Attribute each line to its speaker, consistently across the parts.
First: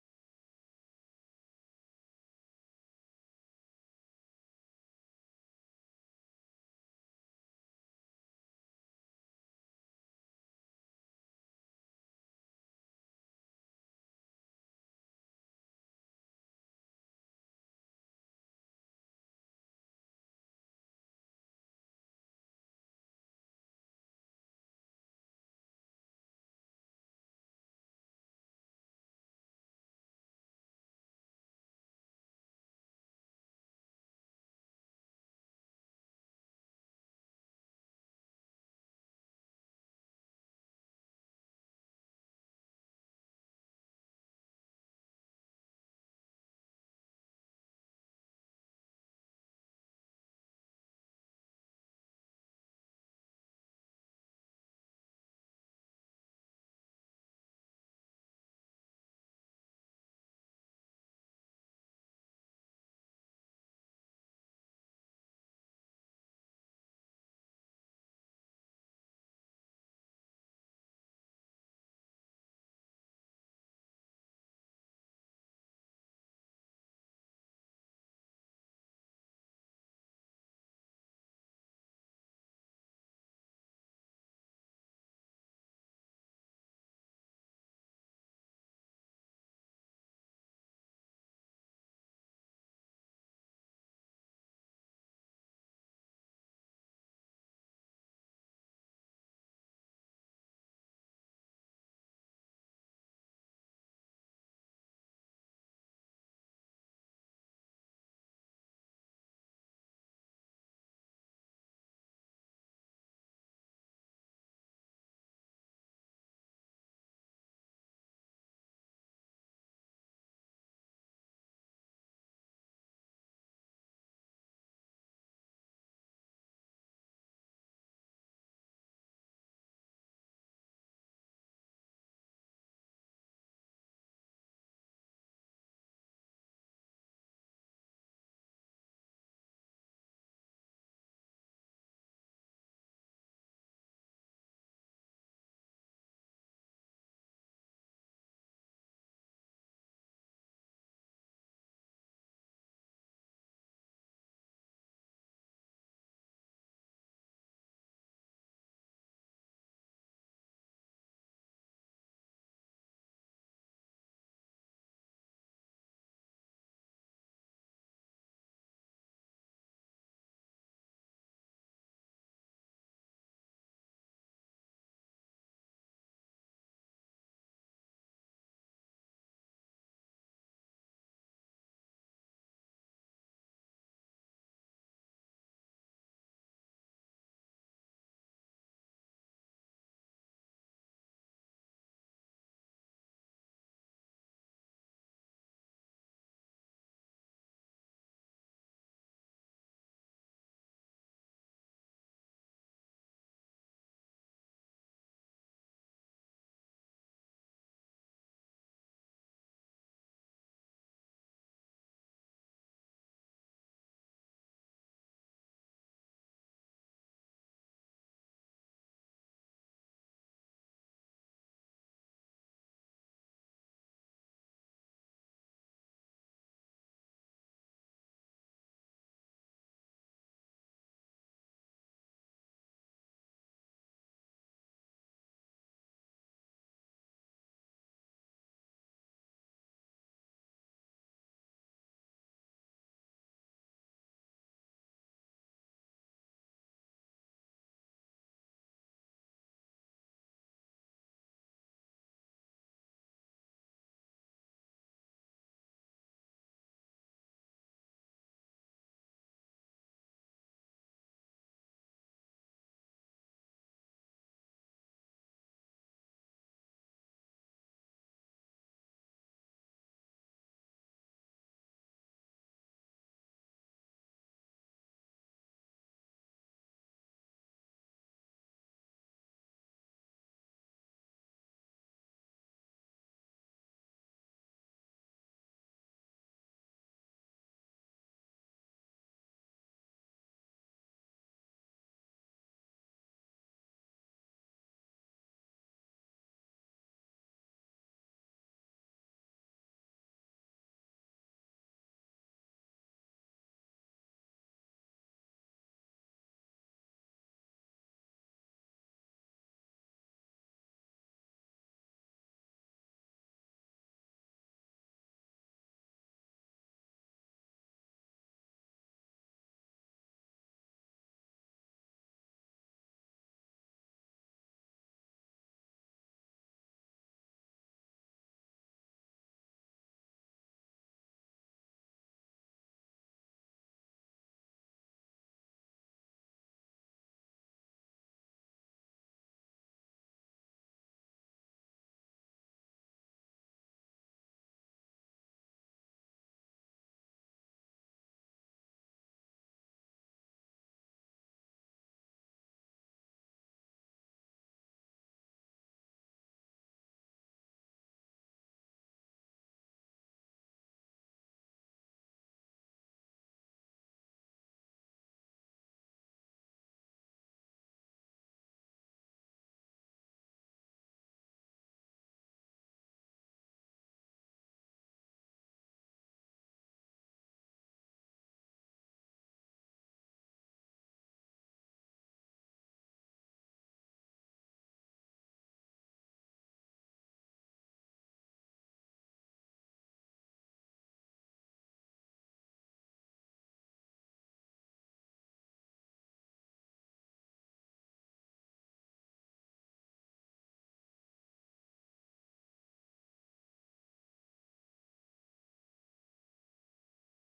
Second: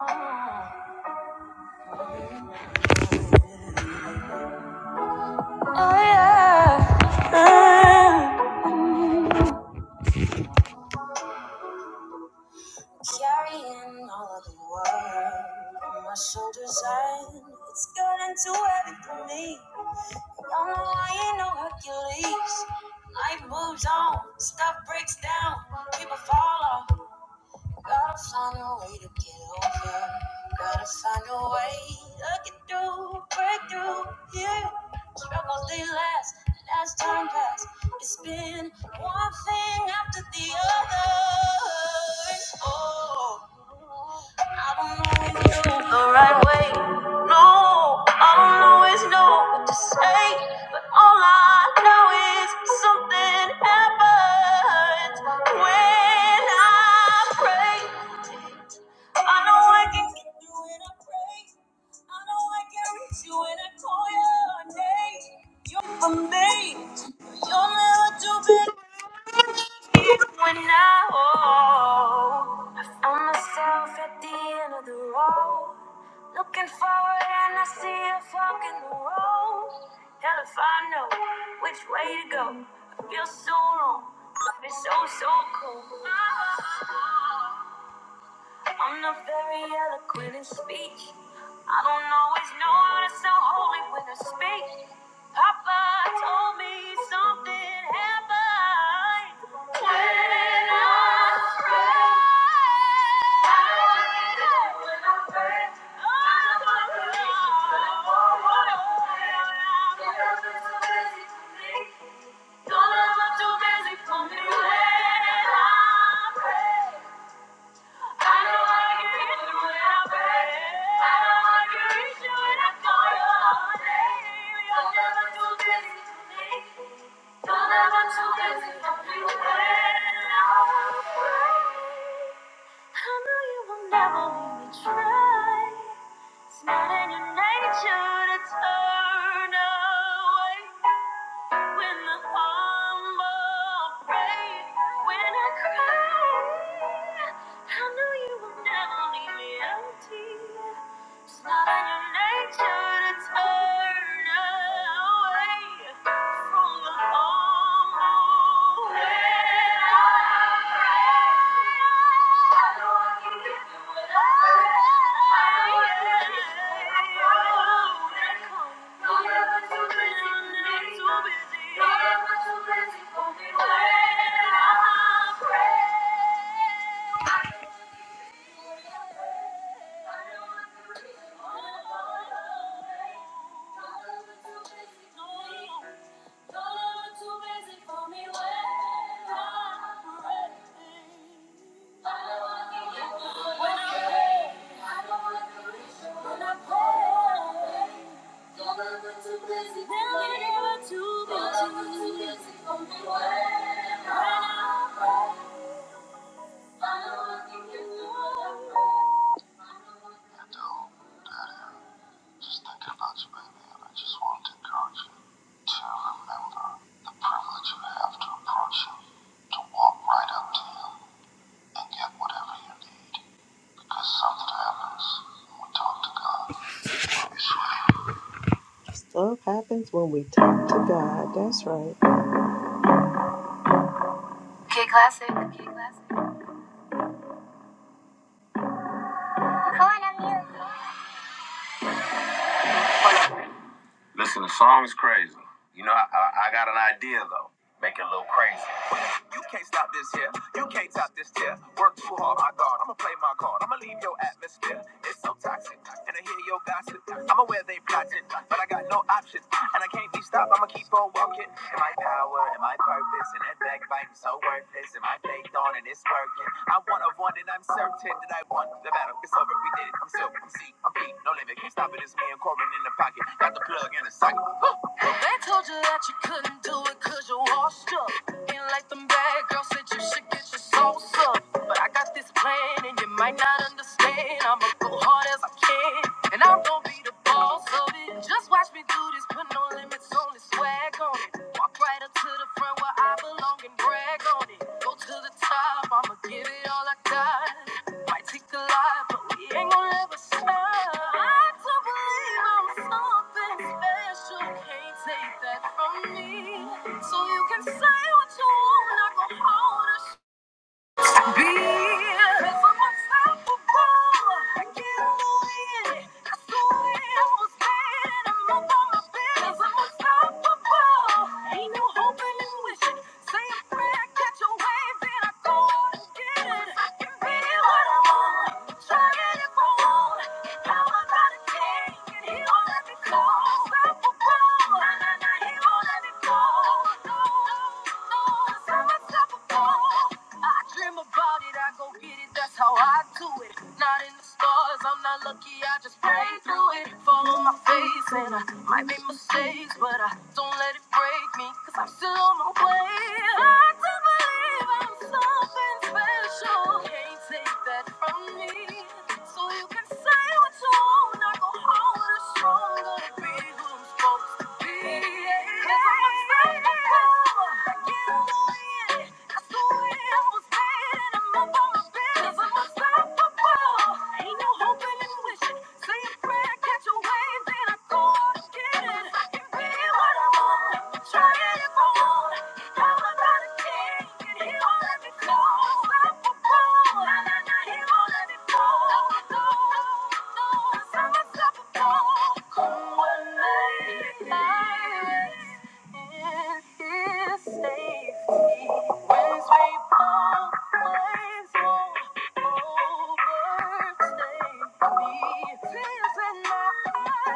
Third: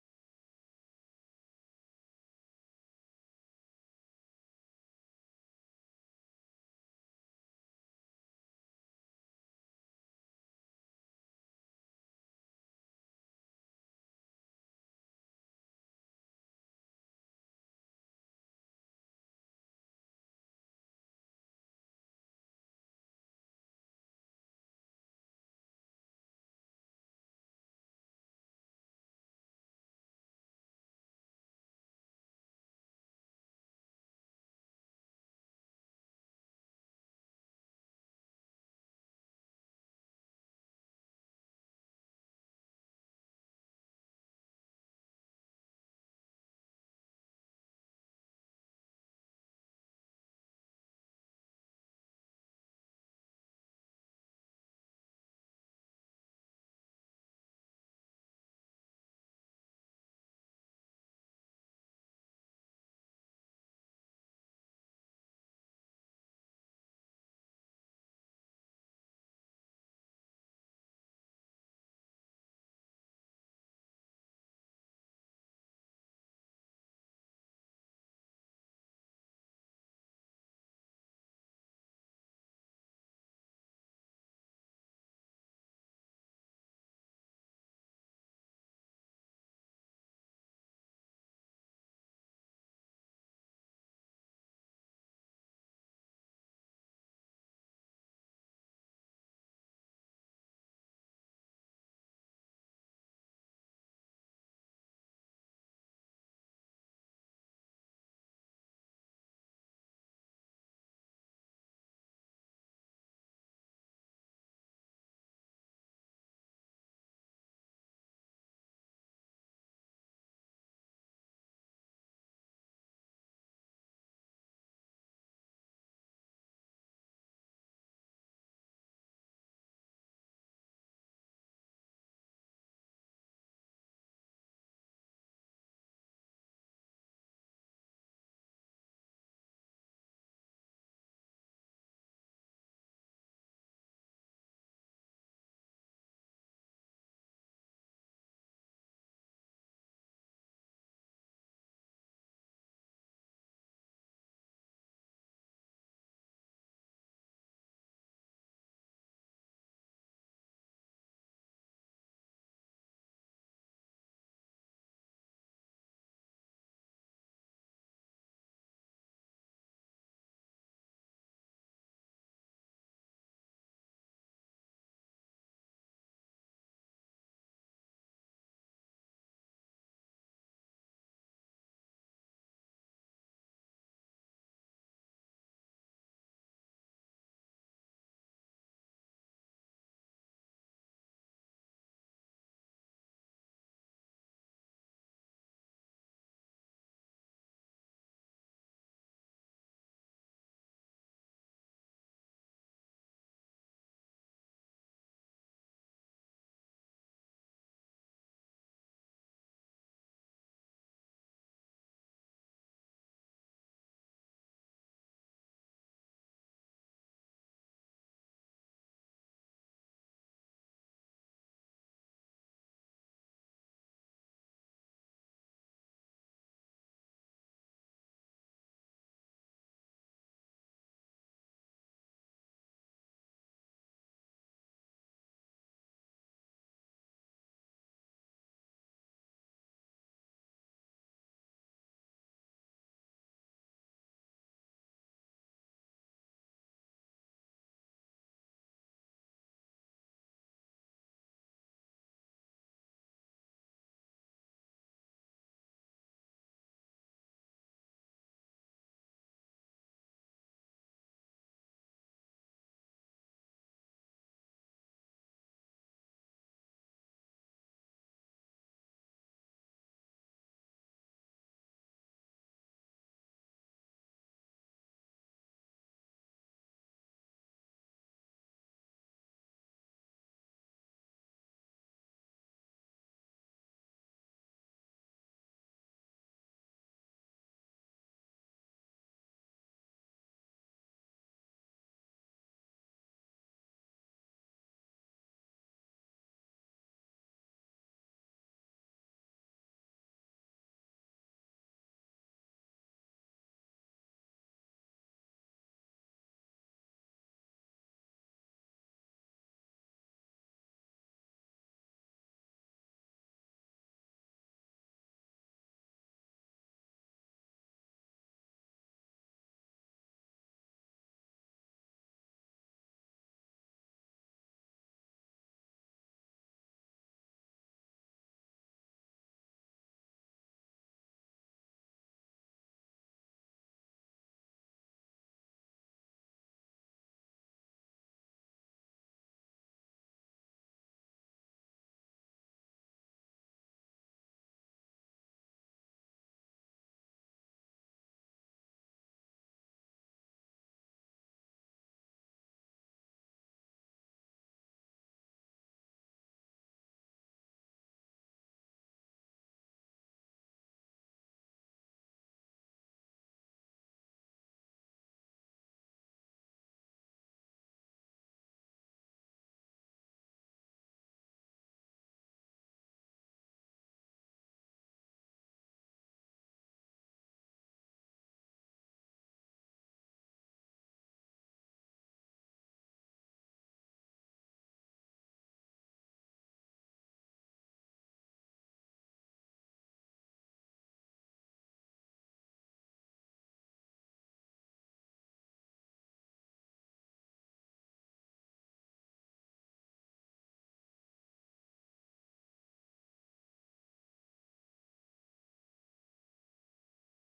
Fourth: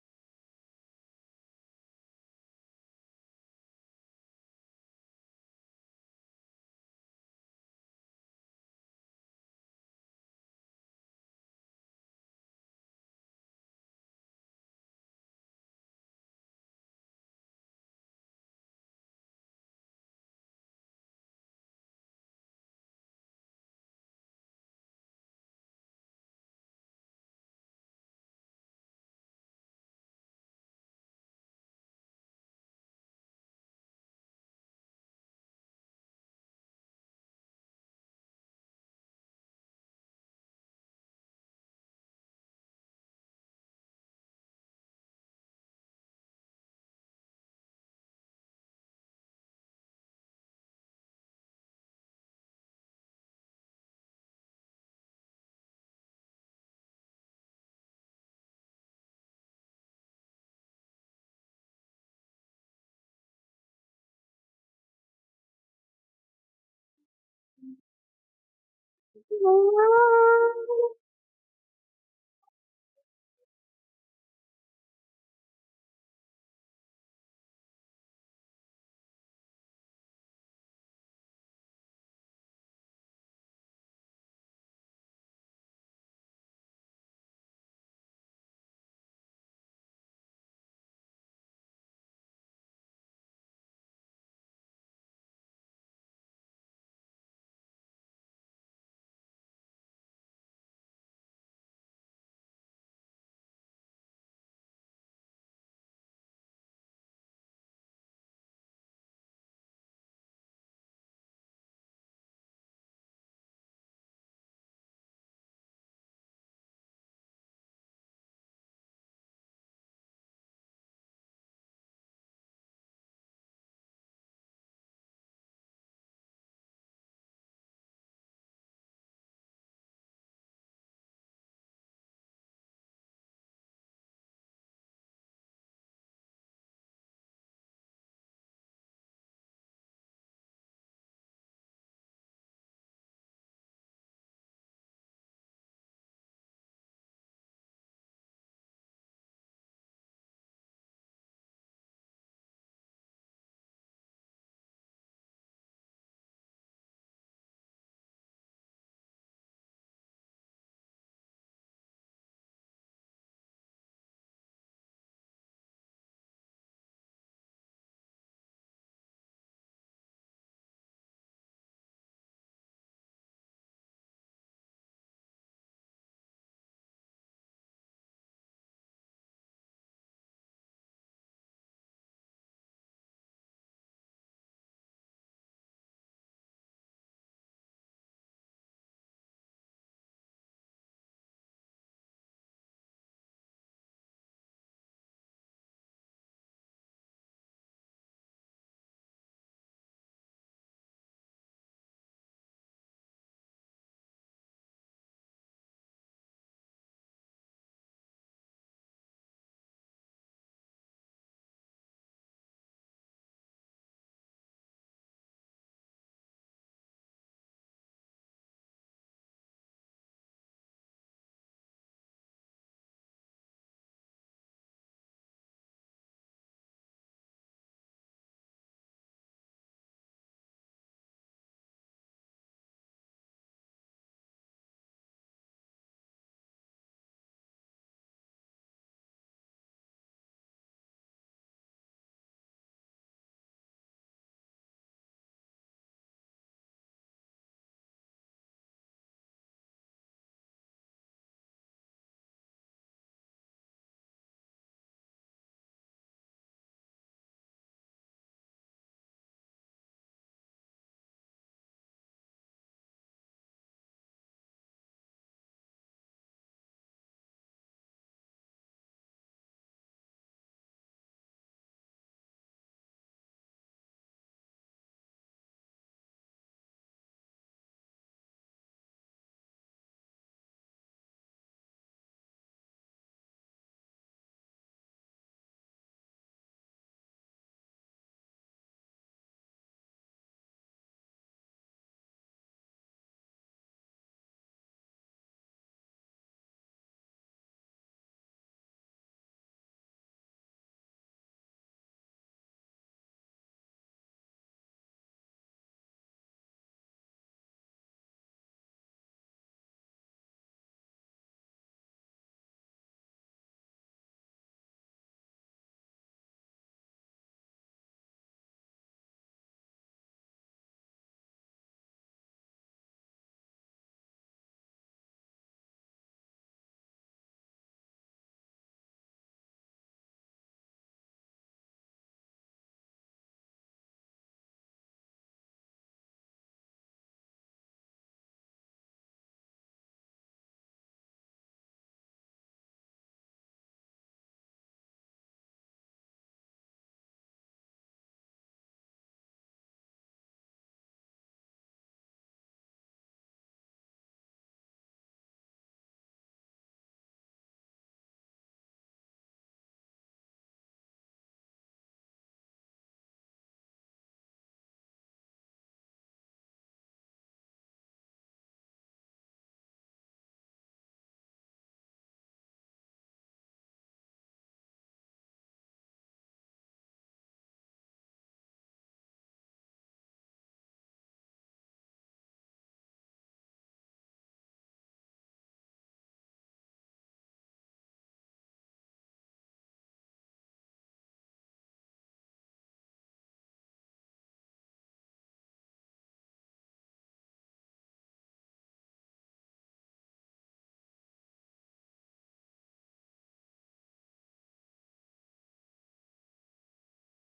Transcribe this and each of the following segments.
Speaker 1: Oh yeah. Mm. Carrying all of the world on my shoulders, and it's getting too heavy for me. Y'all know I ain't no Hercules. Life moves on, stuff breaks down, people fall off. Gotta find a way to get over. Gotta find a way to get through, break through. Yeah, struggles they last, and as time passed, it's been one thing after the other. Oh, I don't always do the right way. No, I don't always know what to say but All I know is something happens when I pray. I know I can get through when I pray. I know I can reach you when I call your name. You're for me. you are never too better. When I oh, I found myself at the end of the road, looking forward and I see a fork in the road. Hell if I know which way to go. I feel so wrong, but it's so so cold. I'm not very eloquent in speech. I don't always know how to sound holy when I speak. Papa told me something happened when I prayed. I know I did it when I pray. I know I prayed when I poured what I prayed. Don't have it too busy for me. Don't have it too busy for me when I pray. I don't I can reach you when I pray. I know I can reach you when I call you all day. You're never too busy for me. You're never too busy for me. When I pray. I know you will never leave me try. It's not in your nature to turn away. When the humble pray, when I cry, I know you will never leave me empty. It's not in your nature to turn away from the humble. When I pray. Too busy, too busy, too busy for me when I pray. Stuff happens when we talk to God. That's right. K Classic. K Classic. Corner music. Little crazy. You can't stop this here. You can't top this here. Work too hard, my God. I'ma play my card. I'ma leave your atmosphere. It's so toxic. And I hear your gossip. I'm aware they plotting, but I got no option. And I can't be stopped. I'ma keep on walking. And my power and my purpose and that backbiting so worthless. And my faith on and it's working. I'm one of one and I'm certain that I won the battle. It's over. We did it. I'm silver. I'm C. I'm B. No limit. Can't stop it. It's me and Corbin in the pocket. Got the plug in the socket. They told you that you couldn't do it cause you washed up. Ain't like them bad girls said you should get your sauce up. But I got this plan and you might not understand. I'ma go hard as I can. And I'm gonna be the boss of it. Just watch me do this, put no limits on this swag on it. Walk right up to the front where I belong along and brag on it. Go to the top, I'ma give it all I got. Might take a lot, but we ain't gonna ever stop. I don't believe I'm something special. Can't take that from me. So you can say what you want, not gonna hold a i I'm unstoppable. I get away. I swear I was bad. I'm up on my bed. i I'm unstoppable. Ain't no hoping and wishing. Say a prayer, catch a wave, then I go out and get it. can be what I want. Try it if I want. Power by the king, and he won't let me go. Unstoppable. That's how I do it. Not in the stars, I'm not lucky, I just pray through it. Follow my face, and I might make mistakes, but I don't let it break me, cause I'm still on my way. I do believe I'm something special. Can't take that from me. So you can say what you want, I go home with a stronger, be who I'm supposed Ain't no hoping and wishing. Say a prayer, catch a wave, then I go again.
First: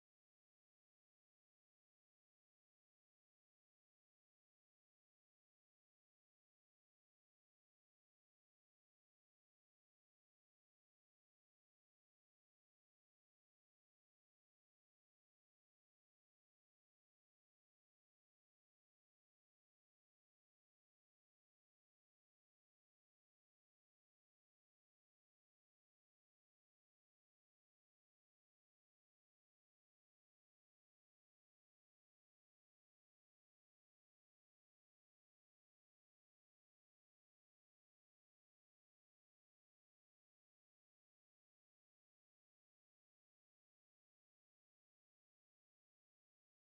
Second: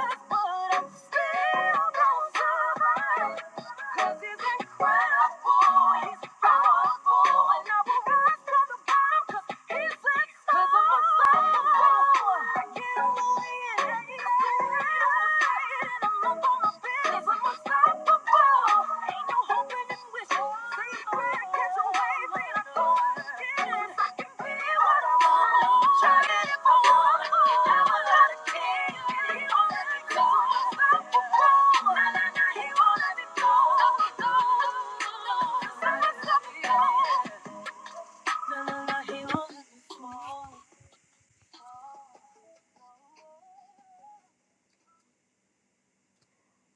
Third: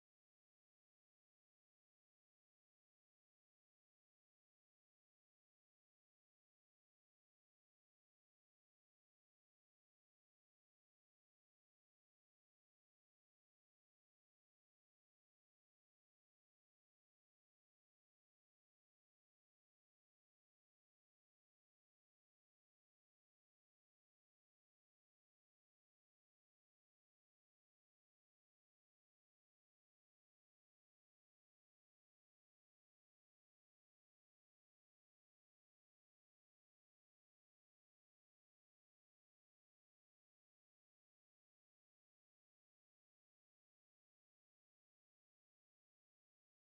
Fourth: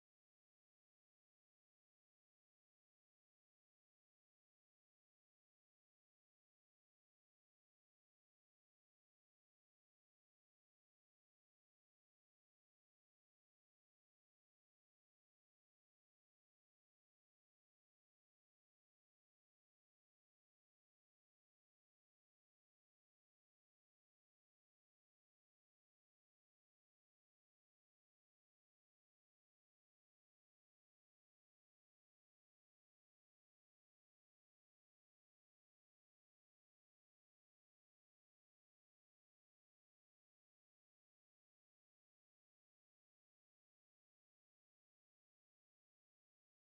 Speaker 1: But I'm unstoppable. I get on the wind, I'm up on my business, i unstoppable. Ain't no hoping and wishing. Say a catch a wave, and I go and get it. 'Cause I be what I want. Try it if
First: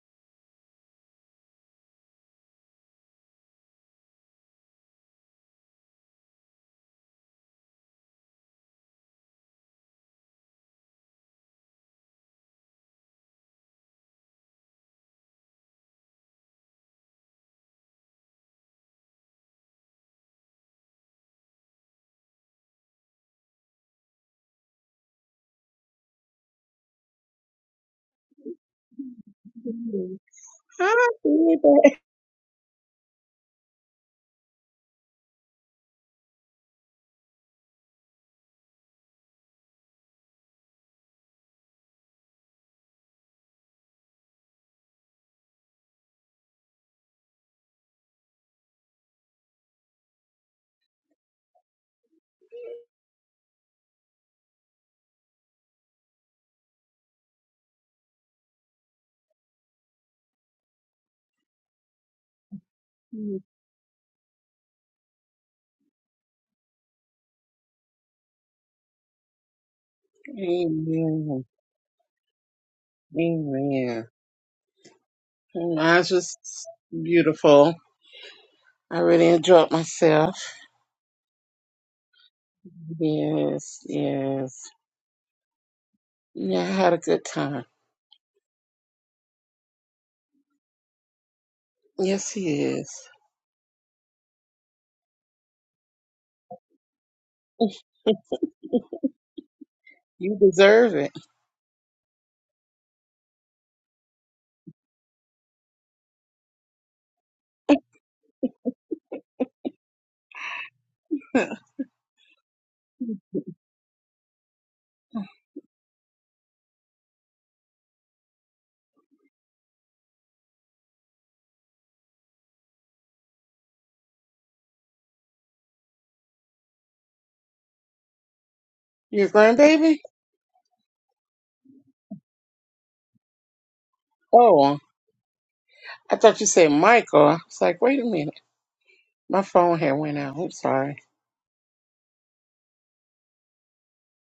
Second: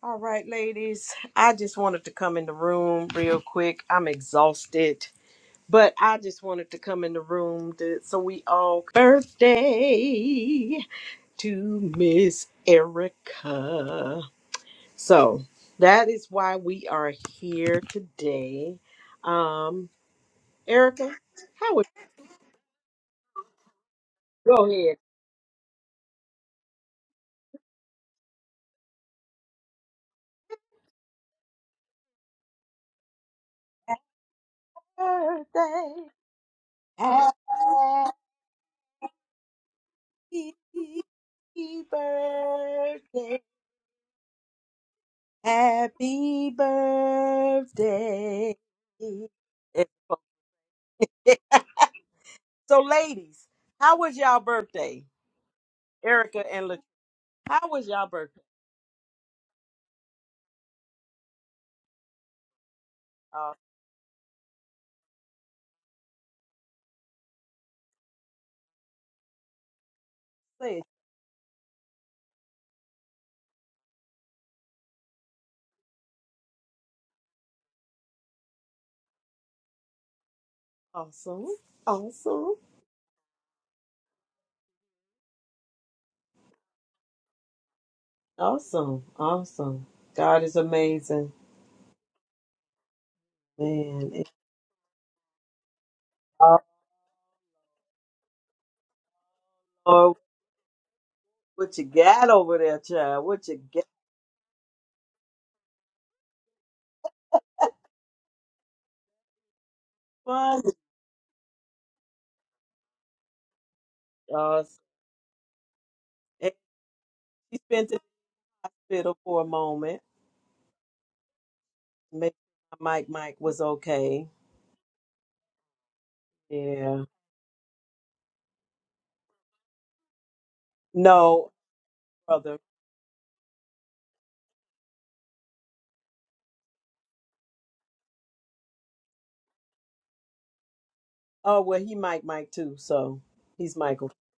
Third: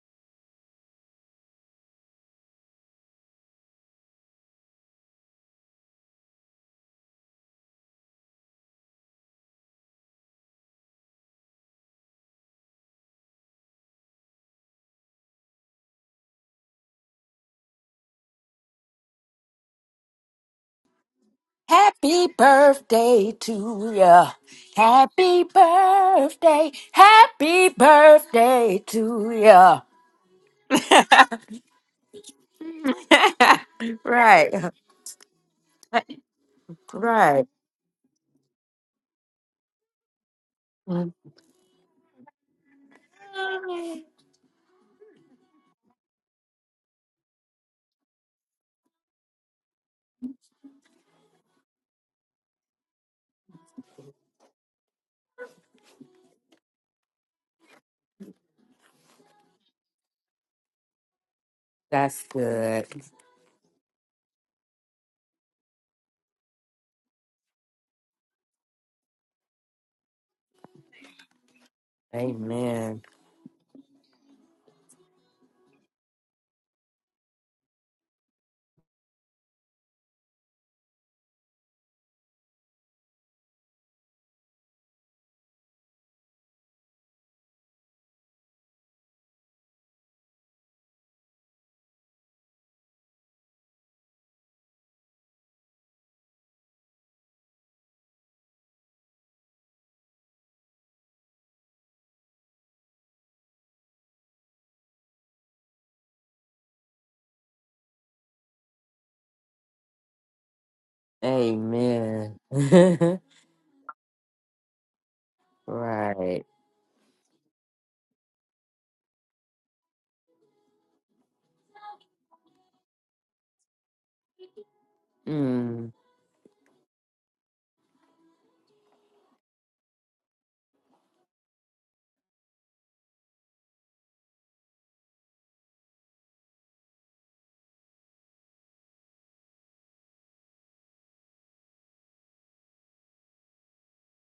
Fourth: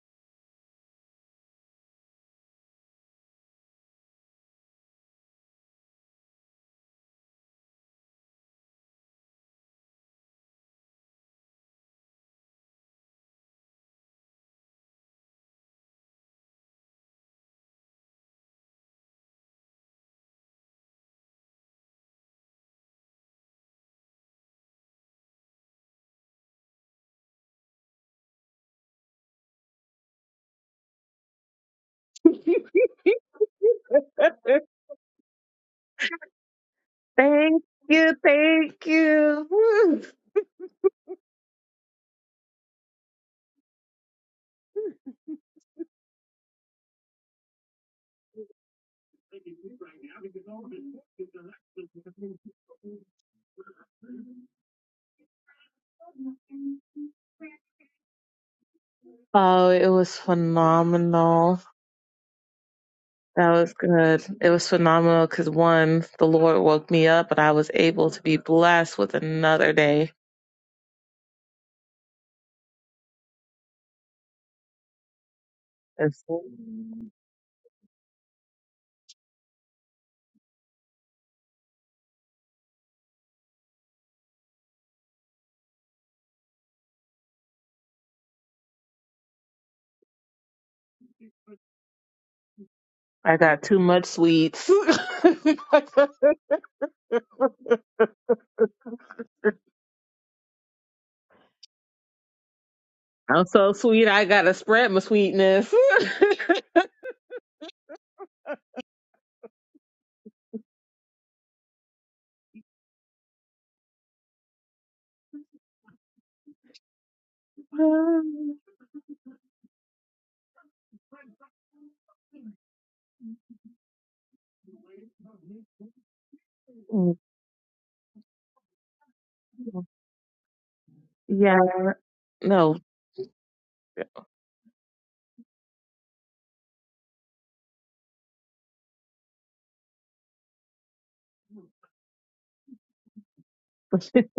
Speaker 1: all right, ladies. I just wanted to come in the room real quick. I'm exhausted, but I just wanted to come in the room to, so we all birthday to Miss Erica. So that is why we are here today. Um, Erica, how was
Speaker 2: Happy birthday to ya. Happy birthday. Happy birthday to ya.
Speaker 3: Happy birthday.
Speaker 2: Right.
Speaker 1: your
Speaker 2: Right.
Speaker 4: thank
Speaker 1: birthday?
Speaker 4: you, thank you. Woo.
Speaker 1: Happy Happy birthday. Happy birthday. So, ladies, how was y'all birthday? Erica and Latrice, how was y'all birthday?
Speaker 4: Oh, it was phenomenal.
Speaker 2: That's good.
Speaker 4: That
Speaker 1: Uh,
Speaker 4: was good. It was phenomenal because one, the Lord woke me up, but I was able to be blessed with another day.
Speaker 1: say it.
Speaker 3: Amen.
Speaker 2: Amen.
Speaker 3: Amen. Mine was
Speaker 4: It's-
Speaker 3: just beautiful. I really enjoyed myself.
Speaker 1: Awesome. Awesome.
Speaker 3: Yes, yes. Yeah, I had a good time.
Speaker 1: Awesome. Awesome. God is amazing.
Speaker 3: Yes, he is.
Speaker 4: I got too much
Speaker 1: Man. it's
Speaker 4: sweets.
Speaker 1: all over.
Speaker 3: You deserve it.
Speaker 1: what you got over there, child?
Speaker 4: I'm
Speaker 1: What you
Speaker 4: so
Speaker 1: got?
Speaker 4: sweet, I gotta spread my sweetness.
Speaker 1: Fun.
Speaker 2: Amen.
Speaker 1: Awesome.
Speaker 2: right.
Speaker 1: And she spent in the hospital for a moment. Make my mic mic was okay.
Speaker 2: Mm.
Speaker 1: Yeah.
Speaker 4: Mm,
Speaker 3: Your grandbaby?
Speaker 1: No,
Speaker 4: Yeah,
Speaker 1: brother.
Speaker 4: no.
Speaker 3: Oh, I thought you said Michael. I was like, wait a minute. My phone had went out. I'm sorry.
Speaker 1: Oh well he Mike Mike too, so he's Michael.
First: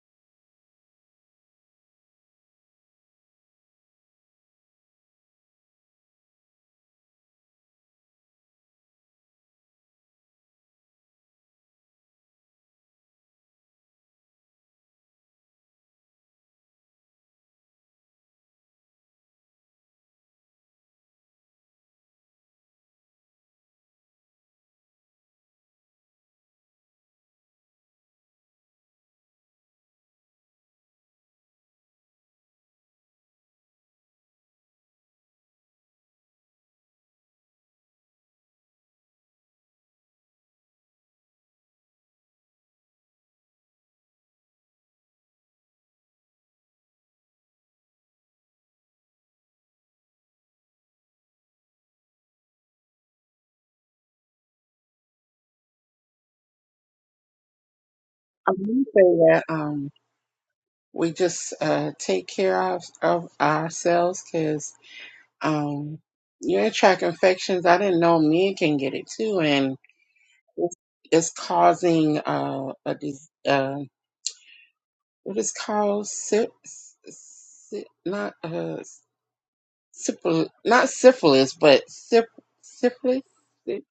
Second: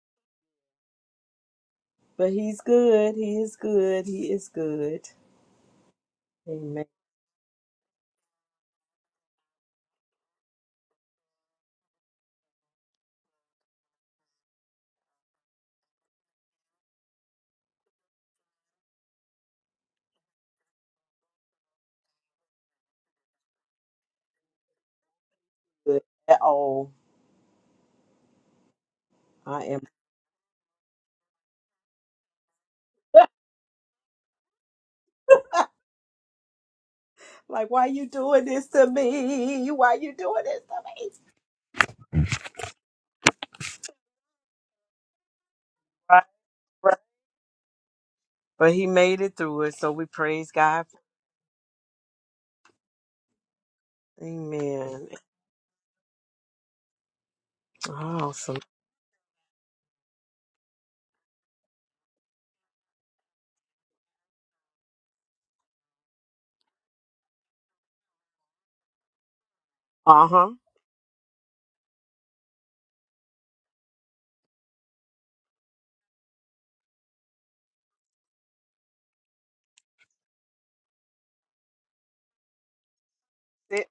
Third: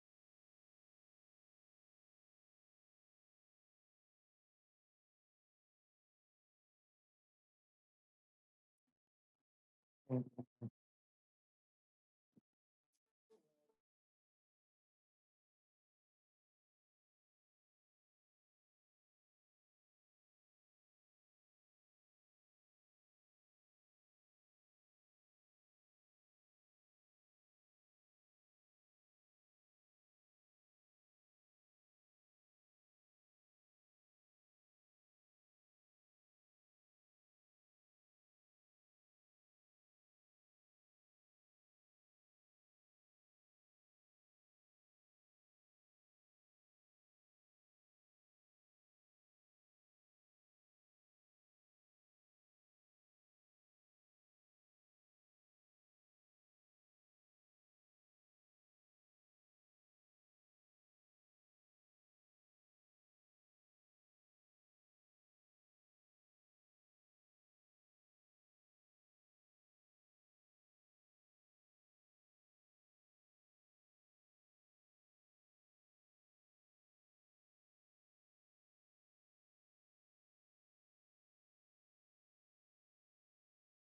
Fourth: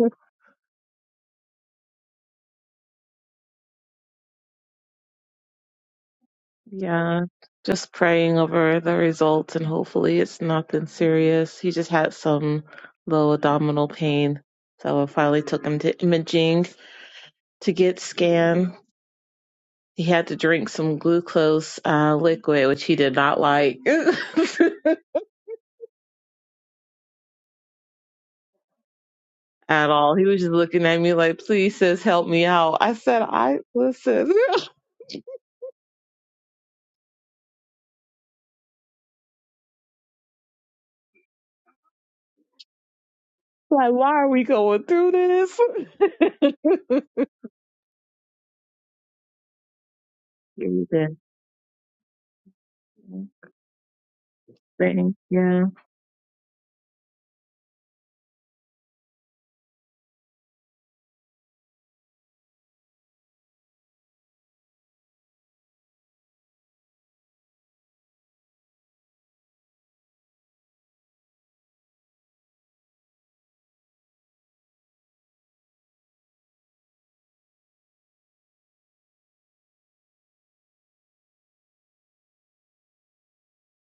Speaker 1: But he's good. He is good. He is good. Amen.
Speaker 4: Yeah, just praying over the results and hopefully it's nothing serious. He just had some low abdominal pain. So I finally took him to imaging to get scanned. He had to drink some glucose uh, liquid, which he did not like
Speaker 1: Good at all. I am
Speaker 4: at all. He was just looking at me like, please, sis, help me out. I said, I listen,
Speaker 1: like, why you doing this to me? Why you doing this to me?
Speaker 4: like, why are we going through this?
Speaker 1: Right. But he made it through it, so we praise God. Amen.
Speaker 4: Thank you.
Speaker 3: I'm
Speaker 1: Awesome.
Speaker 3: going to say that um, we just uh, take care of, of ourselves 'cause Um, urinary tract infections, I didn't know men can get it too, and
Speaker 1: Uh huh.
Speaker 3: it's, it's causing uh, a dis- uh, what is called sy- sy- not uh, syphilis, not syphilis, but syph- syphilis, Sy-
Speaker 1: It,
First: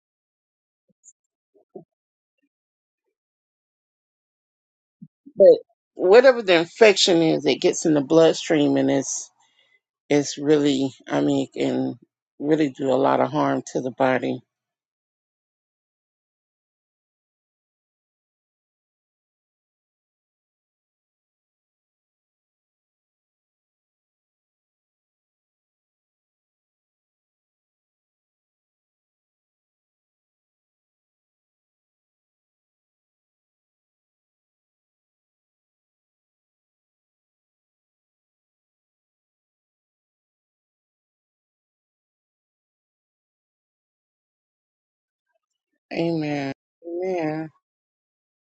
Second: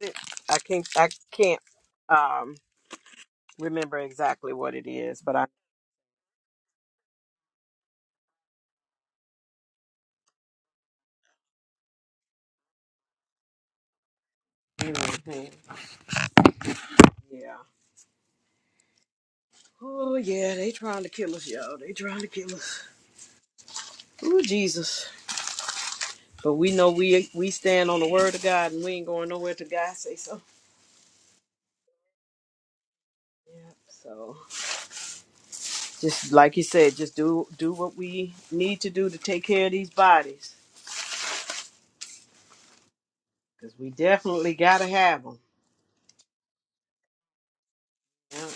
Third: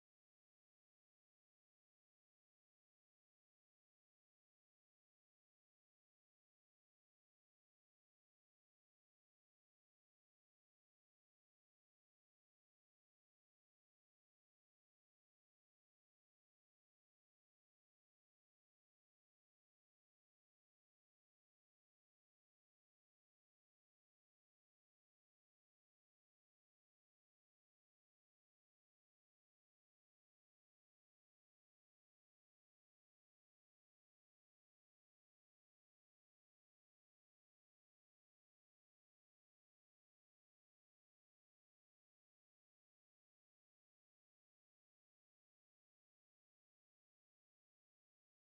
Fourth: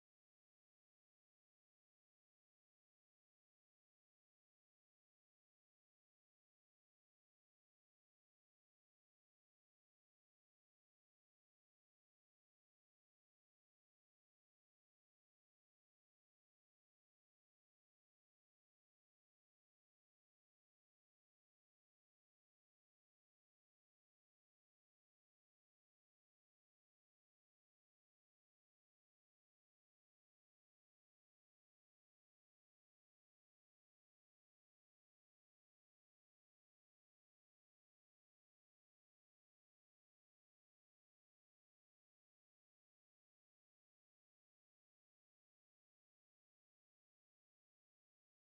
Speaker 1: it, I can't. I can't um remember exactly what it is, but I.
Speaker 3: but whatever the infection is, it gets in the bloodstream, and it's it's really, I mean, it can really do a lot of harm to the body.
Speaker 1: Mhm. Yeah. Oh yeah, they trying to kill us, y'all. They trying to kill us. Ooh, Jesus. But we know we we stand on the word of God, and we ain't going nowhere till God say so. Yeah. So just like you said, just do do what we need to do to take care of these bodies, cause we definitely gotta have them.
Speaker 3: Amen. Amen.
Speaker 1: Yeah.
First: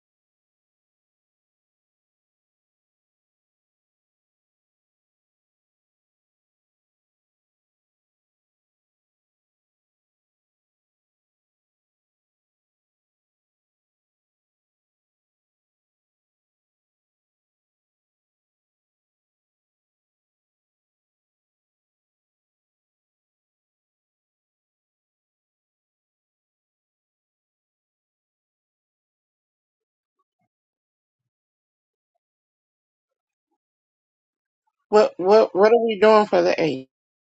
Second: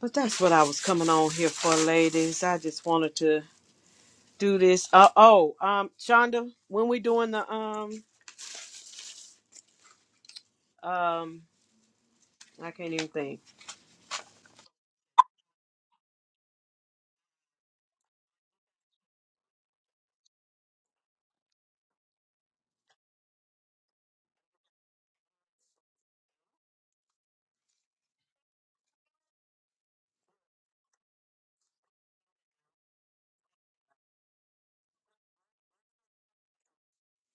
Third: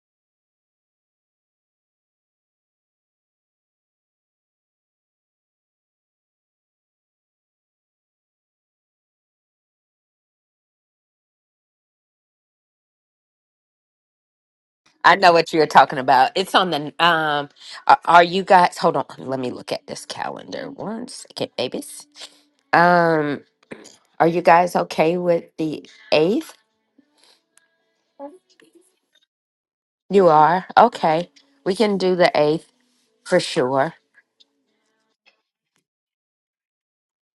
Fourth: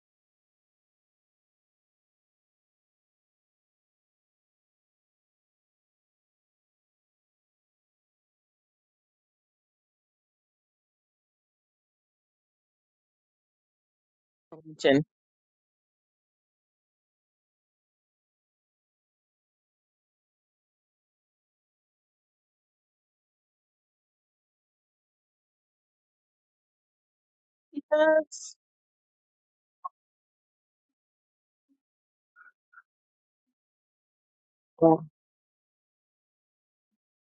Speaker 1: But that's what I was coming on here for, ladies. I just wanted to do this. Uh oh, um, Shonda, when we doing the um um, I can't even think.
Speaker 4: Mention.
Speaker 2: I know what you're talking about. It's on the um are, are you guys hold on, let me look at this calendar one second, babies. Um are you guys okay with the 8th?
Speaker 4: Yes.
Speaker 2: You are. Okay. We can do the 8th for sure.
Speaker 4: Oh.
Speaker 3: What what what are we doing for the eight?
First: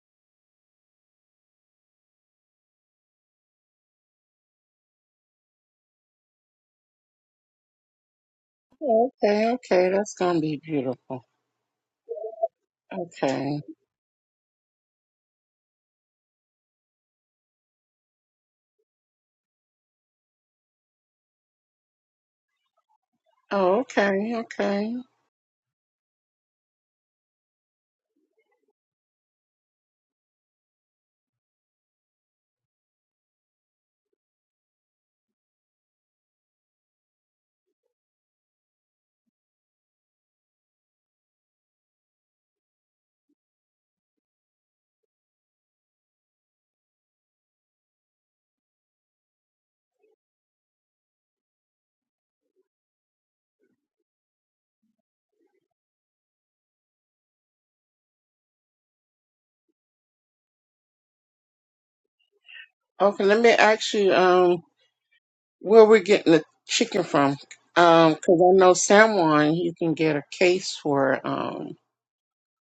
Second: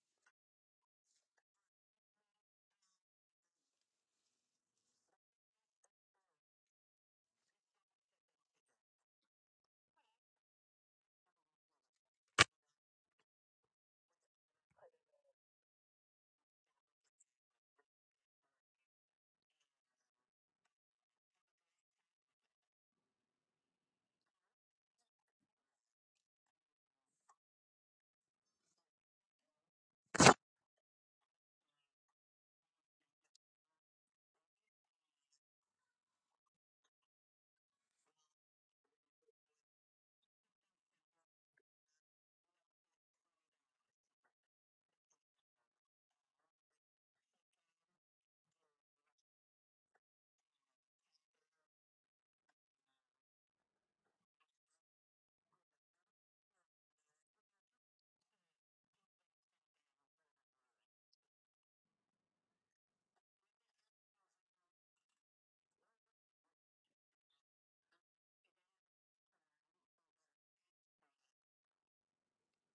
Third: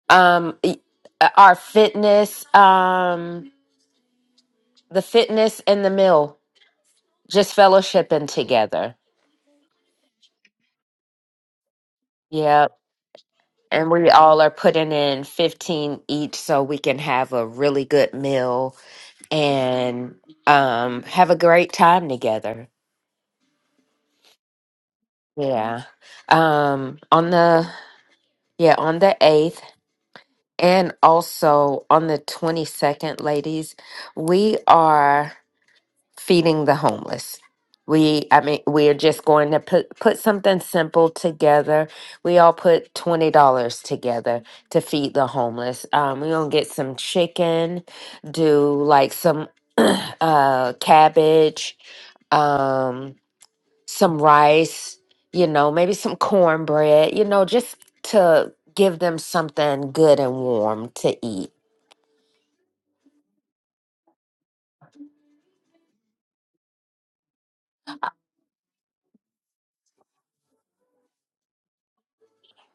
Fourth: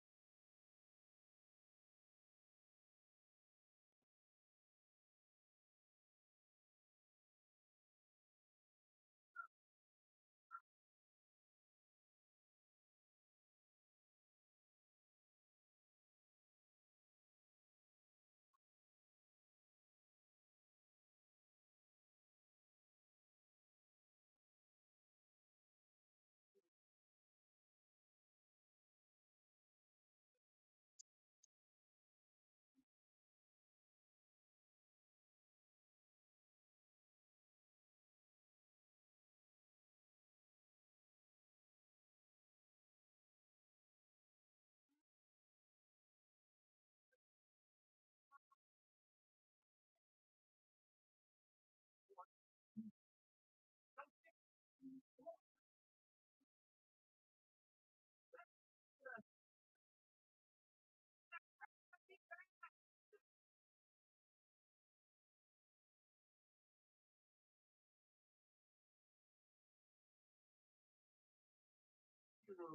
Speaker 2: Um y- uh, our fitness um the fitness and the meal just fellowshipping together.
Speaker 3: Oh, Okay, okay, that's gonna be beautiful.
Speaker 2: Yep.
Speaker 3: Okay.
Speaker 2: And we all are putting in 15 each so we can have a really good meal and um have a great time together.
Speaker 3: Oh, okay, okay.
Speaker 2: Yeah. Um on the yeah, on the 8th and also on the 22nd ladies, we are feeding the homeless. We, I mean, we are just going to put put something simple together. We all put twenty dollars together to feed the homeless. Um, we're gonna get some chicken, do like some uh, cabbage, um, some rice. You know, maybe some cornbread. You know, just to give them something good and warm to eat.
Speaker 3: Okay, let me ask you, um, where we're getting the chicken from? Um, 'cause I know San Juan, you can get a case for um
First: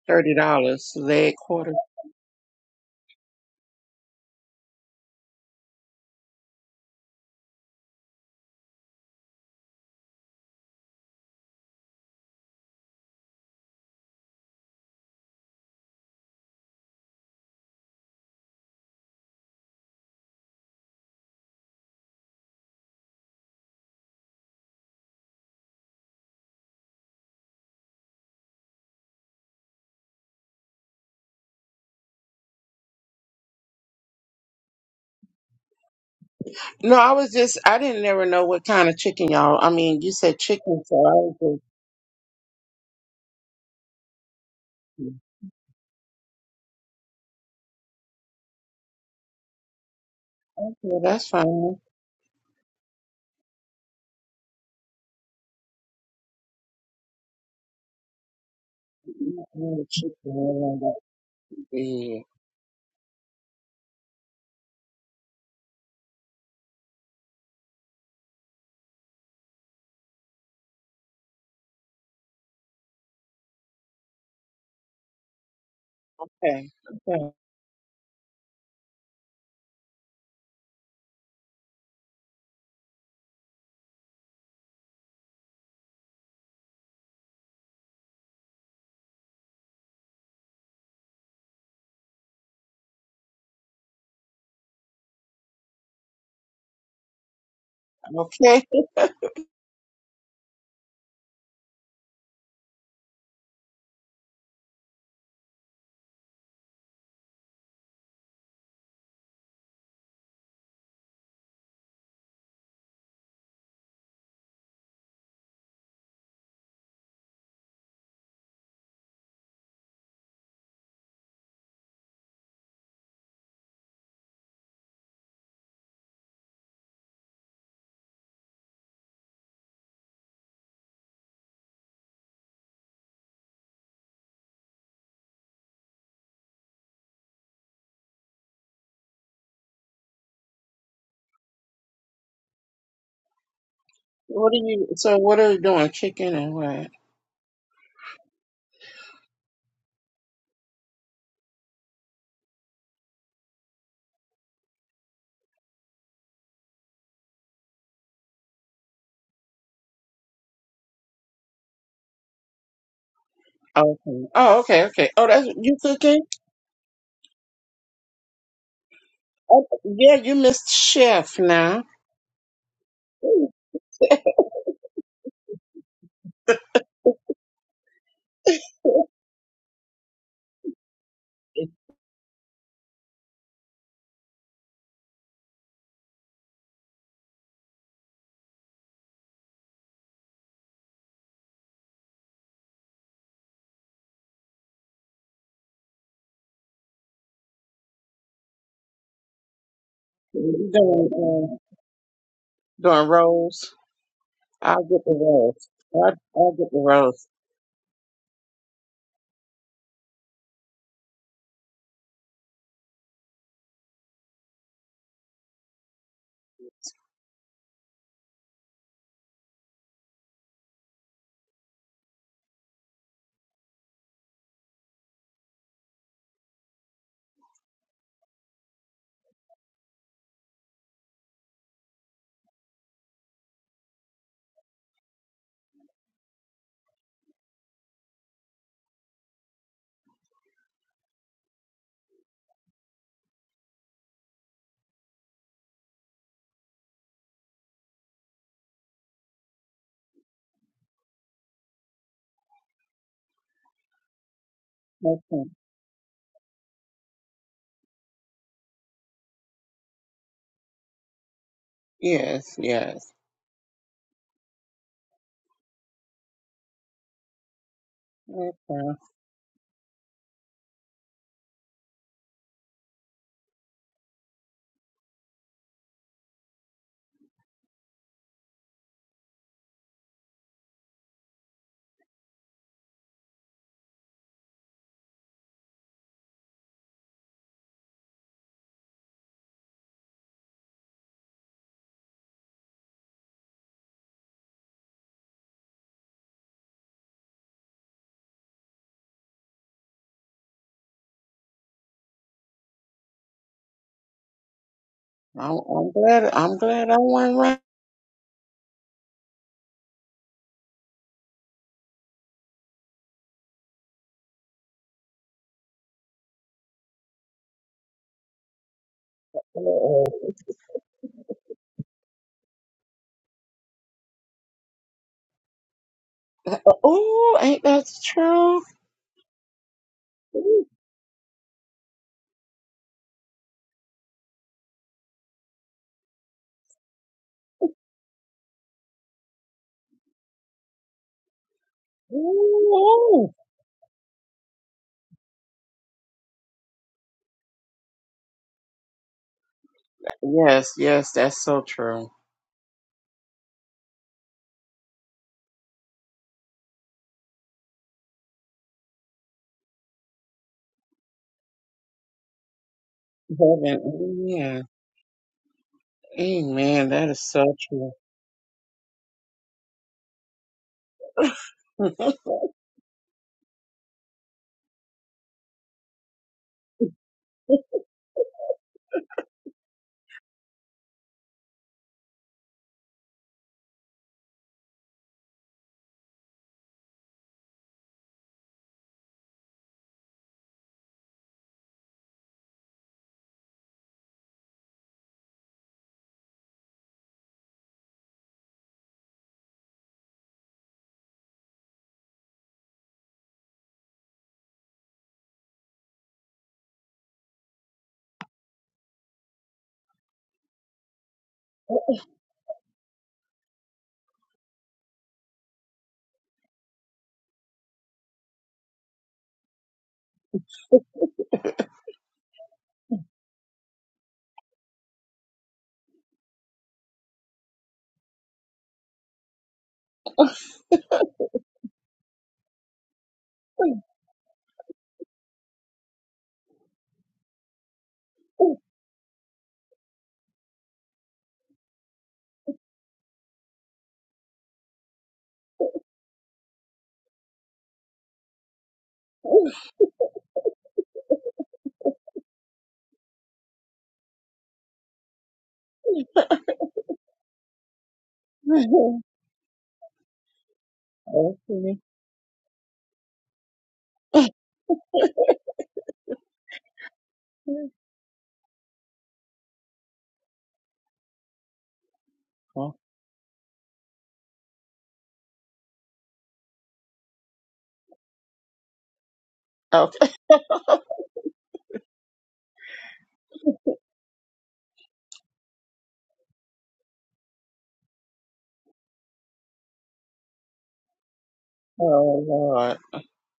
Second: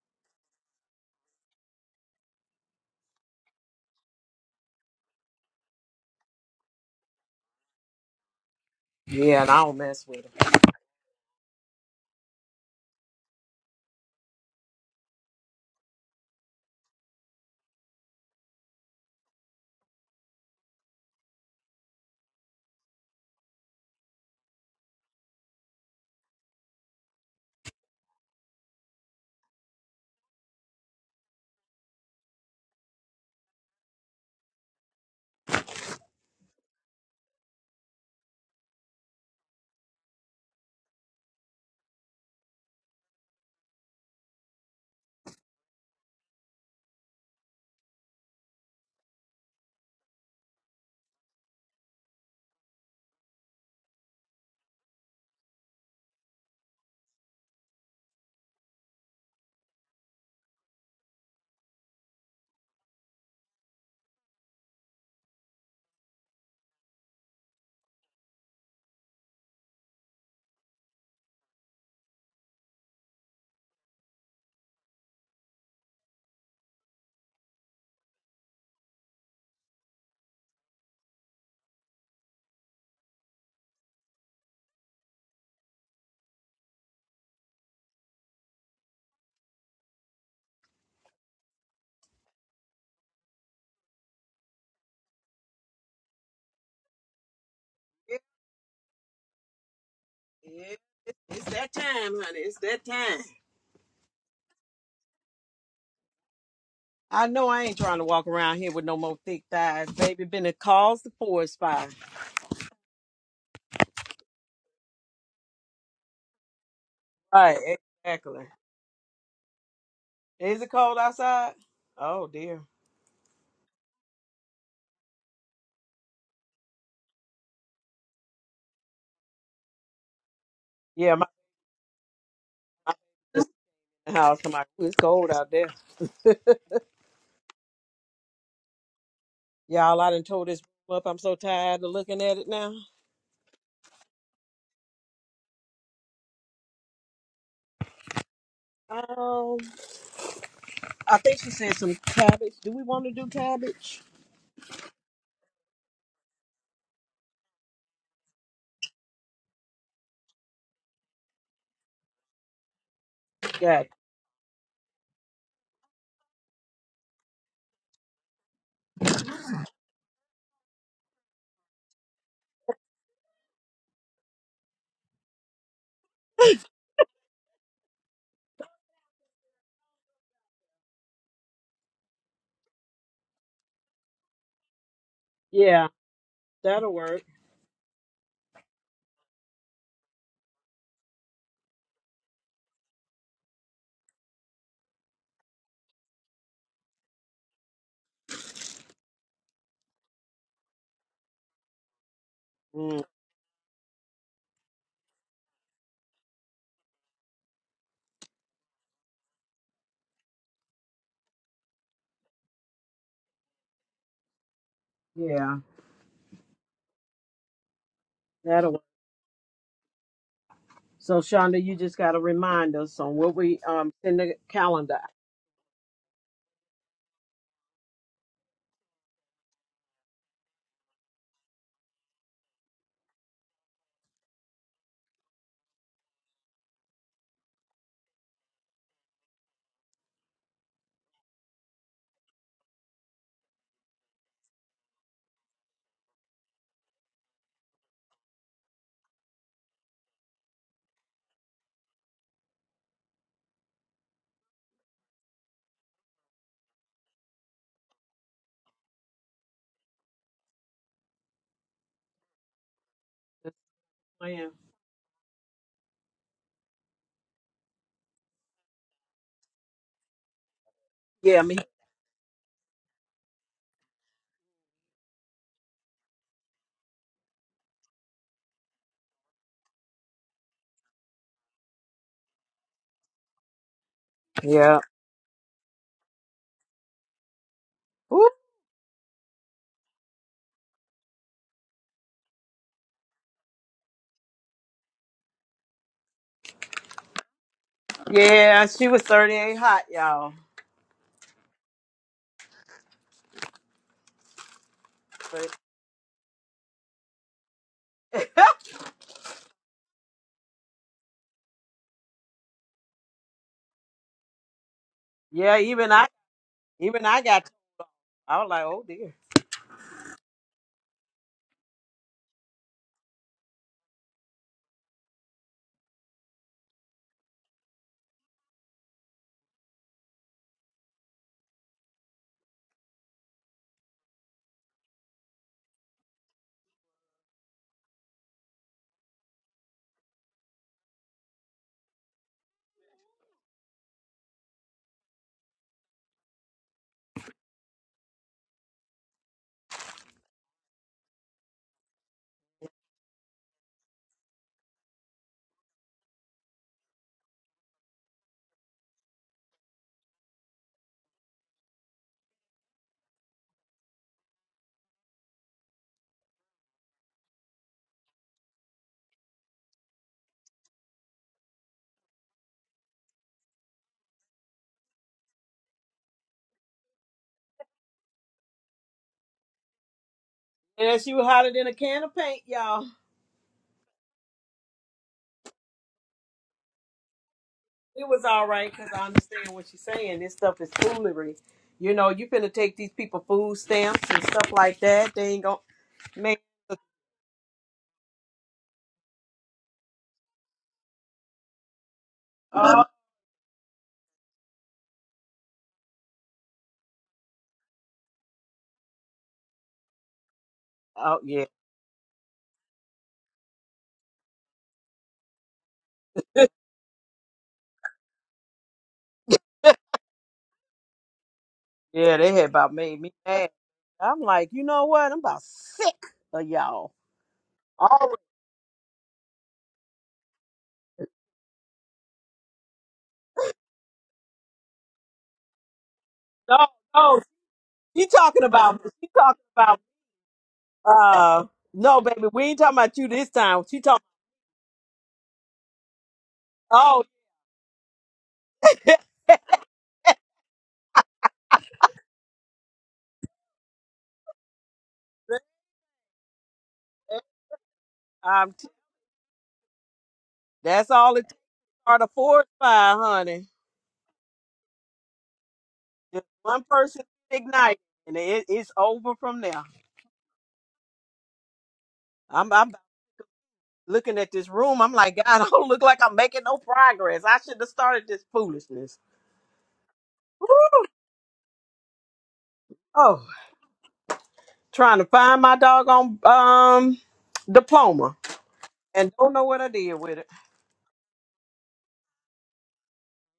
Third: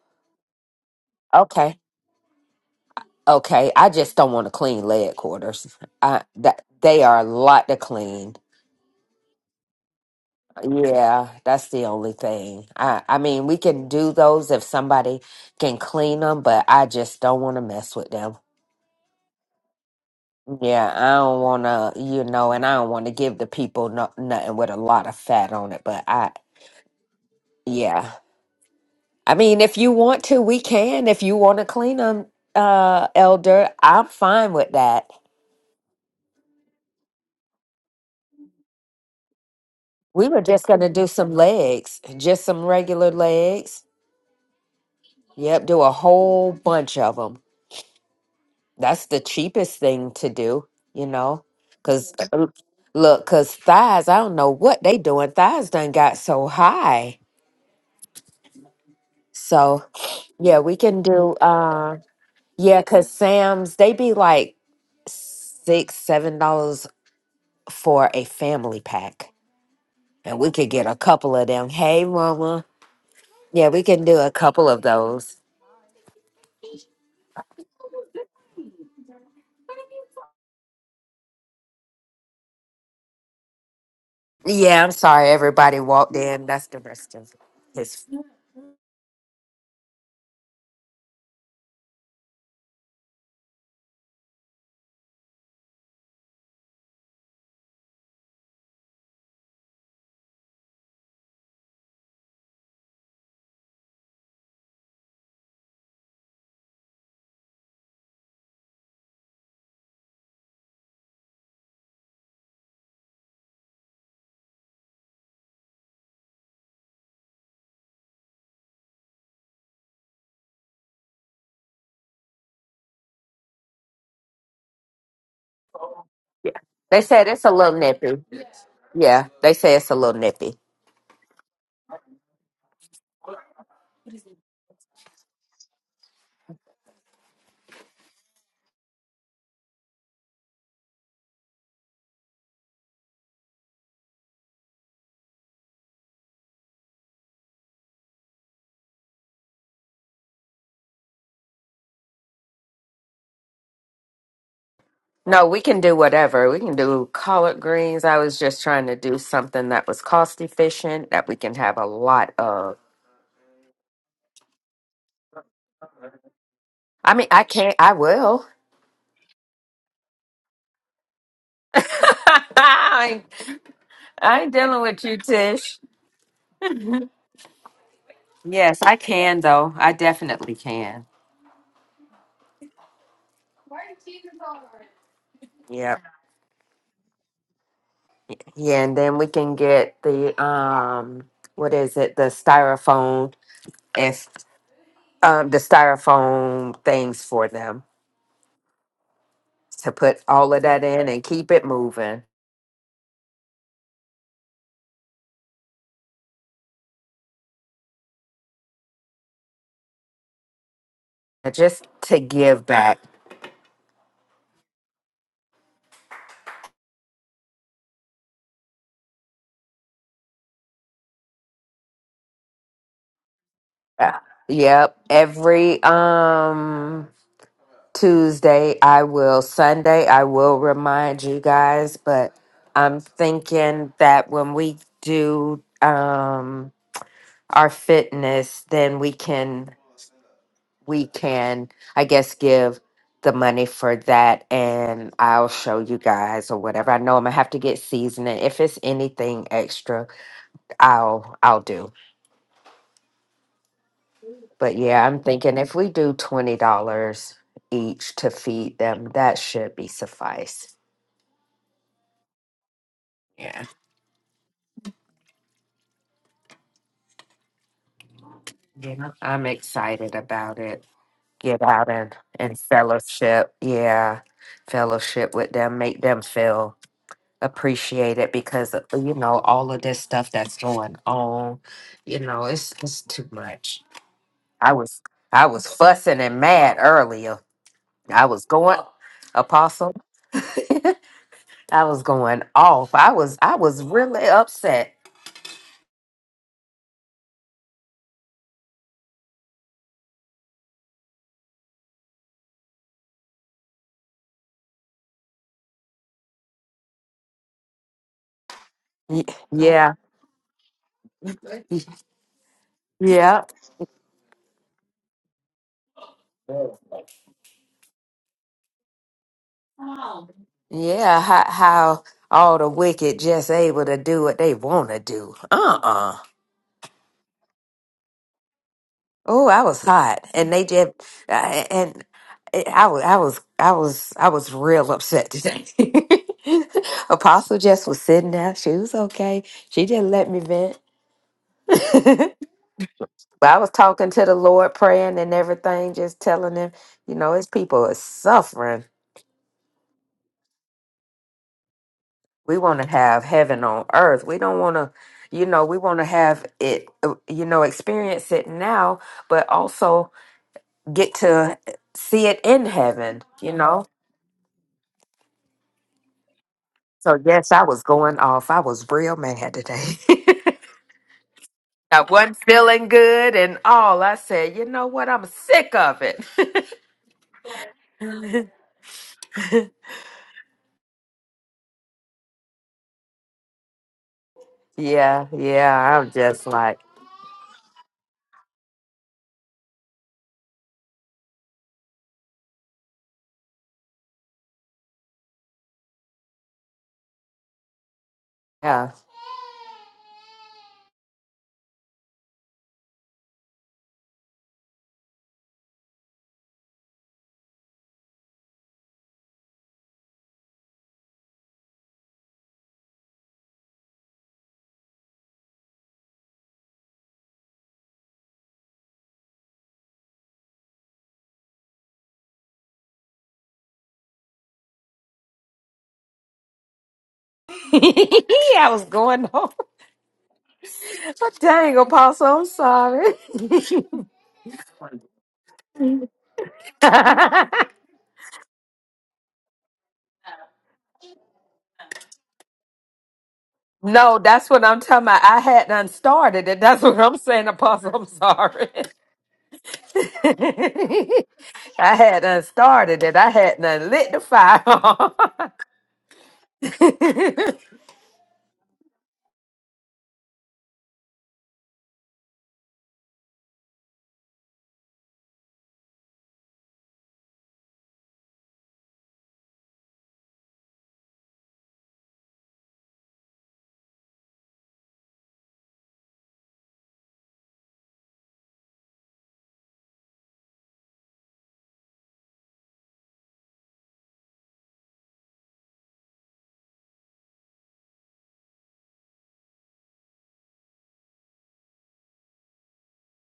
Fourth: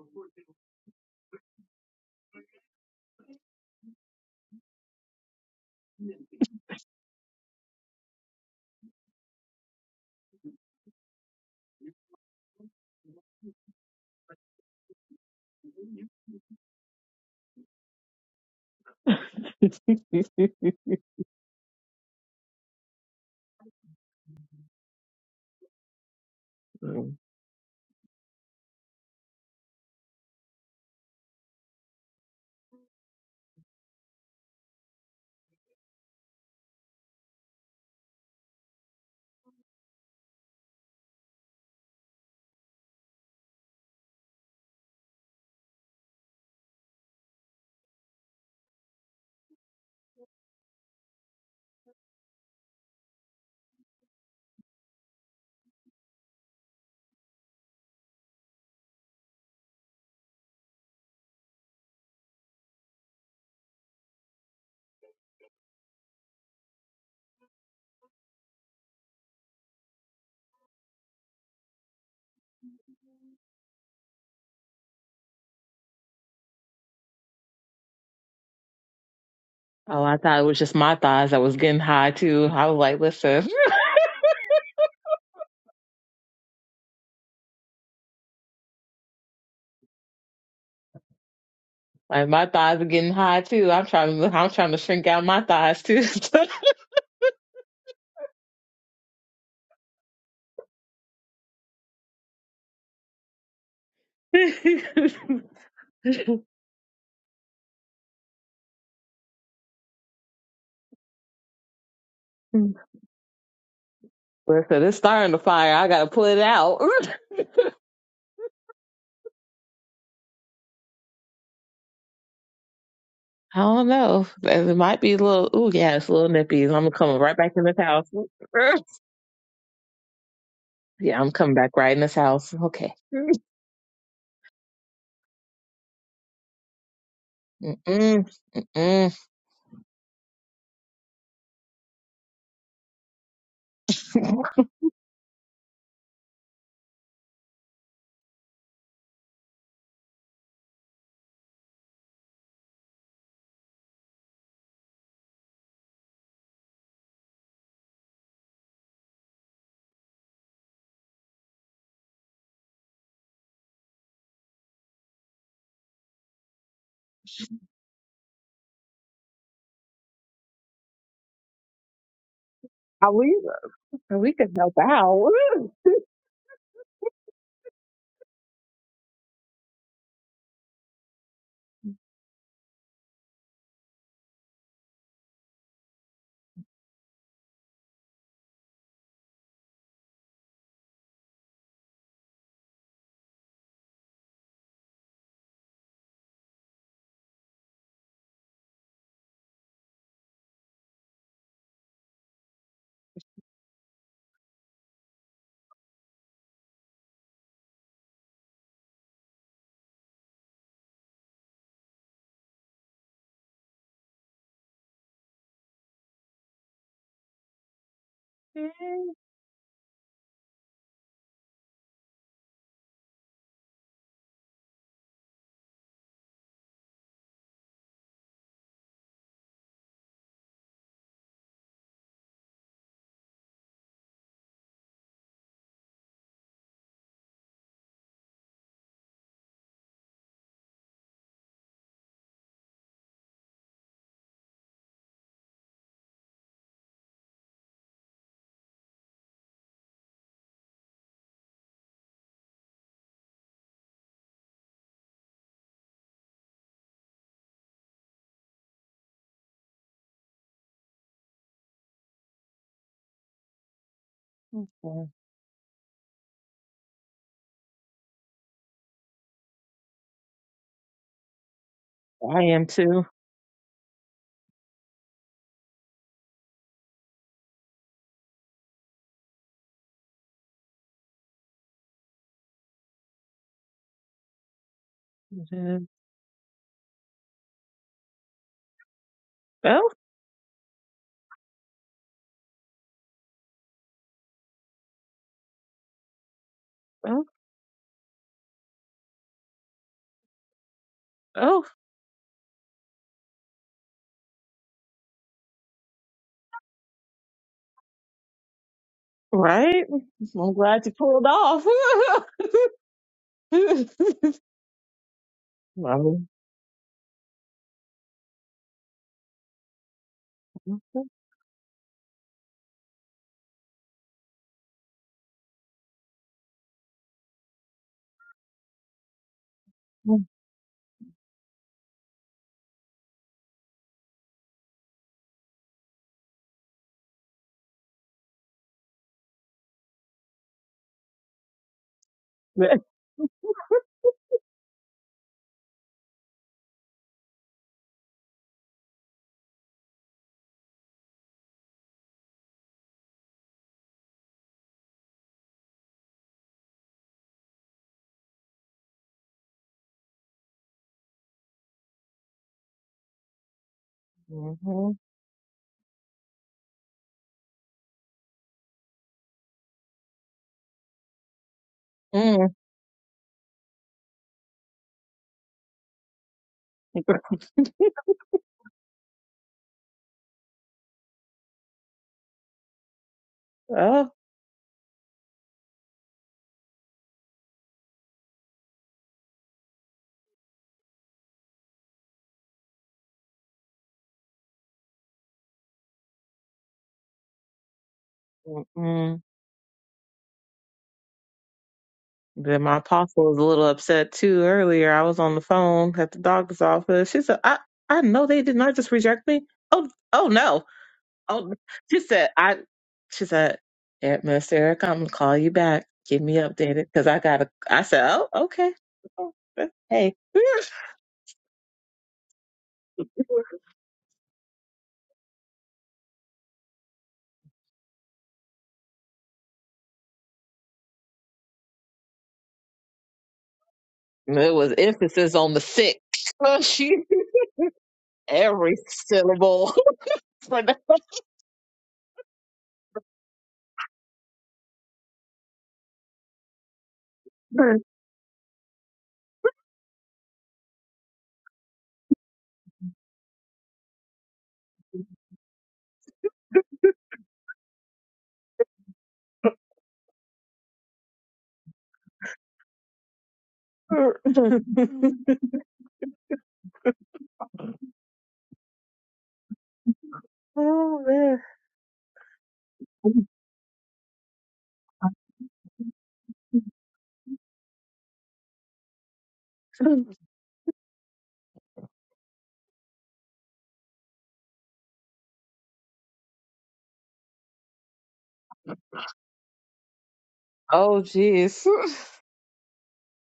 Speaker 3: thirty dollars, leg
Speaker 2: Okay.
Speaker 3: quarter.
Speaker 2: Okay, I just don't want to clean leg quarters. I that they are a lot to clean.
Speaker 1: Yeah, and I don't mess with
Speaker 2: Yeah, that's the only thing. I I mean, we can do those if somebody can clean them, but I just don't want to mess with them.
Speaker 4: Mm.
Speaker 2: Yeah, I don't want to, you know, and I don't want to give the people no, nothing with a lot of fat on it, but I
Speaker 4: oh,
Speaker 2: yeah. I mean, if you want to, we can. If you want to clean them, uh, Elder, I'm fine with that.
Speaker 3: No, I was just, I didn't never know what kind of chicken y'all. I mean, you
Speaker 2: We
Speaker 3: said
Speaker 2: were just going
Speaker 3: chicken,
Speaker 2: to
Speaker 3: so
Speaker 2: do
Speaker 3: I
Speaker 2: some
Speaker 3: was
Speaker 2: legs, just some regular legs.
Speaker 3: just,
Speaker 2: Yep, do a whole bunch of them. That's the cheapest thing to do,
Speaker 3: okay,
Speaker 2: you
Speaker 3: that's
Speaker 2: know?
Speaker 3: fine.
Speaker 2: Because, look, because thighs, I don't know what they doing. Thighs done got so high. So,
Speaker 3: Mm, Chicken, I
Speaker 2: yeah, we
Speaker 3: don't know what
Speaker 2: can do,
Speaker 3: to
Speaker 2: uh,
Speaker 3: do. Okay,
Speaker 2: yeah, because Sam's, they be like six, seven dollars for a family pack. And we could get a couple of them. Hey, mama. Yeah, we can do a couple of those.
Speaker 3: okay,
Speaker 4: I thought it was just my thighs that was getting high too. I was like, listen,
Speaker 2: Yeah, I'm sorry. Everybody walked in. That's the rest of his.
Speaker 4: like my thighs are getting high too. I'm trying to, I'm trying to shrink out my thighs too.
Speaker 3: okay.
Speaker 1: them. It's that time, honey. It's that time.
Speaker 4: listen,
Speaker 1: I know I ain't trying to walk around here with no more thick thighs, baby. Been a cause the forest fire.
Speaker 4: it's starting to fire. I gotta pull it out.
Speaker 1: Right, exactly. Is it cold outside? Oh dear.
Speaker 4: I don't know. It might be a little. Ooh, yeah, it's a little
Speaker 2: Yeah.
Speaker 4: nippy. I'm
Speaker 2: They
Speaker 4: coming
Speaker 2: said
Speaker 4: right
Speaker 2: it's a
Speaker 4: back in this
Speaker 2: little
Speaker 4: house.
Speaker 2: nippy. Yeah, they say it's a little nippy.
Speaker 1: Yeah,
Speaker 4: yeah,
Speaker 1: my,
Speaker 4: I'm coming back right in this house. Okay.
Speaker 1: my house. I'm like, "Ooh, it's cold out there.
Speaker 4: Mm.
Speaker 1: Y'all, I done told this up. I'm so tired of looking at it now.
Speaker 3: What are you? So, what are you doing? Chicken and what?
Speaker 1: Um, I think she said some cabbage. Do we want to do cabbage?
Speaker 2: No, we can do whatever. We can do collard greens. I was just trying to do something that was cost efficient that we can have a lot of.
Speaker 1: Yeah,
Speaker 3: Okay. Oh, okay, okay. Oh, that's you cooking?
Speaker 2: I mean, I can't. I will.
Speaker 3: Oh, yeah, you missed chef now.
Speaker 2: I,
Speaker 4: Are
Speaker 2: ain't,
Speaker 4: we,
Speaker 3: Ooh,
Speaker 4: we
Speaker 2: I ain't
Speaker 4: could help
Speaker 2: dealing with
Speaker 4: out.
Speaker 2: you,
Speaker 4: Woo.
Speaker 2: Tish. Yes, I can though. I definitely can.
Speaker 1: yeah,
Speaker 2: Yep.
Speaker 1: that'll work.
Speaker 2: Yeah, and then we can get the um, what is it? The styrofoam And um, the styrofoam things for them to put all of
Speaker 3: You
Speaker 2: that in and
Speaker 3: doing
Speaker 2: keep
Speaker 3: uh,
Speaker 2: it moving
Speaker 1: Mm,
Speaker 3: doing rolls? I'll get the rolls. I'll, I'll get the rolls.
Speaker 2: And just to give back
Speaker 1: yeah, that'll work.
Speaker 4: Mm.
Speaker 1: So Shonda, you just gotta remind us on what we um
Speaker 2: Yeah.
Speaker 1: send the
Speaker 2: yep
Speaker 1: calendar
Speaker 2: every um tuesday i will sunday i will remind you guys but i'm thinking that when we do um our fitness then we can we can, I guess, give the money for that and I'll show you guys or whatever. I know I'm gonna have to get seasoning. If it's anything extra, I'll I'll do. But yeah, I'm
Speaker 3: Okay.
Speaker 2: thinking if we do twenty dollars each to feed them, that should be suffice.
Speaker 3: Yes, yes.
Speaker 1: Just
Speaker 2: Yeah.
Speaker 1: playing.
Speaker 4: Okay.
Speaker 3: Okay.
Speaker 2: Yeah. I'm excited about it.
Speaker 1: Yeah, me.
Speaker 2: Get out and,
Speaker 4: I
Speaker 2: and
Speaker 4: am too.
Speaker 2: fellowship. Yeah. Fellowship with them, make them feel. appreciate it because uh, you know all of this stuff that's going on you know it's it's too much i
Speaker 1: Yeah.
Speaker 2: was i was
Speaker 4: Mhm.
Speaker 2: fussing and mad earlier i
Speaker 1: Whoop.
Speaker 2: was going
Speaker 4: Oh,
Speaker 2: apostle i was going off i was i was really upset
Speaker 4: oh,
Speaker 1: Yeah, she was 38 hot, y'all.
Speaker 4: oh,
Speaker 1: But
Speaker 3: I'm, I'm glad. I'm glad I went right.
Speaker 2: Y-
Speaker 4: right.
Speaker 2: yeah
Speaker 4: I'm glad you pulled off.
Speaker 2: Y- yeah
Speaker 1: yeah, even I
Speaker 4: Well,
Speaker 1: even I got I was like, oh dear.
Speaker 4: Mhm.
Speaker 2: yeah how, how all the wicked just able to do what they want to do uh-uh
Speaker 3: Oh, ain't that true?
Speaker 2: Oh, I was hot,
Speaker 4: Mm.
Speaker 2: and they did, uh, and it, I was, I was, I was, I was real upset today. Apostle Jess was sitting there; she was okay. She didn't let me vent. but
Speaker 3: Ooh.
Speaker 2: I was talking to the Lord, praying and everything, just telling him, you know, his people are suffering.
Speaker 3: Yes, yes, that's so true.
Speaker 2: We want to have heaven on earth. We don't want to, you know, we want to have it, uh, you know, experience it now, but also get to see it in heaven, you know
Speaker 3: Heaven, yeah. Amen. That
Speaker 2: So
Speaker 3: is
Speaker 2: yes,
Speaker 3: so
Speaker 2: I was
Speaker 3: true.
Speaker 2: going off. I was real mad today. I wasn't feeling good and all. I said, you know what? I'm sick of it.
Speaker 1: And she was hotter than a can of paint, y'all.
Speaker 4: Oh.
Speaker 2: yeah, yeah. I'm just like,
Speaker 1: It was all right because I understand what she's saying. This stuff is foolery. You know, you finna take these people food stamps and stuff like that. They ain't gonna make
Speaker 2: yeah.
Speaker 4: Mm-mm. Then my
Speaker 1: oh,
Speaker 4: apostle was a little upset too earlier. I was on the phone at the doctor's office. She said, I, I know they did not just reject me. Oh, oh no.
Speaker 1: oh yeah.
Speaker 4: Oh, she said, I, she said, Aunt Miss Erica, I'm gonna call you back. Give me updated because I gotta. I said, oh, okay. Oh, Hey, it
Speaker 1: Yeah, they had about made me mad. I'm like, you know what? I'm about sick of y'all.
Speaker 2: I was going off. But dang, Apostle, I'm sorry.
Speaker 4: was emphasis on the sick.
Speaker 1: No,
Speaker 4: she
Speaker 1: no. She talking
Speaker 4: every
Speaker 1: about she talking
Speaker 4: syllable.
Speaker 1: about
Speaker 4: For the-
Speaker 1: uh no baby, we ain't talking about you this time. She talking
Speaker 2: no, that's what I'm talking about. I hadn't started it. That's what
Speaker 1: oh
Speaker 2: I'm saying, Apostle. I'm sorry. I hadn't started it. I hadn't lit the fire.
Speaker 1: I'm
Speaker 3: okay.
Speaker 1: t- that's all it takes are the four five, honey. Just one person ignite and it, it's over from there.
Speaker 4: oh man.
Speaker 1: I'm I'm
Speaker 3: Oh,
Speaker 1: looking at this room, I'm like, God, I don't look like I'm making no progress. I should have started this foolishness.
Speaker 3: Okay.
Speaker 1: Woo! Oh, trying to find my doggone um diploma and don't know what I did with it.
Speaker 4: Oh jeez.
Speaker 3: Oh, Lord.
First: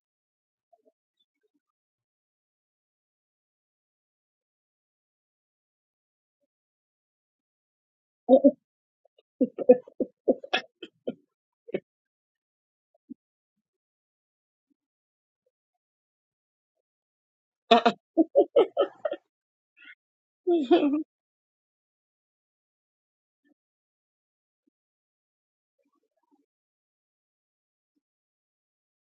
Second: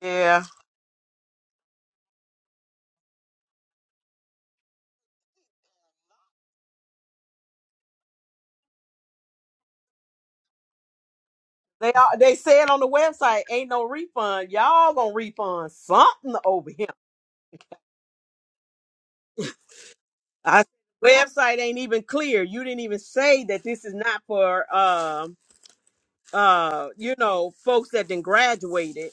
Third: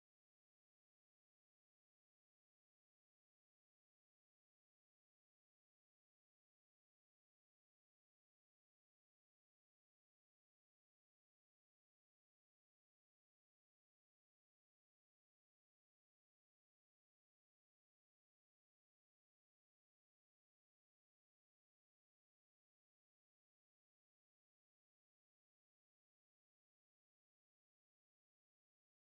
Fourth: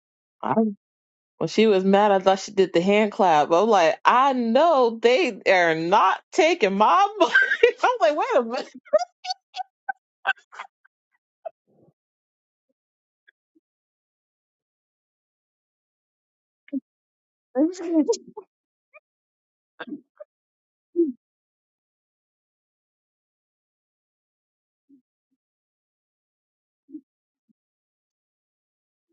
Speaker 1: Yeah.
Speaker 4: i When she was mad, I thought she did the hand clap. I'm like, I know they are not taking my money. I'm like, wait
Speaker 1: They are, they said on the website, ain't no refund. Y'all gonna refund something over him.
Speaker 4: a minute.
Speaker 1: I website ain't even clear. You didn't even say that this is not for um uh, you know folks that then graduated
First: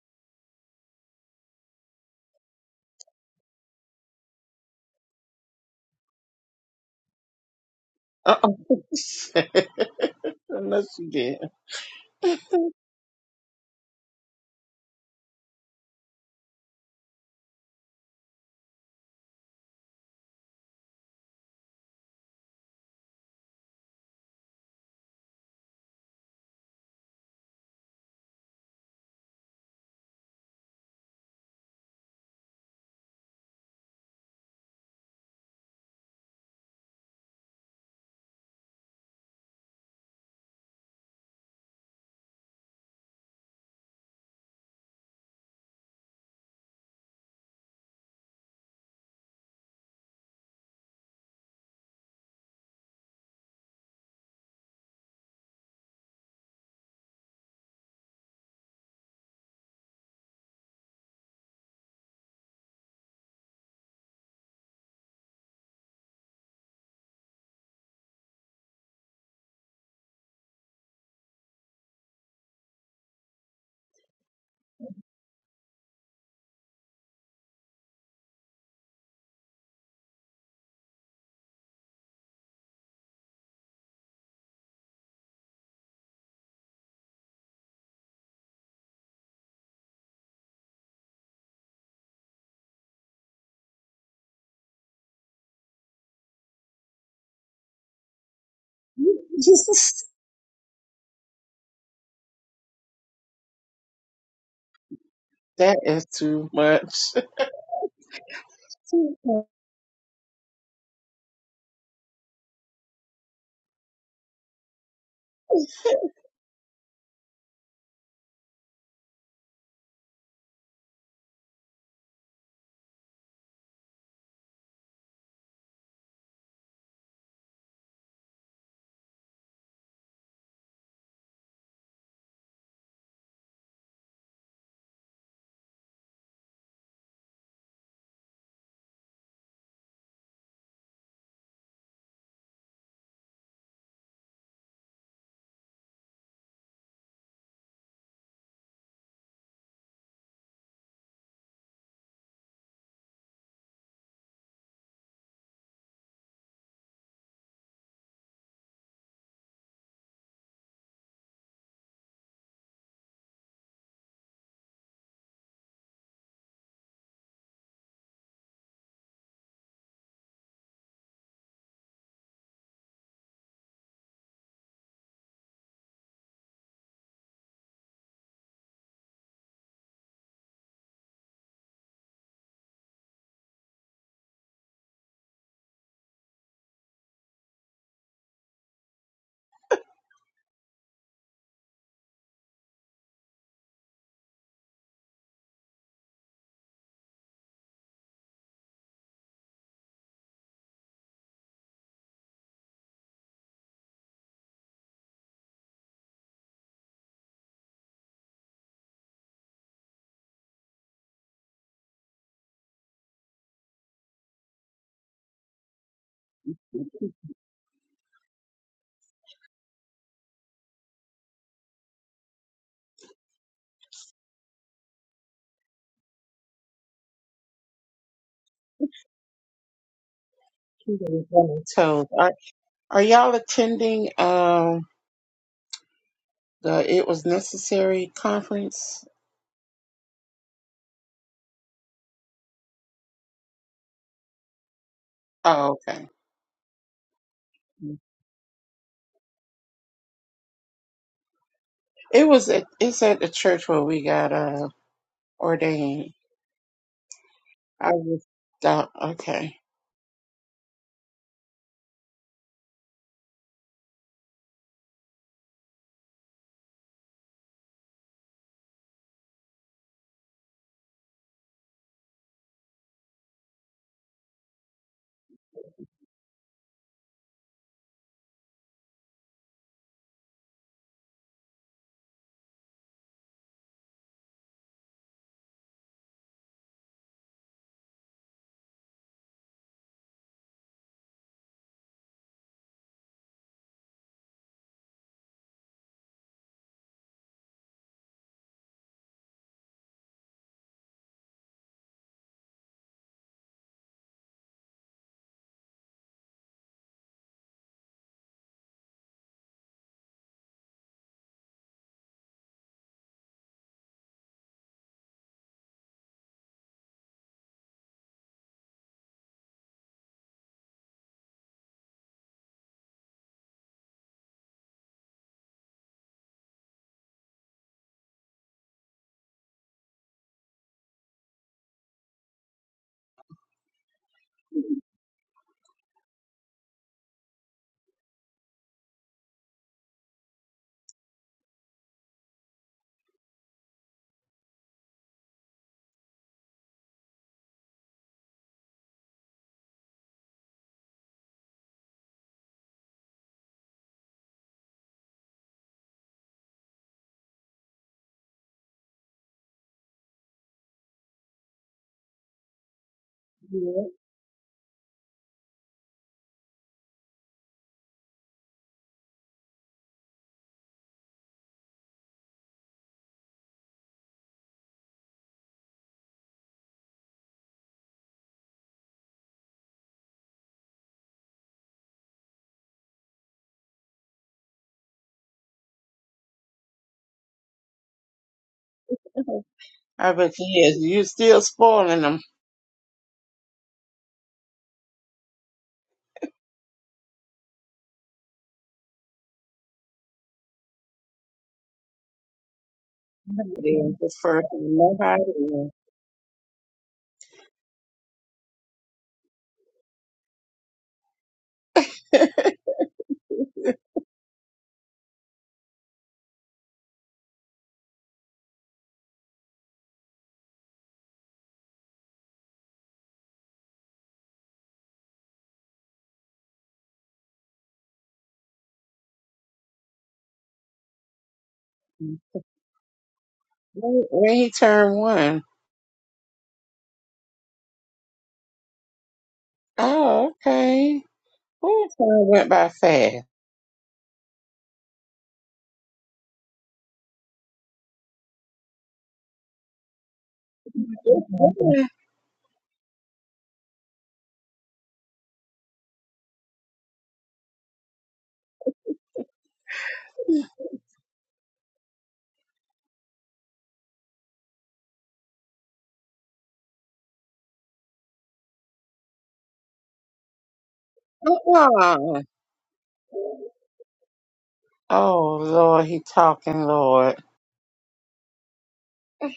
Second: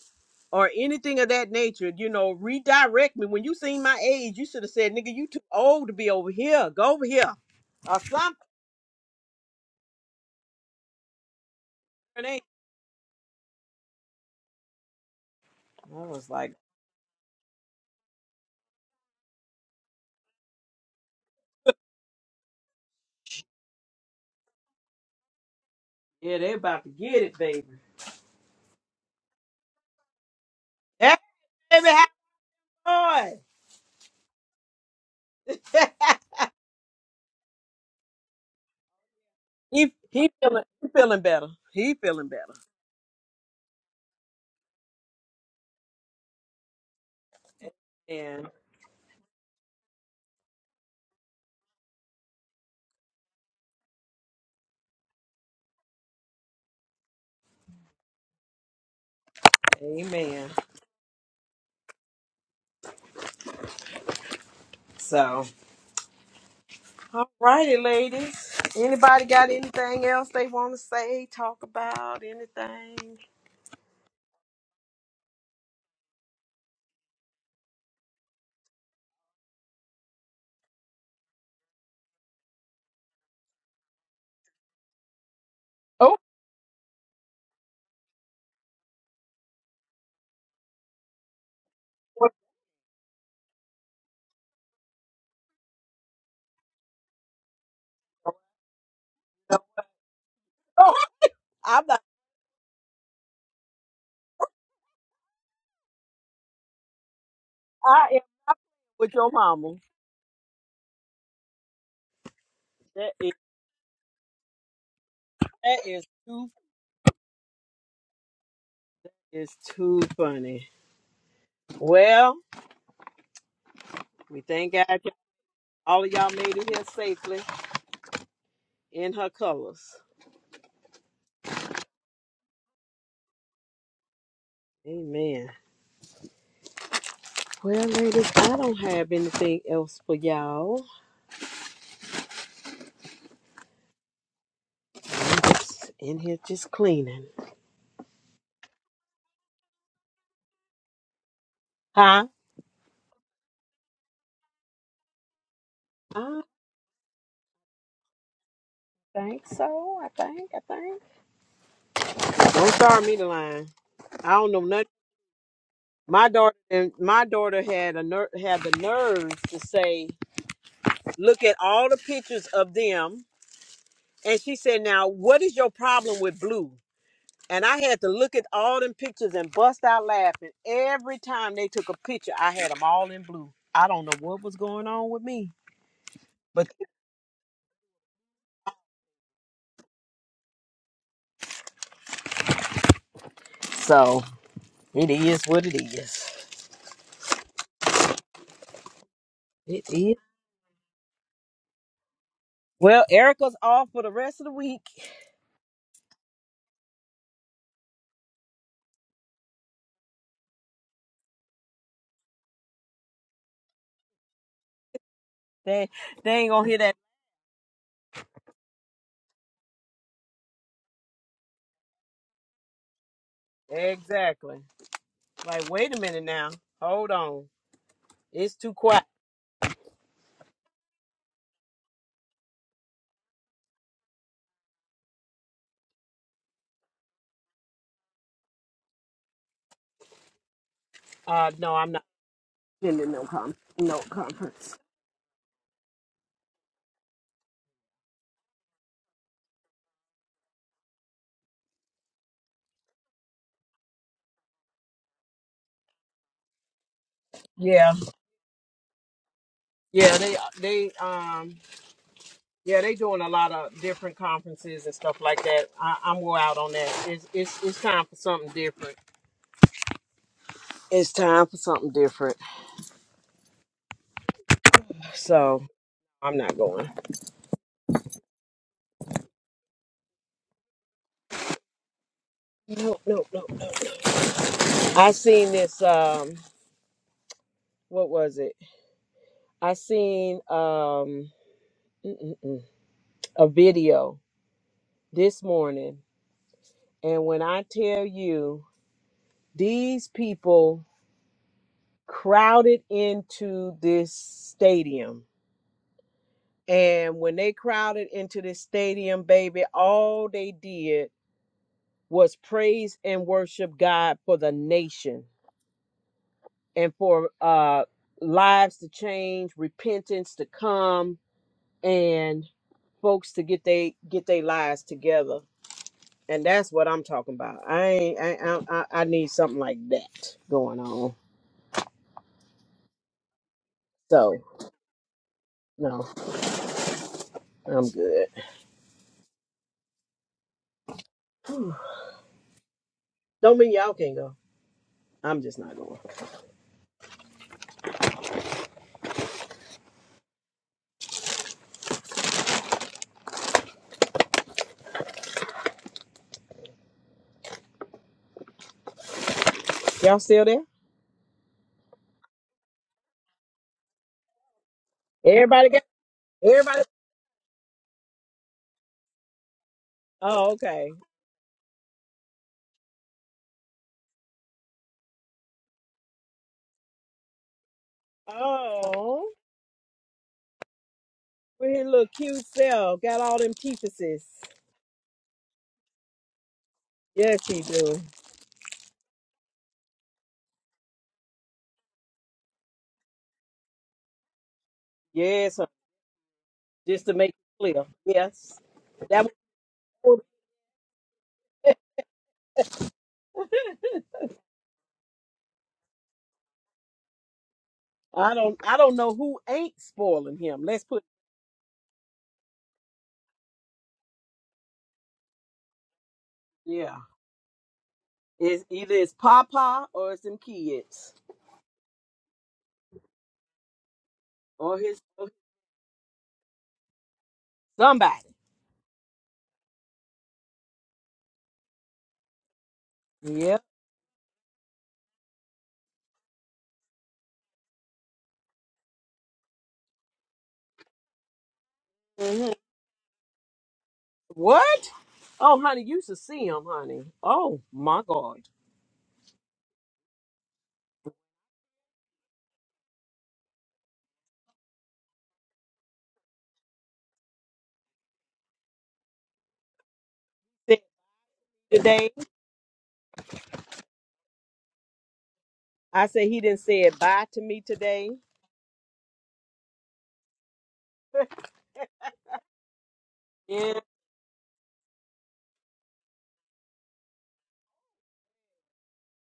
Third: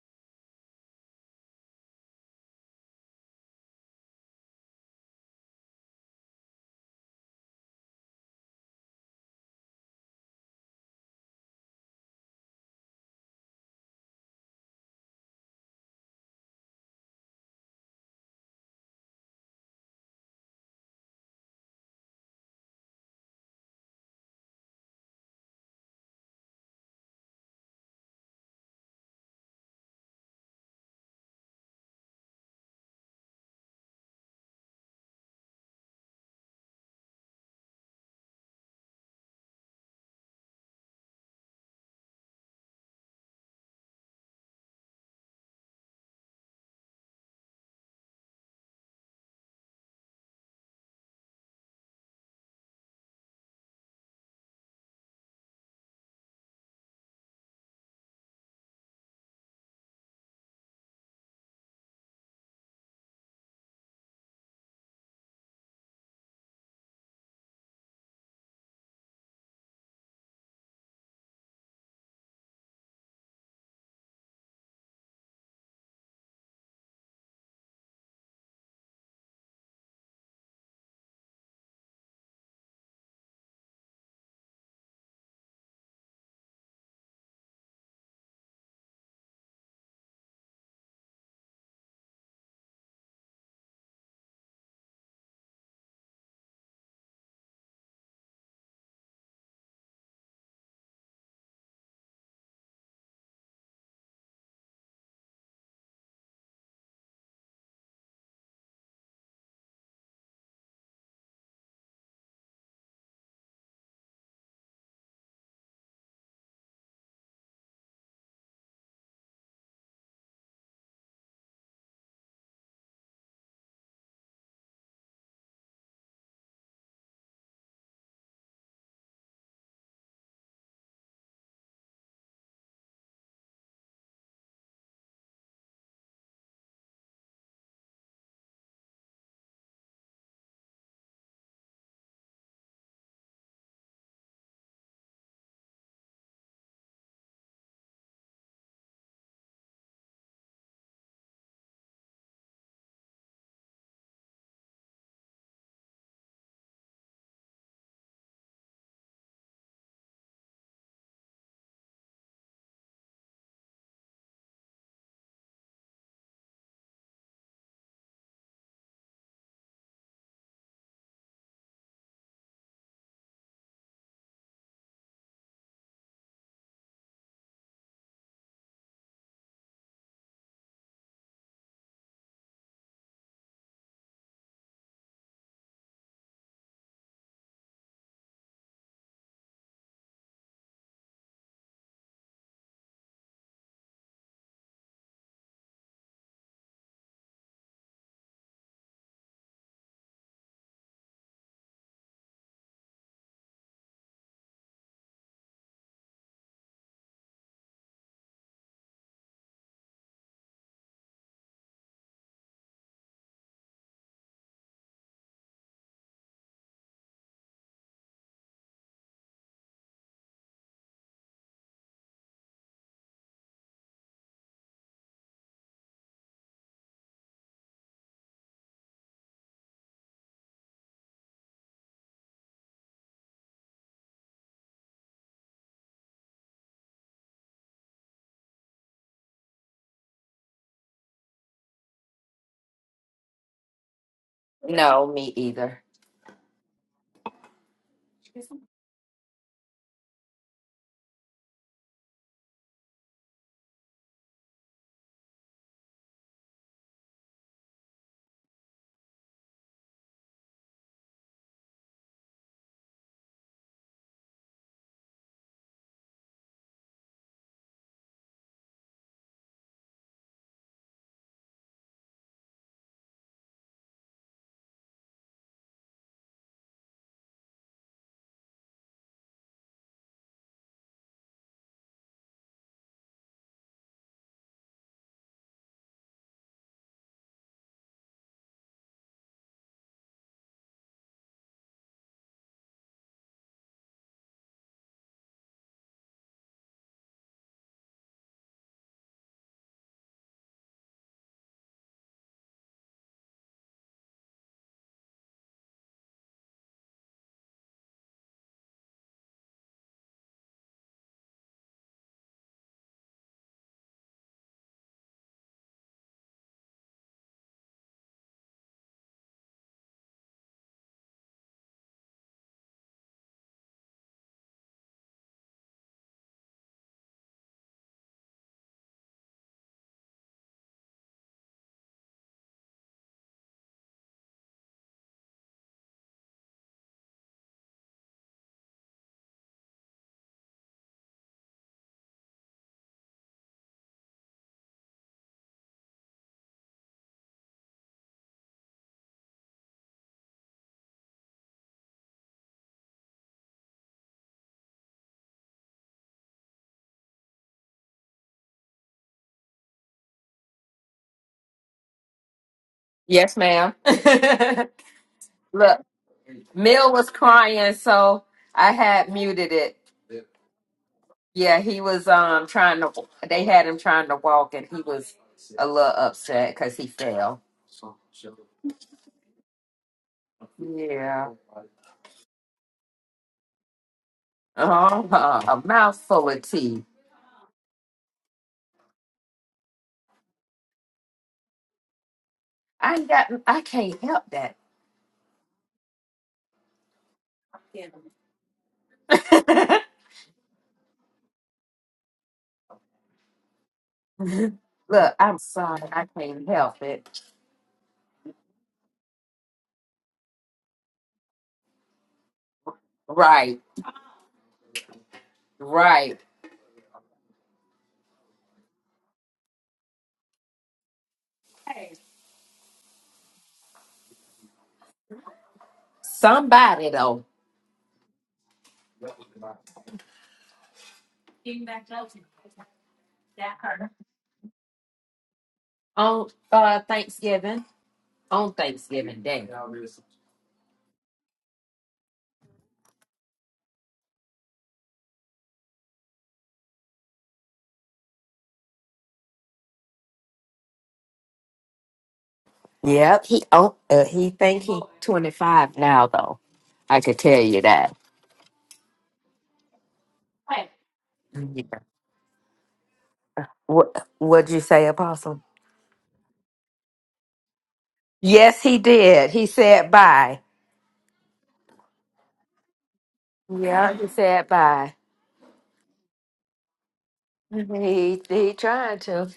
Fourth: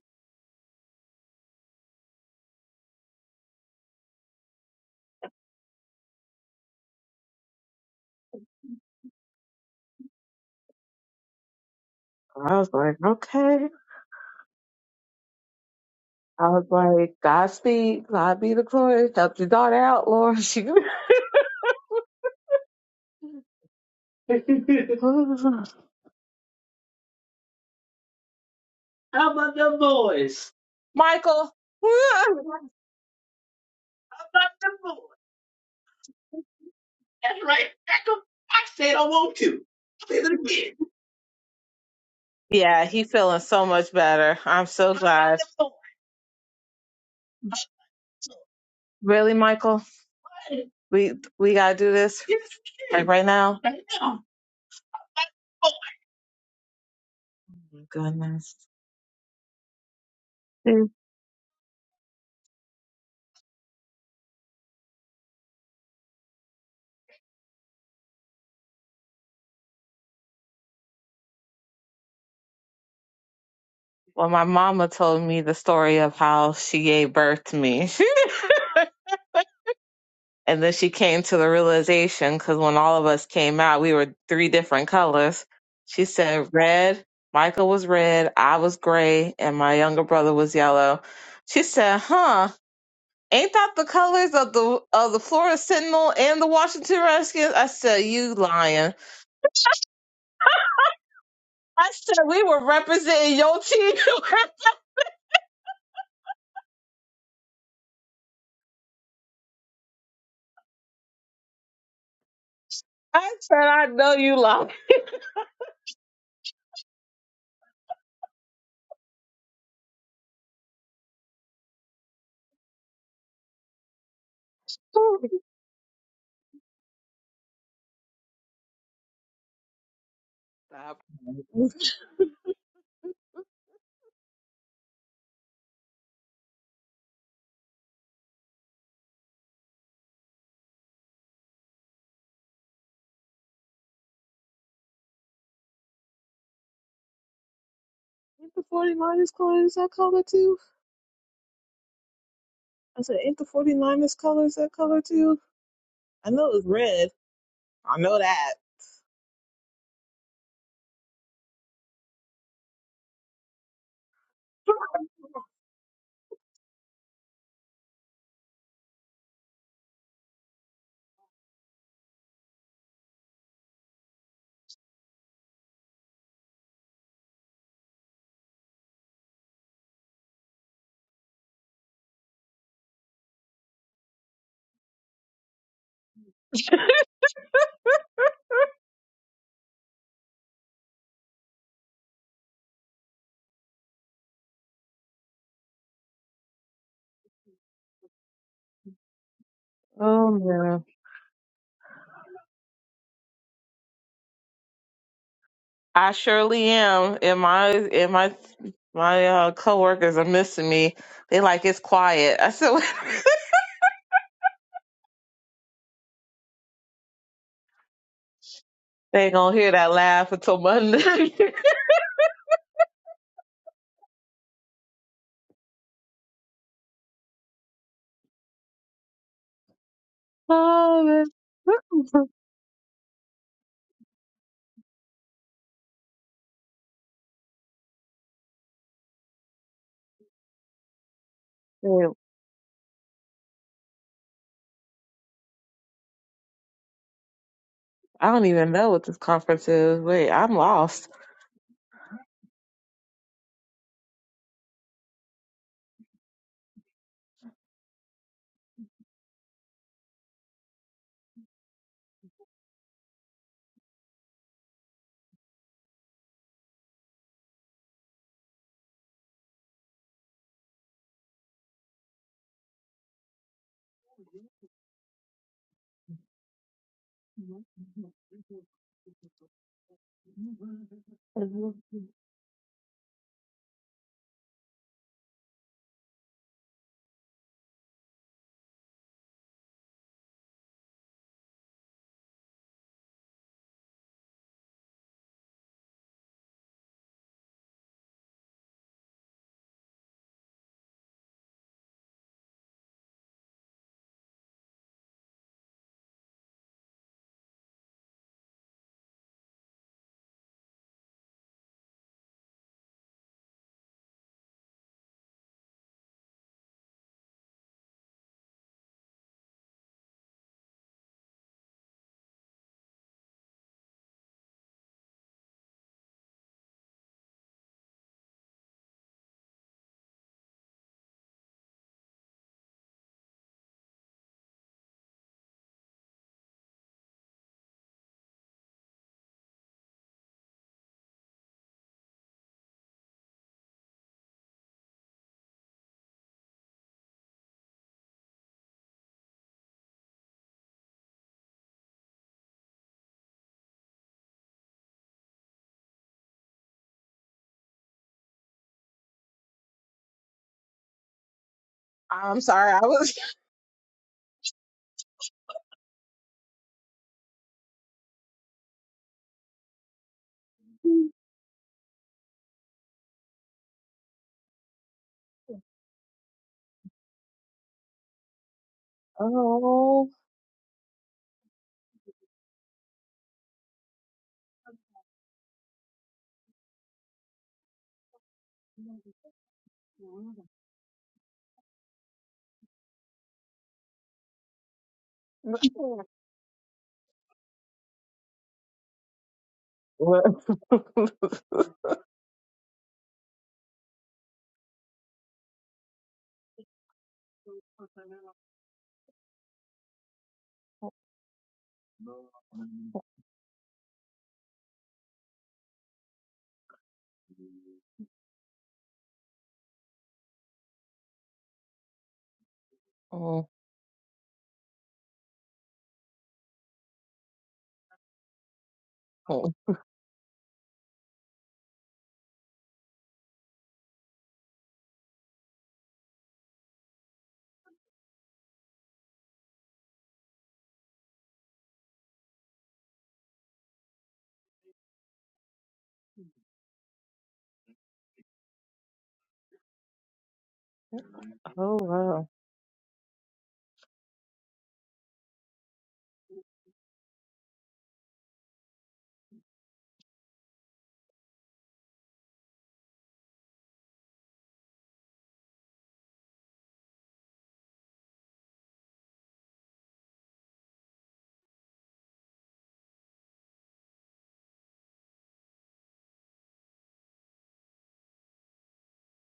Speaker 1: or anything of that nature. You know, redirect me. When you seen my age, you should have said, "Nigga, you too old to be over here. Go over here or something."
Speaker 3: Uh-uh. Unless you did.
Speaker 1: And they-
Speaker 4: I was like, okay.
Speaker 1: I was
Speaker 4: I
Speaker 1: like,
Speaker 4: was like, Godspeed, God be the glory. Help your daughter out, Lord. She
Speaker 1: "Yeah, they about to get it, baby.
Speaker 4: How about them boys?
Speaker 1: Hey,
Speaker 4: Michael.
Speaker 1: baby, have
Speaker 4: How
Speaker 1: fun."
Speaker 4: about them boys? That's right. Heck 'em. I said I want to.
Speaker 1: He
Speaker 4: I'll Say
Speaker 1: he
Speaker 4: it
Speaker 1: feeling
Speaker 4: again.
Speaker 1: he feeling better. He feeling better.
Speaker 4: yeah, he feeling so much better. I'm so How about glad. them boys?
Speaker 1: And
Speaker 4: Really, Michael? We we gotta do this Yes, we like can. right now? Oh my goodness.
Speaker 1: amen. So all righty, ladies. Anybody got anything else they want to say, talk about, anything?
Speaker 4: Well, my mama told me the story of how she gave birth to me. and then she came to the realization because when all of us came out, we were three different colors. She said red, Michael was red, I was gray, and my younger brother was yellow. She said, huh, ain't that the colors of the of the Florida Sentinel and the Washington Redskins? I said, you lying.
Speaker 1: Oh, I'm
Speaker 4: I
Speaker 1: not,
Speaker 4: said, we were representing your team.
Speaker 3: That is too much.
Speaker 1: I am with your mama. That is
Speaker 4: I said, I know you lying.
Speaker 1: that is too is too funny. Well, we thank God y'all- all of y'all made it here safely in her colors. Amen. Well, ladies, I don't have anything else for y'all. I'm just in here just cleaning.
Speaker 4: Ain't the 49ers colors that color too?
Speaker 1: Huh?
Speaker 4: I said, ain't the 49ers colors that color too? I
Speaker 1: I
Speaker 4: know it's red. I know that.
Speaker 1: think so. I think. I think. Don't start me the line. I don't know nothing. My daughter and my daughter had a ner- had the nerve to say, "Look at all the pictures of them," and she said, "Now, what is your problem with blue?" And I had to look at all them pictures and bust out laughing every time they took a picture. I had them all in blue. I don't know what was going on with me, but so it is what it is. It is.
Speaker 4: Oh no.
Speaker 1: Well, Erica's off for the rest of the week.
Speaker 4: I surely am. And my and my my uh, coworkers are missing me. They like it's quiet. I said
Speaker 1: They they ain't gonna hear that.
Speaker 4: they ain't gonna hear that laugh until Monday.
Speaker 1: Exactly. Like, wait a minute now. Hold on. It's too quiet.
Speaker 4: oh that's
Speaker 3: Toes. Are, are y'all attending um the It Was Necessary conference?
Speaker 1: Uh, no, I'm not.
Speaker 4: good.
Speaker 2: No, me
Speaker 3: Oh,
Speaker 2: either.
Speaker 3: okay.
Speaker 4: I don't even know what this conference is. Wait, I'm lost.
Speaker 3: It was at it's at the church where we got uh ordained. I
Speaker 1: Yeah,
Speaker 3: was uh, okay.
Speaker 1: yeah. They they um yeah they doing a lot of different conferences and stuff like that. I, I'm more out on that. It's it's it's time for something different. It's time for something different. So I'm not going. No, no, no. I seen this. Um, what was it? I seen um mm, mm, mm, a video this morning And when I tell you, these people crowded into this stadium. And when they crowded into this stadium, baby, all they did was praise and worship God for the nation and for uh, lives to change, repentance to come, and folks to get they get their lives together. And that's what I'm talking about. I ain't, I, I I I need something like that going on. So no. I'm good. Don't mean y'all can not go. I'm just not going. Y'all still there?
Speaker 4: I'm sorry. I was.
Speaker 2: Yes, ma'am.
Speaker 3: Yeah.
Speaker 1: Everybody
Speaker 2: Look,
Speaker 1: got everybody.
Speaker 2: Mill was crying, so I had muted it.
Speaker 1: Oh, okay.
Speaker 2: Yeah, he was um trying to. They had him trying to walk, and he was a little upset because he fell.
Speaker 1: Oh,
Speaker 4: Oh,
Speaker 2: Yeah.
Speaker 1: with his little cute self, got all them teethuses.
Speaker 2: Oh, a mouthful of tea.
Speaker 1: Yes, he do.
Speaker 3: I bet yes, you're still spoiling 'em.
Speaker 2: I ain't got. I can't help that.
Speaker 1: Yes, hon. just to make it clear. Yes, that was.
Speaker 3: then his first
Speaker 2: Look,
Speaker 3: nobody.
Speaker 2: I'm
Speaker 3: knew.
Speaker 2: sorry. I can't help it.
Speaker 1: I don't. I don't know who ain't spoiling him. Let's put.
Speaker 2: Right. Right.
Speaker 1: Yeah, it's either it's Papa or it's them kids
Speaker 4: oh,
Speaker 1: or his or
Speaker 2: Somebody though.
Speaker 1: somebody.
Speaker 4: oh
Speaker 1: Yep.
Speaker 3: When, when he turned one,
Speaker 2: On uh Thanksgiving. on Thanksgiving Day.
Speaker 3: oh okay. That time went
Speaker 1: Mm-hmm.
Speaker 3: by fast.
Speaker 1: What? Oh, honey, you should see him, honey. Oh my God.
Speaker 3: Yeah.
Speaker 4: wow.
Speaker 2: Yep, he oh, uh, he think he twenty five now though. I could tell you that.
Speaker 1: Said
Speaker 2: Yeah.
Speaker 1: Today,
Speaker 2: What what'd you say, Apostle?
Speaker 1: I said he didn't say it bye to me today.
Speaker 2: Yes, he did. He said bye.
Speaker 3: Uh-uh.
Speaker 1: Yeah,
Speaker 2: Yeah, he said bye.
Speaker 3: Oh Lord, he talking Lord.
Speaker 2: He he trying to.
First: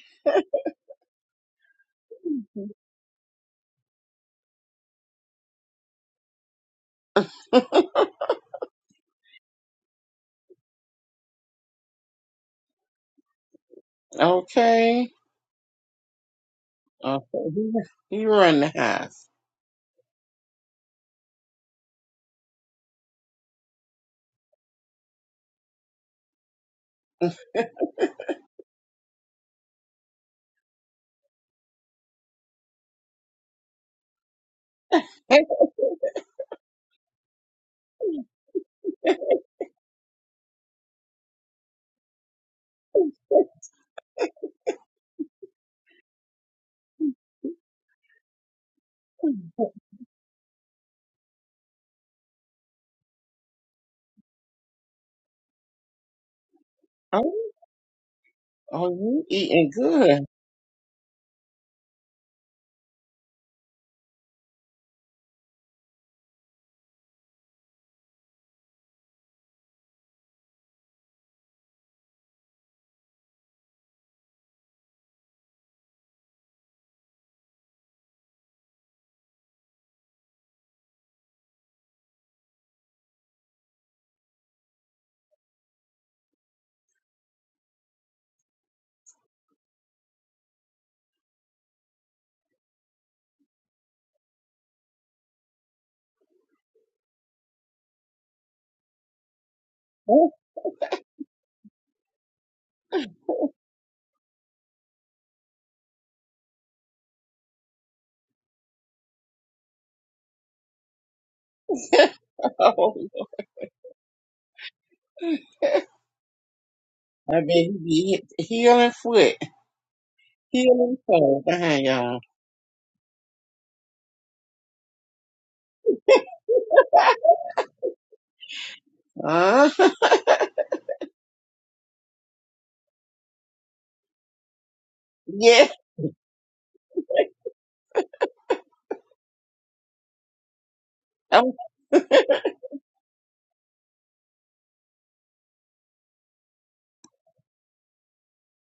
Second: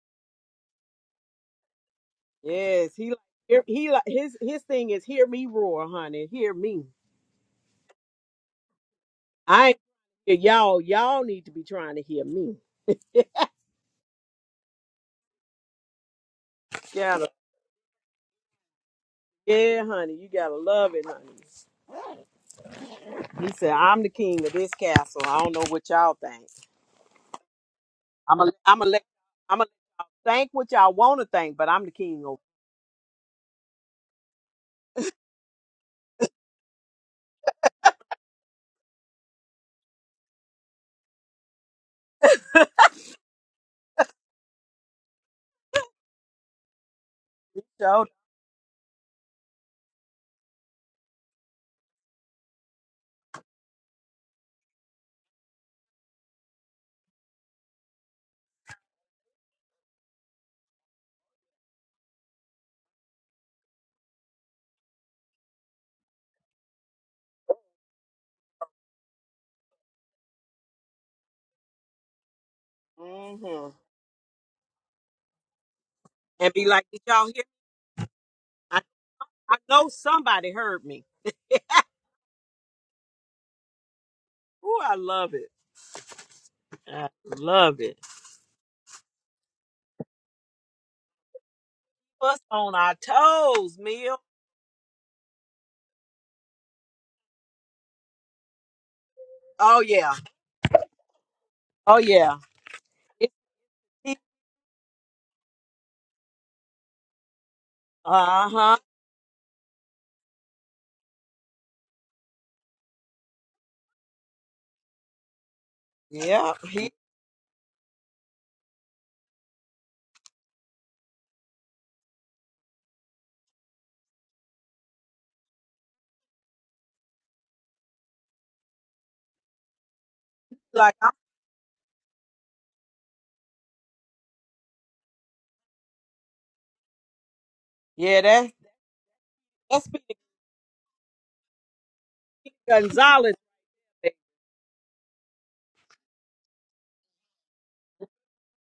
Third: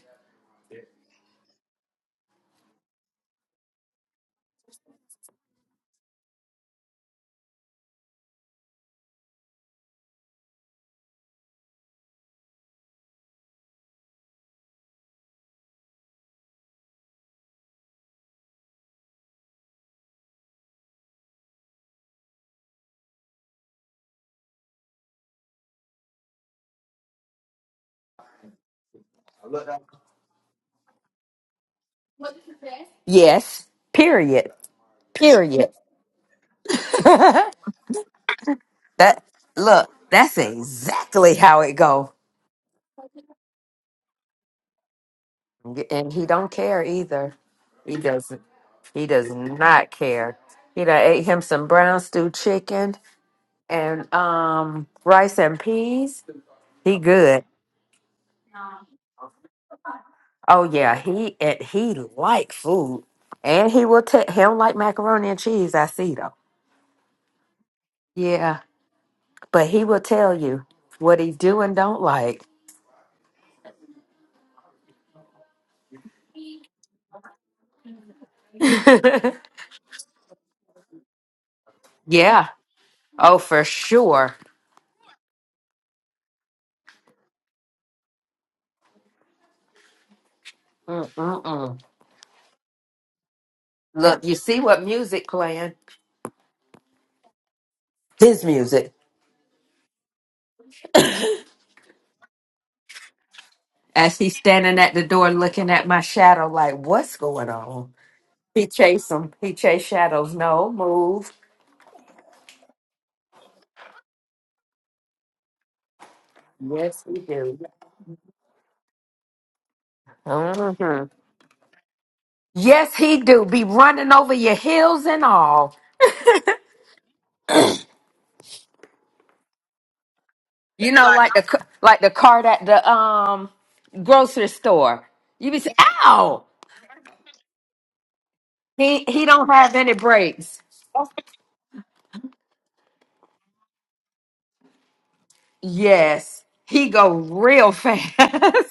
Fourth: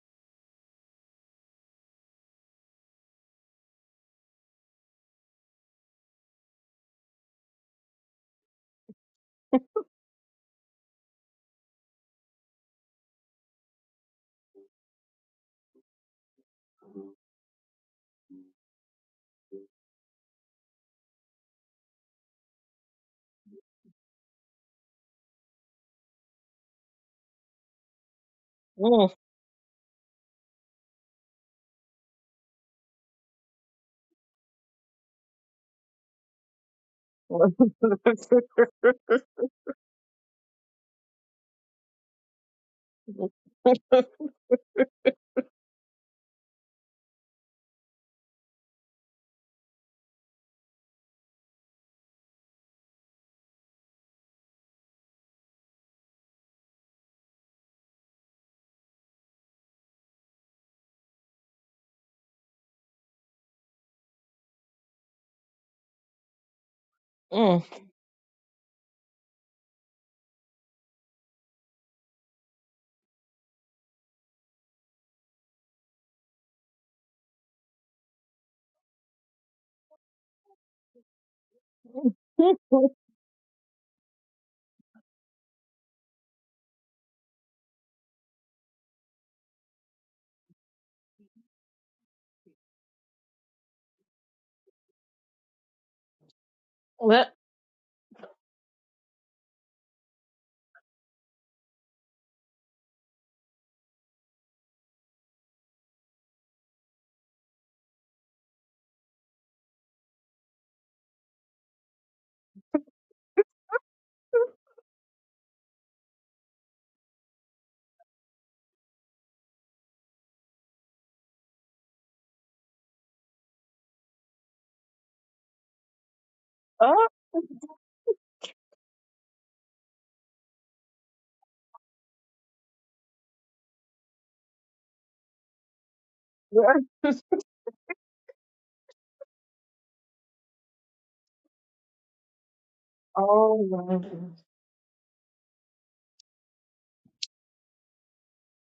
Speaker 1: yes, he like hear- he like his his thing is hear me roar, honey. Hear me. I ain't hear y'all y'all need to be trying to hear me.
Speaker 3: Okay. Uh,
Speaker 1: Gotta
Speaker 3: he, he run the house.
Speaker 1: yeah, honey, you gotta love it, honey. He said I'm the king of this castle. I don't know what y'all think. I'm a I'm a
Speaker 4: Mm.
Speaker 1: let I'm a think what y'all want to think, but I'm the king over
Speaker 2: Yes. Period. Period. that look. That's exactly how it go. and he don't care either.
Speaker 1: this
Speaker 2: He
Speaker 1: show.
Speaker 2: doesn't. He does not care. He done ate him some brown stew chicken and um rice and peas. He
Speaker 3: Oh,
Speaker 2: good.
Speaker 3: oh, you eating good.
Speaker 2: Oh yeah, he and he like food, and he will tell. He don't like macaroni and cheese. I see though.
Speaker 4: Mm.
Speaker 2: Yeah, but he will tell you what he do and don't like.
Speaker 1: and be like, "Did y'all hear?" me? I, I know somebody heard me.
Speaker 2: yeah. Oh, for sure.
Speaker 1: Ooh, I love it. I love it.
Speaker 2: Mm-mm-mm.
Speaker 1: Us on our toes, Mill.
Speaker 2: Look, you see what music playing? His music.
Speaker 1: Oh yeah. Oh yeah.
Speaker 2: As he's standing at the door looking at my shadow, like, what's going on?
Speaker 1: Uh
Speaker 2: He
Speaker 1: huh.
Speaker 2: chased him. He chased shadows. No, move.
Speaker 3: Oh, I
Speaker 1: Yeah. He
Speaker 2: Yes, he
Speaker 3: bet
Speaker 2: do.
Speaker 3: he be healing foot, healing
Speaker 2: hmm
Speaker 3: toe behind y'all.
Speaker 2: Yes, he do. Be running over your heels and all.
Speaker 3: Huh?
Speaker 2: You
Speaker 1: like, I'm-
Speaker 2: know, like the c- like the cart at the um grocery store. You be
Speaker 3: Yes.
Speaker 2: saying, ow!
Speaker 1: yeah. That
Speaker 2: He he don't have
Speaker 1: that's
Speaker 2: any
Speaker 1: Peter
Speaker 2: brakes.
Speaker 3: I'm
Speaker 1: Gonzalez
Speaker 4: Uh-oh.
Speaker 1: to
Speaker 2: Yes. He go real fast.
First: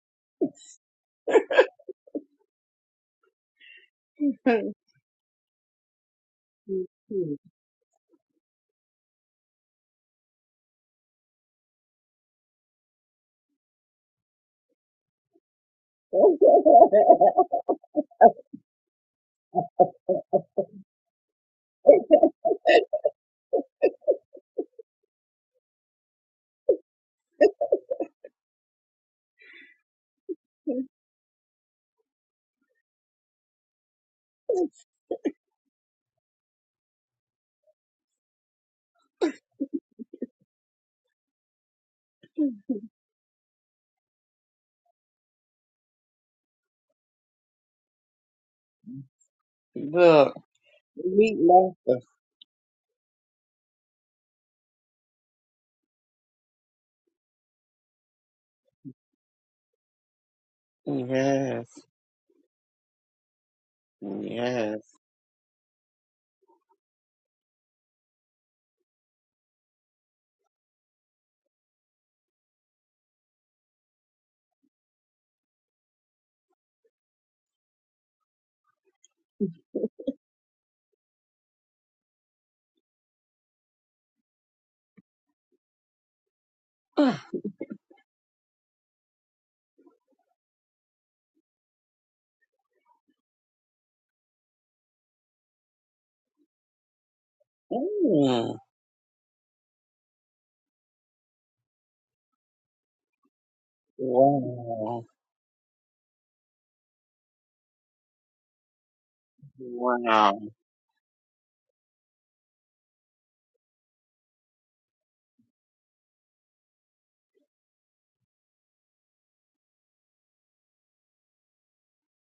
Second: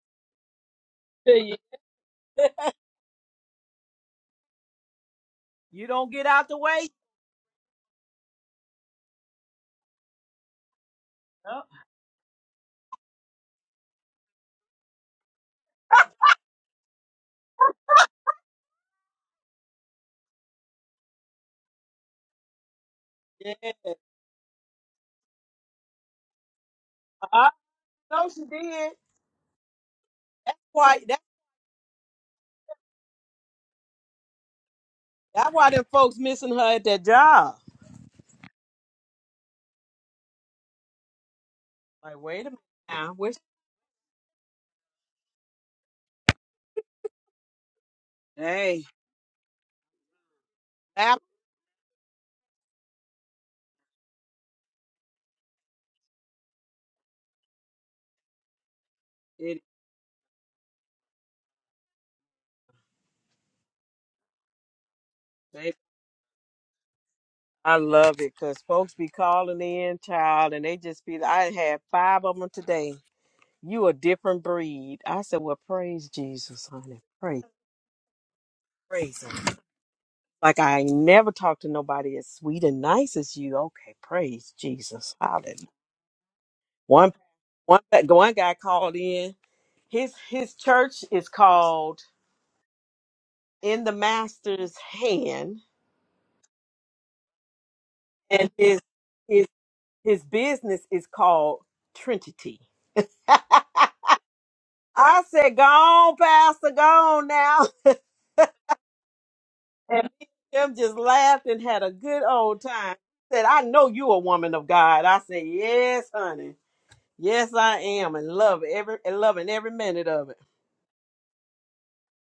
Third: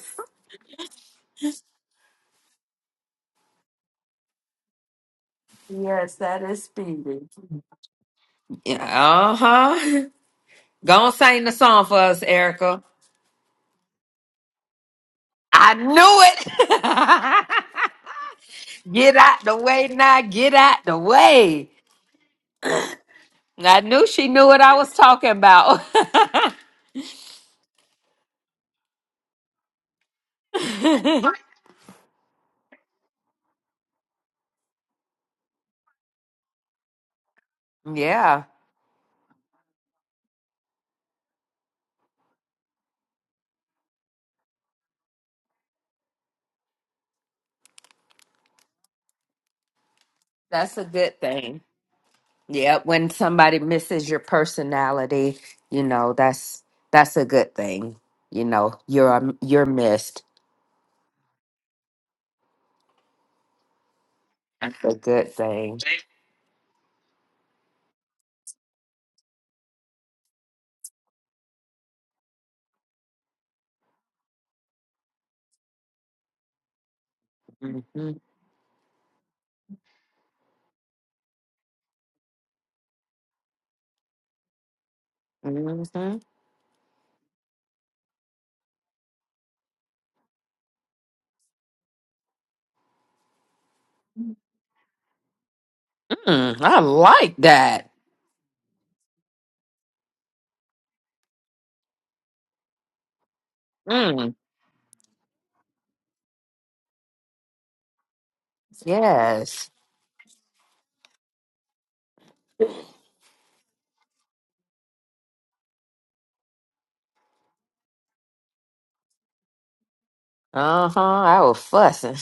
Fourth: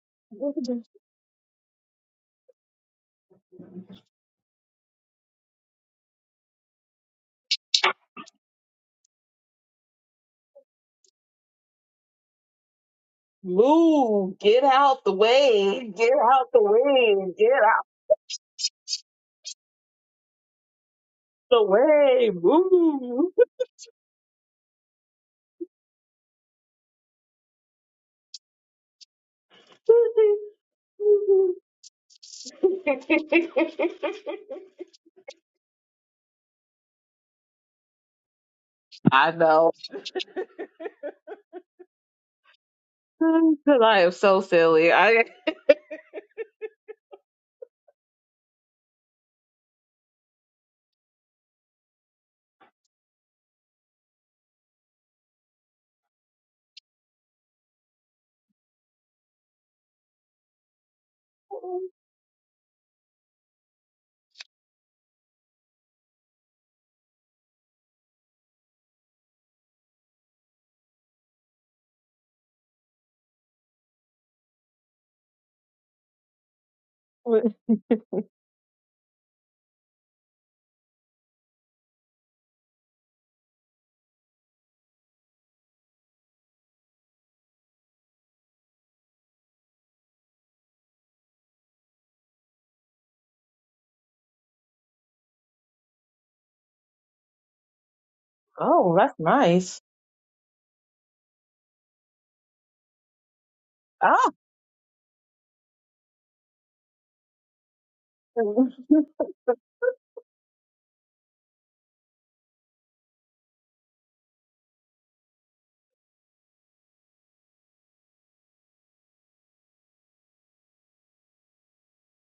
Speaker 1: you. You don't
Speaker 2: Yes,
Speaker 1: get
Speaker 2: that
Speaker 1: out the
Speaker 2: is
Speaker 1: way.
Speaker 2: speedy. Yeah, uh-huh. Go on, sing the
Speaker 1: Yup.
Speaker 2: song for us, Erica.
Speaker 4: Move. Get out the
Speaker 2: I
Speaker 4: way. Get
Speaker 2: knew it.
Speaker 4: out the way. Get out
Speaker 2: get out the way now. Get out the
Speaker 4: the
Speaker 2: way.
Speaker 4: way. Move.
Speaker 1: Yeah.
Speaker 2: I knew
Speaker 1: Uh,
Speaker 2: she knew what I was talking about.
Speaker 1: I know she did. Why? That, that's why them folks missing her at that job.
Speaker 2: yeah,
Speaker 4: I know.
Speaker 1: Like, wait a minute. Now, where's-
Speaker 4: Because I am so silly. I
Speaker 1: hey,
Speaker 3: Look,
Speaker 2: that's a
Speaker 1: that-
Speaker 2: good
Speaker 3: meat
Speaker 2: thing.
Speaker 3: loafer.
Speaker 2: Yeah, when somebody misses your personality, you know that's that's a good thing. You know, you're um,
Speaker 1: it
Speaker 2: you're missed.
Speaker 3: Yes. Yes.
Speaker 2: That's a good
Speaker 1: is.
Speaker 2: thing.
Speaker 1: I love it because folks be calling in, child, and they just be. I had five of them today. You a different breed. I said, well, praise Jesus, honey. Praise,
Speaker 2: Mhm,
Speaker 1: praise him. Like I ain't never talked to nobody as sweet and nice as you. Okay, praise Jesus, hallelujah.
Speaker 2: mhm.
Speaker 1: One, one, one guy called in. His his church is called In the Master's Hand,
Speaker 2: Mm, I like that.
Speaker 1: and
Speaker 3: Mm.
Speaker 1: his
Speaker 4: Oh, that's
Speaker 1: his
Speaker 4: nice.
Speaker 1: his business is called Trinity.
Speaker 4: Ah.
Speaker 2: Mm,
Speaker 3: Wow.
Speaker 1: I said, "Go on, Pastor, go on now."
Speaker 2: yes.
Speaker 1: and me
Speaker 3: Wow.
Speaker 1: and them just laughed and had a good old time. Said, "I know you a woman of God." I said, "Yes, honey. Yes, I am, and love every and loving every minute of it."
Speaker 2: Uh-huh. I was fussing.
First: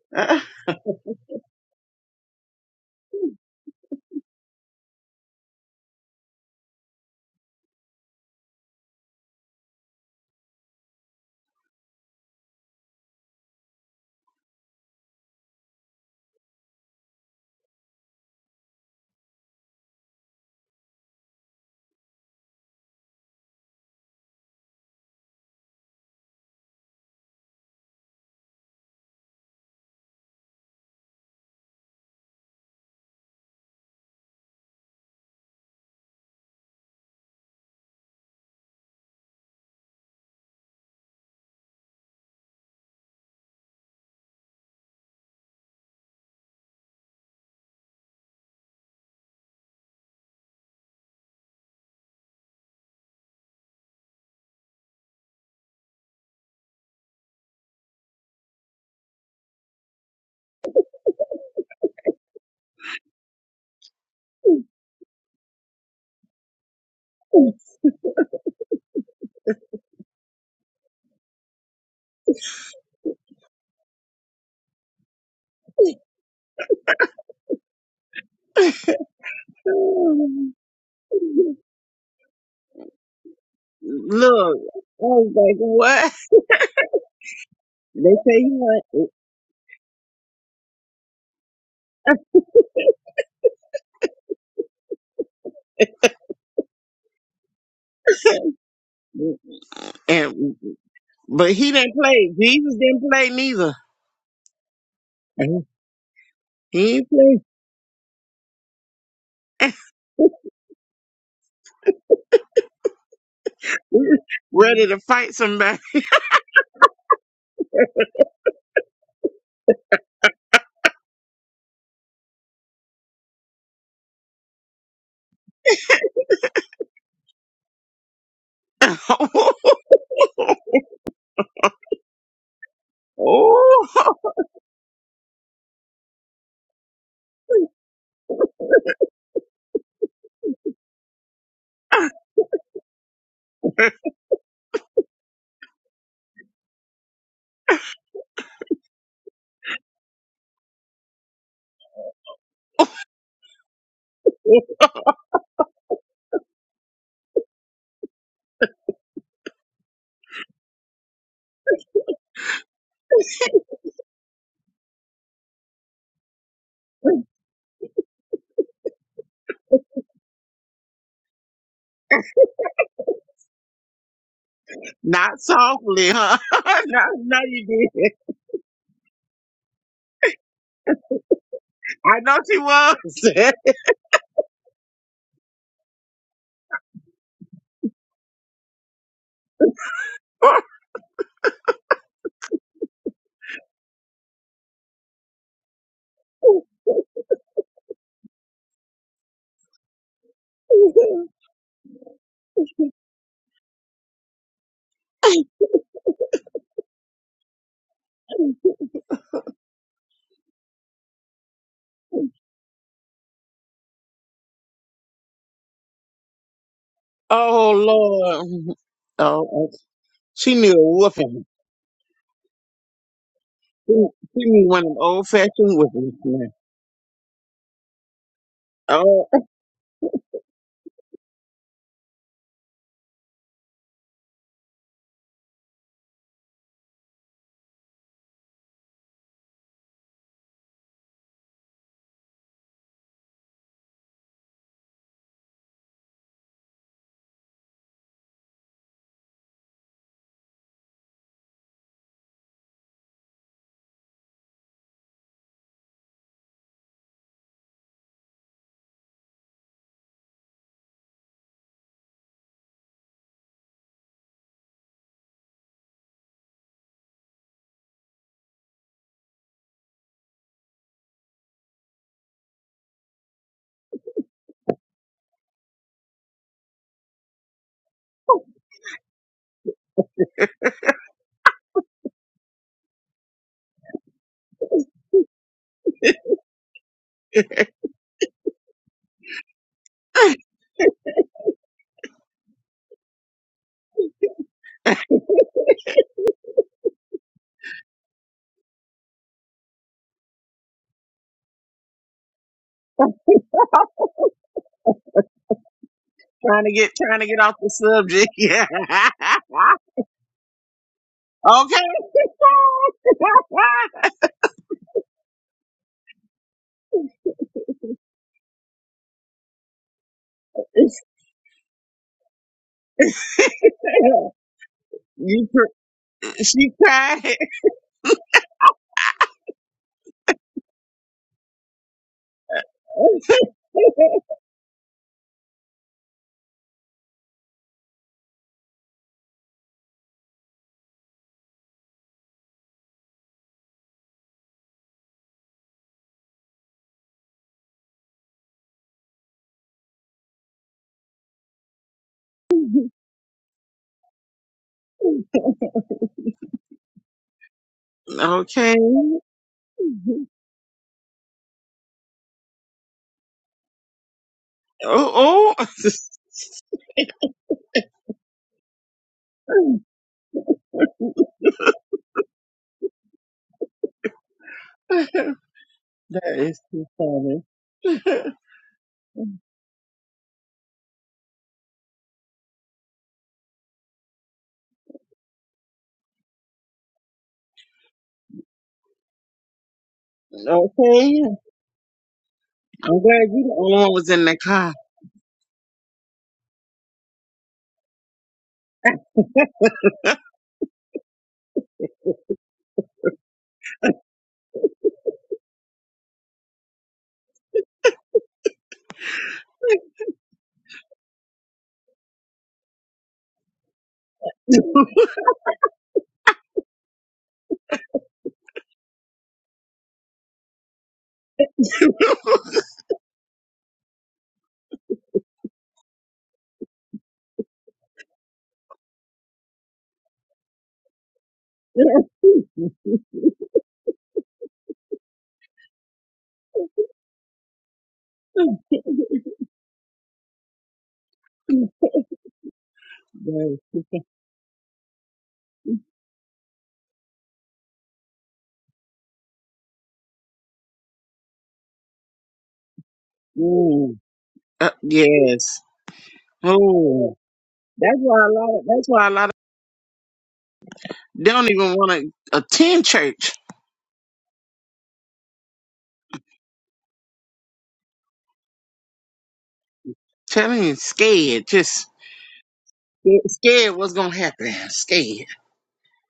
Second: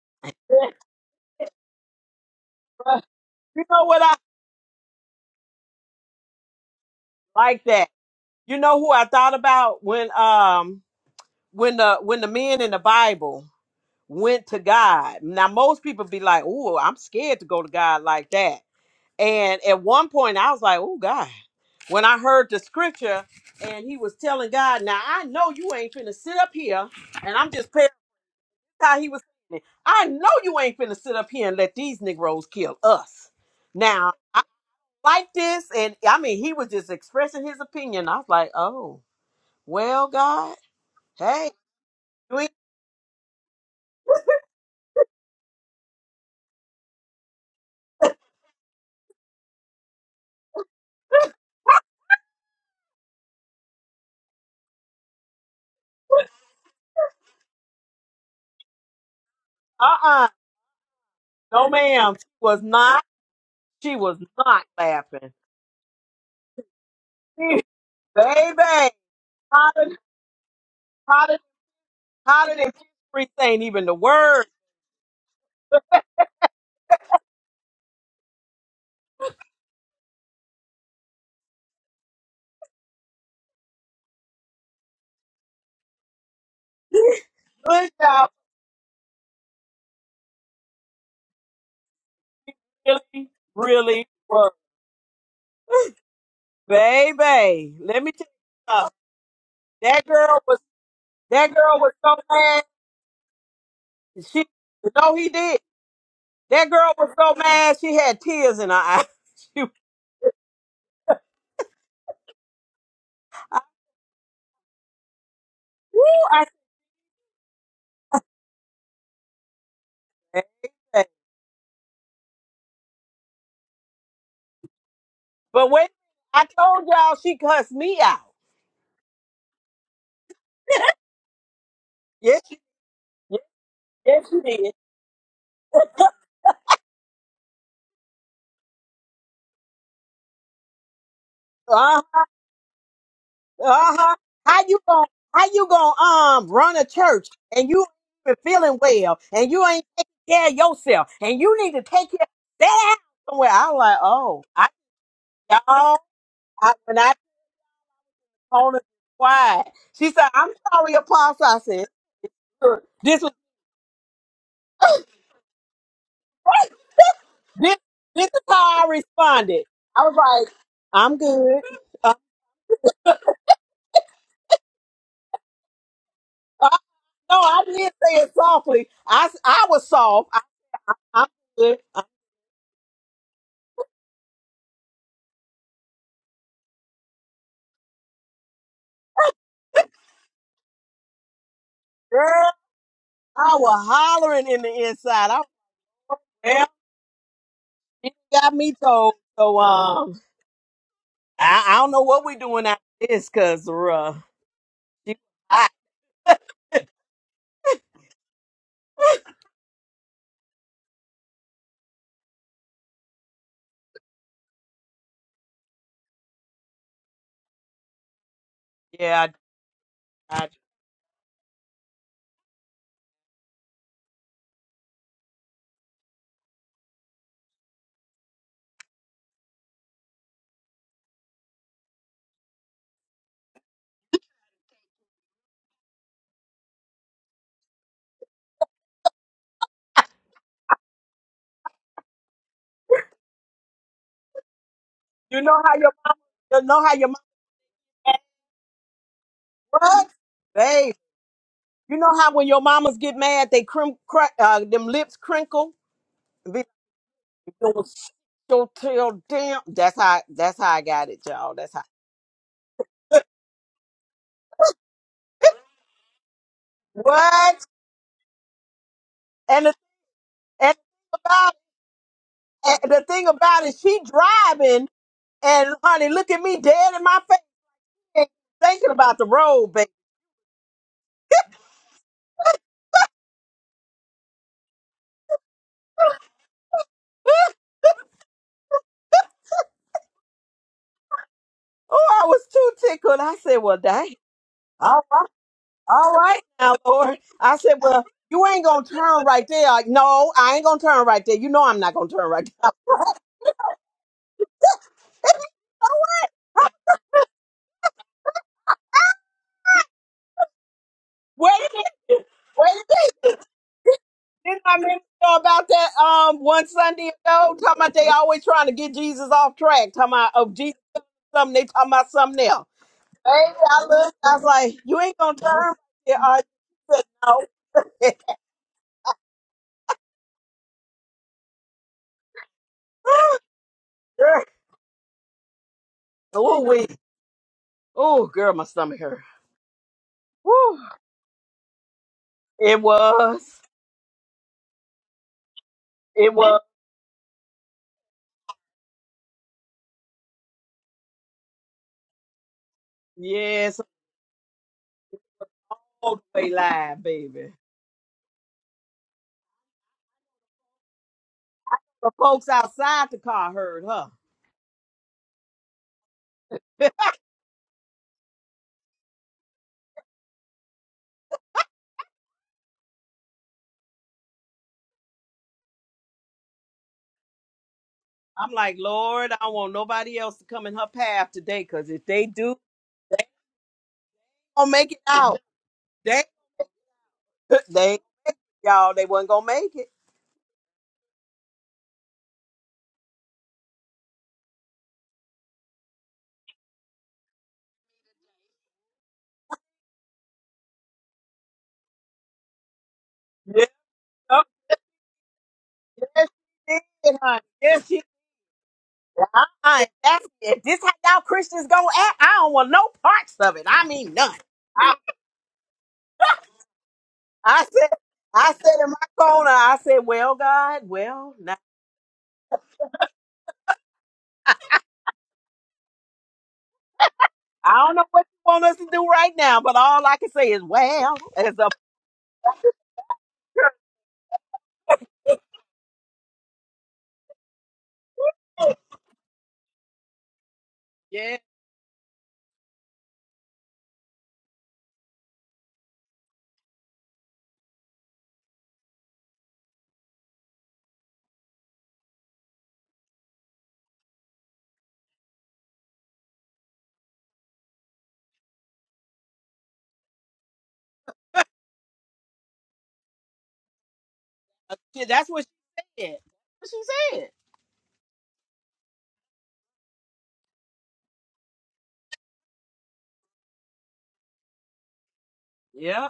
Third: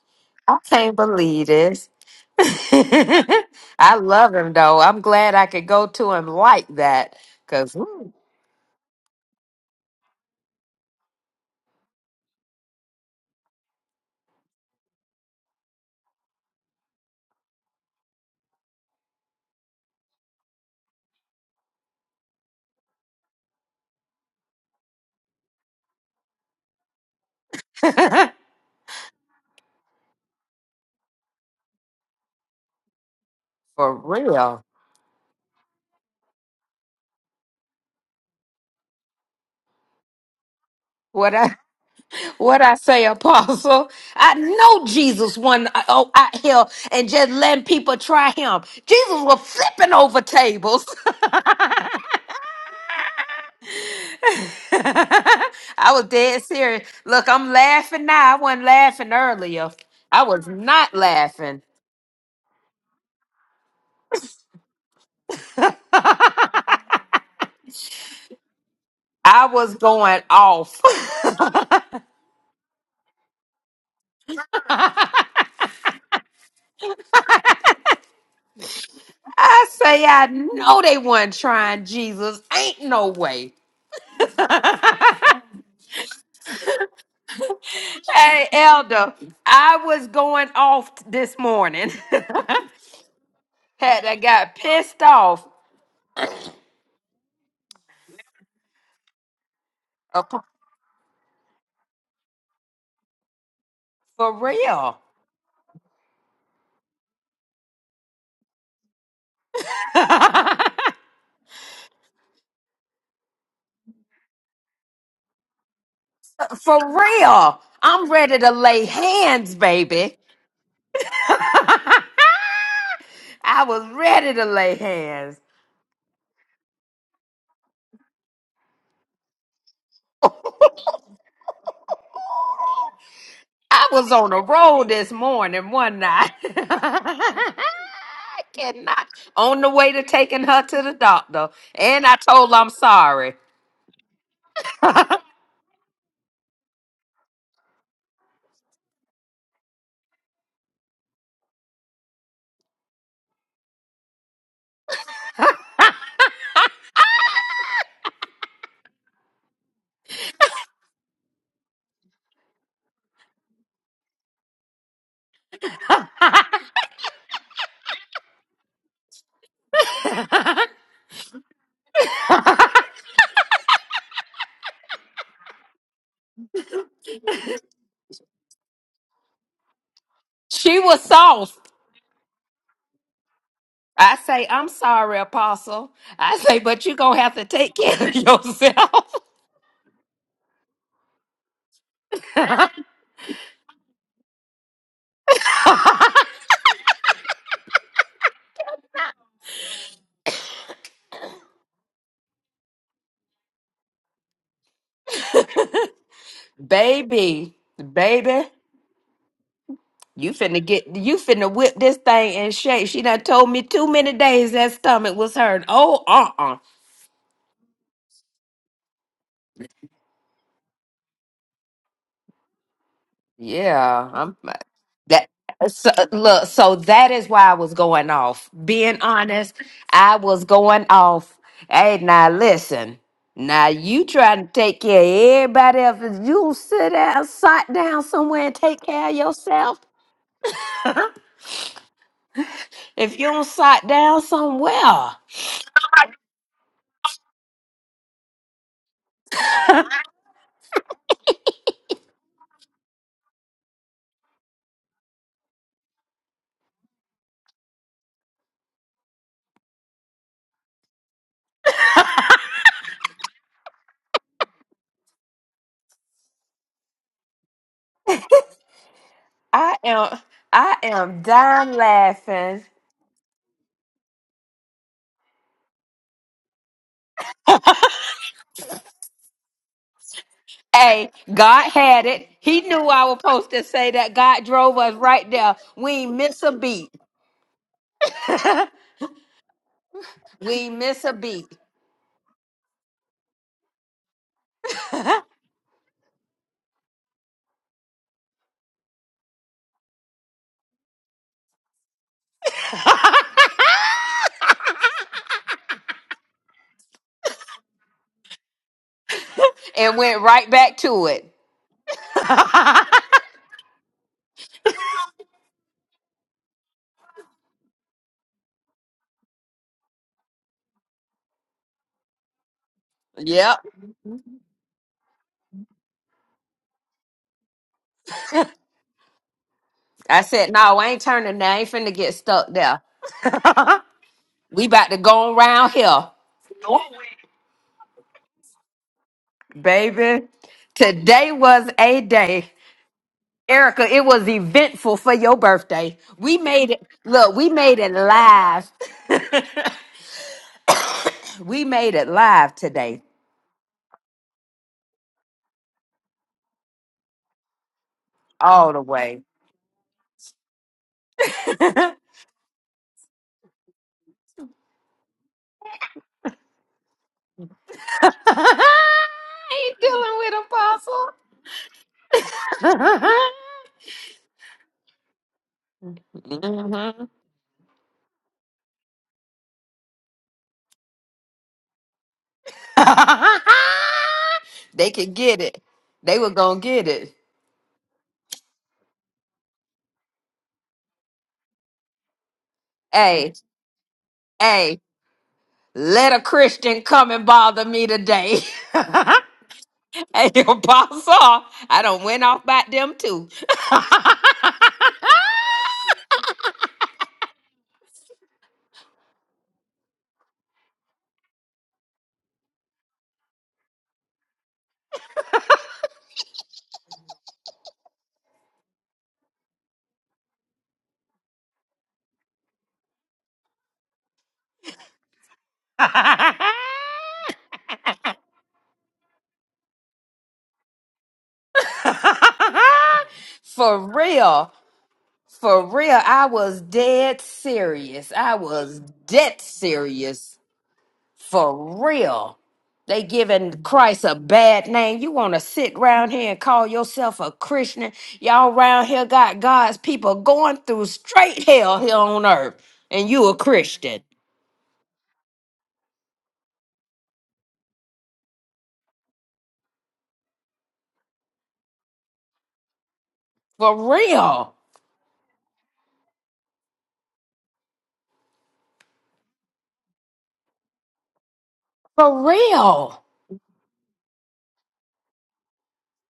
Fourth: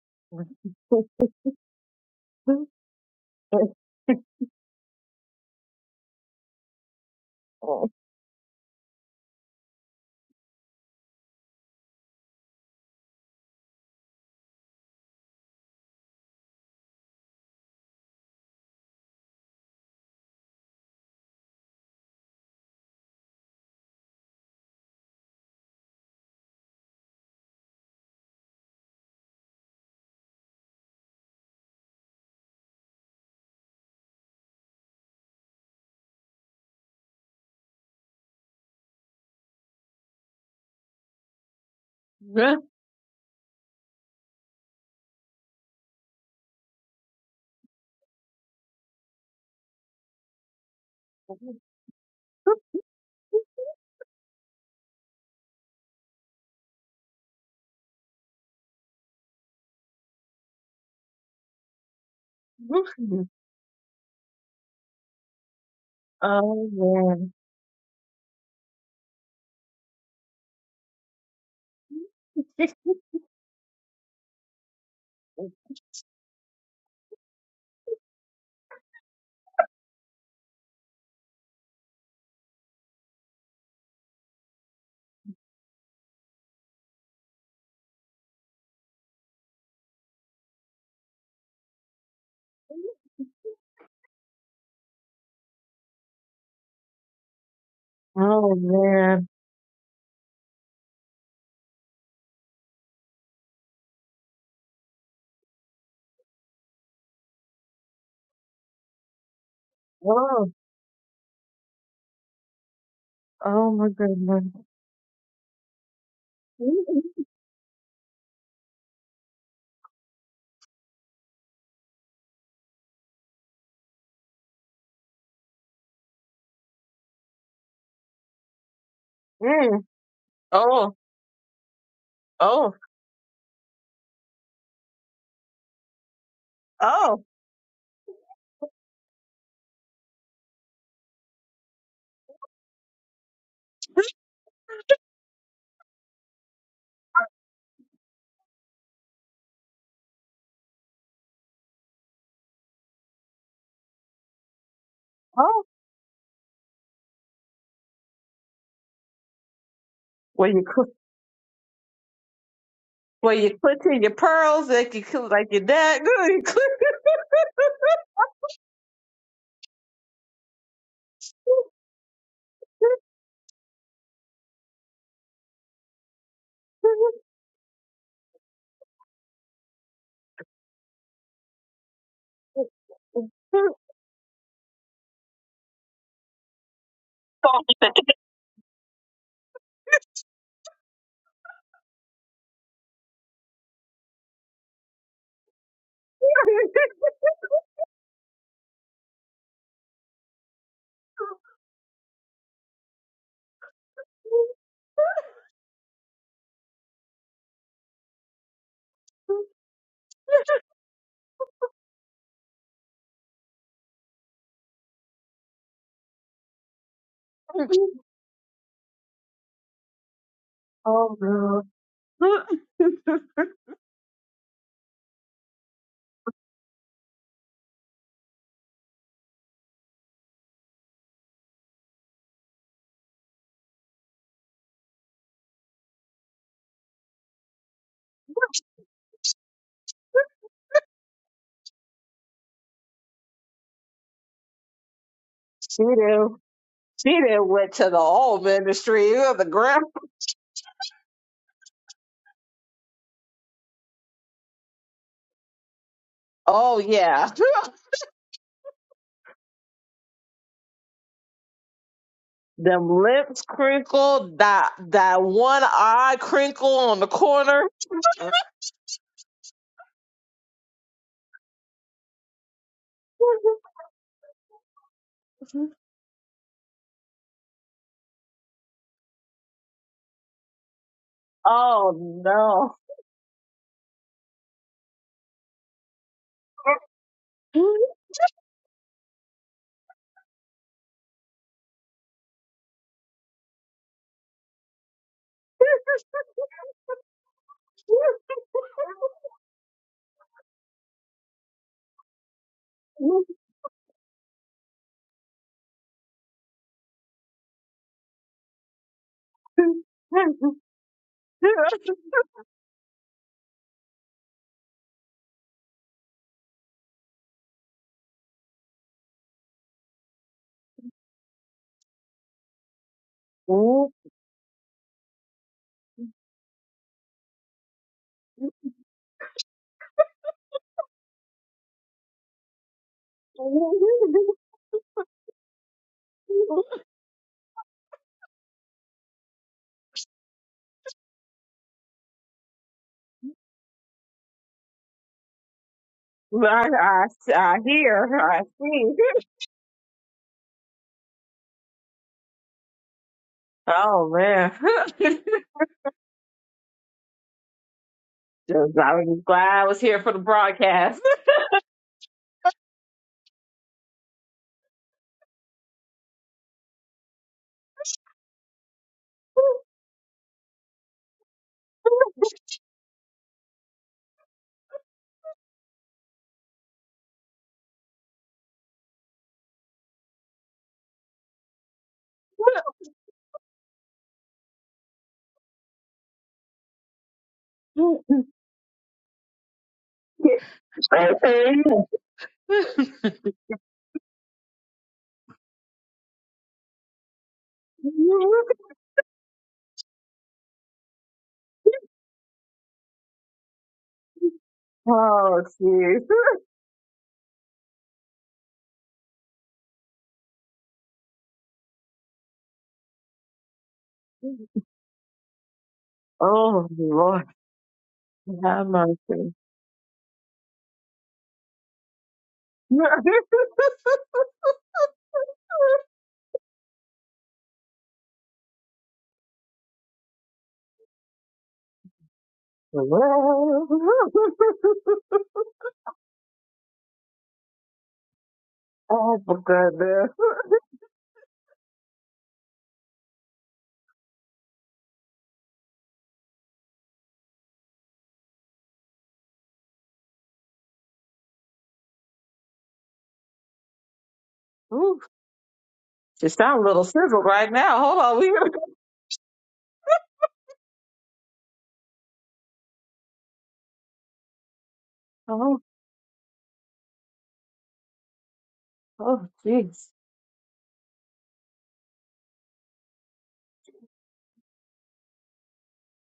Speaker 3: Look, I
Speaker 2: I
Speaker 1: Yeah.
Speaker 2: can't believe this.
Speaker 1: You know
Speaker 2: I
Speaker 1: what I
Speaker 2: love him though. I'm glad I could go to him like that.
Speaker 1: like
Speaker 2: Cause
Speaker 4: oh
Speaker 1: that.
Speaker 2: woo,
Speaker 1: You know who I thought about when um when the when the men in the Bible went to God. Now most people be like, "Oh, I'm scared to go to God like that." And at one point, I was like, oh, God, when I heard the scripture and he was telling God, now I know you ain't finna sit up here. And I'm just paraphrasing how he was saying it. I know you ain't finna sit up here and let these Negroes kill us.
Speaker 2: for
Speaker 1: Now, I
Speaker 2: real.
Speaker 1: like this. And I mean, he was just expressing his opinion. I was like, oh, well, God,
Speaker 2: What
Speaker 1: hey, you ain't,
Speaker 4: man.
Speaker 2: What I say, Apostle? I know Jesus won uh, oh, out here and just letting people try him. Jesus was flipping over tables. I was dead serious. Look, I'm laughing now. I wasn't laughing earlier. I
Speaker 1: uh-uh.
Speaker 2: was not laughing.
Speaker 1: No, ma'am. She was
Speaker 4: Oh
Speaker 1: not, she was not laughing.
Speaker 2: I
Speaker 1: Baby,
Speaker 2: was
Speaker 1: hotter,
Speaker 2: going off.
Speaker 1: How did free ain't even the word?
Speaker 2: I say, I know they weren't trying Jesus. Ain't no way.
Speaker 3: was like, what?
Speaker 1: Good
Speaker 3: They
Speaker 1: job.
Speaker 3: say
Speaker 2: hey,
Speaker 3: you want
Speaker 2: Elder, I was going off t- this morning.
Speaker 1: Really,
Speaker 2: Had
Speaker 1: really
Speaker 2: I
Speaker 1: work.
Speaker 2: got pissed off
Speaker 1: Baby, let me tell you something.
Speaker 4: man.
Speaker 1: That
Speaker 2: Uh,
Speaker 1: girl
Speaker 2: for
Speaker 3: and
Speaker 1: was
Speaker 3: but
Speaker 1: that
Speaker 3: he
Speaker 1: girl
Speaker 3: didn't
Speaker 1: was so
Speaker 3: play.
Speaker 1: mad.
Speaker 3: Jesus didn't play neither.
Speaker 2: for
Speaker 1: She
Speaker 2: real.
Speaker 1: no, he did.
Speaker 3: Mhm.
Speaker 1: That
Speaker 3: He
Speaker 1: girl
Speaker 3: didn't
Speaker 1: was so
Speaker 3: play.
Speaker 1: mad she had tears in her eyes. She,
Speaker 2: for
Speaker 4: Oh, oh my goodness.
Speaker 3: Ready to fight somebody.
Speaker 1: I
Speaker 2: real. I'm ready to lay hands, baby.
Speaker 1: said, "Hey."
Speaker 2: I was ready to lay hands.
Speaker 1: but wait, I told y'all she cussed me out.
Speaker 4: Oh,
Speaker 1: Yes, she-
Speaker 4: oh,
Speaker 1: yes,
Speaker 2: I was
Speaker 3: oh,
Speaker 1: yes
Speaker 2: on the
Speaker 1: she did.
Speaker 2: road this morning, one night.
Speaker 4: oh,
Speaker 2: I cannot. On the way to taking her to the doctor.
Speaker 1: Uh
Speaker 2: And I told her I'm sorry.
Speaker 1: Uh-huh. How you going how you gonna um run a church and you ain't even feeling well and you ain't taking care of yourself and you need to take care of that out somewhere. I'm like, oh, I
Speaker 4: oh.
Speaker 1: y'all I when I told her quiet. She said,
Speaker 4: Well,
Speaker 1: I'm
Speaker 4: you cl-
Speaker 1: sorry, apostle. I said, "Sure." this was
Speaker 4: well, you clutching your pearls like you cl- like your dad. that
Speaker 1: this this is how I responded. I was like, I'm good. Uh,
Speaker 3: Not softly, huh?
Speaker 1: uh,
Speaker 3: no, no,
Speaker 1: no, I
Speaker 3: you
Speaker 1: didn't
Speaker 3: did.
Speaker 1: say it softly. I, s- I was soft. I,
Speaker 2: she was
Speaker 1: I'm
Speaker 2: soft.
Speaker 1: good.
Speaker 3: I know she was.
Speaker 4: good.
Speaker 2: I say, I'm sorry, Apostle. I say, but you're going to have to take care of yourself.
Speaker 1: I was hollering in the inside. I well, you got me told. So um, I, I don't know what we doing after this, cause uh, she, I,
Speaker 2: baby, baby. You finna get you finna whip this thing and shake. She done told me too many days that stomach was hurt. Oh, uh, uh
Speaker 3: oh Lord.
Speaker 1: yeah,
Speaker 3: Oh, okay.
Speaker 1: I, I,
Speaker 3: she knew a
Speaker 4: oh
Speaker 3: whooping.
Speaker 4: no,
Speaker 3: She
Speaker 2: Yeah, I'm
Speaker 3: she
Speaker 2: like,
Speaker 3: knew one of them
Speaker 2: that.
Speaker 3: old fashioned
Speaker 2: So,
Speaker 3: whoopings.
Speaker 2: look,
Speaker 3: man.
Speaker 2: so that is why I was going off. Being
Speaker 3: Oh,
Speaker 2: honest, I was going off. Hey, now listen. Now you trying to take care of everybody else? and You don't sit down, sit down somewhere and take care of yourself. if you don't sit down somewhere.
Speaker 1: you know how
Speaker 4: she
Speaker 1: your mama,
Speaker 4: did.
Speaker 1: you know how your
Speaker 4: She
Speaker 1: mama
Speaker 4: did went to the
Speaker 1: act,
Speaker 4: old ministry of the grandpa.
Speaker 1: what, babe? You know how when your mamas get mad, they crim, cr- uh, them lips crinkle. Be-
Speaker 4: Oh yeah,
Speaker 1: Don't don't tell damn. That's how. That's how I got it, y'all. That's how.
Speaker 4: them lips crinkled, that that one eye crinkle on the corner.
Speaker 1: What? And the,
Speaker 2: I am
Speaker 1: and
Speaker 2: I
Speaker 1: the thing
Speaker 2: am
Speaker 1: about
Speaker 2: dying laughing.
Speaker 1: and the thing about it, she driving And honey, look at me dead in my face thinking about the road, baby.
Speaker 2: Hey, God had
Speaker 4: Oh
Speaker 2: it. He
Speaker 4: no.
Speaker 2: knew I was supposed to say that. God drove us right there. We ain't miss a beat. we ain't miss a beat.
Speaker 1: Oh, I was too tickled. I said, Well, dang. All
Speaker 2: and
Speaker 1: right, all right now, Lord. I said, Well, you ain't gonna turn right there. Like, no, I ain't gonna turn right there. You know I'm not gonna turn right there.
Speaker 3: trying to get trying to get off the subject. Yeah.
Speaker 2: went right back to it.
Speaker 1: Wait a
Speaker 3: okay.
Speaker 1: minute, wait a minute. Didn't I mention about that um one Sunday ago? Talking about they always trying to get Jesus off track, talking about of Jesus something, they talking about something else. Baby,
Speaker 2: yep.
Speaker 1: I looked, I was like, You ain't gonna
Speaker 3: you
Speaker 1: turn right
Speaker 3: cr-
Speaker 1: there, are you?
Speaker 3: she
Speaker 1: She said,
Speaker 3: cried.
Speaker 1: No.
Speaker 2: I said, no, I ain't turning now. I ain't finna get stuck there. we about to go around here.
Speaker 1: Oh wait. Oh girl, my stomach hurt.
Speaker 2: Baby,
Speaker 1: Woo.
Speaker 2: today was a day.
Speaker 1: It was.
Speaker 2: Erica, it was eventful for your birthday.
Speaker 1: It
Speaker 2: We
Speaker 4: Well,
Speaker 1: was.
Speaker 4: I,
Speaker 2: made it
Speaker 4: I,
Speaker 2: look, we
Speaker 4: I
Speaker 2: made it
Speaker 4: hear, I
Speaker 2: live.
Speaker 4: see.
Speaker 2: we made it live today.
Speaker 1: Yes,
Speaker 4: Oh man. Just,
Speaker 1: all the way live, baby.
Speaker 4: I
Speaker 2: All
Speaker 3: Okay.
Speaker 2: the
Speaker 4: was
Speaker 2: way.
Speaker 4: just glad I was here for the broadcast.
Speaker 2: I
Speaker 1: The folks outside the car heard her.
Speaker 3: Oh, oh.
Speaker 2: Ain't dealing with apostle.
Speaker 3: That is too
Speaker 2: Mhm.
Speaker 3: funny.
Speaker 1: I'm like, Lord, I don't want nobody else to come in her path today, cause if they do, they gonna
Speaker 2: they
Speaker 1: make it
Speaker 2: could
Speaker 1: out.
Speaker 2: get it. They
Speaker 1: They,
Speaker 2: were gonna get it.
Speaker 1: they,
Speaker 4: oh,
Speaker 1: y'all, they wasn't gonna make it.
Speaker 3: Okay. I'm glad
Speaker 2: Hey,
Speaker 3: you the only one was in the car.
Speaker 2: hey, let a Christian come and bother me today. Hey, Apostle, I done went off by them too.
Speaker 1: Yeah.
Speaker 4: jeez.
Speaker 1: Yes, she did, honey. Yes, she. Honey, that's it. This how y'all Christians gonna act. I don't want no parts of it. I mean, none.
Speaker 4: Oh, Lord.
Speaker 1: I said, I
Speaker 4: Have
Speaker 1: said in my
Speaker 4: mercy.
Speaker 1: corner, I said, well, God, well, now, I don't know what you want us to do right now, but all I can say is, well, as a
Speaker 2: for real, for real, I was dead serious. I was
Speaker 4: oh,
Speaker 2: dead
Speaker 4: for goodness.
Speaker 2: serious.
Speaker 1: yeah,
Speaker 2: For real. They
Speaker 3: Yes.
Speaker 2: giving Christ a bad name. You want to sit round here and call yourself a Christian? Y'all round here got God's people going through straight hell here on earth, and you a
Speaker 3: Mm.
Speaker 2: Christian.
Speaker 3: Uh,
Speaker 4: Ooh,
Speaker 3: yes.
Speaker 4: just sound a little
Speaker 3: Oh.
Speaker 4: sizzled right now. Hold
Speaker 3: That's why
Speaker 4: on.
Speaker 3: a
Speaker 4: We,
Speaker 3: lot of, that's why a lot of they don't even want to attend church.
Speaker 2: For real.
Speaker 1: yeah, that's what
Speaker 4: oh,
Speaker 1: she said. That's what she said.
Speaker 4: oh, jeez.
Speaker 3: Telling you scared. Just
Speaker 2: For real.
Speaker 3: scared scared what's gonna happen. Scared.
Speaker 1: Yeah,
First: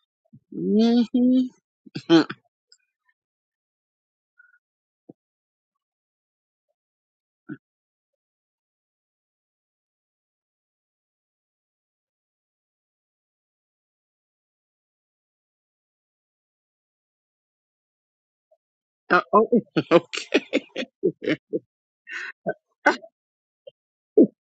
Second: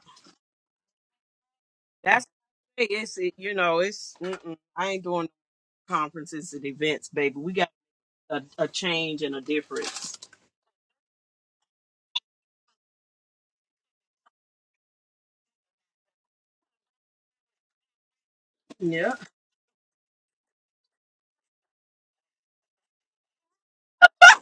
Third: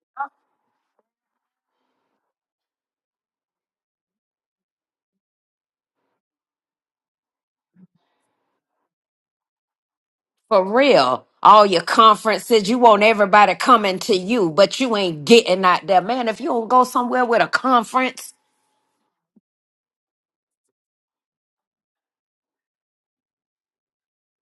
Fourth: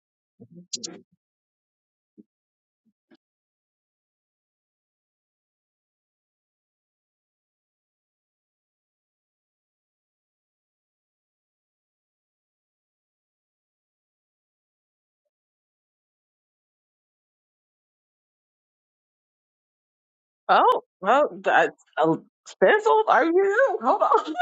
Speaker 3: Mm-hmm.
Speaker 1: that's it's it, you know it's mm-mm, I ain't doing no conferences and events, baby. We got a, a change and a difference.
Speaker 2: For real. All your conferences, you want everybody coming to you, but you ain't getting out there. Man, if you don't go somewhere with a conference,
Speaker 1: Yeah,
Speaker 3: Uh, oh, okay.
Speaker 4: Oh, well, that's a Spizzle. Are you? Hold on.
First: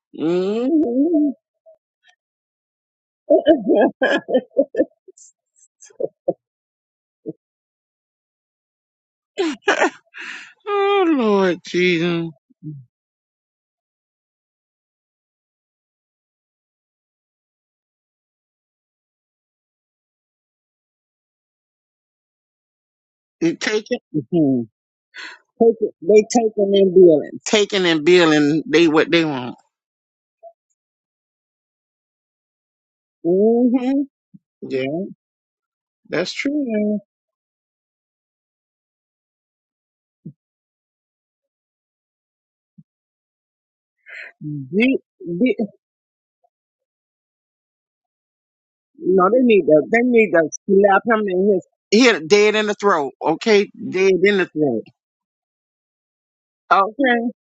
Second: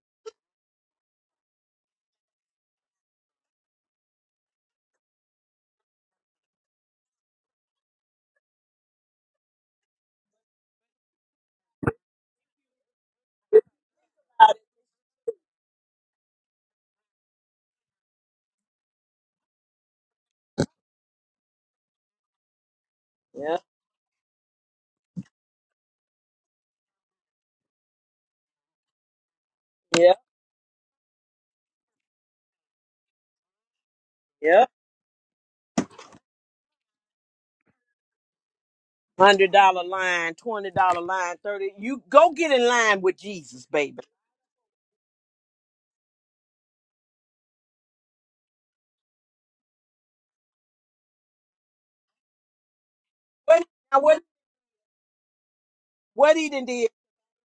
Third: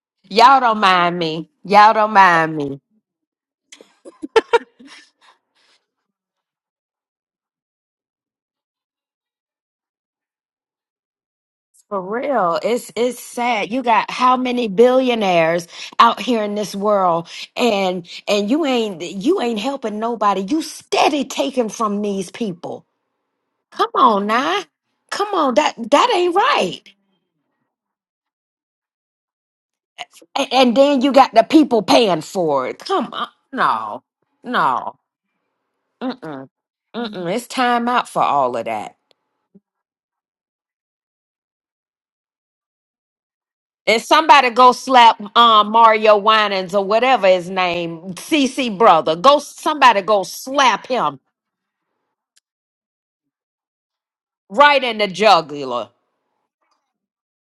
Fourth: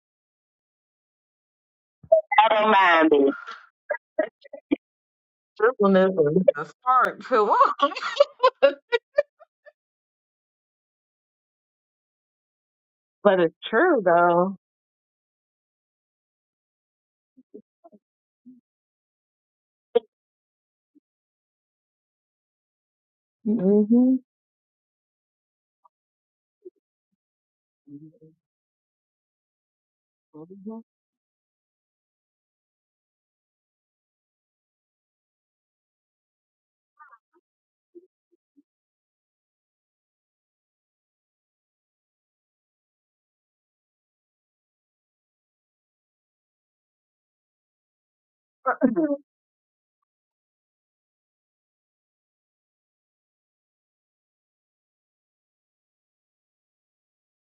Speaker 2: y'all don't mind
Speaker 3: hmm
Speaker 2: me. Y'all don't
Speaker 4: I
Speaker 2: mind
Speaker 4: don't
Speaker 2: me.
Speaker 4: mind me. Spizzle is a start too long.
Speaker 3: Oh Lord
Speaker 2: For
Speaker 3: Jesus.
Speaker 2: real. It's it's
Speaker 4: But it's
Speaker 2: sad. You
Speaker 4: true
Speaker 2: got how
Speaker 4: though.
Speaker 2: many billionaires out here in this world and and you ain't you ain't helping nobody. You steady taking from these people.
Speaker 3: You
Speaker 1: yeah,
Speaker 3: take
Speaker 2: Come
Speaker 3: it.
Speaker 4: hmm
Speaker 2: on
Speaker 3: Mm-hmm.
Speaker 2: now. Come on. That
Speaker 3: Taking,
Speaker 2: that
Speaker 3: they
Speaker 2: ain't
Speaker 3: taking
Speaker 2: right.
Speaker 3: and billing. Taking and billing, they what they want.
Speaker 1: yeah,
Speaker 2: And, and then you got the people paying for it. Come on.
Speaker 3: hmm
Speaker 2: No,
Speaker 1: yeah.
Speaker 2: no.
Speaker 3: Yeah, that's
Speaker 2: Mm-mm.
Speaker 3: true. man.
Speaker 2: Mm-mm. It's time out for all of that.
Speaker 1: Hundred dollar line, twenty dollar line, thirty. You go get in line with Jesus, baby.
Speaker 2: And somebody go
Speaker 3: Di-
Speaker 2: slap
Speaker 3: di-
Speaker 2: um, Mario Winans or whatever his name, CC brother.
Speaker 3: no,
Speaker 2: Go
Speaker 3: they need to, they
Speaker 2: somebody go
Speaker 3: need to
Speaker 2: slap
Speaker 3: slap
Speaker 2: him
Speaker 3: him in his, hit dead in the throat.
Speaker 1: What
Speaker 3: Okay,
Speaker 1: now?
Speaker 3: dead
Speaker 1: What
Speaker 3: in the
Speaker 2: right
Speaker 3: throat.
Speaker 2: in the jugular.
Speaker 1: what he done did?
Speaker 3: Okay,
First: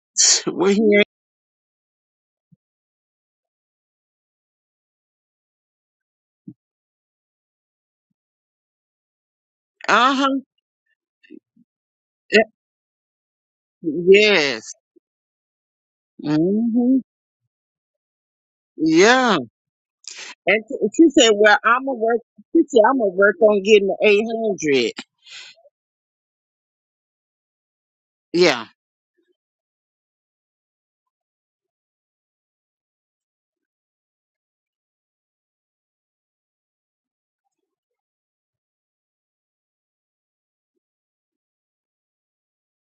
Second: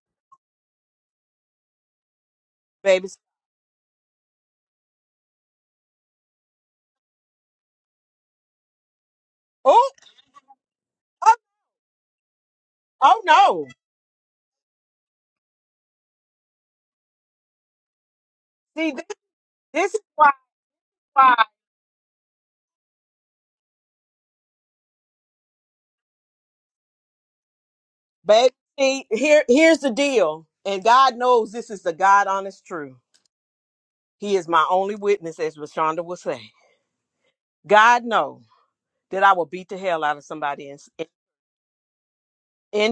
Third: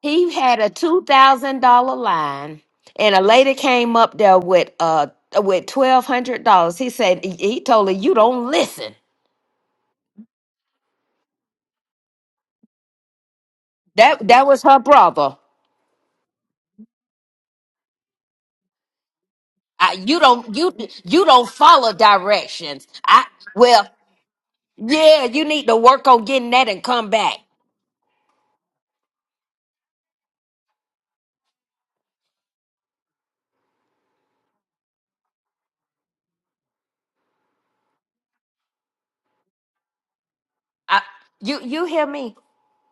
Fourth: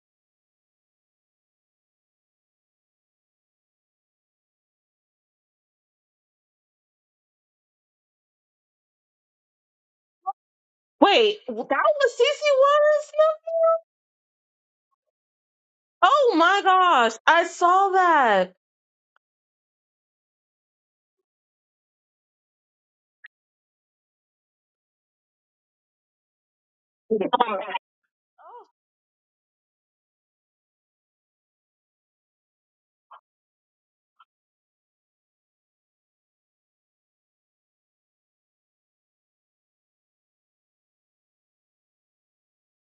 Speaker 2: He had
Speaker 3: well
Speaker 2: a
Speaker 3: he
Speaker 2: two
Speaker 3: ain't.
Speaker 2: thousand dollar line,
Speaker 1: baby.
Speaker 2: and a lady came up there with uh with twelve hundred dollars. He said he he told her, "You don't listen."
Speaker 1: Oh,
Speaker 3: Uh huh.
Speaker 4: Wait, that was Cece Waters?
Speaker 1: oh no.
Speaker 2: That that was
Speaker 3: Yes.
Speaker 2: her brother.
Speaker 4: Oh my
Speaker 3: hmm
Speaker 4: gosh, I saw that.
Speaker 1: See, this,
Speaker 3: Yeah.
Speaker 2: I,
Speaker 1: this is
Speaker 2: you
Speaker 1: why,
Speaker 2: don't
Speaker 3: And
Speaker 2: you
Speaker 3: t- she
Speaker 2: you
Speaker 3: said,
Speaker 1: why,
Speaker 2: don't
Speaker 3: "Well, I'm
Speaker 2: follow
Speaker 3: gonna work." She said,
Speaker 2: directions.
Speaker 3: "I'm gonna
Speaker 2: I
Speaker 3: work on getting
Speaker 2: well,
Speaker 3: the eight hundred.'
Speaker 2: yeah, you need to work on getting that and come back.
Speaker 1: baby.
Speaker 3: Yeah.
Speaker 1: See, here, here's the deal, and God knows this is the God honest truth. He is my only witness, as Rashonda would say. God knows that I will beat the hell out of somebody in
Speaker 2: I,
Speaker 1: in,
Speaker 2: you you hear me?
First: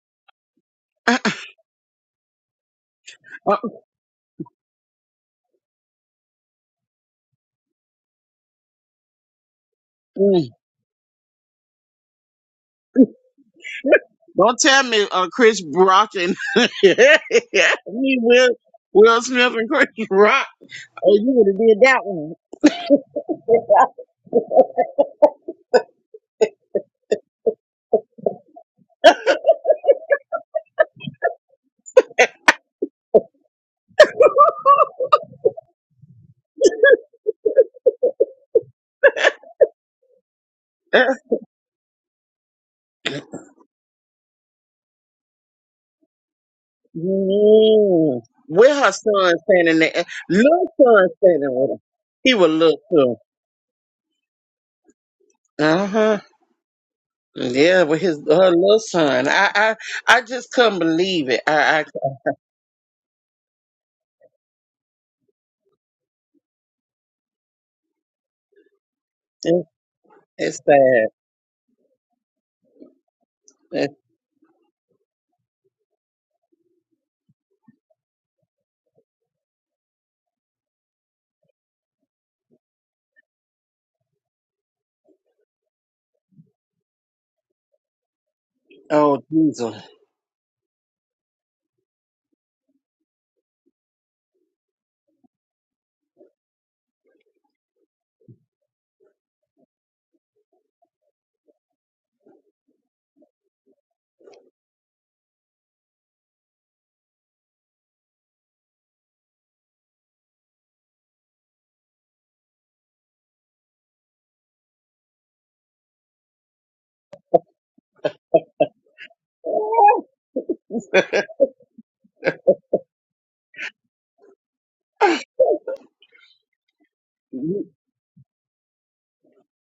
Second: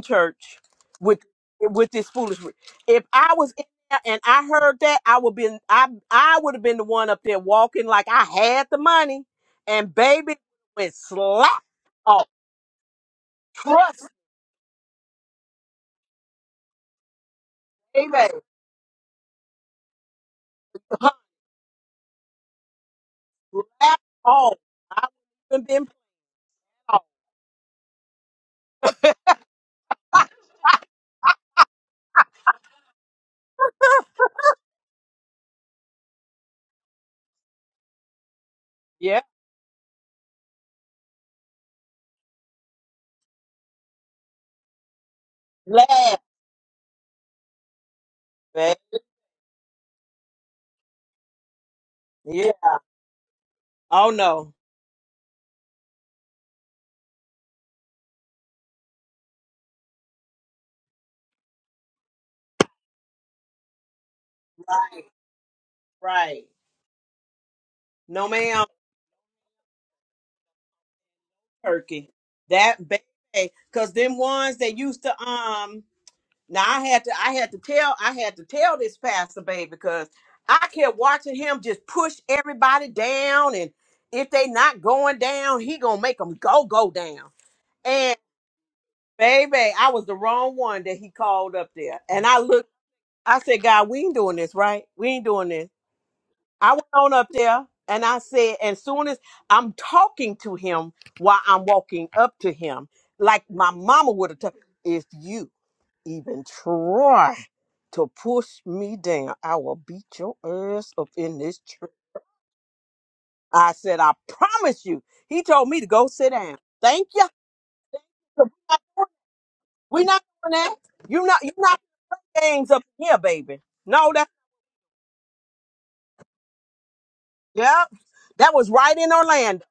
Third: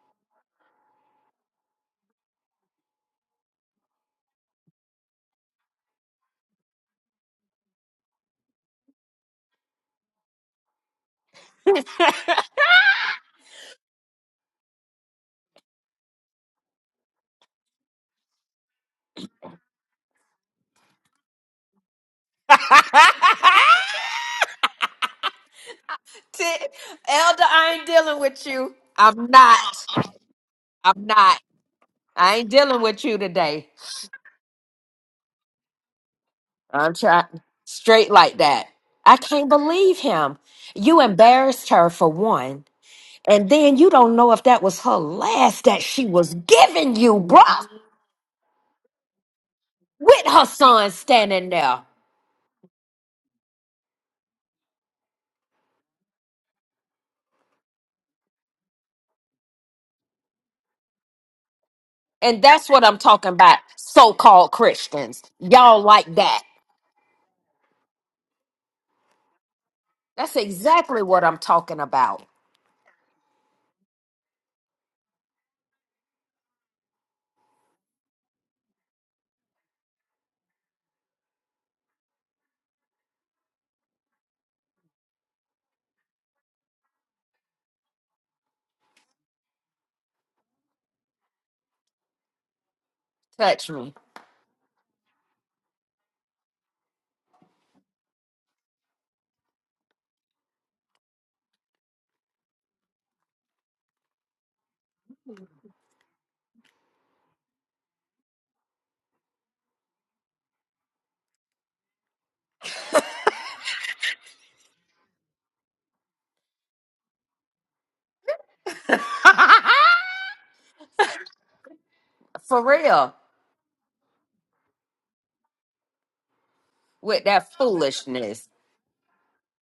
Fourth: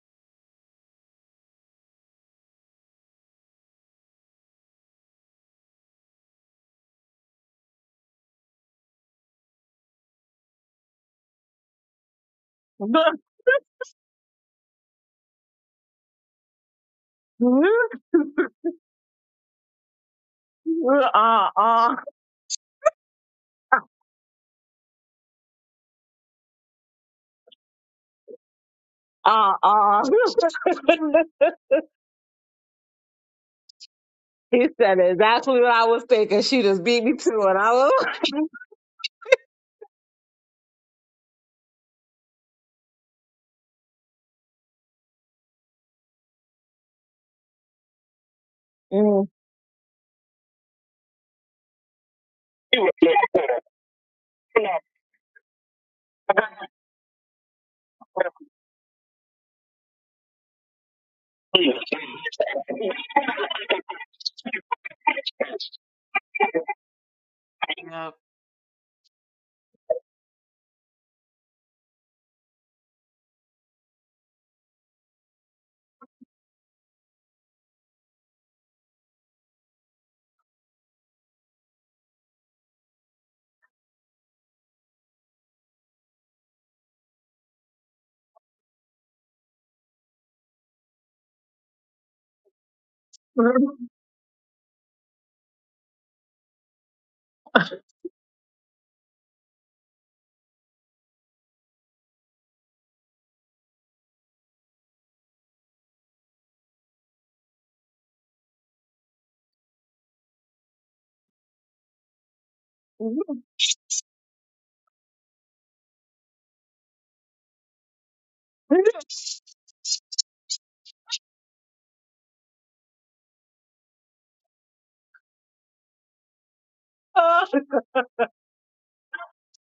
Speaker 1: church with with this foolishness. If I was
Speaker 3: Uh,
Speaker 1: in there and I heard that, I would been I I would have been the one up there walking like I had the money, and
Speaker 3: mm.
Speaker 1: baby went slap
Speaker 2: Elder,
Speaker 1: off. Trust,
Speaker 3: Don't tell me uh, Chris Brock and me,
Speaker 1: me, baby.
Speaker 3: Will, Will Smith and Chris Rock. Oh, you
Speaker 4: uh
Speaker 3: would have did that one.
Speaker 1: Laugh on. I haven't been put
Speaker 2: I ain't dealing with you.
Speaker 4: uh
Speaker 2: I'm
Speaker 4: uh
Speaker 2: not.
Speaker 4: uh.
Speaker 2: I'm not. I ain't dealing with you today.
Speaker 4: he said exactly what I was thinking. She just
Speaker 2: I'm
Speaker 4: beat me to
Speaker 2: trying
Speaker 4: it. I
Speaker 2: straight like that. I
Speaker 1: Yeah.
Speaker 2: can't believe him. You
Speaker 3: Uh,
Speaker 2: embarrassed her for one. And then you don't know if that was her last that she
Speaker 1: Laugh,
Speaker 2: was giving you, bruh.
Speaker 3: mm. With
Speaker 1: man.
Speaker 3: her
Speaker 4: was.
Speaker 3: son standing there.
Speaker 2: with her
Speaker 3: Little
Speaker 2: son
Speaker 3: son
Speaker 2: standing
Speaker 3: standing with
Speaker 2: there.
Speaker 3: her. He was
Speaker 1: Yeah.
Speaker 4: She
Speaker 3: little
Speaker 4: was
Speaker 3: too.
Speaker 1: Oh no.
Speaker 3: Uh-huh. Yeah, with his her little son. I I, I just couldn't believe it. I, I
Speaker 2: And that's what I'm talking about, so called
Speaker 1: Right.
Speaker 2: Christians. Y'all like that.
Speaker 1: Right. No ma'am,
Speaker 3: it,
Speaker 2: That's
Speaker 3: it's
Speaker 2: exactly
Speaker 3: sad.
Speaker 2: what I'm talking
Speaker 1: turkey.
Speaker 2: about.
Speaker 1: That baby.
Speaker 3: It,
Speaker 1: Cause them ones that used to um now I had to I had to tell I had to tell this pastor baby because I kept watching him just push everybody down and if they not going down, he gonna make them go go down. And
Speaker 3: oh
Speaker 1: baby,
Speaker 3: Jesus.
Speaker 1: I was the wrong one that he called up there. And I looked I said,
Speaker 2: Touch
Speaker 1: God,
Speaker 2: me.
Speaker 1: we ain't doing this, right? We ain't doing this. I went on up there and I said, as soon as I'm talking to him while I'm walking up to him, like my mama would have told, if you even try to push me down, I will beat your ass up in this church. I said, I promise you. He told me to go sit down. Thank you. We're not doing that. You're not, you're not playing
Speaker 2: For
Speaker 1: games up in
Speaker 2: real,
Speaker 1: here, baby. No, that,
Speaker 2: with that
Speaker 1: yeah,
Speaker 2: foolishness.
Speaker 1: that was right in Orlando.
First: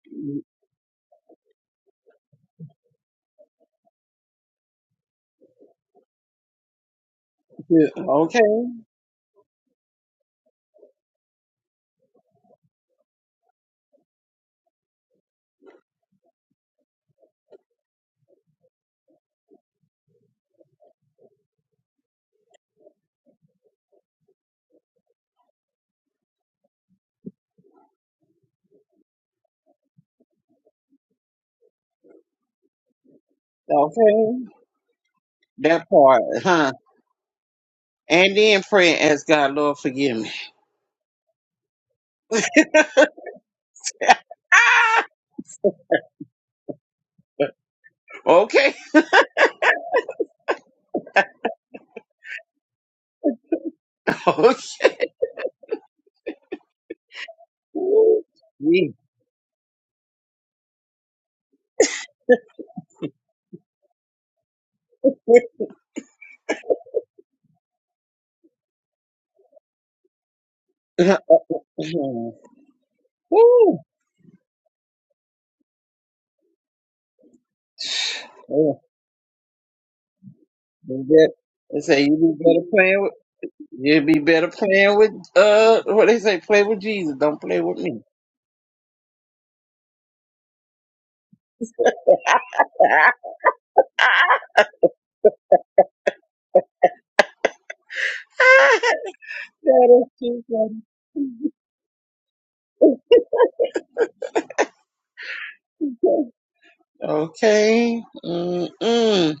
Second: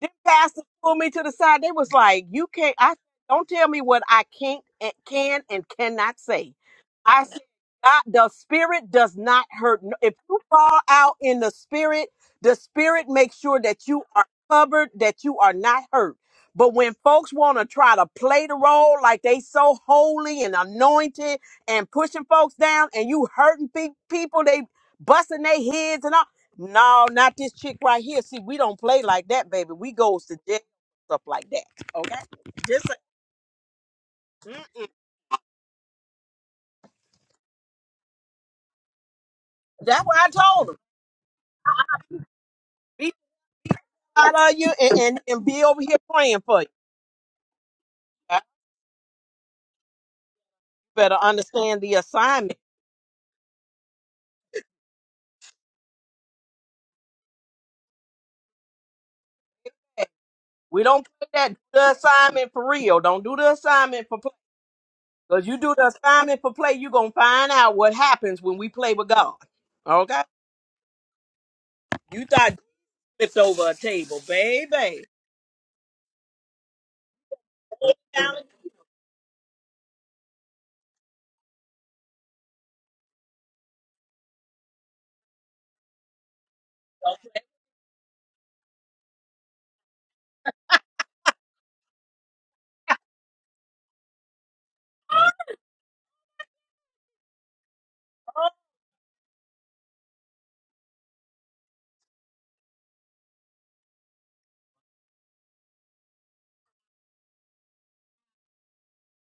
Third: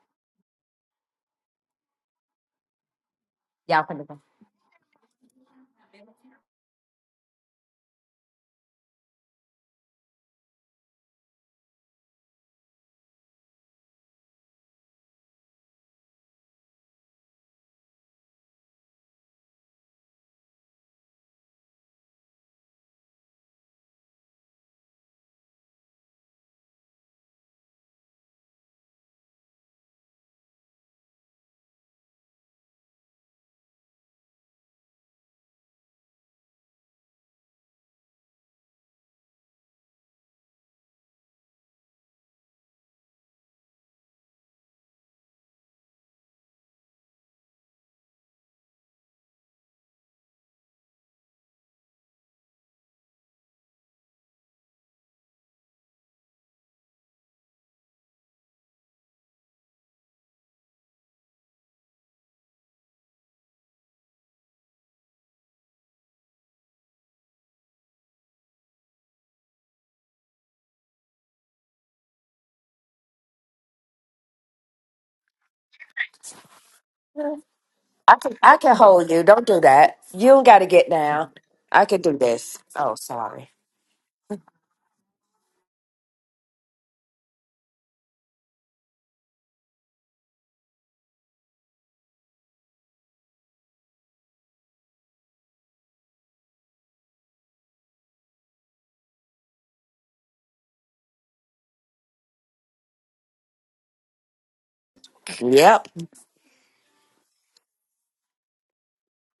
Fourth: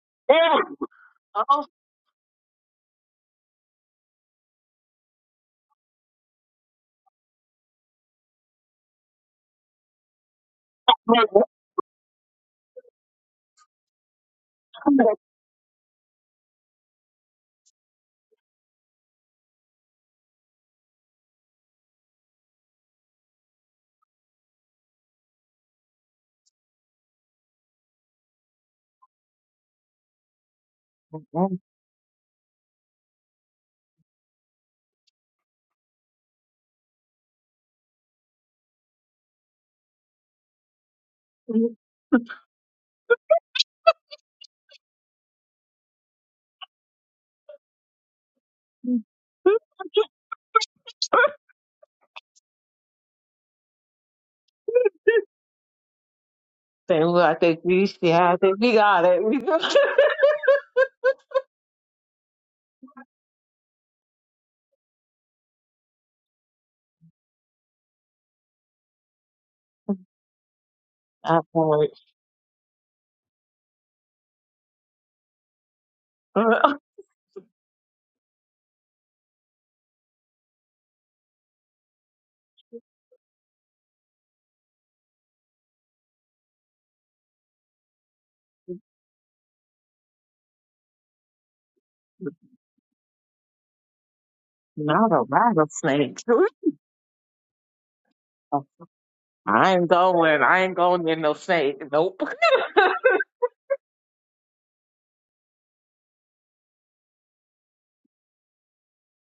Speaker 1: Then pastor pulled me to the side.
Speaker 4: Oh,
Speaker 1: They was like, "You can't. I don't tell me
Speaker 2: Y'all
Speaker 1: what
Speaker 2: can go.
Speaker 1: I can't and can and cannot say." I said,
Speaker 3: Okay,
Speaker 1: God, "The spirit does not hurt. no- If you fall out in the spirit, the spirit makes sure that you are covered, that you are not hurt." But when folks want to try to play the role like they so holy and anointed and pushing folks down, and you hurting pe- people, they busting their heads and all. No, not this chick right here. See, we don't play like that, baby. We goes to jail stuff like
Speaker 4: I'm
Speaker 1: that. Okay, just
Speaker 3: okay.
Speaker 1: mm,
Speaker 3: That part, huh? And then pray and ask God, Lord,
Speaker 1: that's what
Speaker 3: forgive
Speaker 1: I
Speaker 3: me.
Speaker 1: told him. Be proud of you and, and and be over here praying for you. Uh, You
Speaker 3: okay.
Speaker 1: better understand the assignment.
Speaker 3: okay.
Speaker 4: saying, well, I think we
Speaker 3: Woo.
Speaker 4: yeah, I think we got it. We got it.
Speaker 1: We don't play that. Do the assignment for real. Don't do the assignment for play. Cause you do the assignment for play, you gonna find out what happens when we play with God. Okay,
Speaker 3: Yeah.
Speaker 4: I thought,
Speaker 1: you thought you flipped over a
Speaker 3: Woo.
Speaker 1: table, baby.
Speaker 2: I can,
Speaker 1: Right,
Speaker 2: I can
Speaker 3: Yeah.
Speaker 2: hold you. Don't do that. You don't got to get
Speaker 3: You
Speaker 2: down.
Speaker 3: bet- They
Speaker 2: I can
Speaker 3: say
Speaker 2: do
Speaker 3: you be
Speaker 2: this.
Speaker 3: better
Speaker 2: Oh,
Speaker 3: playing with
Speaker 2: sorry.
Speaker 3: you be better playing with uh what they say, play with Jesus, don't play with me.
Speaker 4: Not a rattlesnake.
Speaker 3: that
Speaker 4: I ain't
Speaker 3: is
Speaker 4: going.
Speaker 3: too
Speaker 4: I ain't
Speaker 3: funny.
Speaker 4: going near no snake. Nope.
Speaker 2: Yep.
Speaker 3: Okay. Mm-mm.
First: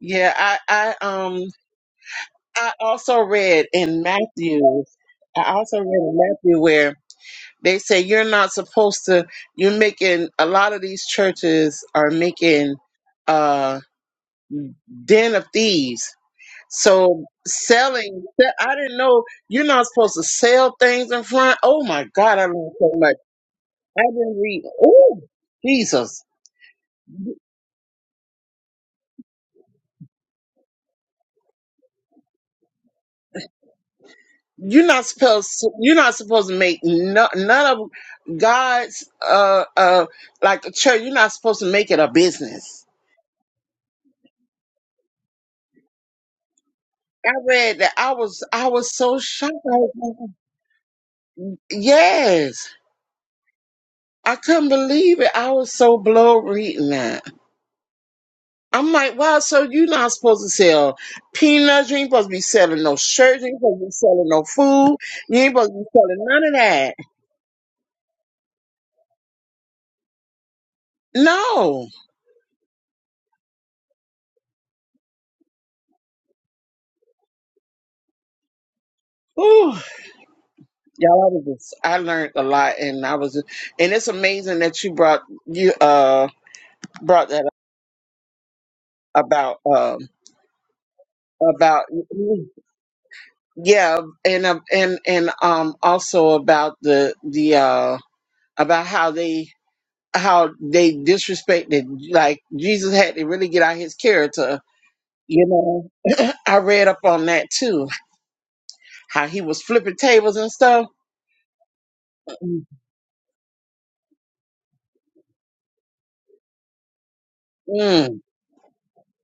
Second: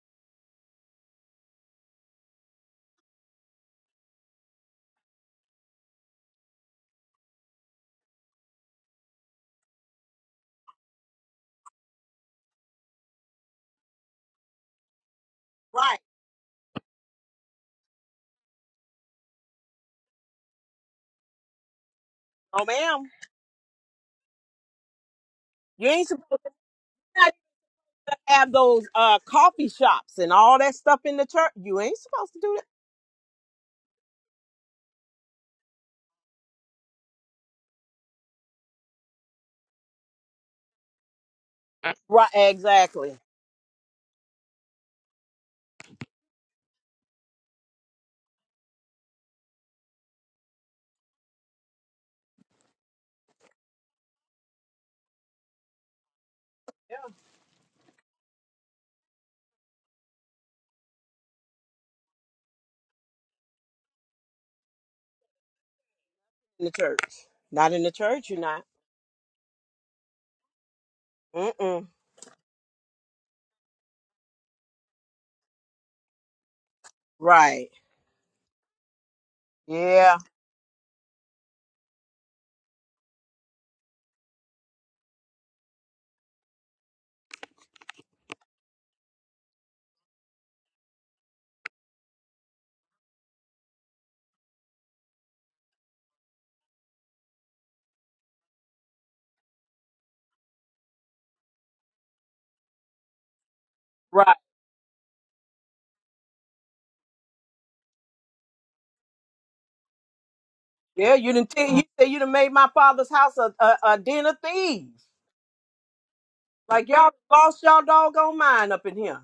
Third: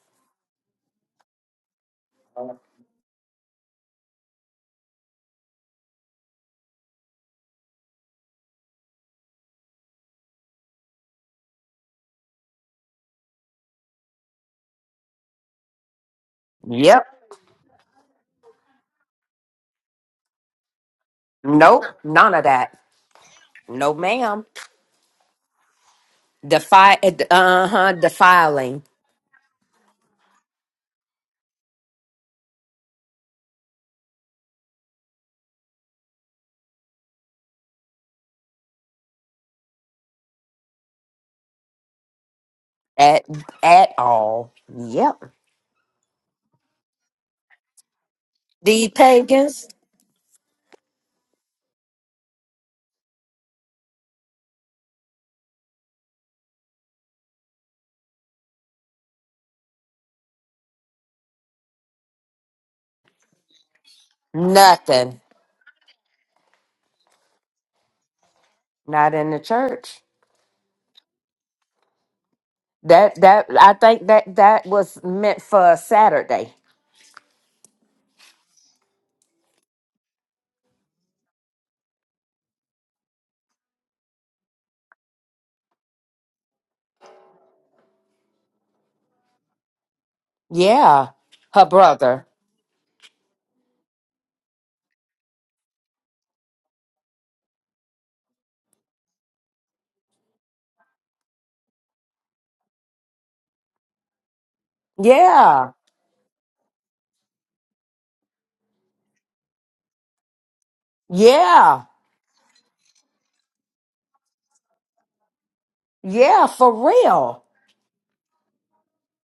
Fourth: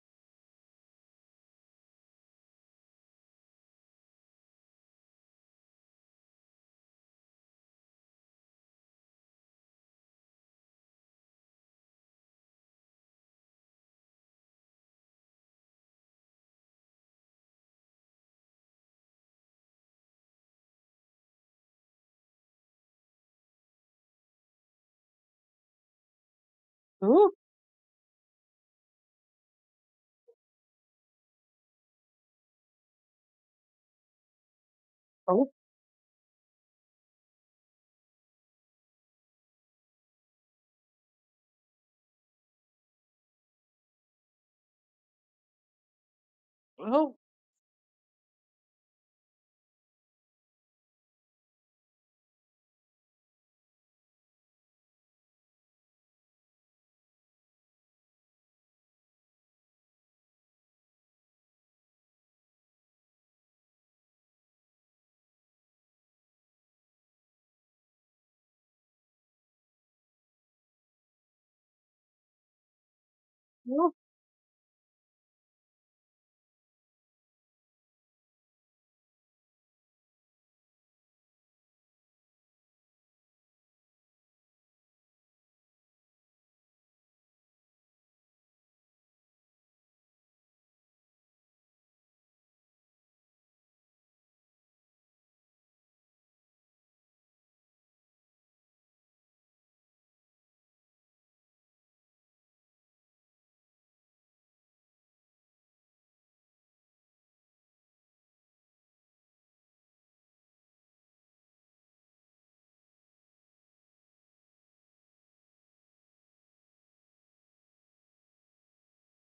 Speaker 3: Yeah, I, I um I also read in Matthew I also read in Matthew where They say you're not supposed to. You're making a lot of these churches are making uh den of thieves.
Speaker 2: Yep.
Speaker 3: So selling, I didn't know you're not supposed to sell things in front. Oh
Speaker 2: Nope.
Speaker 3: my
Speaker 2: None
Speaker 3: God,
Speaker 2: of
Speaker 3: I
Speaker 1: oh
Speaker 3: learned
Speaker 2: that.
Speaker 3: so
Speaker 1: ma'am.
Speaker 3: much.
Speaker 2: No,
Speaker 3: I didn't
Speaker 2: ma'am.
Speaker 3: read. Oh
Speaker 1: You ain't
Speaker 3: Jesus,
Speaker 1: supposed to.
Speaker 2: Defi-
Speaker 4: Ooh,
Speaker 2: uh huh.
Speaker 1: have
Speaker 2: Defiling
Speaker 1: those uh coffee shops and all that stuff in the church. You ain't supposed to do that.
Speaker 3: you're not supposed.
Speaker 4: oh,
Speaker 3: To, you're not supposed to make no, none of God's uh uh like the church. You're not supposed to make it a
Speaker 1: Right,
Speaker 3: business.
Speaker 1: exactly.
Speaker 2: at at all. Yep.
Speaker 4: oh,
Speaker 3: I read that. I was I
Speaker 2: The
Speaker 3: was so shocked.
Speaker 2: pagans?
Speaker 3: I was like, Yes. I couldn't believe it. I was so blown reading that. I'm like, wow, so you're not supposed to sell peanuts. You ain't supposed to be selling no shirts. You ain't supposed to be selling no food.
Speaker 2: Nothing.
Speaker 3: You ain't supposed to be selling none of
Speaker 1: In the
Speaker 3: that.
Speaker 1: church. Not in the church, you're not.
Speaker 2: Not in the church.
Speaker 3: No.
Speaker 1: Mm-mm.
Speaker 2: That that I think that that was meant for Saturday.
Speaker 1: Right.
Speaker 3: Ooh.
Speaker 1: Yeah.
Speaker 3: Y'all, I, was just, I learned a lot and I was, and it's amazing that you brought, you, uh, brought that up about, um,
Speaker 2: Yeah. Her
Speaker 3: about
Speaker 2: brother.
Speaker 3: yeah and uh, and and um also about the the uh about how they how they disrespected like jesus had to really get out his
Speaker 1: Right.
Speaker 3: character you
Speaker 2: Yeah.
Speaker 3: know i read up on that too how he was flipping tables and stuff
Speaker 1: Yeah, you didn't
Speaker 2: Yeah.
Speaker 1: you say you done made
Speaker 3: mm.
Speaker 1: my father's house a, a, a den of thieves.
Speaker 2: Yeah, for
Speaker 1: Like y'all
Speaker 2: real.
Speaker 1: lost y'all
Speaker 3: Mm.
Speaker 1: doggone mind up in here.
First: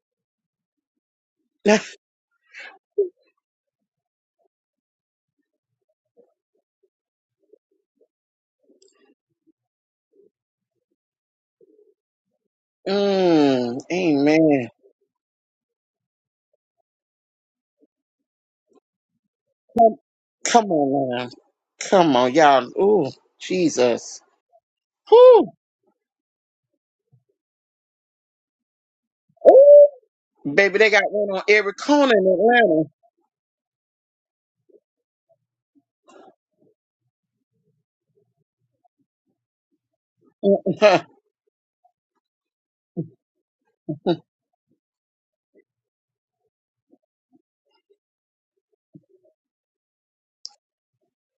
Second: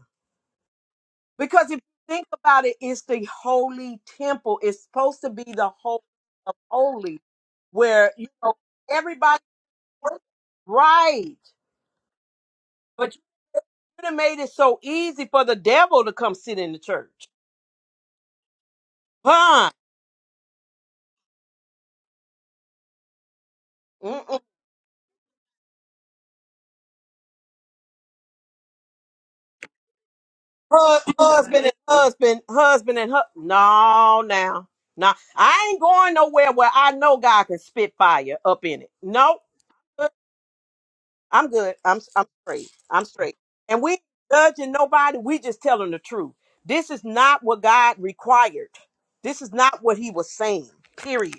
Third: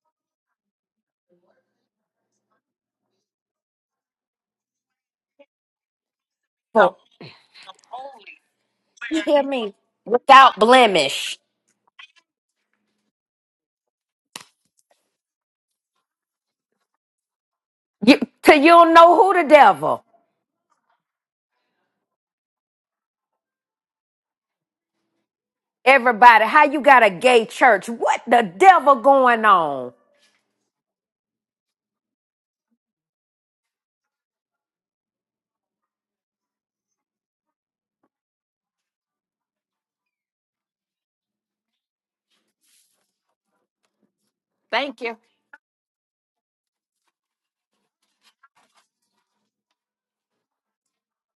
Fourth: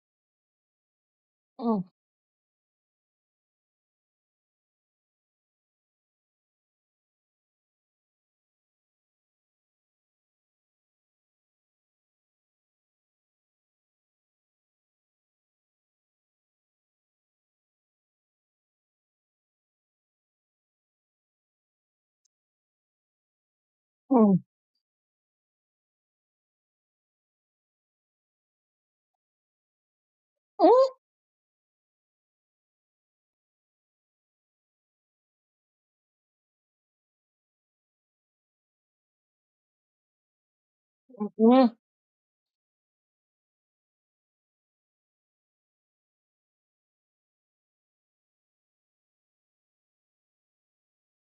Speaker 1: Because if you think about it, it's the holy temple. It's supposed to be the holy of
Speaker 2: For,
Speaker 1: holy where you know
Speaker 2: you
Speaker 1: everybody
Speaker 2: hear me? Without
Speaker 1: right.
Speaker 2: blemish.
Speaker 1: should have made it
Speaker 3: amen
Speaker 1: so easy for the devil to come sit in the church.
Speaker 2: You till you don't know who the
Speaker 1: Huh?
Speaker 2: devil.
Speaker 3: come on now come on y'all Ooh, jesus
Speaker 4: mm,
Speaker 1: Mm-mm.
Speaker 3: Whew.
Speaker 2: Everybody, how you got a gay church? What the devil going
Speaker 3: Ooh.
Speaker 2: on?
Speaker 4: mm,
Speaker 3: baby they
Speaker 4: mm,
Speaker 3: got
Speaker 1: Hu-
Speaker 3: one on
Speaker 1: Husband
Speaker 3: every
Speaker 1: and
Speaker 3: corner in
Speaker 1: husband,
Speaker 3: atlanta
Speaker 1: husband and husband. No, now. Now, I ain't going nowhere where I know God can spit fire up in it. No, I'm
Speaker 4: mm.
Speaker 1: good. I'm, I'm straight. I'm straight. And we ain't judging
Speaker 2: Thank you.
Speaker 1: nobody. We just telling the truth. This is not what God required. This is not what he was saying, period.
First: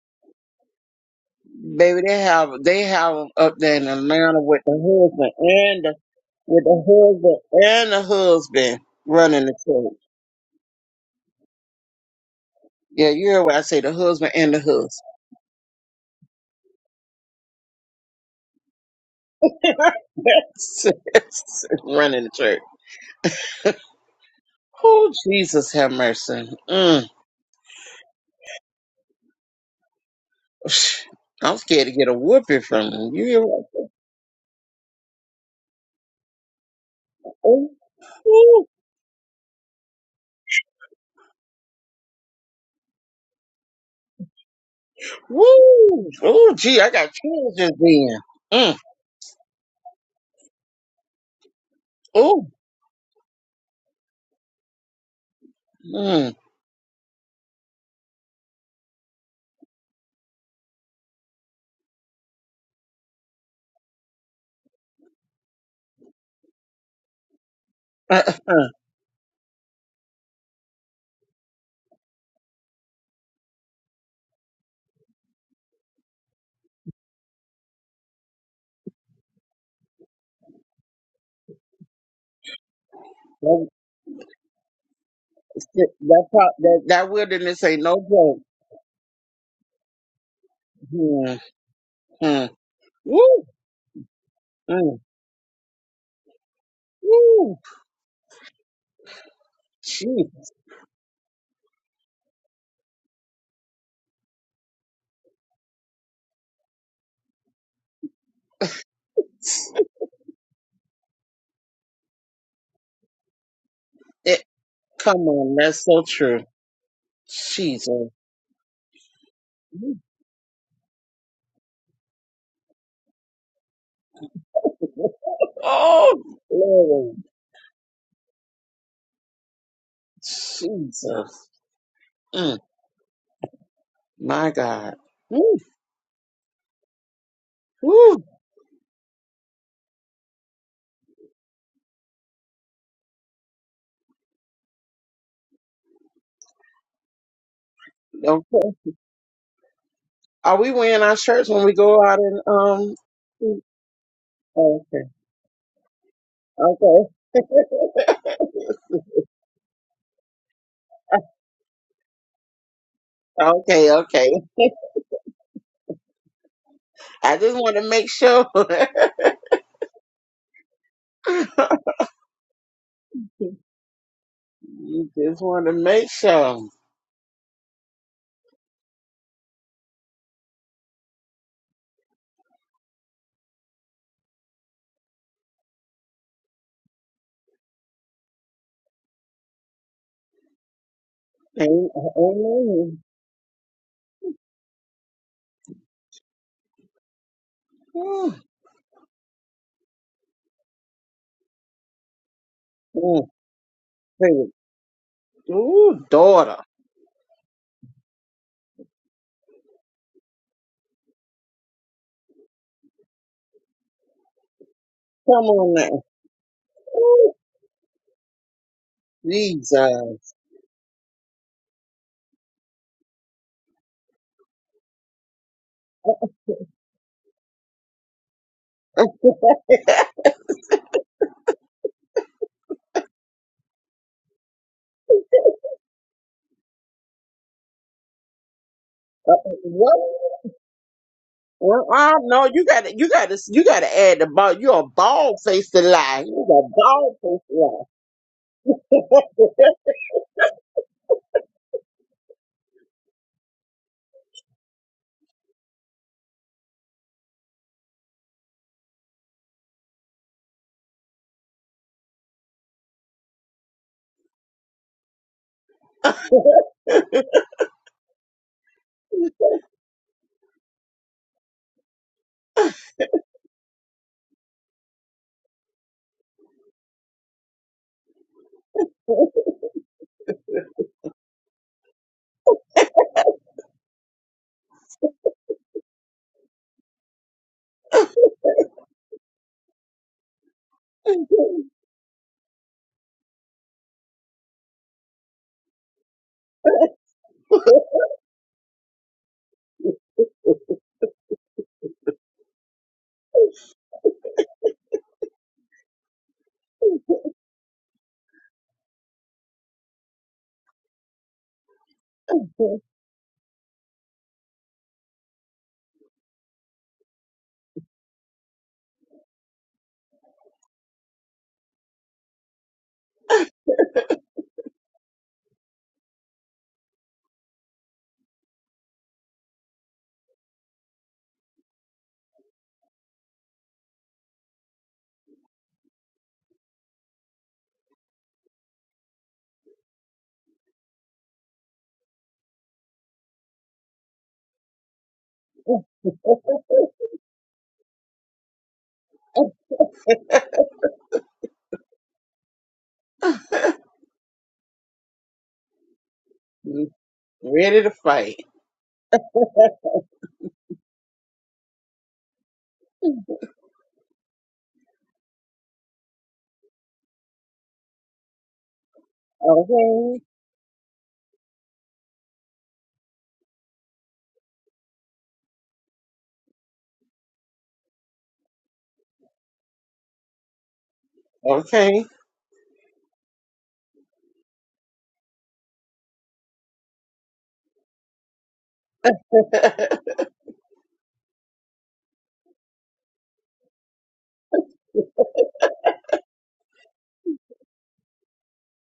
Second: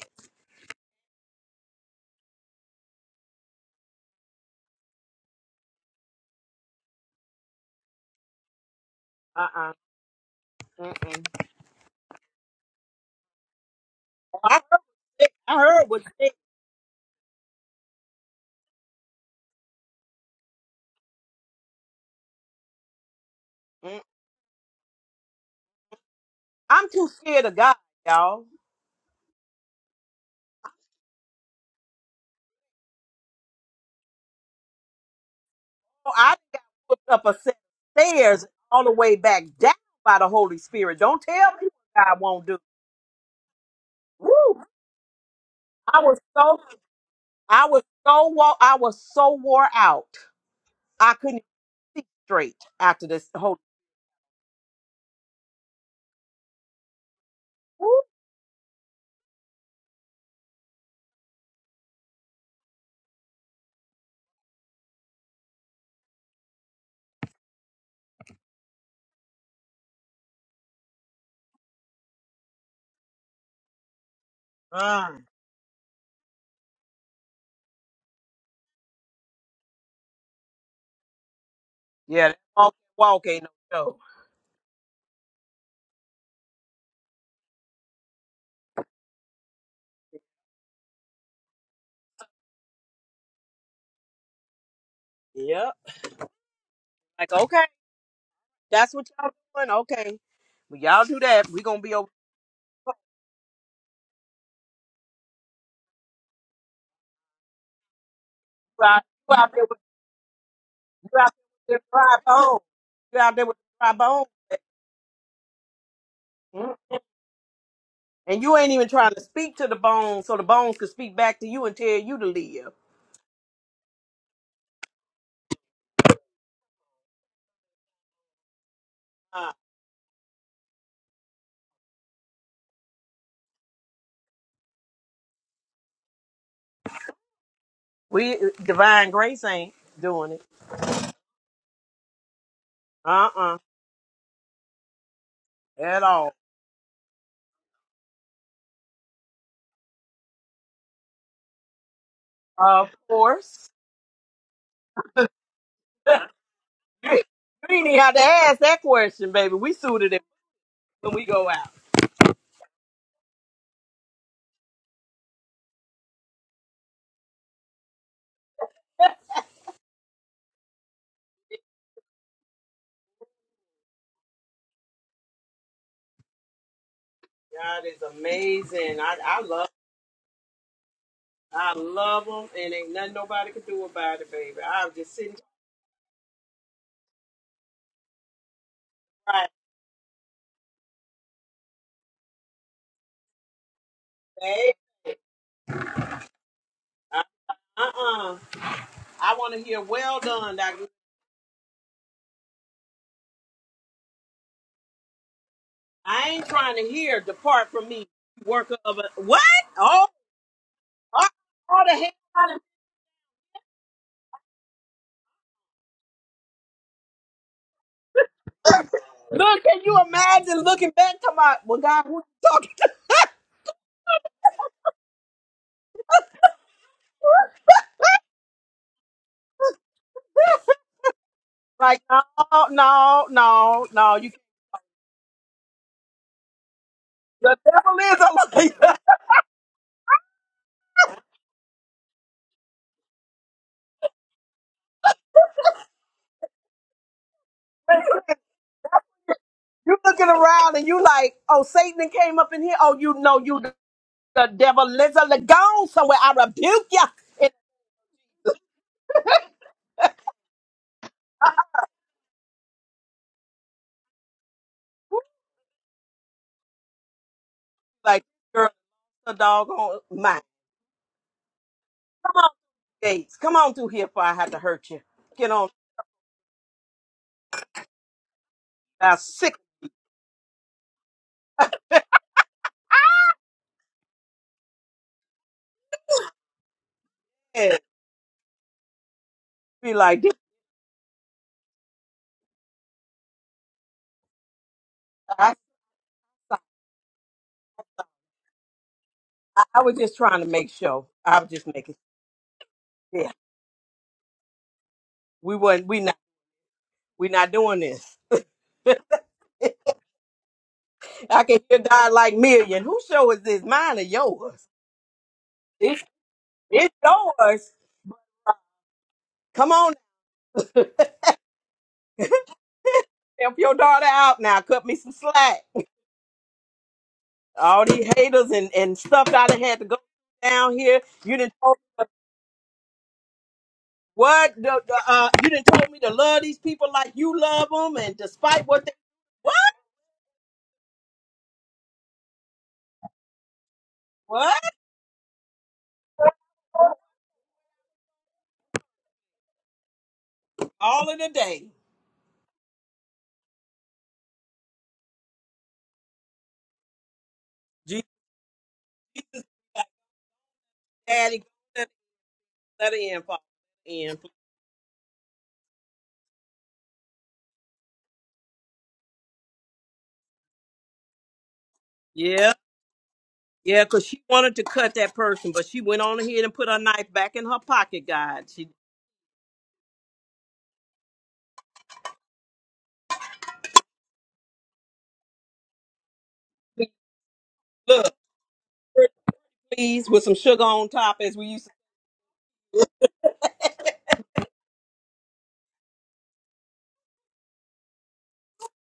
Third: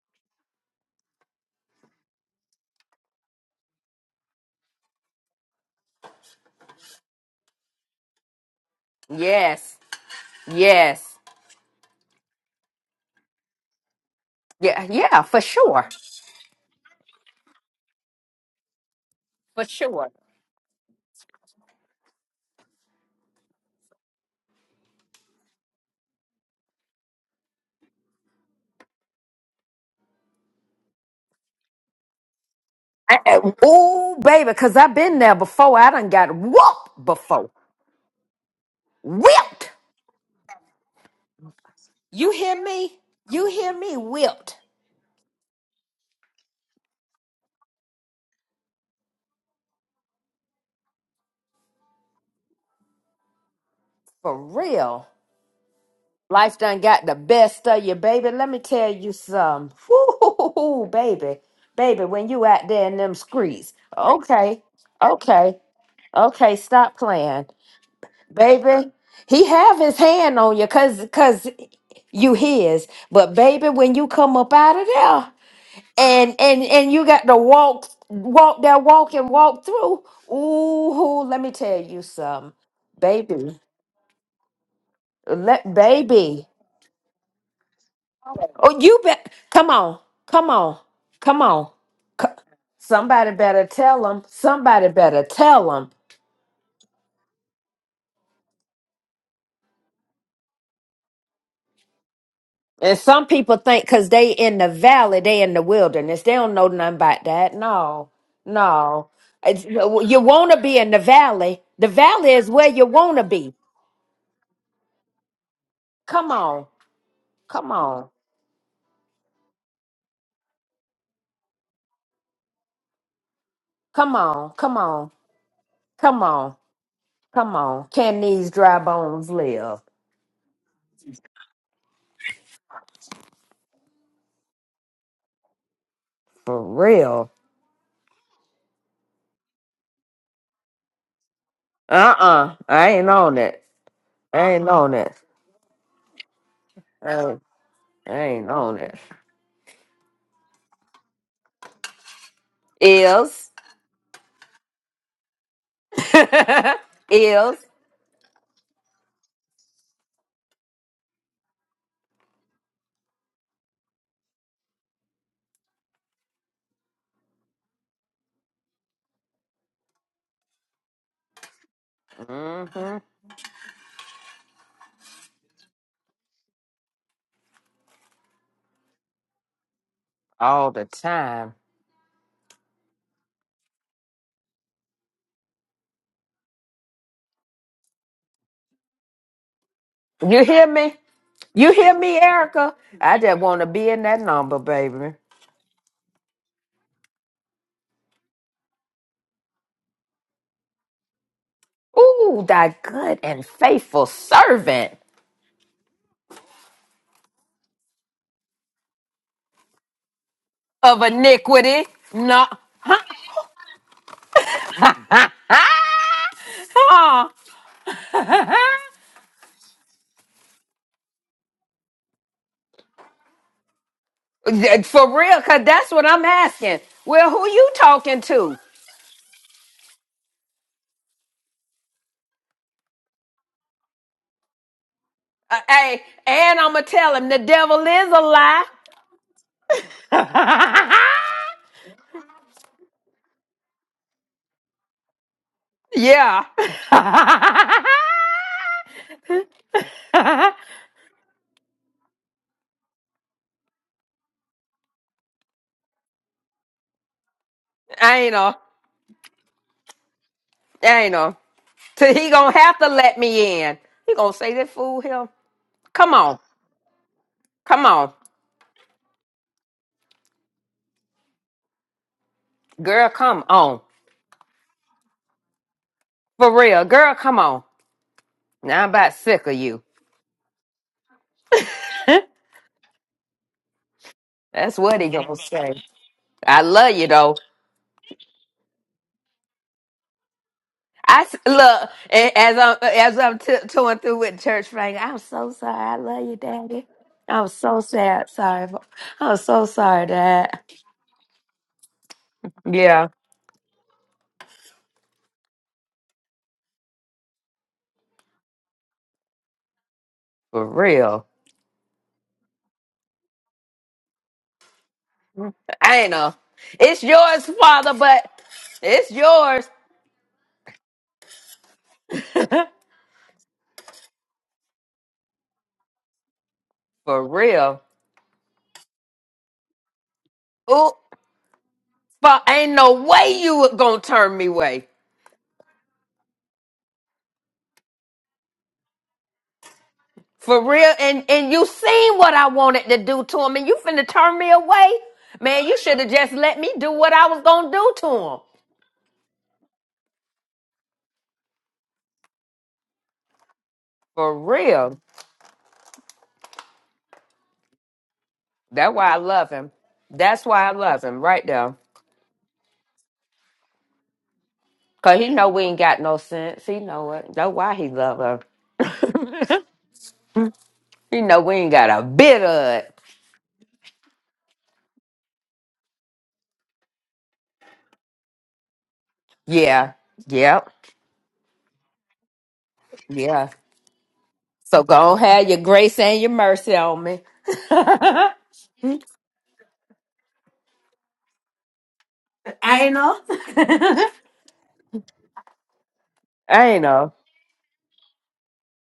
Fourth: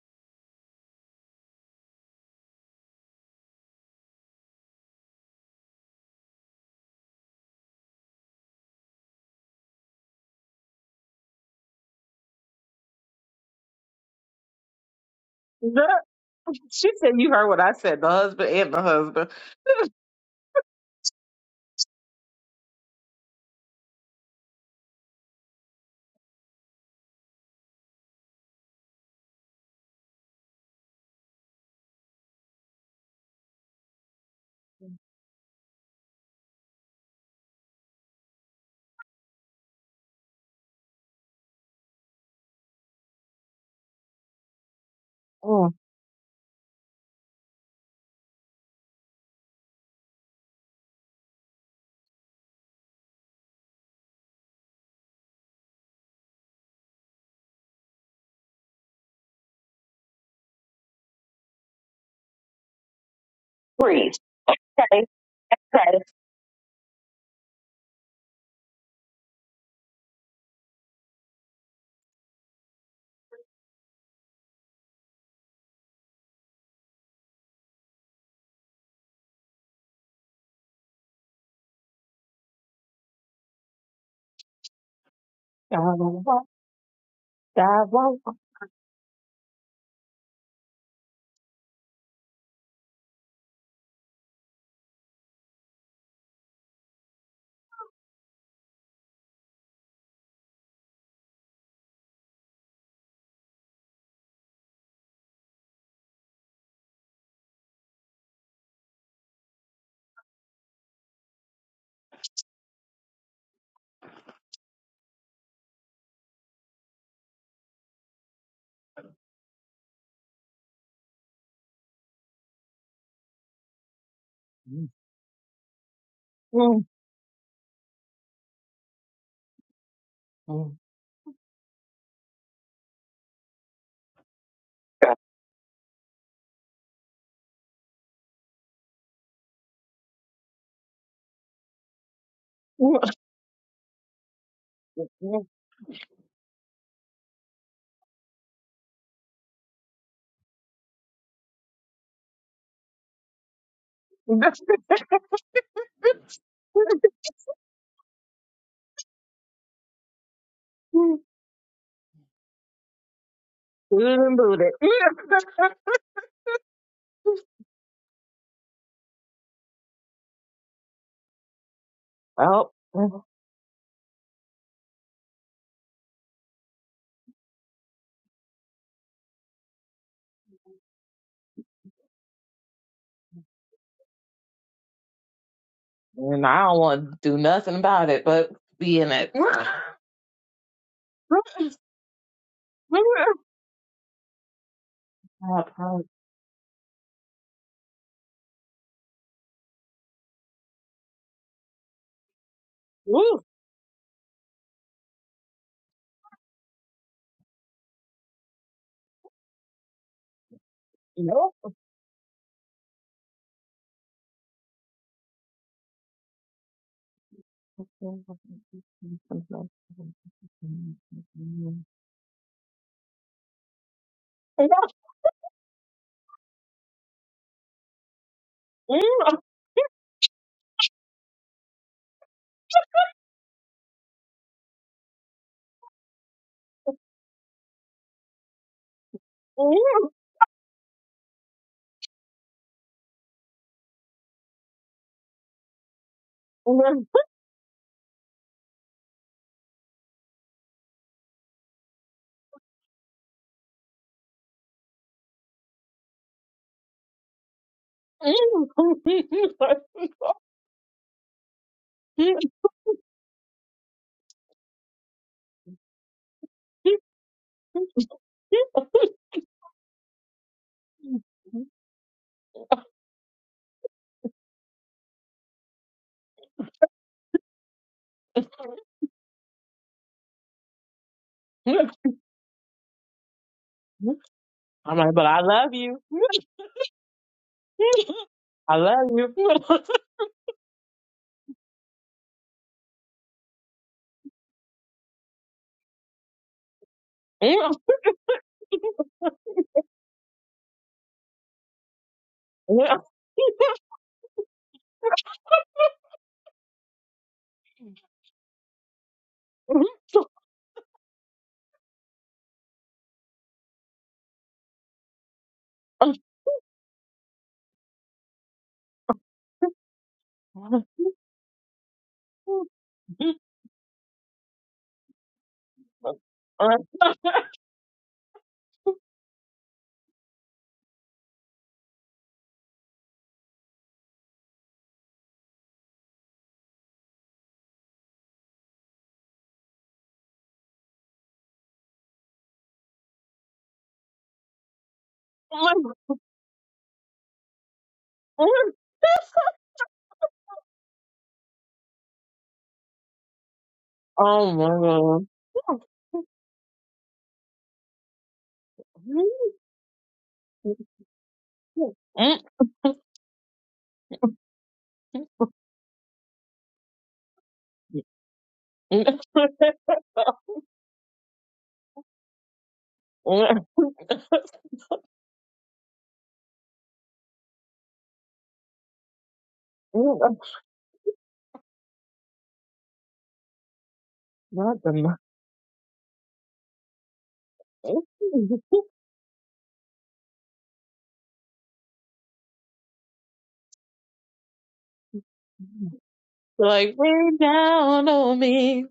Speaker 3: baby they have they have 'em up there in atlanta with the husband with the husband and the husband running
Speaker 1: Uh
Speaker 3: the
Speaker 1: Uh-uh.
Speaker 2: Yes.
Speaker 3: church.
Speaker 2: Yes.
Speaker 1: Mm-mm.
Speaker 3: Yeah, you hear what I say, the husband and the
Speaker 1: I heard, what
Speaker 2: Yeah,
Speaker 3: husband
Speaker 2: yeah,
Speaker 1: you said.
Speaker 2: for
Speaker 1: I heard
Speaker 2: sure.
Speaker 1: what
Speaker 4: The-
Speaker 1: you said.
Speaker 4: She said you heard what I said. The husband and the husband.
Speaker 2: For sure.
Speaker 3: running the church. Oh, Jesus have mercy.
Speaker 1: I'm
Speaker 3: Mm.
Speaker 1: too scared of God, y'all.
Speaker 3: I'm scared to get a whooping from him. You hear what
Speaker 2: Oh, baby, because I've been there before. I done
Speaker 1: So
Speaker 2: got
Speaker 1: I got put
Speaker 2: whooped
Speaker 1: up a
Speaker 2: before.
Speaker 1: set
Speaker 3: Oh,
Speaker 1: of stairs
Speaker 3: woo,
Speaker 1: all the way back
Speaker 2: Whipped.
Speaker 1: down by the Holy Spirit. Don't tell me what God
Speaker 2: You
Speaker 1: won't do.
Speaker 2: hear me? You hear me? Whipped.
Speaker 1: Woo!
Speaker 4: Mm.
Speaker 1: I
Speaker 3: woo.
Speaker 1: was
Speaker 3: Oh,
Speaker 1: so
Speaker 3: gee, I got chills
Speaker 1: I
Speaker 3: just
Speaker 1: was
Speaker 3: then.
Speaker 1: so wo- I
Speaker 3: Mm.
Speaker 1: was so wore out. I couldn't see
Speaker 3: Oh,
Speaker 1: straight after this whole.
Speaker 2: For real.
Speaker 3: mm.
Speaker 2: Life done got the best of you,
Speaker 1: Woo!
Speaker 2: baby. Let me tell you something. Woo, baby. Baby, when you out there in them streets.
Speaker 4: Breathe.
Speaker 2: Okay.
Speaker 4: Say,
Speaker 2: Okay.
Speaker 4: say.
Speaker 2: Okay. Stop playing.
Speaker 3: Uh-uh.
Speaker 2: Baby, he have his hand on you because cause 'cause you his. But baby, when you come up out of there. and and and you got to walk walk that walk and walk through ooh let me tell you
Speaker 1: Yeah, that
Speaker 2: some
Speaker 1: walk, walk ain't no
Speaker 2: baby
Speaker 3: that,
Speaker 1: show.
Speaker 2: let
Speaker 3: that,
Speaker 2: baby
Speaker 3: part- that, that wilderness ain't no joke.
Speaker 2: oh you bet come on come on
Speaker 3: Mm.
Speaker 2: come on C-
Speaker 3: Mm.
Speaker 2: somebody
Speaker 3: Woo,
Speaker 2: better tell them somebody
Speaker 3: mm.
Speaker 2: better tell
Speaker 1: Yep.
Speaker 2: them
Speaker 1: Like
Speaker 3: woo.
Speaker 1: okay, that's what y'all doing. Okay,
Speaker 3: Gee.
Speaker 1: when y'all do that, we gonna be over.
Speaker 2: and some people think because they in the valley they in the wilderness they don't know nothing about that no
Speaker 1: You out
Speaker 2: no
Speaker 1: you out
Speaker 2: It's-
Speaker 1: there with
Speaker 2: you want to be in the
Speaker 1: you out
Speaker 2: valley
Speaker 1: there with the
Speaker 2: the
Speaker 1: dry
Speaker 2: valley is
Speaker 1: bone.
Speaker 2: where you want
Speaker 1: You
Speaker 2: to
Speaker 1: out there
Speaker 2: be
Speaker 1: with the dry bone.
Speaker 3: It, come on, that's so
Speaker 2: come
Speaker 3: true.
Speaker 2: on come on
Speaker 3: Jesus.
Speaker 1: And you ain't even trying to speak to the bones so the bones could speak back to you and tell you to live.
Speaker 2: Come on, come on, come
Speaker 3: oh,
Speaker 2: on,
Speaker 4: Mm.
Speaker 3: Lord.
Speaker 2: come on. Can these dry bones
Speaker 1: Uh,
Speaker 2: live?
Speaker 4: Mm.
Speaker 3: Jesus. Mm, my God. Mm,
Speaker 2: For real.
Speaker 3: whew.
Speaker 1: we divine grace ain't doing it.
Speaker 2: Uh uh I ain't
Speaker 1: Uh
Speaker 2: on
Speaker 1: uh
Speaker 2: it. I ain't on it.
Speaker 1: At all.
Speaker 2: I ain't, I ain't
Speaker 3: Okay.
Speaker 2: on it.
Speaker 3: Are we wearing our shirts when we go out and,
Speaker 1: Of
Speaker 3: um,
Speaker 2: Is.
Speaker 1: course.
Speaker 3: okay.
Speaker 1: you
Speaker 3: Okay.
Speaker 2: Is.
Speaker 1: ain't even have to ask that question, baby. We suited it when we go out.
Speaker 3: Okay.
Speaker 4: Good
Speaker 3: Okay.
Speaker 4: and booted.
Speaker 3: I just want to make sure.
Speaker 2: Mm
Speaker 4: Oh.
Speaker 2: hmm
Speaker 3: you just want to make sure.
Speaker 1: God is amazing. I, I love
Speaker 2: All the time.
Speaker 1: I love them and ain't nothing nobody can do about it, baby. I'm just sitting
Speaker 4: And I don't want to do nothing about it but be in it.
Speaker 1: right,
Speaker 2: You hear me? You
Speaker 3: Amen.
Speaker 2: hear me, Erica?
Speaker 3: Amen.
Speaker 2: I just want to be in that number,
Speaker 1: babe.
Speaker 2: baby.
Speaker 1: Uh uh.
Speaker 3: Mm,
Speaker 1: I want to hear well done. Doc."
Speaker 2: Ooh, thy good
Speaker 3: mm,
Speaker 2: and faithful
Speaker 3: baby.
Speaker 2: servant
Speaker 3: Ooh,
Speaker 1: I ain't
Speaker 3: daughter.
Speaker 1: trying to hear depart from me, worker of a what? Oh,
Speaker 2: of
Speaker 1: All,
Speaker 2: iniquity.
Speaker 1: all the hands.
Speaker 2: No.
Speaker 3: Come on now.
Speaker 2: Huh?
Speaker 3: Ooh,
Speaker 1: Look, can you
Speaker 3: Jesus.
Speaker 1: imagine looking back to my, well, God, who you talking to?
Speaker 2: Yeah, For real, cause that's what I'm asking. Well, who you talking to?
Speaker 1: Like, no, no, no, no. You,
Speaker 2: Uh, hey, and I'ma tell him the
Speaker 1: the
Speaker 2: devil
Speaker 1: devil
Speaker 2: is
Speaker 1: is
Speaker 2: a
Speaker 1: a
Speaker 2: lie.
Speaker 1: liar.
Speaker 3: What? Well, I no, you got to, you got to, you got to add the ball. You're a bald faced lie.
Speaker 2: Yeah.
Speaker 3: You a bald
Speaker 2: I
Speaker 3: faced
Speaker 1: You looking around and you like, oh, Satan done came up in here. Oh, you know, you the the devil is a li- gone somewhere. I rebuke you. And
Speaker 2: ain't know. I ain't know. Till he gonna have to let me in. He gonna say that fool him. Come on. Come on.
Speaker 1: like, girl, the dog on my
Speaker 2: Girl,
Speaker 1: gates.
Speaker 2: come
Speaker 1: Come on
Speaker 2: on.
Speaker 1: through here before I have to hurt you. Get on
Speaker 2: For real. Girl, come on. Now I'm about
Speaker 1: that
Speaker 2: sick of
Speaker 1: sick
Speaker 2: you. That's
Speaker 4: I'm
Speaker 2: what he
Speaker 4: like, but
Speaker 2: gonna
Speaker 4: I love
Speaker 2: say.
Speaker 4: you.
Speaker 2: I love you though.
Speaker 1: head. Be like, this-
Speaker 2: I s- look a- as I'm as I'm t- touring through with church Frank. I'm so
Speaker 1: I,
Speaker 2: sorry. I love you, Daddy. I'm so sad. Sorry. for- I'm so
Speaker 1: I was
Speaker 2: sorry,
Speaker 1: just trying to
Speaker 2: Dad.
Speaker 1: make sure. I was just making,
Speaker 2: Yeah,
Speaker 1: yeah. We wasn't. We We're not doing this.
Speaker 2: for real.
Speaker 1: I can hear God like million. Whose show is this? Mine or yours?
Speaker 2: I
Speaker 1: It's,
Speaker 2: ain't know.
Speaker 1: it's
Speaker 2: It's yours,
Speaker 1: yours.
Speaker 2: Father, but it's yours
Speaker 1: Come on, help your daughter out now. Cut me some slack.
Speaker 2: for real.
Speaker 1: All these haters and, and stuff that I done had to go down
Speaker 2: Ooh,
Speaker 1: here. You didn't told
Speaker 2: but ain't no way you were gonna turn me
Speaker 1: what the,
Speaker 2: away
Speaker 1: the, uh, you didn't told me to love these people like you love them, and despite what they what
Speaker 2: for real. And and you seen what I wanted to do to him, and you finna turn me
Speaker 1: what
Speaker 2: away, man. You should have just let me do what I was gonna do to him
Speaker 1: all of the day.
Speaker 2: for
Speaker 4: Oh my
Speaker 2: real.
Speaker 4: god.
Speaker 3: lie. Ready to
Speaker 1: Jesus,
Speaker 3: fight?
Speaker 2: That's why I love him. That's why I love him
Speaker 1: Daddy,
Speaker 2: right there.
Speaker 1: let it let it in, Father.
Speaker 2: Cause he know we ain't got no sense. He know it. That's why he love her.
Speaker 3: Okay,
Speaker 2: He know we ain't got a bit
Speaker 1: In.
Speaker 2: of it.
Speaker 1: Yeah, because she wanted to cut that person, but she went on ahead and put her knife back in her pocket, God. She
Speaker 2: Yeah. Yep.
Speaker 3: okay.
Speaker 2: Yeah.
Speaker 4: Not
Speaker 2: So
Speaker 4: the
Speaker 2: go
Speaker 4: mo-
Speaker 2: on, have your grace and your mercy on me.
Speaker 1: look,
Speaker 2: I
Speaker 1: pretty please, with some sugar on top, as we used to
Speaker 2: ain't
Speaker 4: like
Speaker 2: know.
Speaker 4: rain down on me.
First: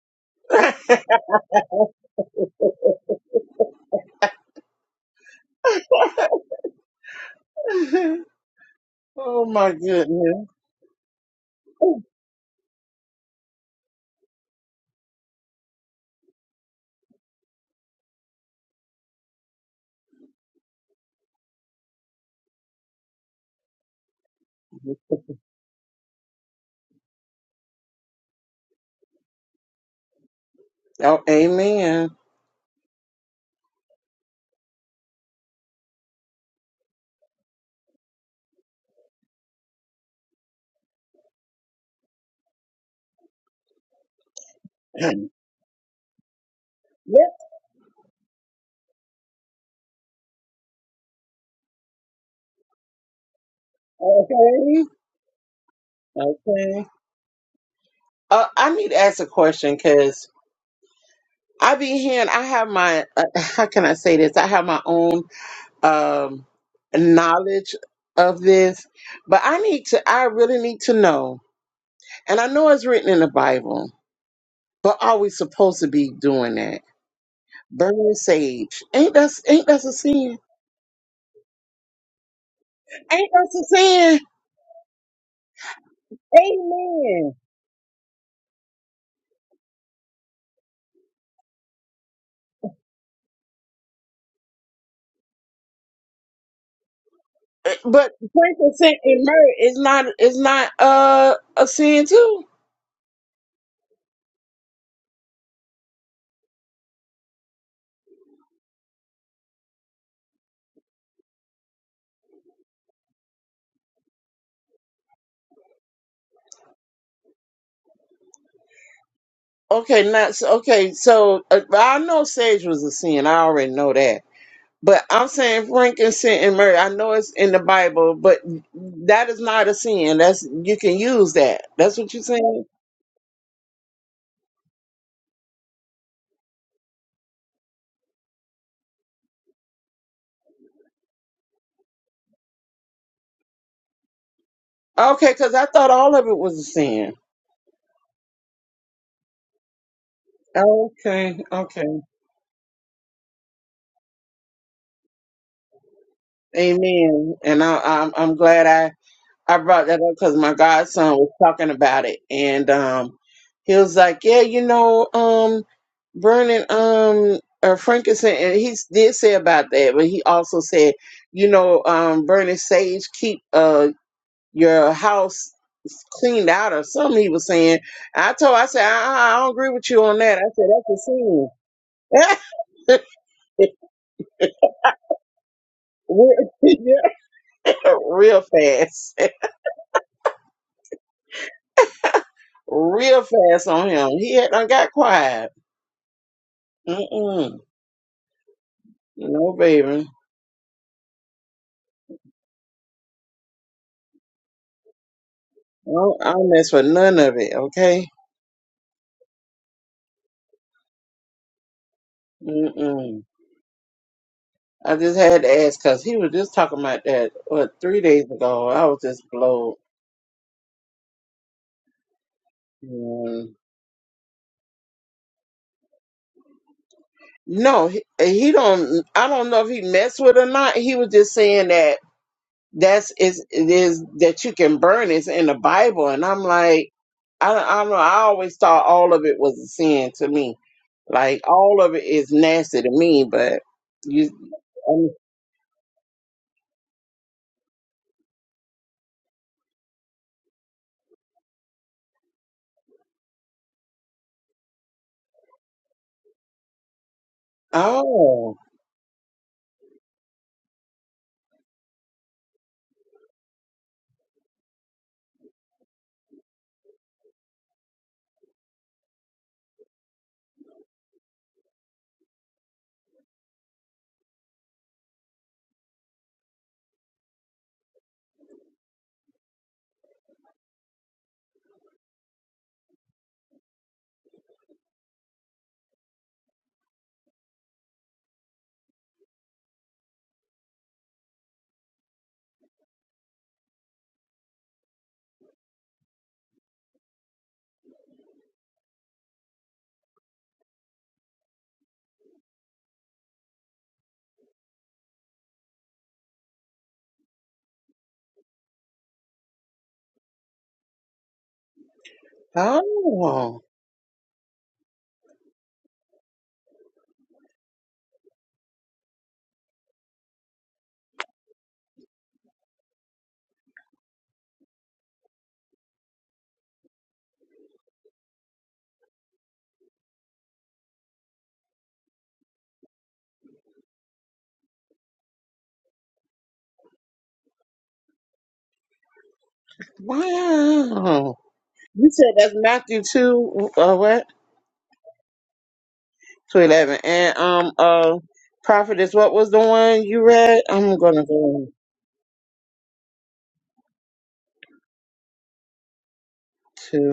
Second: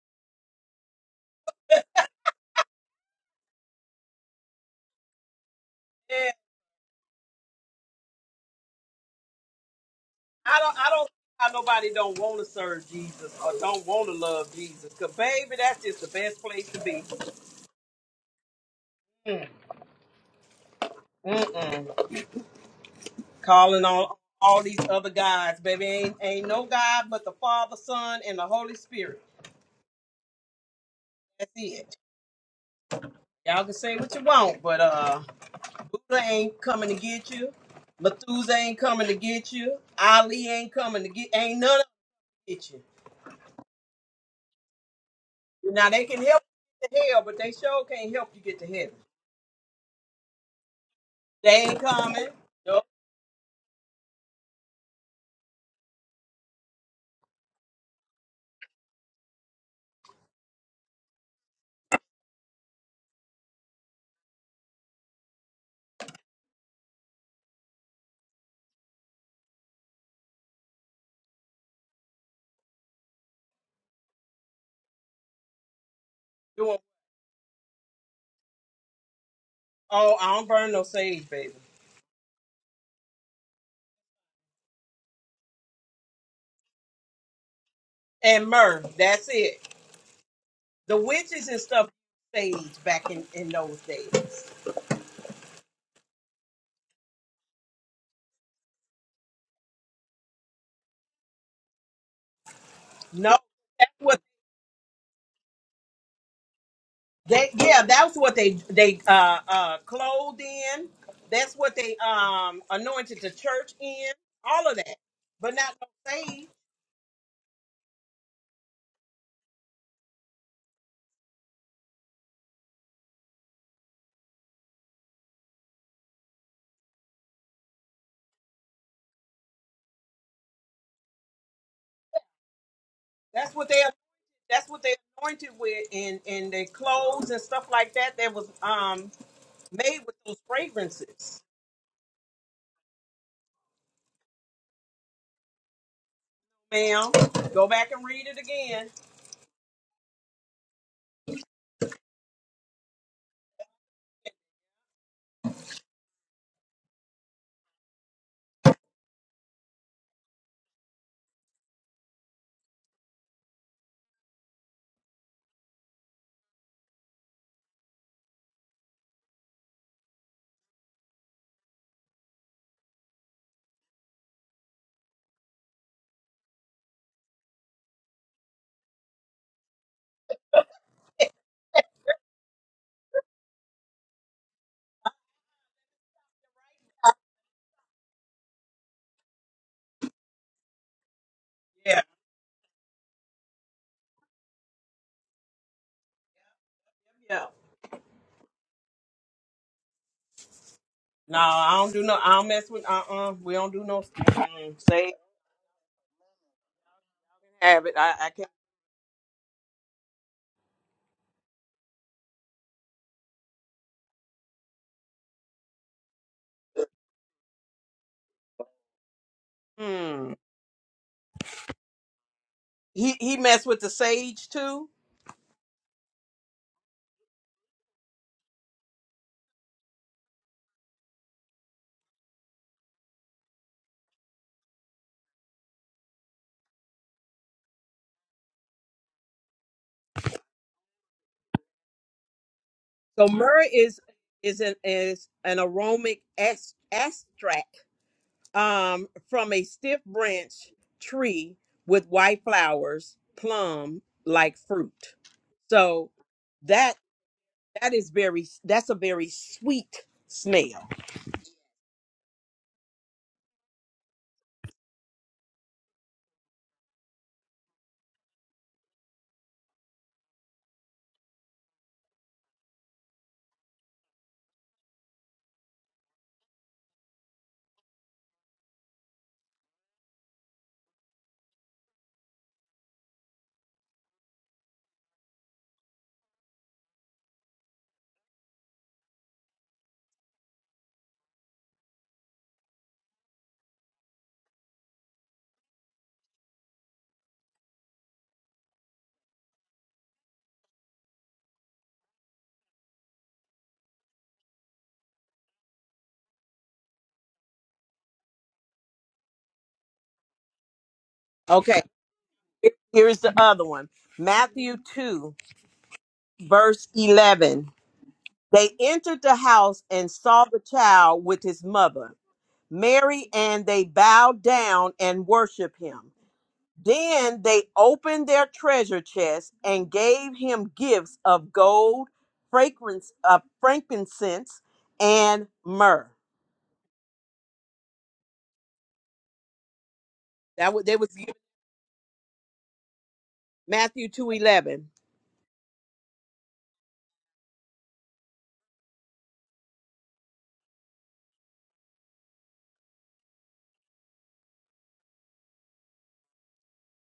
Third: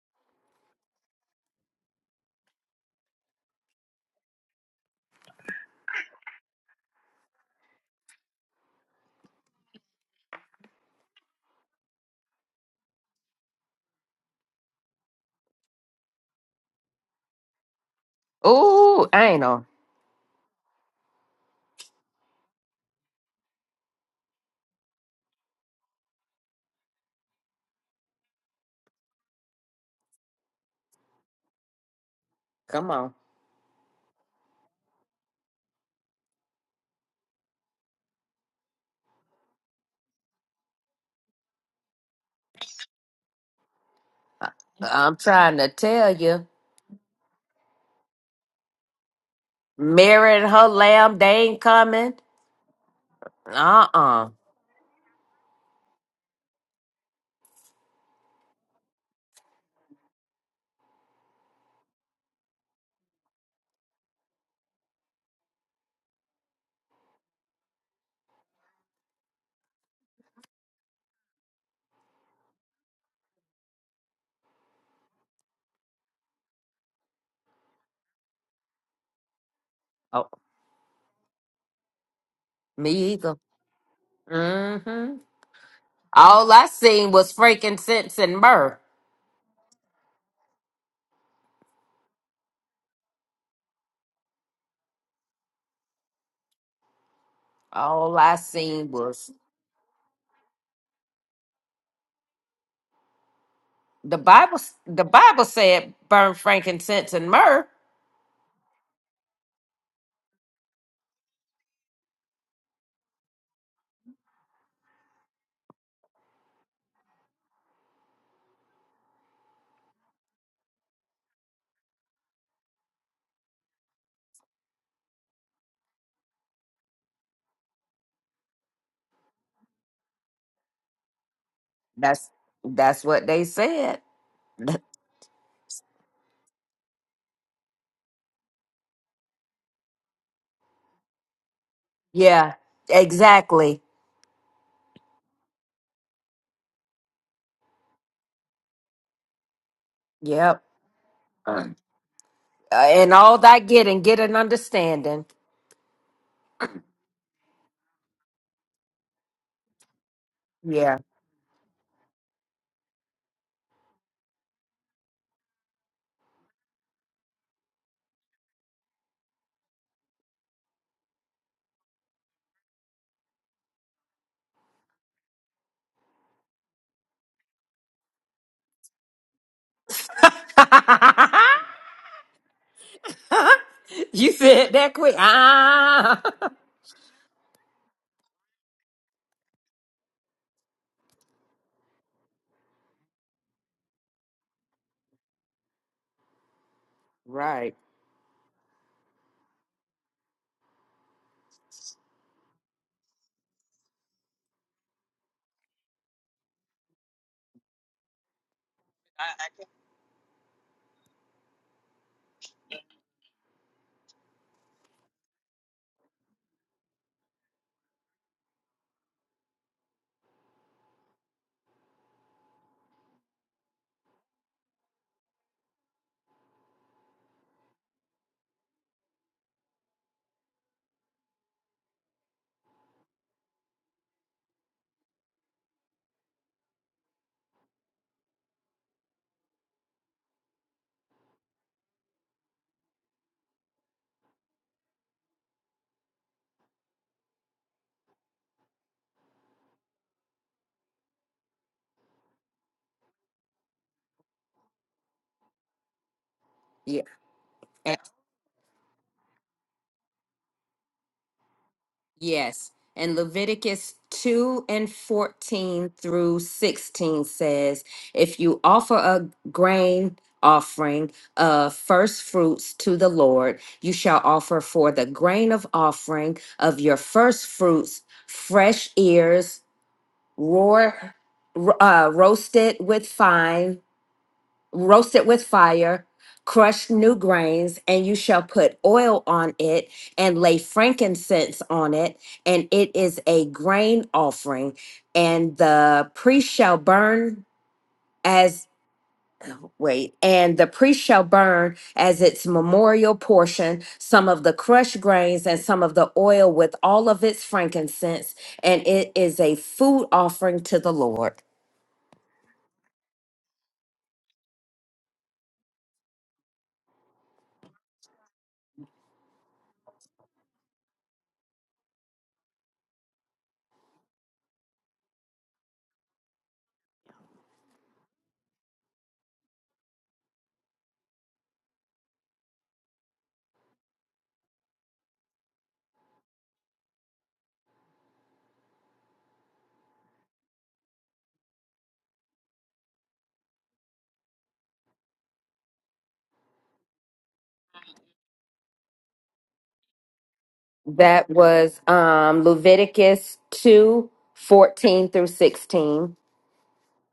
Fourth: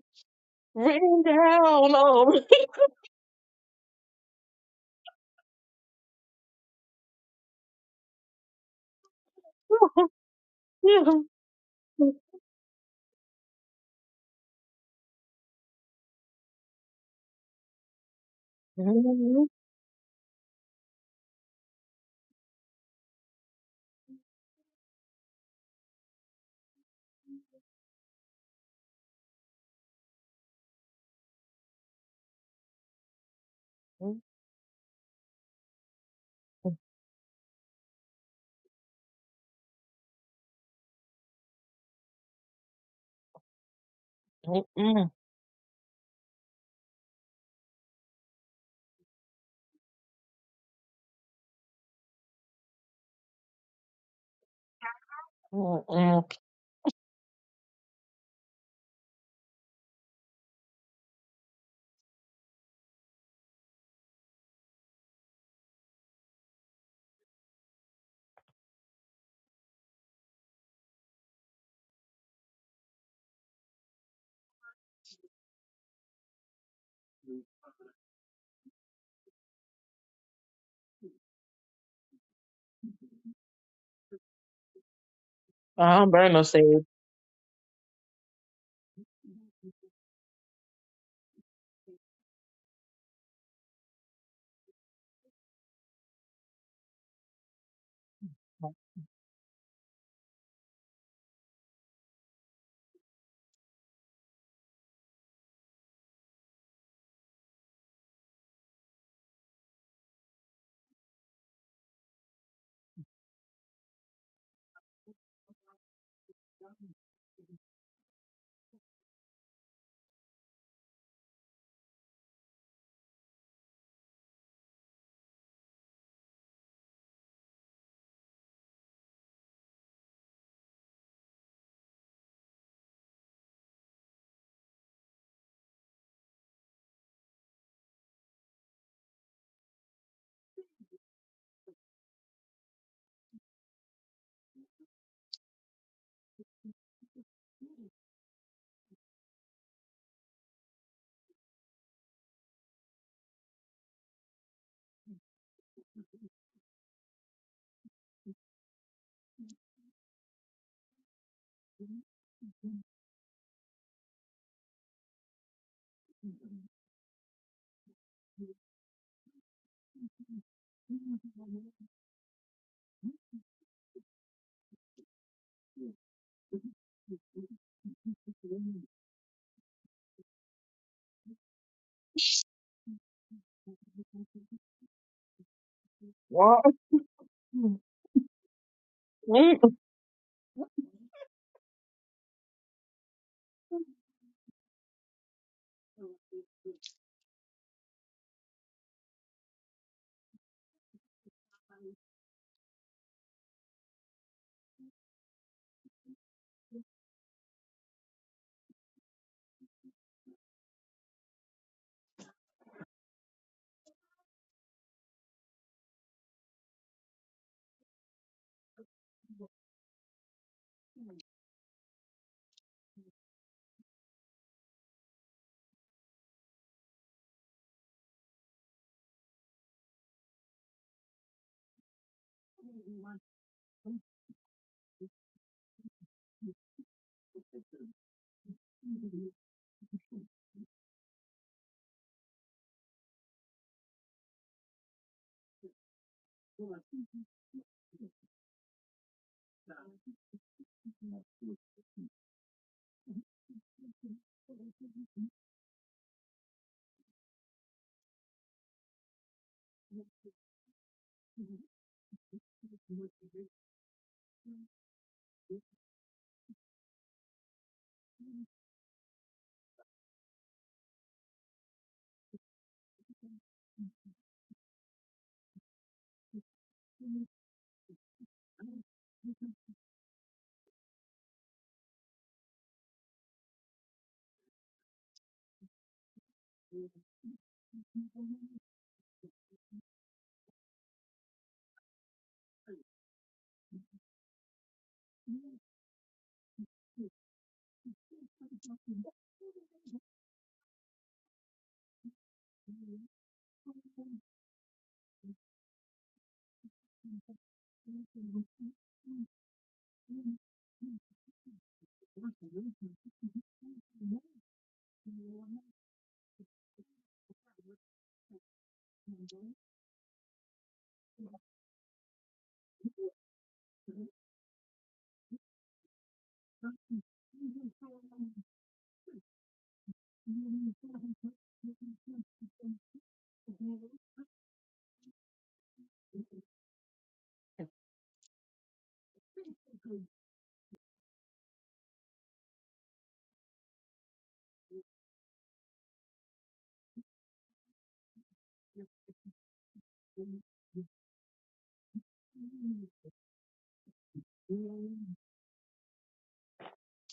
Speaker 4: Rain down on
Speaker 1: Yeah,
Speaker 3: oh my goodness.
Speaker 1: I don't I don't see
Speaker 4: me.
Speaker 1: how nobody don't want to serve Jesus or don't want to love Jesus. Cause baby, that's just the best place to be.
Speaker 2: Ooh, I ain't know.
Speaker 1: Mm-mm. Calling on all these other guys, baby. Ain't ain't no God but the Father, Son, and the Holy Spirit.
Speaker 3: Oh,
Speaker 1: That's it.
Speaker 3: amen.
Speaker 2: Come on.
Speaker 1: Y'all can say what you want, but uh Buddha ain't coming to get you. Methuselah ain't coming to get you. Ali ain't coming to get. Ain't none of them get you.
Speaker 3: yeah.
Speaker 2: I'm trying to
Speaker 1: Now they
Speaker 2: tell
Speaker 1: can help
Speaker 2: you.
Speaker 1: you get to hell,
Speaker 3: Okay.
Speaker 1: but they sure can't help you get to heaven.
Speaker 2: Mary and her lamb, they ain't
Speaker 1: They ain't
Speaker 2: coming.
Speaker 1: coming. Nope.
Speaker 2: Uh-uh.
Speaker 3: Okay. Uh, I need to ask a question because I be hearing. I have my. Uh, how can I say this? I have my own. um, knowledge of this, but I need to, I really need to know. And I know it's written in the Bible, but are we supposed to be doing
Speaker 1: Doing.
Speaker 3: that? Burning sage. Ain't that, ain't that a
Speaker 1: Oh,
Speaker 2: Oh,
Speaker 1: I
Speaker 3: sin?
Speaker 1: don't burn no sage, baby.
Speaker 2: me
Speaker 3: Ain't
Speaker 2: either.
Speaker 3: that a sin?
Speaker 2: Mm-hmm.
Speaker 4: I don't burn no
Speaker 2: All I
Speaker 4: sage.
Speaker 2: seen was
Speaker 3: Amen.
Speaker 2: freaking sense and
Speaker 1: And
Speaker 2: myrrh.
Speaker 1: myrrh. That's it. The witches and stuff used sage back in in those days.
Speaker 3: But
Speaker 2: All I seen
Speaker 3: frankincense and
Speaker 2: was
Speaker 3: myrrh is not, is not, uh, a sin too.
Speaker 1: No.
Speaker 2: the Bible. The Bible said burn frankincense and
Speaker 1: They
Speaker 2: myrrh.
Speaker 1: yeah, that's what they they uh uh clothed in. That's what they um anointed the church in. All of that, but not no saved.
Speaker 3: Okay, not, so- okay, so uh, I know sage was a sin. I already know that. But I'm saying frankincense and myrrh. I know it's in the Bible, but that is not a sin. That's you can use that. That's what you're
Speaker 2: That's
Speaker 3: saying.
Speaker 2: that's what they
Speaker 1: That's what they
Speaker 2: said.
Speaker 1: that's what they anointed with, and and their clothes and stuff like that. That was um made with those fragrances.
Speaker 2: Yeah, exactly.
Speaker 3: Okay, because I thought all of it was a
Speaker 1: Ma'am,
Speaker 3: sin.
Speaker 1: go back and read it again.
Speaker 2: Yep.
Speaker 3: Okay,
Speaker 2: Uh,
Speaker 3: okay,
Speaker 2: and all that get and get an understanding.
Speaker 3: amen. And I, I'm I'm glad I I brought that up because my
Speaker 2: Yeah.
Speaker 3: godson was talking about it, and um, he was like, yeah, you know, um, burning um uh, frankincense, and he s- did say about that, but he also said, you know, um, burning sage keep uh your house cleaned out or something. He was saying, I told, I said, I, I don't agree with you on that. I said, that's a sin.
Speaker 2: you said that quick. Ah.
Speaker 3: Real real fast,
Speaker 1: Yeah,
Speaker 3: real fast on him. He had done got quiet.
Speaker 1: yeah.
Speaker 3: Mm-mm.
Speaker 2: Right.
Speaker 3: No, baby, I
Speaker 1: No, I don't do no. I don't mess with. Uh, uh We don't do no. Mm, sage
Speaker 3: don't, I don't mess with none of it.
Speaker 1: habit.
Speaker 3: Okay.
Speaker 1: I, I can't.
Speaker 3: Mm-mm. I just had to ask because he was just talking about that what three days ago. I was just blown.
Speaker 1: Mm. He he messed with the sage too.
Speaker 3: No, he, he don't. I don't know if he messed with or not. He was just saying that that's is it is that you can burn is in the Bible, and I'm like, I don't, I don't know. I always thought all of it was a sin to me. Like all of it is nasty to me.
Speaker 1: So
Speaker 3: But
Speaker 1: myrrh is
Speaker 3: you,
Speaker 1: is an
Speaker 3: um,
Speaker 1: is an aromatic ex- extract um, from a stiff branch tree with white flowers, plum like fruit. So that
Speaker 2: Yeah.
Speaker 1: that is very
Speaker 3: oh,
Speaker 1: that's a very sweet smell.
Speaker 2: Yes. And Leviticus 2 and 14 through 16 says, If you offer a grain offering of first fruits to the Lord, you shall offer for the grain of offering of your first fruits fresh ears, roar, uh, roasted with fine roast it with fire, crush new grains, and you shall put oil on it and lay frankincense on it, and it is a grain offering. And the priest shall burn as wait, and the priest shall burn as its memorial portion some of the crushed grains and some of the oil with all of its frankincense, and it is a food offering to the Lord.
Speaker 1: Okay, here's the
Speaker 3: oh,
Speaker 1: other one. Matthew two verse eleven. They entered the house and saw the child with his mother, Mary, and they bowed down and worshiped him. Then they opened their treasure chest and gave him gifts of gold, fragrance, uh, frankincense, and myrrh. That was, they was
Speaker 3: wow. You said that's Matthew two, uh,
Speaker 1: Matthew
Speaker 3: what
Speaker 1: two eleven,
Speaker 3: two eleven, and um, uh, prophetess, what was the one you read? I'm gonna
Speaker 2: That
Speaker 3: go
Speaker 2: was um, Leviticus 2 14 through 16
Speaker 3: to.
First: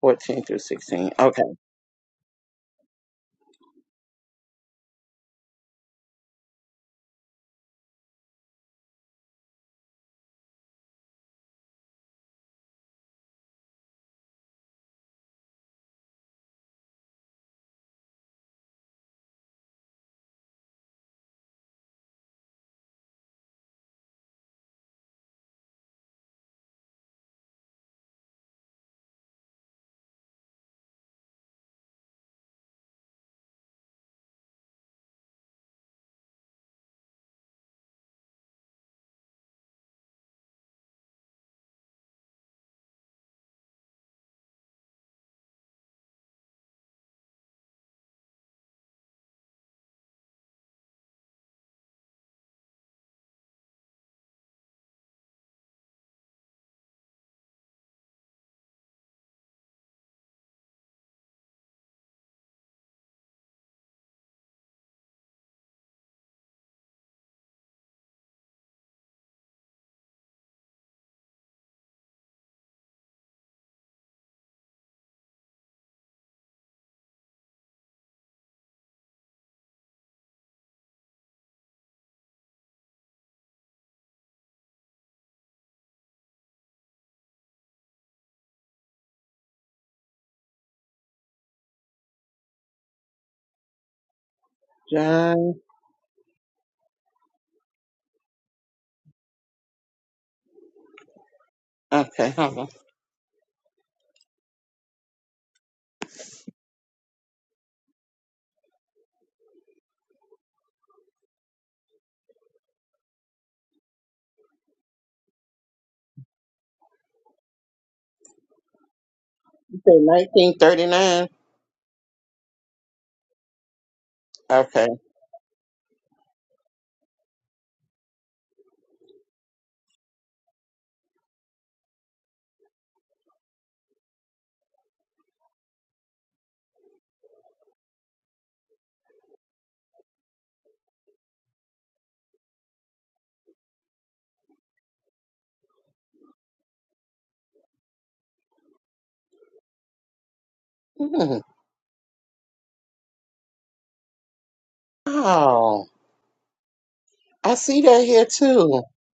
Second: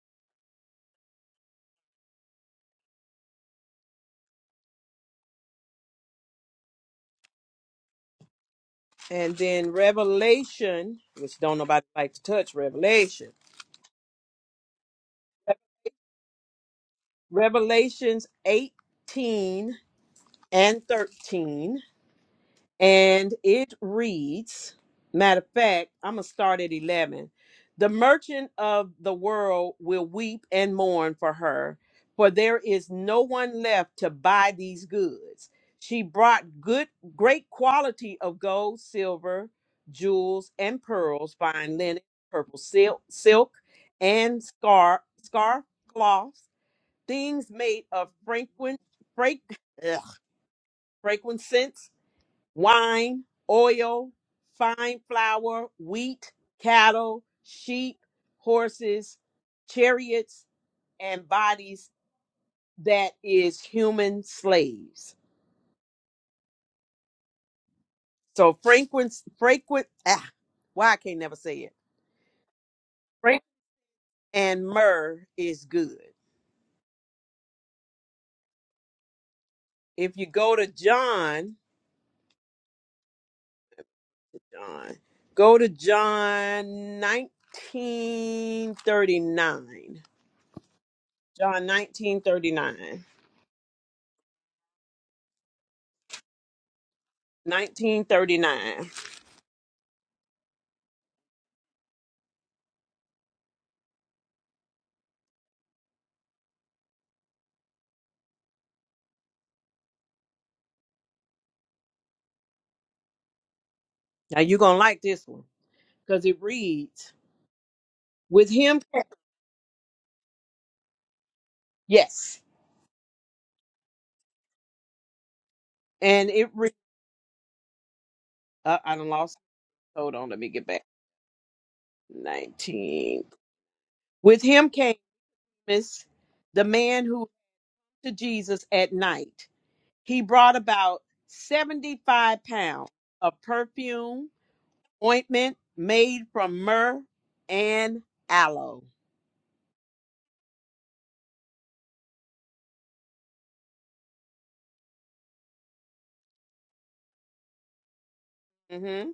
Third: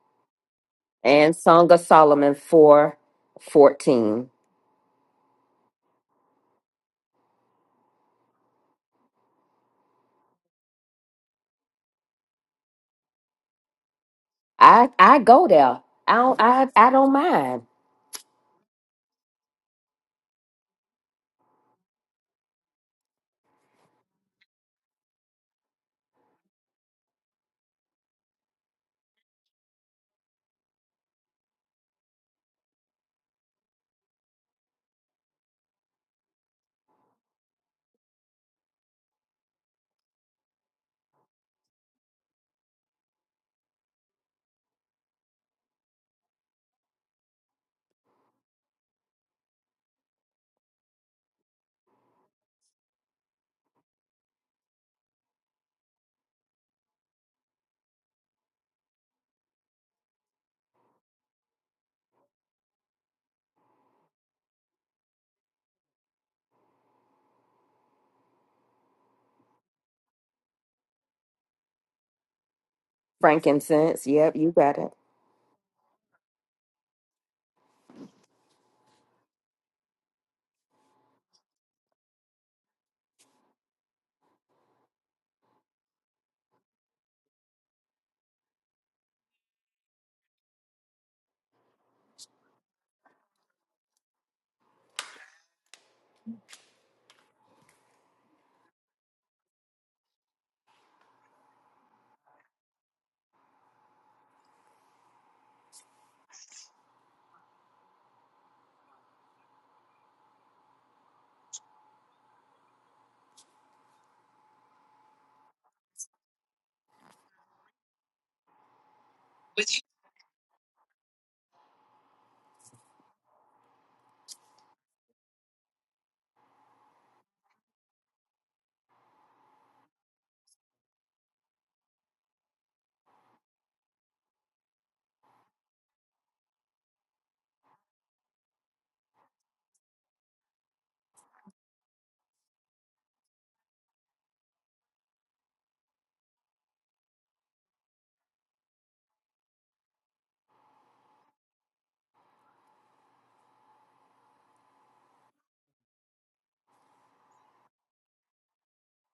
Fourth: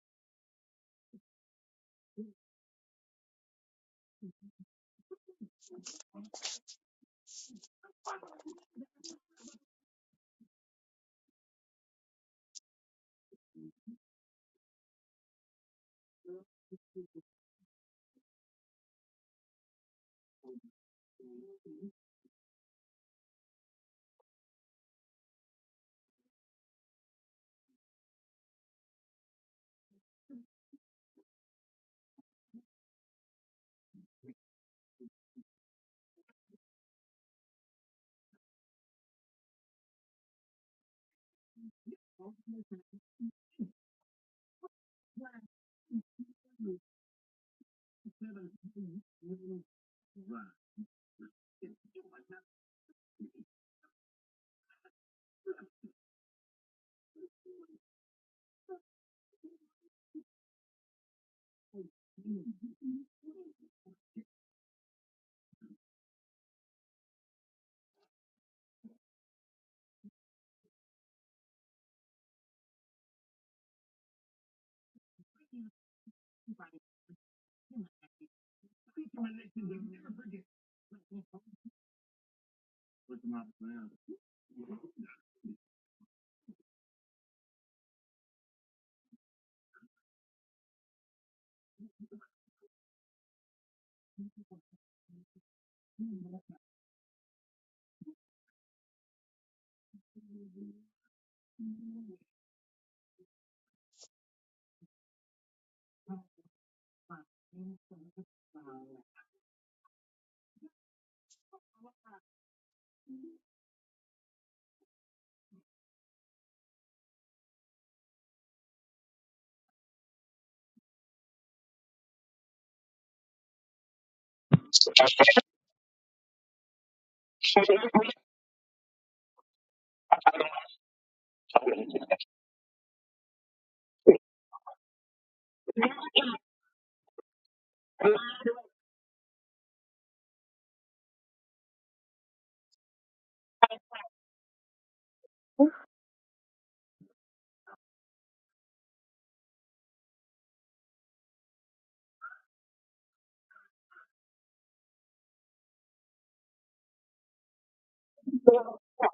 Speaker 3: 14 through 16.
Speaker 2: and
Speaker 3: Okay.
Speaker 2: Song of Solomon 4 14.
Speaker 1: and then Revelation, which don't nobody like to touch Revelation.
Speaker 2: I, I go there. I don't, I, I don't mind.
Speaker 1: Revelations eighteen and thirteen and it reads matter of fact i'm gonna start at 11 the merchant of the world will weep and mourn for her for there is no one left to buy these goods she brought good great quality of gold silver jewels and pearls fine linen purple silk silk and scar scarf cloths things made of fragrant fra- ugh, fragrant scents wine, oil, fine flour, wheat, cattle, sheep, horses, chariots, and bodies that is human slaves. So frequent, frequent, ah, why I can't never say it. Frank
Speaker 2: Frankincense. Yep, you
Speaker 1: and
Speaker 2: got it.
Speaker 1: myrrh is good. If you go to John, John, go to John 1939. John 1939.
Speaker 3: John.
Speaker 1: 1939.
Speaker 3: Okay. Hold on.
Speaker 1: Now you're gonna like this one because it reads with him.
Speaker 3: You say 1939.
Speaker 1: Yes,
Speaker 3: Okay.
Speaker 1: and it reads. Uh, I done lost. Hold on, let me get back. Nineteen. With him came Amos, the man who to Jesus at night. He brought about seventy-five pounds of perfume ointment made from myrrh and aloe.
Speaker 3: Hmm. Oh, I see that here too.
Speaker 1: hmm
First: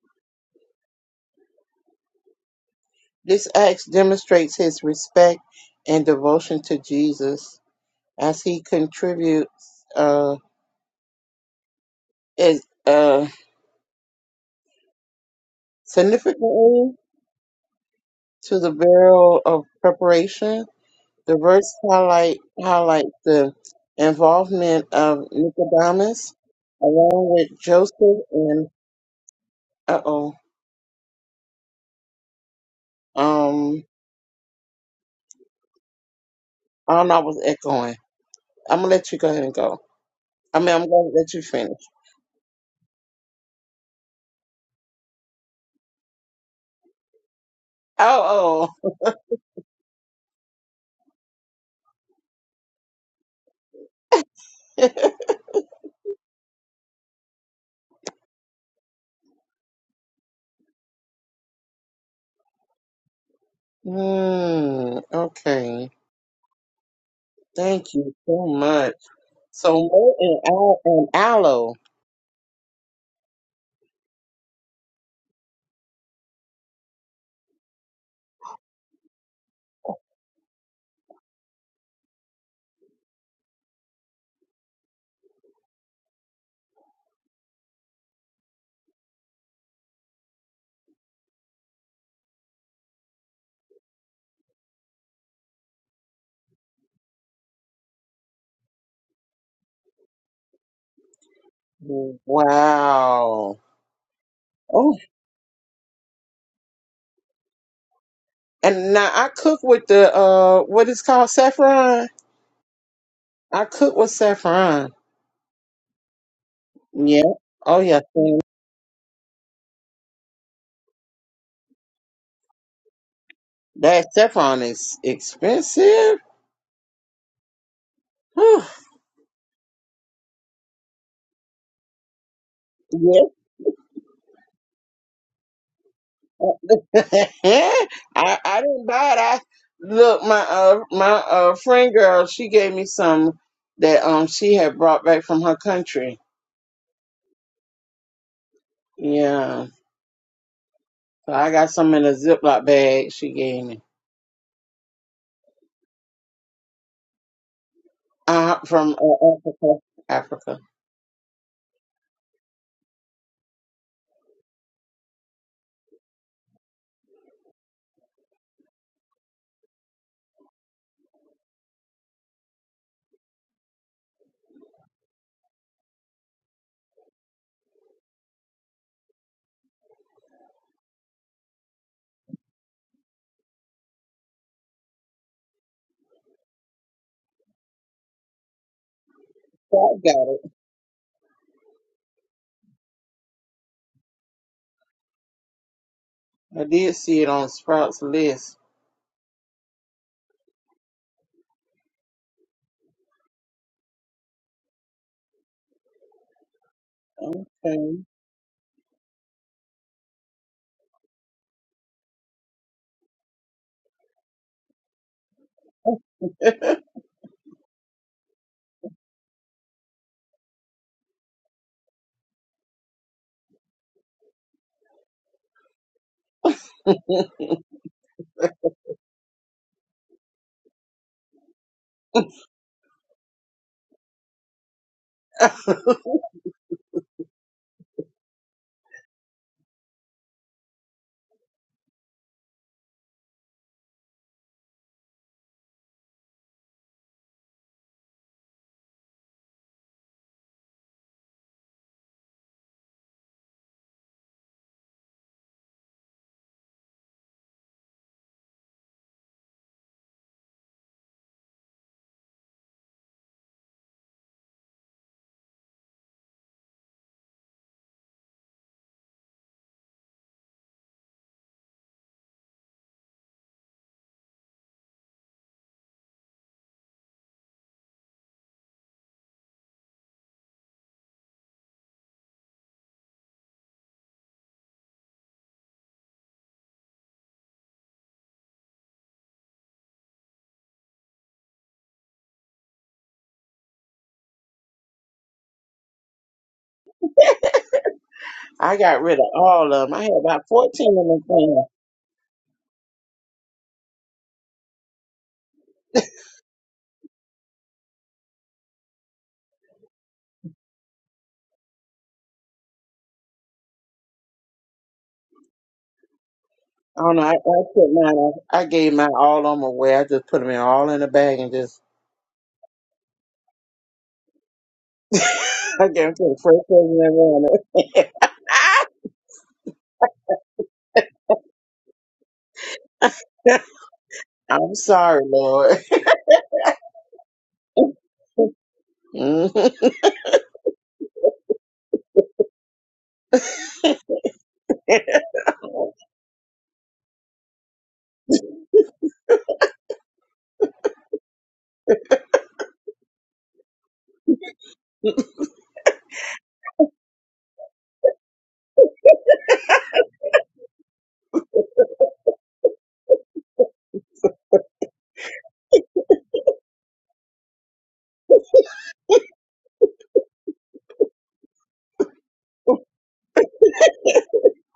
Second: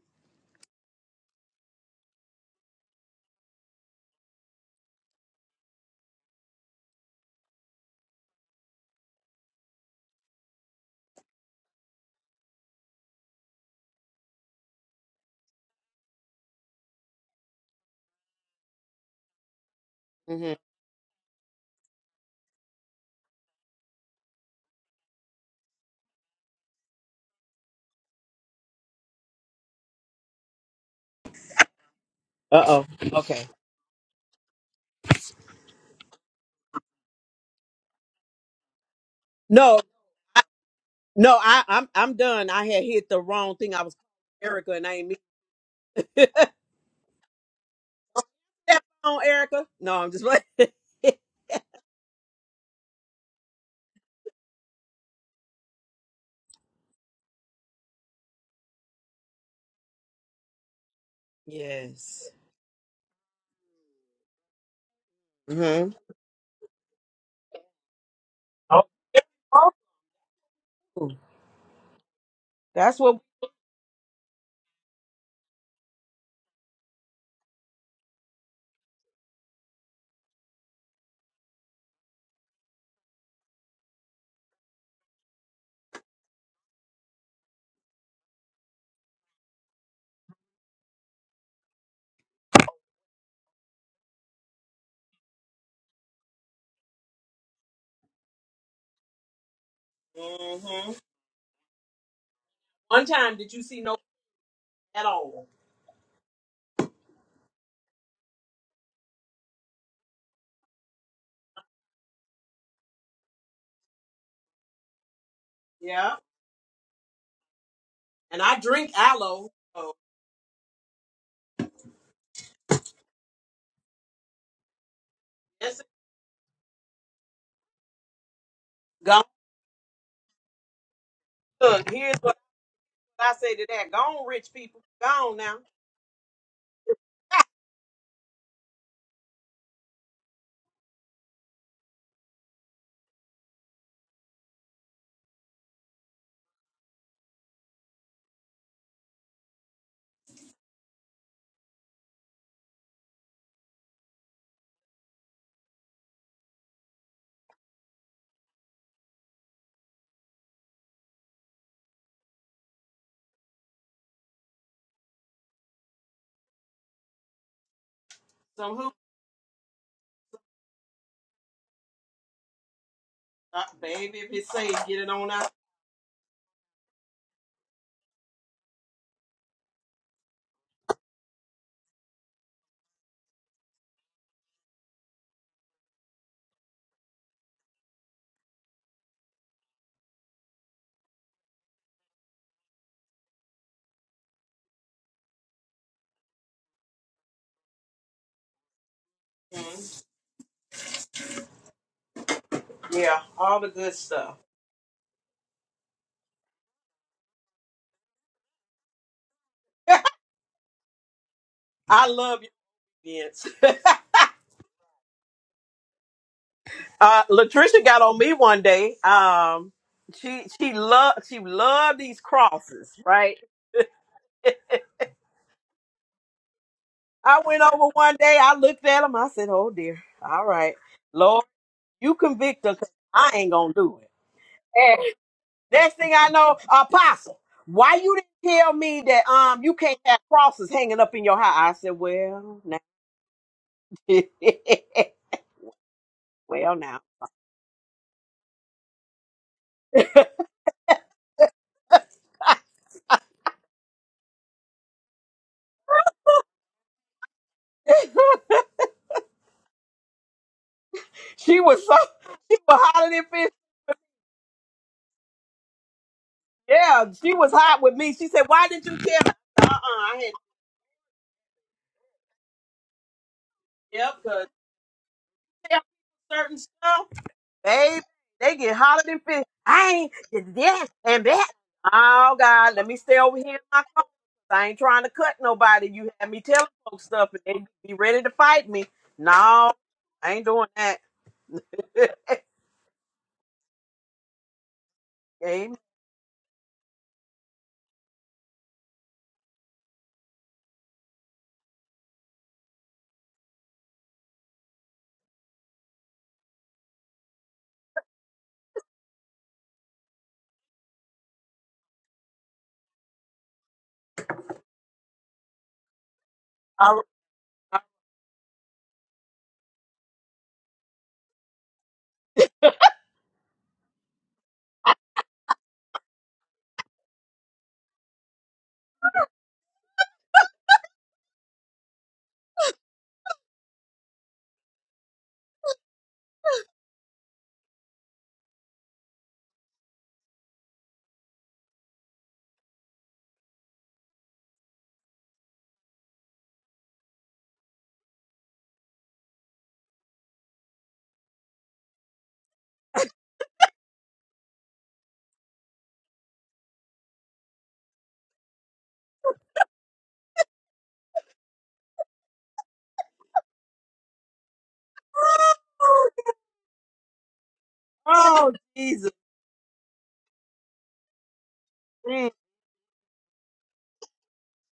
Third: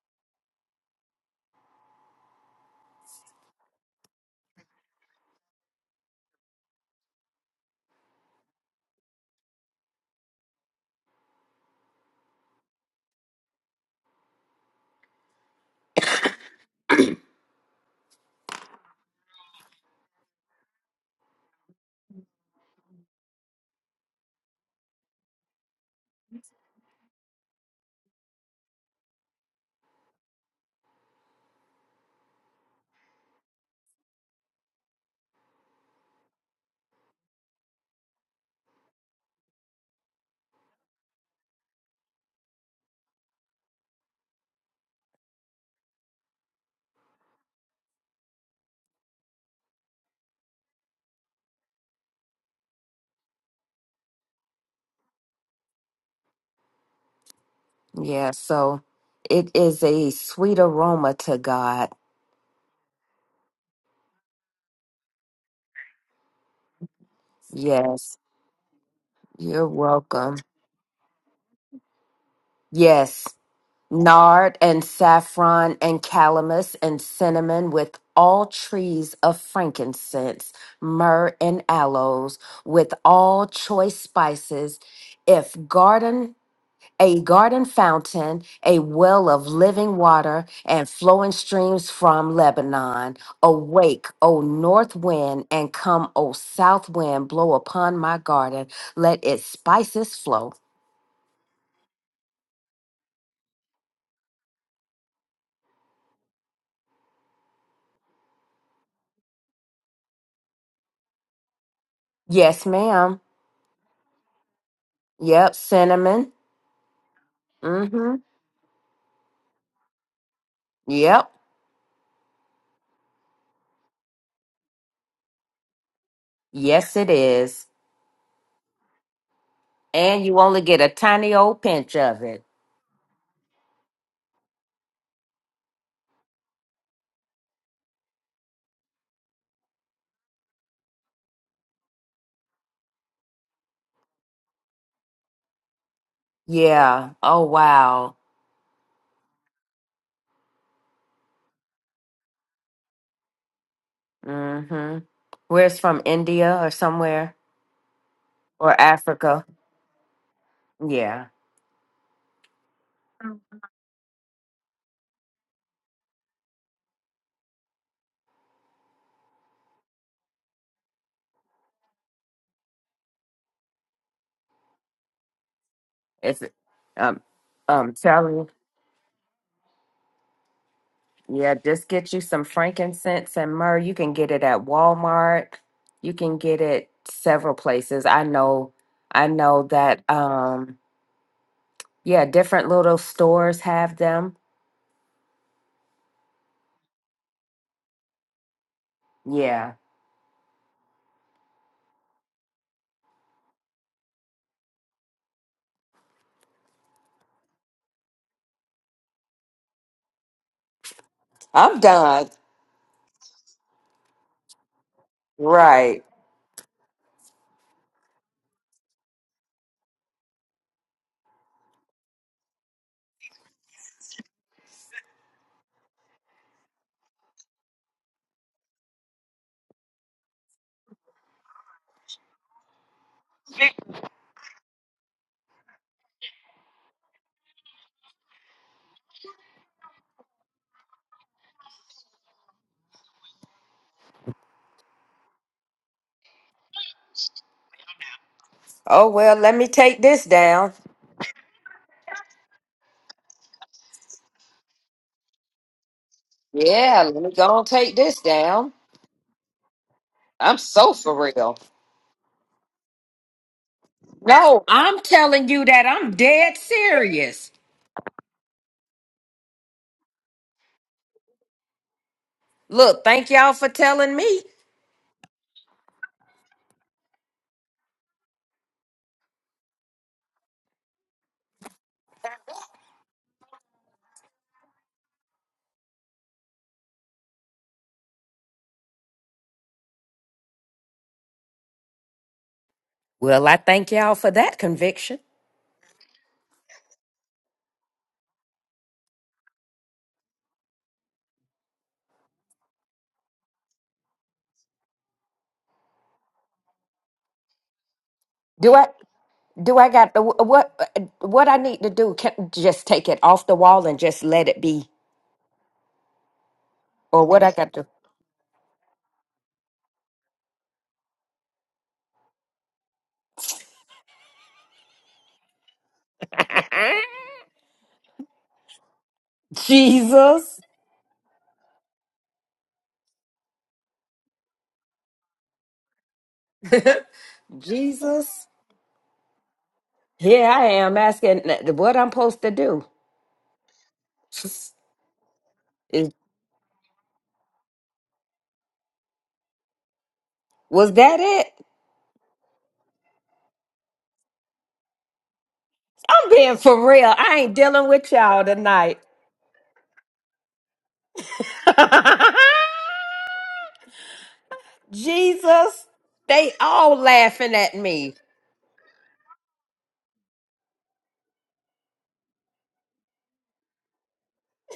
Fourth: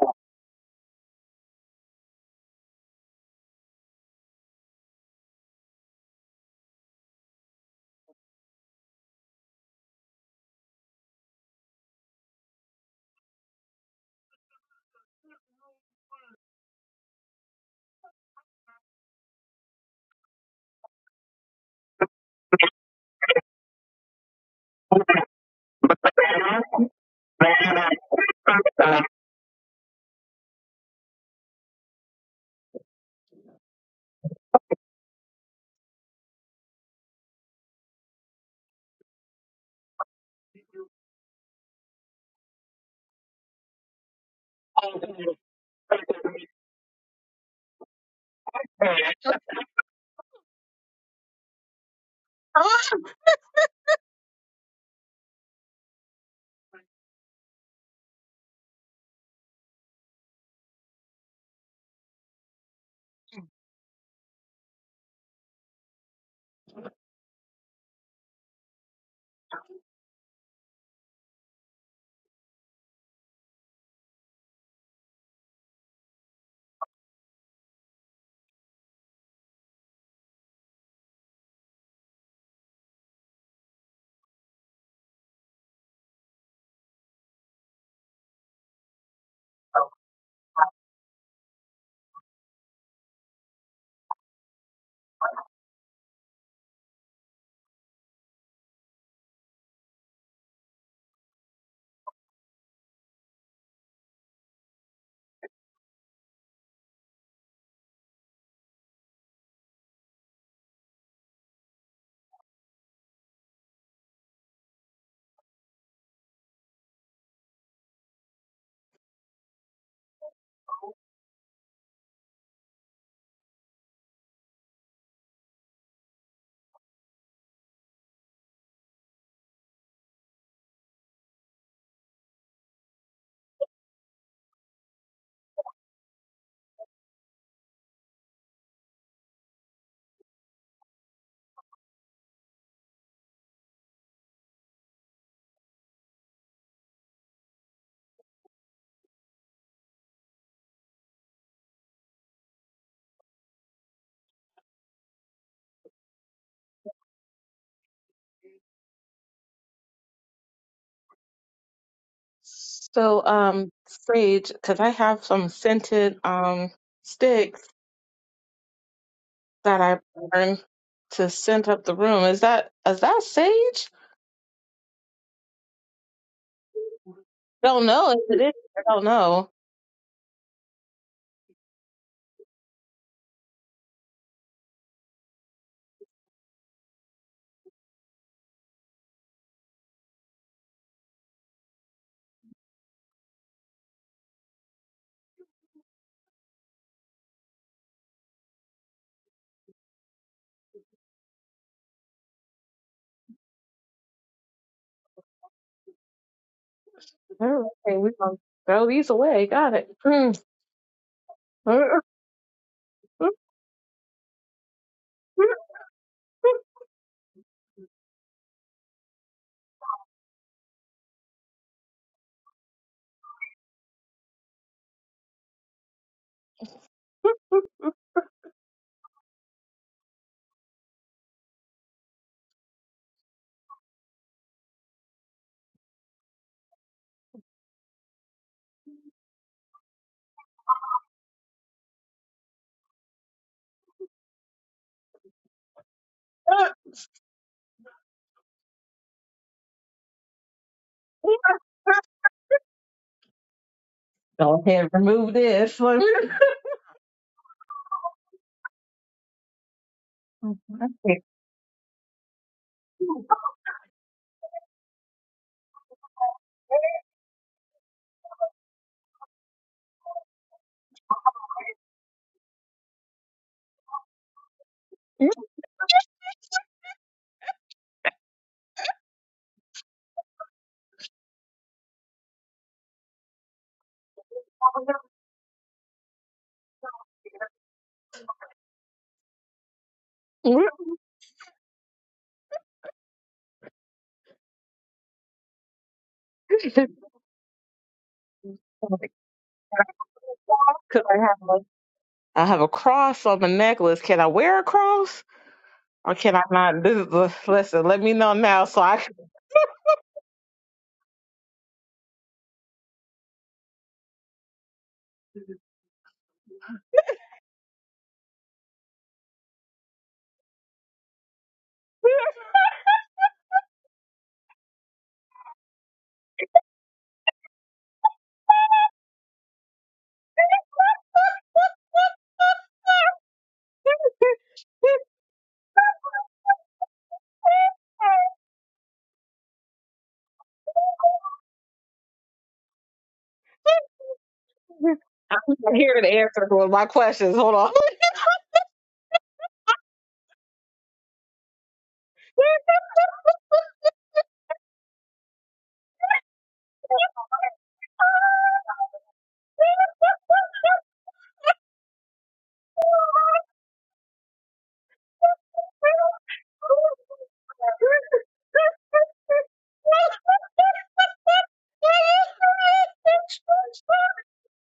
Speaker 3: This act demonstrates his respect and devotion to Jesus as he contributes uh, is, uh, significantly to the burial of
Speaker 1: hmm
Speaker 3: preparation. The verse highlight highlights the involvement of Nicodemus along with Joseph and uh oh
Speaker 1: Uh oh. Okay.
Speaker 3: Um, I don't know. I was echoing. I'm gonna let you go ahead and go.
Speaker 1: No,
Speaker 3: I mean, I'm gonna let
Speaker 1: no,
Speaker 3: you
Speaker 1: I,
Speaker 3: finish.
Speaker 1: I'm I'm done. I had hit the wrong thing. I was calling Erica and I ain't mean
Speaker 3: Oh,
Speaker 1: that on Erica. No, I'm just like
Speaker 3: oh.
Speaker 2: Yeah, so it is a sweet aroma to God.
Speaker 1: Yes.
Speaker 3: mm,
Speaker 1: hmm
Speaker 3: okay. Thank you
Speaker 2: Yes,
Speaker 3: so much.
Speaker 2: you're
Speaker 3: So mo
Speaker 2: welcome.
Speaker 3: and al- and aloe.
Speaker 1: That's what
Speaker 2: Yes. nard and saffron and calamus and cinnamon with all trees of frankincense, myrrh and aloes with all choice spices, if garden a garden fountain, a well of living water, and flowing streams from Lebanon. Awake, O north wind, and come, O south wind, blow upon my garden. Let its spices flow.
Speaker 1: hmm one time did
Speaker 3: Wow.
Speaker 1: you see no
Speaker 3: Oh,
Speaker 1: at all.
Speaker 3: and now I cook with the uh, what is called saffron.
Speaker 2: Yes, ma'am.
Speaker 3: I cook with saffron.
Speaker 2: Yep,
Speaker 1: Yeah.
Speaker 2: cinnamon.
Speaker 3: Yeah. Oh yeah.
Speaker 2: Mm-hmm.
Speaker 1: And I drink aloe. So
Speaker 2: Yep.
Speaker 3: That saffron is
Speaker 1: that's
Speaker 3: expensive.
Speaker 2: Yes, it is.
Speaker 3: Whew.
Speaker 1: gone.
Speaker 2: And you only get a tiny old
Speaker 1: Look,
Speaker 2: pinch
Speaker 1: here's
Speaker 2: of
Speaker 1: what
Speaker 2: it.
Speaker 3: Yeah.
Speaker 1: I say to that. Gone rich people. Gone now.
Speaker 3: I I didn't buy it. I look my uh my uh friend girl. She gave me some that um she had brought back from her country.
Speaker 2: Yeah. Oh, wow.
Speaker 3: Yeah, so I got some in a Ziploc bag she gave me.
Speaker 2: Mm-hmm. Where's from India or somewhere
Speaker 3: Uh,
Speaker 2: or
Speaker 3: from uh,
Speaker 2: Africa?
Speaker 3: Africa. Africa.
Speaker 2: Yeah.
Speaker 4: So, um, sage, because I have some scented um sticks
Speaker 1: Some who
Speaker 4: that I burn to scent up the room. Is that is that
Speaker 1: uh,
Speaker 4: sage?
Speaker 1: baby if it say get it on out.
Speaker 2: It's, um,
Speaker 4: Don't
Speaker 2: um,
Speaker 4: know if
Speaker 2: telling
Speaker 4: it
Speaker 2: you.
Speaker 4: is. I don't know.
Speaker 2: Yeah, just get you some frankincense and myrrh. You can get it at Walmart. You can get it several places. I know, I know
Speaker 3: So
Speaker 2: that,
Speaker 3: I got
Speaker 2: um, yeah, different little stores have them.
Speaker 3: it. I did see it on Sprouts list.
Speaker 2: Yeah.
Speaker 1: Mm-hmm. Yeah, all the good stuff.
Speaker 4: All right,
Speaker 3: Okay.
Speaker 4: we're gonna throw these away. Got it.
Speaker 2: I'm
Speaker 1: I
Speaker 2: done.
Speaker 1: love your kids.
Speaker 2: Right.
Speaker 1: uh, Latricia got on me one day. Um, she she loved she loved these crosses. right? I went over one day. I looked at them. I said, "Oh dear, all right, Lord, you convict her. 'cause I ain't gonna do it." And next thing I know, Apostle, why you didn't tell me that um you can't have crosses hanging up in your house? I said, well, now, well, now
Speaker 2: Oh, well, let me take this down. Yeah, let me go and take this down. I'm so for real.
Speaker 1: she was so she was hotter than fish.
Speaker 2: No, I'm telling you that I'm dead
Speaker 1: Yeah, she was
Speaker 2: serious.
Speaker 1: hot with me. She said, why didn't you tell me? Uh, uh I had
Speaker 2: Look, thank y'all for
Speaker 1: yep,
Speaker 2: telling me.
Speaker 1: 'cause
Speaker 4: Hmm.
Speaker 1: certain stuff. Babe, they get holler than fish. I ain't did this and that. Oh God, let me stay over here in my car. I ain't trying to cut nobody. You had me telling folks stuff and they be ready to fight me. No, I ain't doing that.
Speaker 2: Well, I thank y'all for that conviction.
Speaker 1: Amen.
Speaker 4: Because
Speaker 3: I got rid of all of them. I had about fourteen of
Speaker 4: I
Speaker 3: them.
Speaker 4: have
Speaker 3: Things.
Speaker 4: a, I have a cross on the necklace. Can I wear a cross or can I not? This is the, listen, let me know now
Speaker 2: Do
Speaker 4: so
Speaker 2: I
Speaker 4: I can.
Speaker 2: do I got the what what I need to do? Can just take it off the wall and just let it be,
Speaker 3: I don't know.
Speaker 2: or
Speaker 3: I,
Speaker 2: what I
Speaker 3: I
Speaker 2: got
Speaker 3: put mine. I, I gave mine all on my way. I just put them in all in a bag and just I gave it to the first person
Speaker 2: to?
Speaker 3: that
Speaker 2: Jesus,
Speaker 3: wanted. I'm sorry, Lord.
Speaker 2: Jesus,
Speaker 3: Mhm.
Speaker 2: here I am asking what I'm supposed to do.
Speaker 4: I'm here to answer one of my questions. Hold on.
Speaker 2: Was that it? I'm being for real. I ain't dealing with y'all tonight. Jesus, they all laughing at me.
Speaker 1: Oh, Jesus.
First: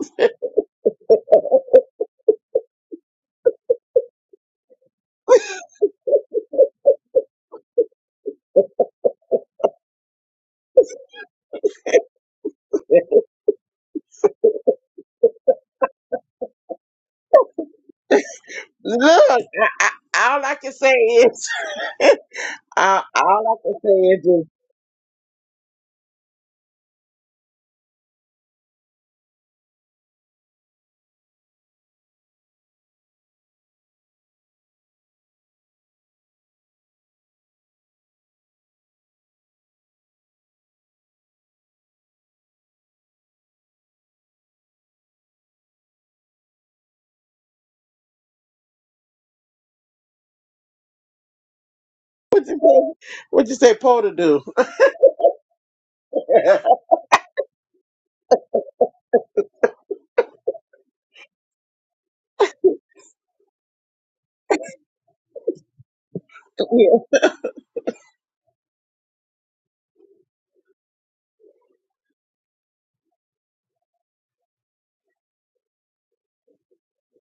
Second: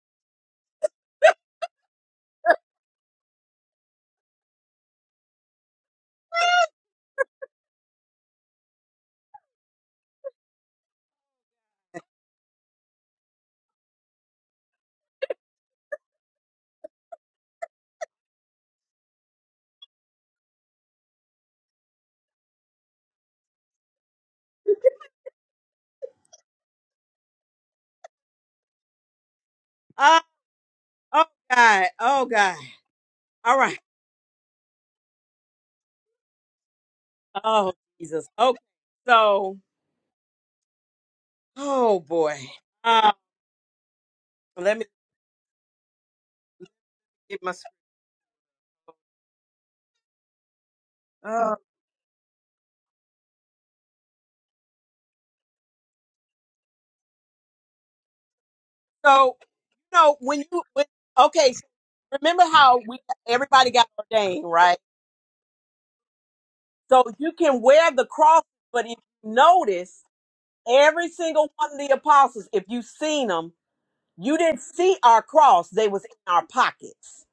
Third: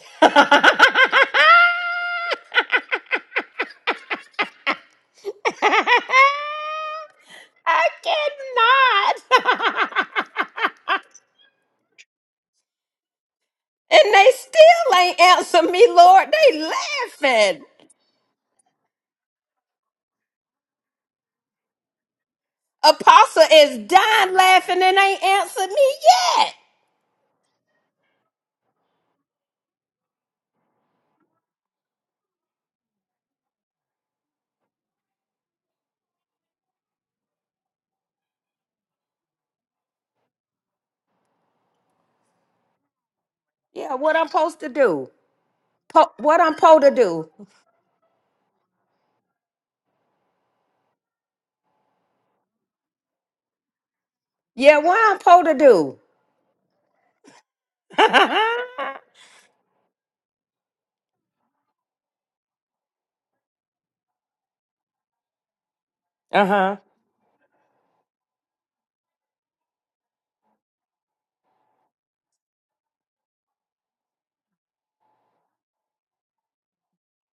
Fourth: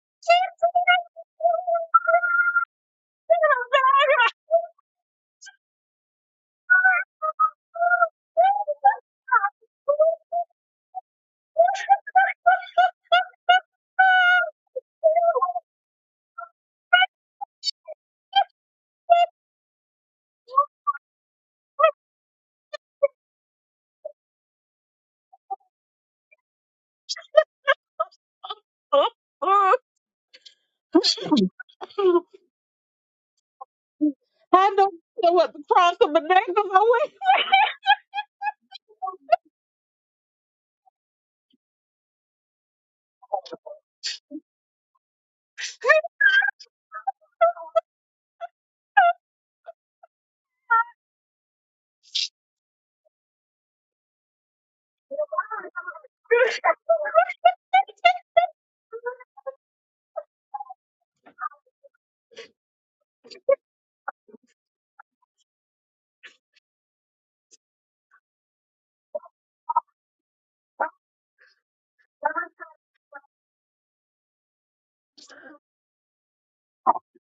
Speaker 2: I cannot. and they still ain't answer me, Lord. They laughing.
Speaker 3: Look, I, I, all I can say is, uh, all
Speaker 2: Apostle
Speaker 3: I can
Speaker 2: is
Speaker 3: say is
Speaker 2: dying
Speaker 3: just,
Speaker 2: laughing and ain't answered me yet.
Speaker 1: Oh, oh God. Oh God. All right. Oh Jesus. Okay. So, oh boy. Um,
Speaker 2: Yeah, what I'm supposed to
Speaker 1: let me
Speaker 2: do? Po- what I'm supposed to do?
Speaker 1: Get my script. Oh.
Speaker 3: what you say, what you say, Paul to do?
Speaker 2: Yeah, what I'm supposed to do?
Speaker 3: I
Speaker 2: uh-huh.
Speaker 1: So, you know, when you when, okay, so remember how we everybody got ordained, right? So you can wear the cross, but if you notice, every single one of the apostles, if you seen them, you didn't see our cross; they was in our pockets.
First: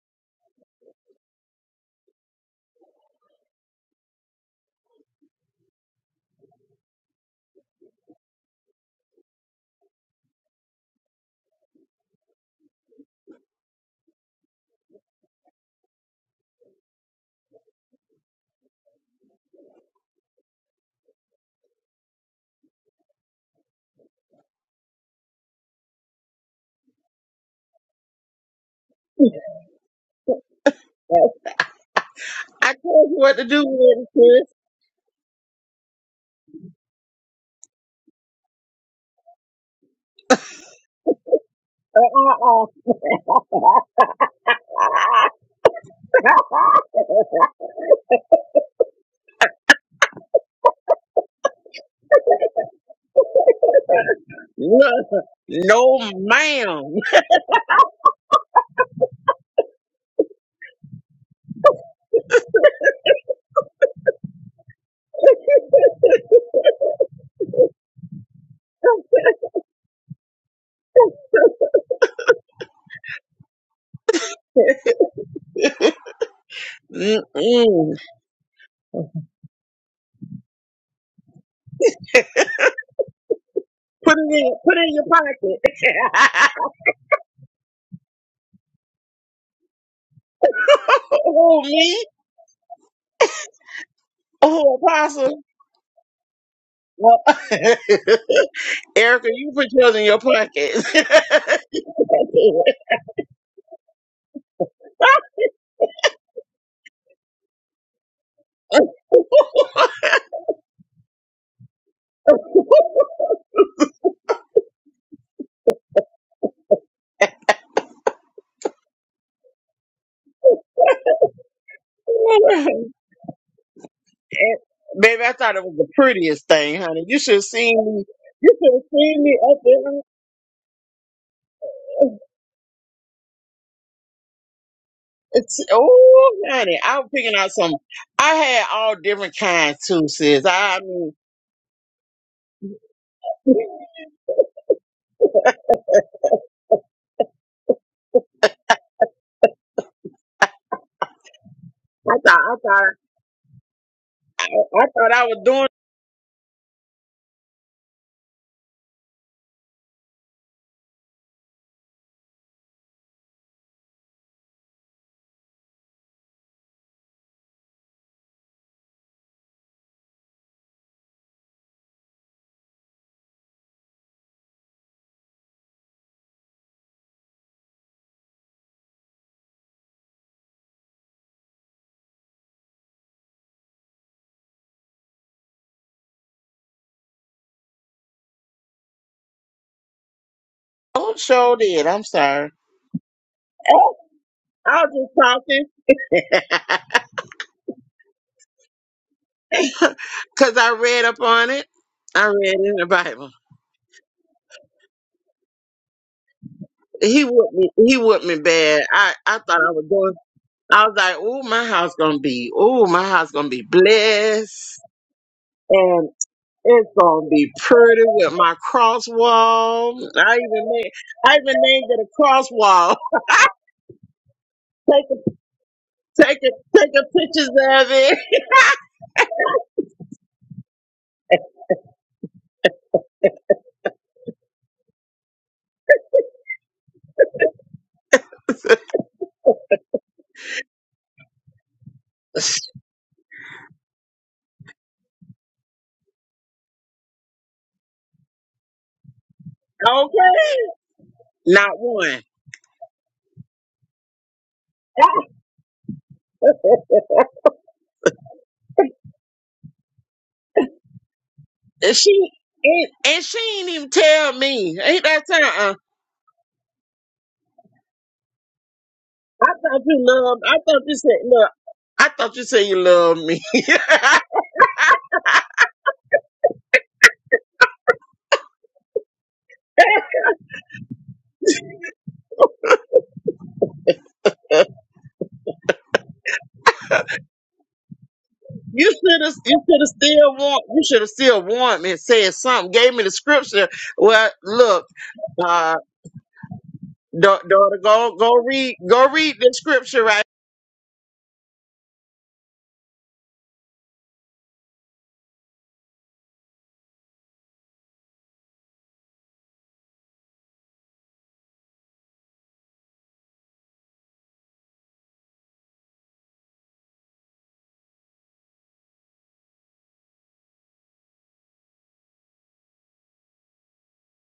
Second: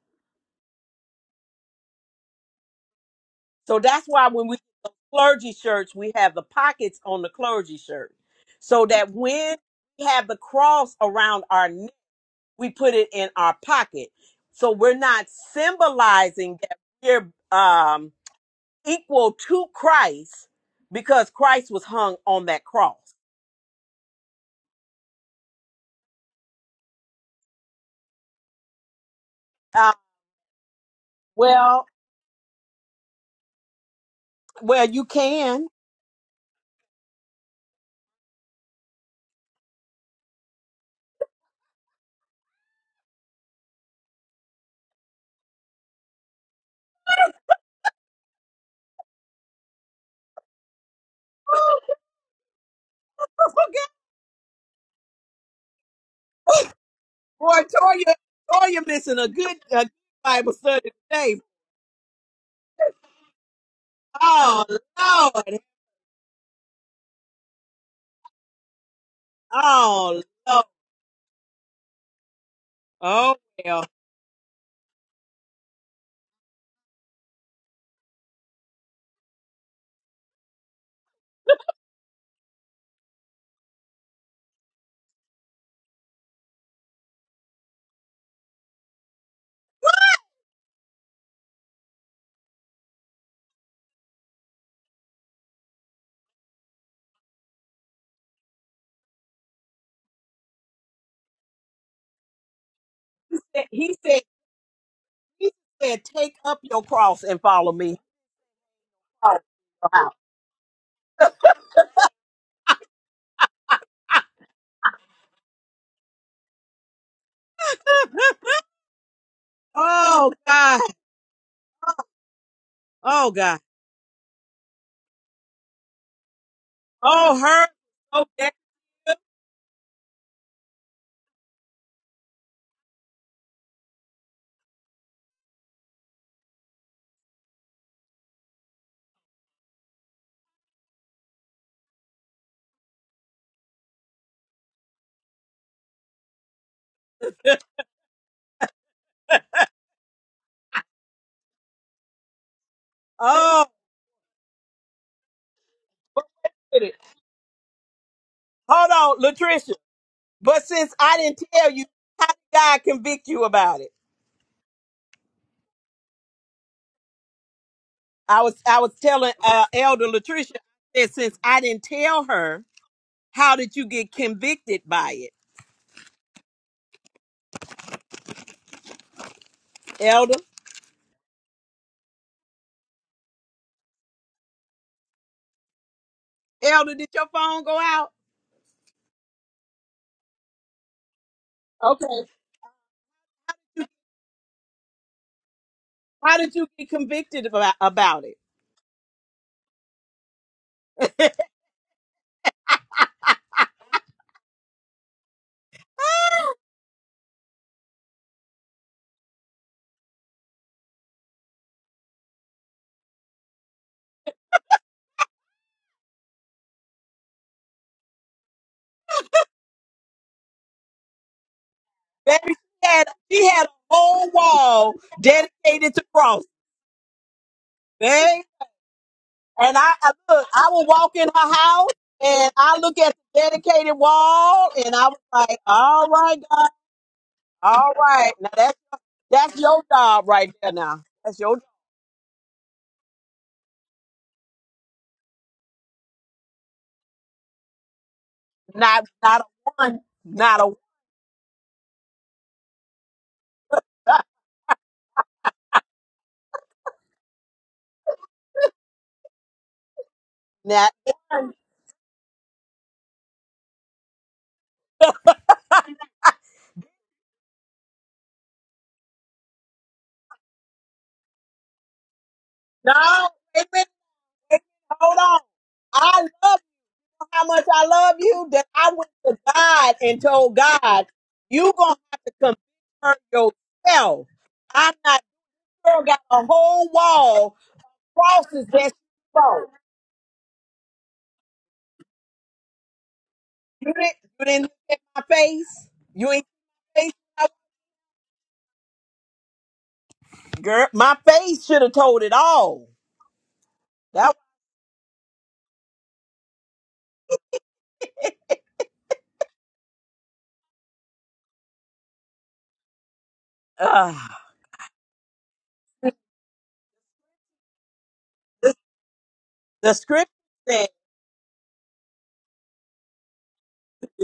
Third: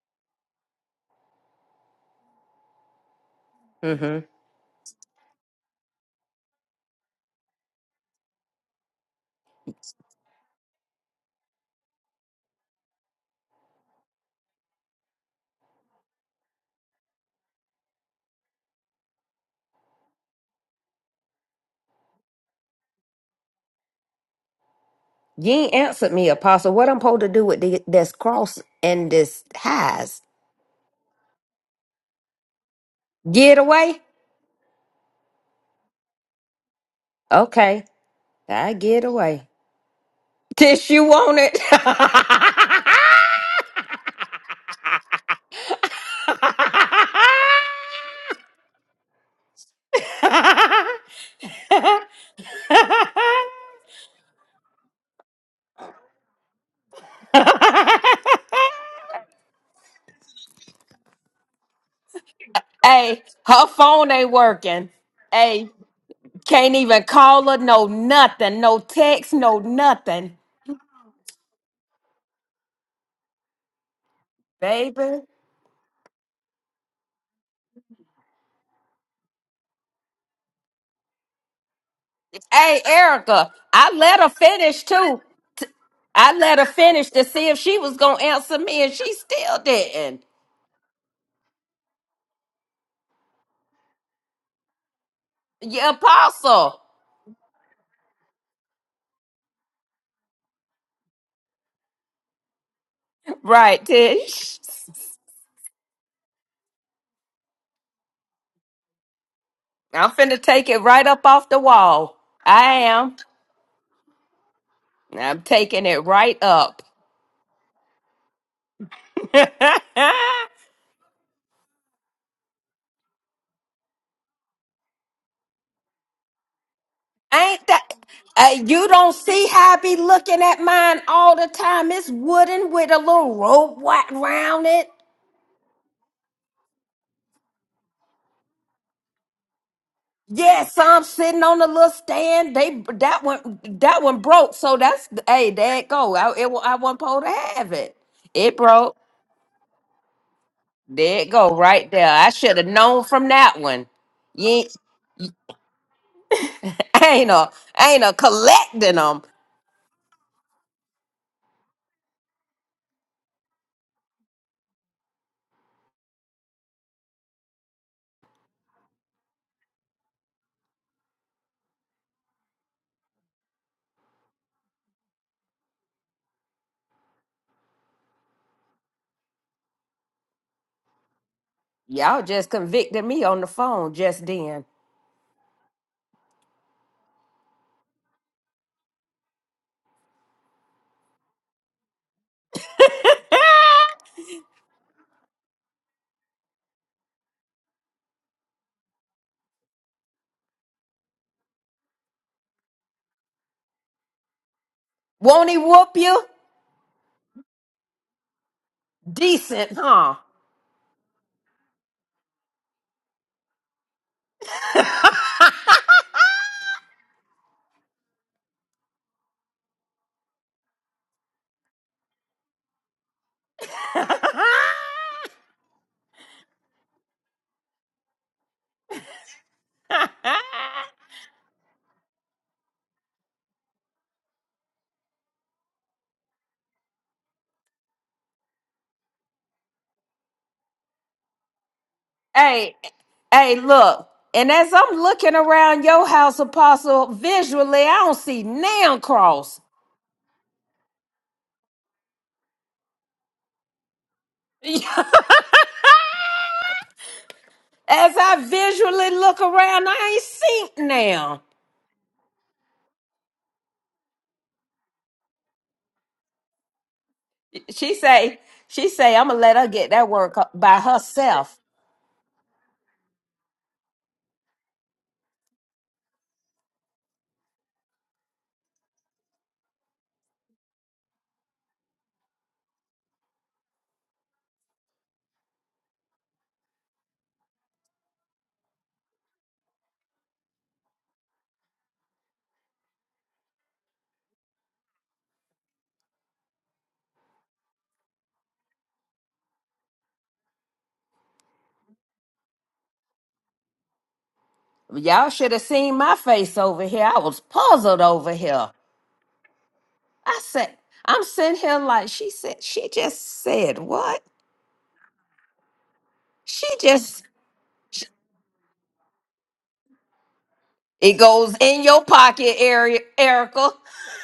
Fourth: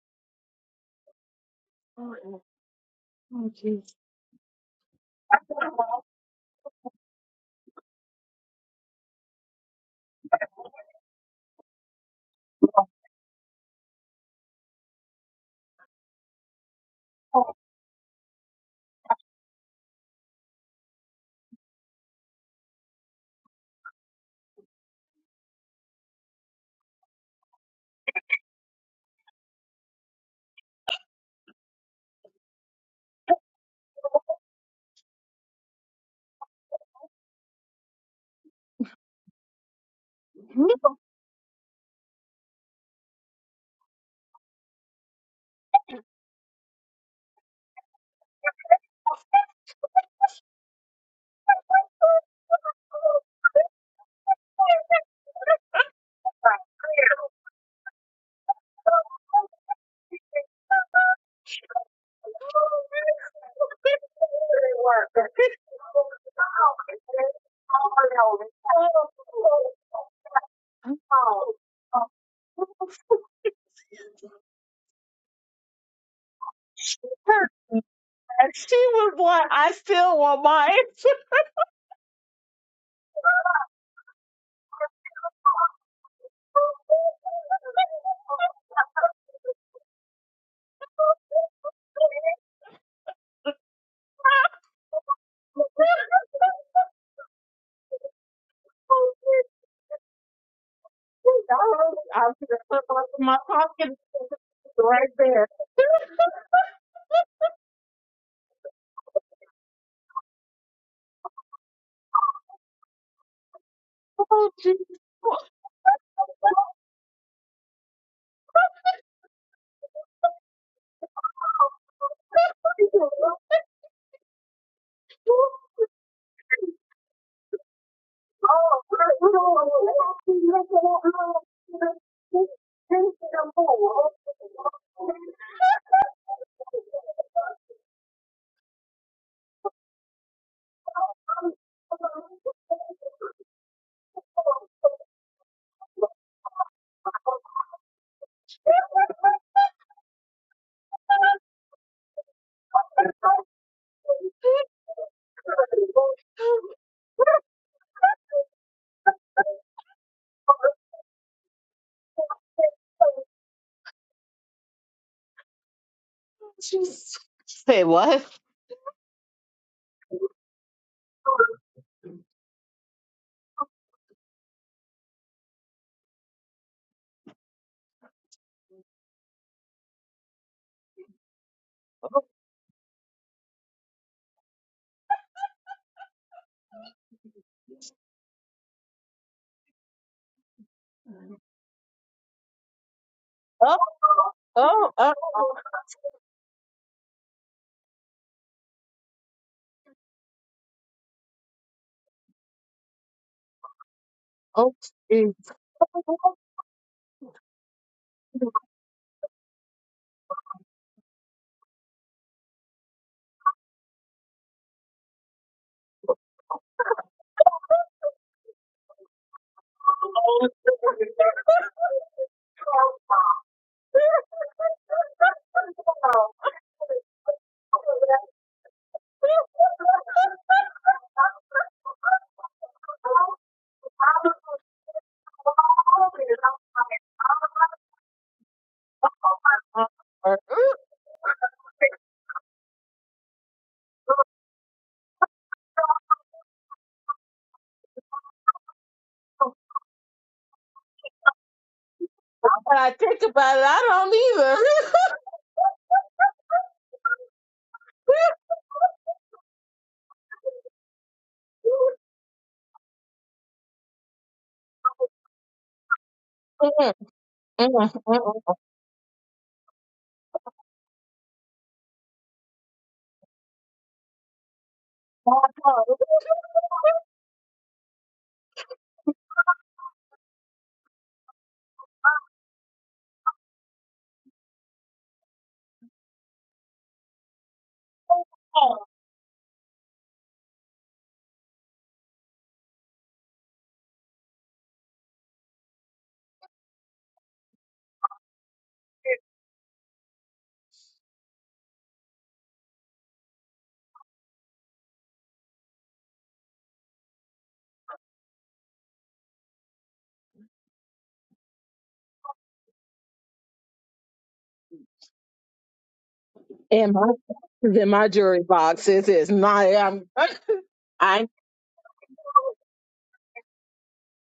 Speaker 1: So that's
Speaker 2: Mm-hmm.
Speaker 1: why when we the clergy shirts, we have the pockets on the clergy shirt, so that when we have the cross around our neck we put it in our pocket. So we're not symbolizing that we're um, equal to Christ because Christ was hung on that cross.
Speaker 2: Ye ain't answered me, Apostle. What I'm supposed to do with the, this cross and this
Speaker 1: Uh,
Speaker 2: highs?
Speaker 1: well,
Speaker 3: told you what to
Speaker 2: Get
Speaker 3: do
Speaker 2: away?
Speaker 3: with it, sis.
Speaker 1: well, you can.
Speaker 2: Okay. I get away. Tish, you want it?
Speaker 3: Look, no, ma'am.
Speaker 1: Boy, Toya, Toya missing a good, a good Bible study today.
Speaker 2: hey, her phone ain't
Speaker 1: Oh
Speaker 2: working.
Speaker 1: Lord,
Speaker 2: Hey. Can't even call her, no nothing, no text, no
Speaker 1: oh
Speaker 2: nothing,
Speaker 1: Lord, Oh, well.
Speaker 2: baby.
Speaker 3: Mm-mm.
Speaker 4: And she was like, I still want mine.
Speaker 2: Hey, Erica, I
Speaker 3: Put
Speaker 2: let her
Speaker 3: it in, put
Speaker 2: finish
Speaker 3: it in your
Speaker 2: too. T- I
Speaker 3: pocket.
Speaker 2: let her finish to see if she was gonna answer me, and she still didn't.
Speaker 3: oh, me? Oh, apostle.
Speaker 2: Yeah, apostle,
Speaker 3: Well, Erica, you put yours in your pocket.
Speaker 2: right,
Speaker 1: he said,
Speaker 2: Tish?
Speaker 1: he said, take up your cross and follow me.
Speaker 2: I'm finna take it right up off the wall. I am. I'm taking it right up.
Speaker 1: Oh, wow. Oh, God, oh God.
Speaker 3: Baby, I thought it was the prettiest thing, honey. You should
Speaker 1: Oh,
Speaker 3: have
Speaker 2: Ain't
Speaker 3: seen
Speaker 2: that
Speaker 3: me.
Speaker 1: her. okay.
Speaker 3: You
Speaker 2: uh,
Speaker 3: should have
Speaker 2: you don't
Speaker 3: seen me
Speaker 2: see
Speaker 3: up
Speaker 2: how I be
Speaker 3: there.
Speaker 2: looking at mine all the time? It's wooden with a little rope wrapped round it.
Speaker 3: It's, oh, honey, I was picking out some. I had all different kinds too, sis.
Speaker 2: Yeah,
Speaker 3: I, I
Speaker 2: some
Speaker 3: mean,
Speaker 2: sitting on a little stand. They that one that one broke, so that's hey, there it go. I it, wa- I wasn't supposed to have it. It broke. There it go, right there.
Speaker 3: I
Speaker 2: I
Speaker 3: thought, I
Speaker 2: should have
Speaker 3: thought,
Speaker 2: known from that
Speaker 1: oh,
Speaker 2: one. You ain't,
Speaker 3: I thought I was doing.
Speaker 1: with it.
Speaker 2: ain't a ain't a
Speaker 1: hold
Speaker 2: collecting
Speaker 1: on,
Speaker 2: them.
Speaker 1: Latricia. But since I didn't tell you, how did God convict you about it?
Speaker 4: She s- Say what?
Speaker 1: I was I was telling uh, Elder Latricia that since I didn't tell her, how did you get convicted by it, Elder?
Speaker 2: Y'all just convicted me on the phone just then.
Speaker 1: Elder, did your phone go out?
Speaker 3: Oh, sure did. I'm
Speaker 1: Okay.
Speaker 3: sorry.
Speaker 4: Oh,
Speaker 3: Oh, I was
Speaker 4: oh,
Speaker 3: just
Speaker 4: oh.
Speaker 3: talking
Speaker 1: How did you get convicted about, about it,
Speaker 3: because I read up on it. I read in the Bible.
Speaker 2: Won't he whoop you?
Speaker 3: He whooped me. He whooped me bad. I, I thought
Speaker 2: Decent,
Speaker 3: I was doing.
Speaker 2: huh?
Speaker 3: I was like, "Ooh, my house gonna be, ooh, my house gonna be blessed, and it's gonna be pretty with my cross wall." I even made, I even named it a cross
Speaker 1: baby? She
Speaker 3: wall.
Speaker 1: had she had a whole wall
Speaker 3: take a,
Speaker 1: dedicated to
Speaker 3: take
Speaker 1: cross,
Speaker 3: a, take a pictures of it.
Speaker 1: baby. And I, I look, I would walk in her house and I look at the dedicated wall and I was like, all right, God, all right. Now that's that's your job
Speaker 4: oh.
Speaker 1: right there now. That's your
Speaker 2: hey, hey, look. And as I'm looking around your house, Apostle, visually, I don't see nail
Speaker 1: not not
Speaker 2: cross.
Speaker 1: a one, not a
Speaker 3: okay, not one.
Speaker 4: When I think about it, I don't either.
Speaker 2: as I visually look around, I ain't seen
Speaker 1: not
Speaker 2: now.
Speaker 3: And she and, and she ain't even tell me. Ain't that time? Uh,
Speaker 4: Mm, mm, mm,
Speaker 2: She say,
Speaker 4: mm.
Speaker 2: she say, I'ma
Speaker 3: I
Speaker 2: let her
Speaker 3: thought
Speaker 2: get
Speaker 3: you
Speaker 2: that work
Speaker 3: loved. I
Speaker 2: by
Speaker 3: thought you said, "Look,
Speaker 2: herself.
Speaker 3: I thought you said you
Speaker 1: no,
Speaker 3: loved me."
Speaker 1: wait a minute, wait a minute, hold on.
Speaker 4: Oh,
Speaker 1: I love you how much I love you that I went to God and told God, you gonna have to convince her yourself. I'm not girl got a whole wall crosses that she
Speaker 3: You should have. You
Speaker 1: wrote.
Speaker 3: should have still warned. You should have still warned me and said something. Gave me the scripture.
Speaker 1: You didn't,
Speaker 3: Well,
Speaker 1: you didn't look
Speaker 3: look,
Speaker 1: at my
Speaker 3: uh,
Speaker 1: face. You ain't face.
Speaker 3: da- daughter, go go read go read the scripture right.
Speaker 1: Girl, my face should have told it all. That
Speaker 2: Y'all should have seen my face over here. I was puzzled over here. I said, I'm sitting here like she said, she just said
Speaker 1: uh,
Speaker 2: what? She
Speaker 4: in my
Speaker 2: just
Speaker 4: it's in my jury box, it is not.
Speaker 1: the
Speaker 4: I'm,
Speaker 1: script said,
Speaker 2: it
Speaker 4: I
Speaker 2: goes in your pocket, Eri- Erica.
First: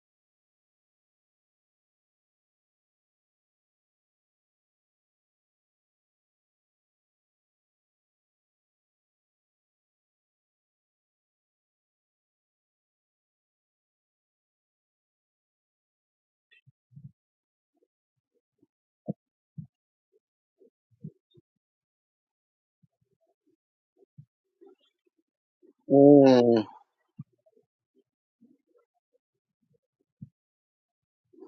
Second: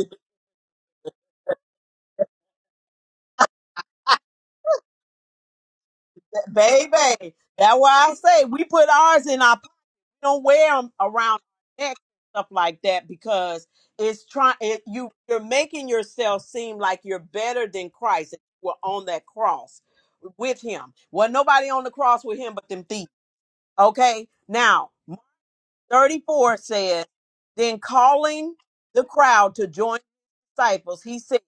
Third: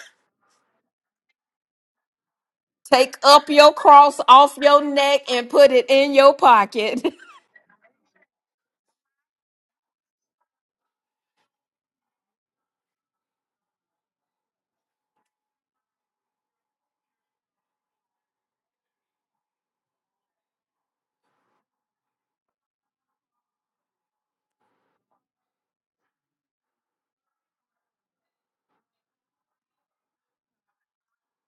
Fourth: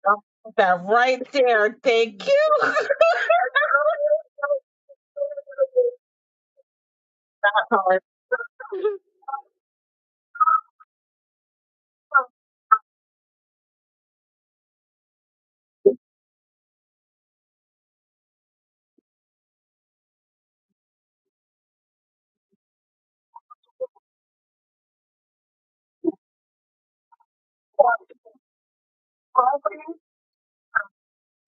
Speaker 4: know that right there. Thank you.
Speaker 2: Take up your cross off your neck and put it in your
Speaker 1: that,
Speaker 2: pocket.
Speaker 1: baby. That's
Speaker 4: Uh,
Speaker 1: why I say we put ours in our. We don't wear 'em around our neck and stuff like that because it's trying. It, you you're making yourself seem like you're better than Christ. If you were on that cross with Him. Well, nobody on the cross with Him but them thieves. Okay, now. 34
Speaker 3: Mm,
Speaker 1: says, Then calling the crowd to join the disciples, he said,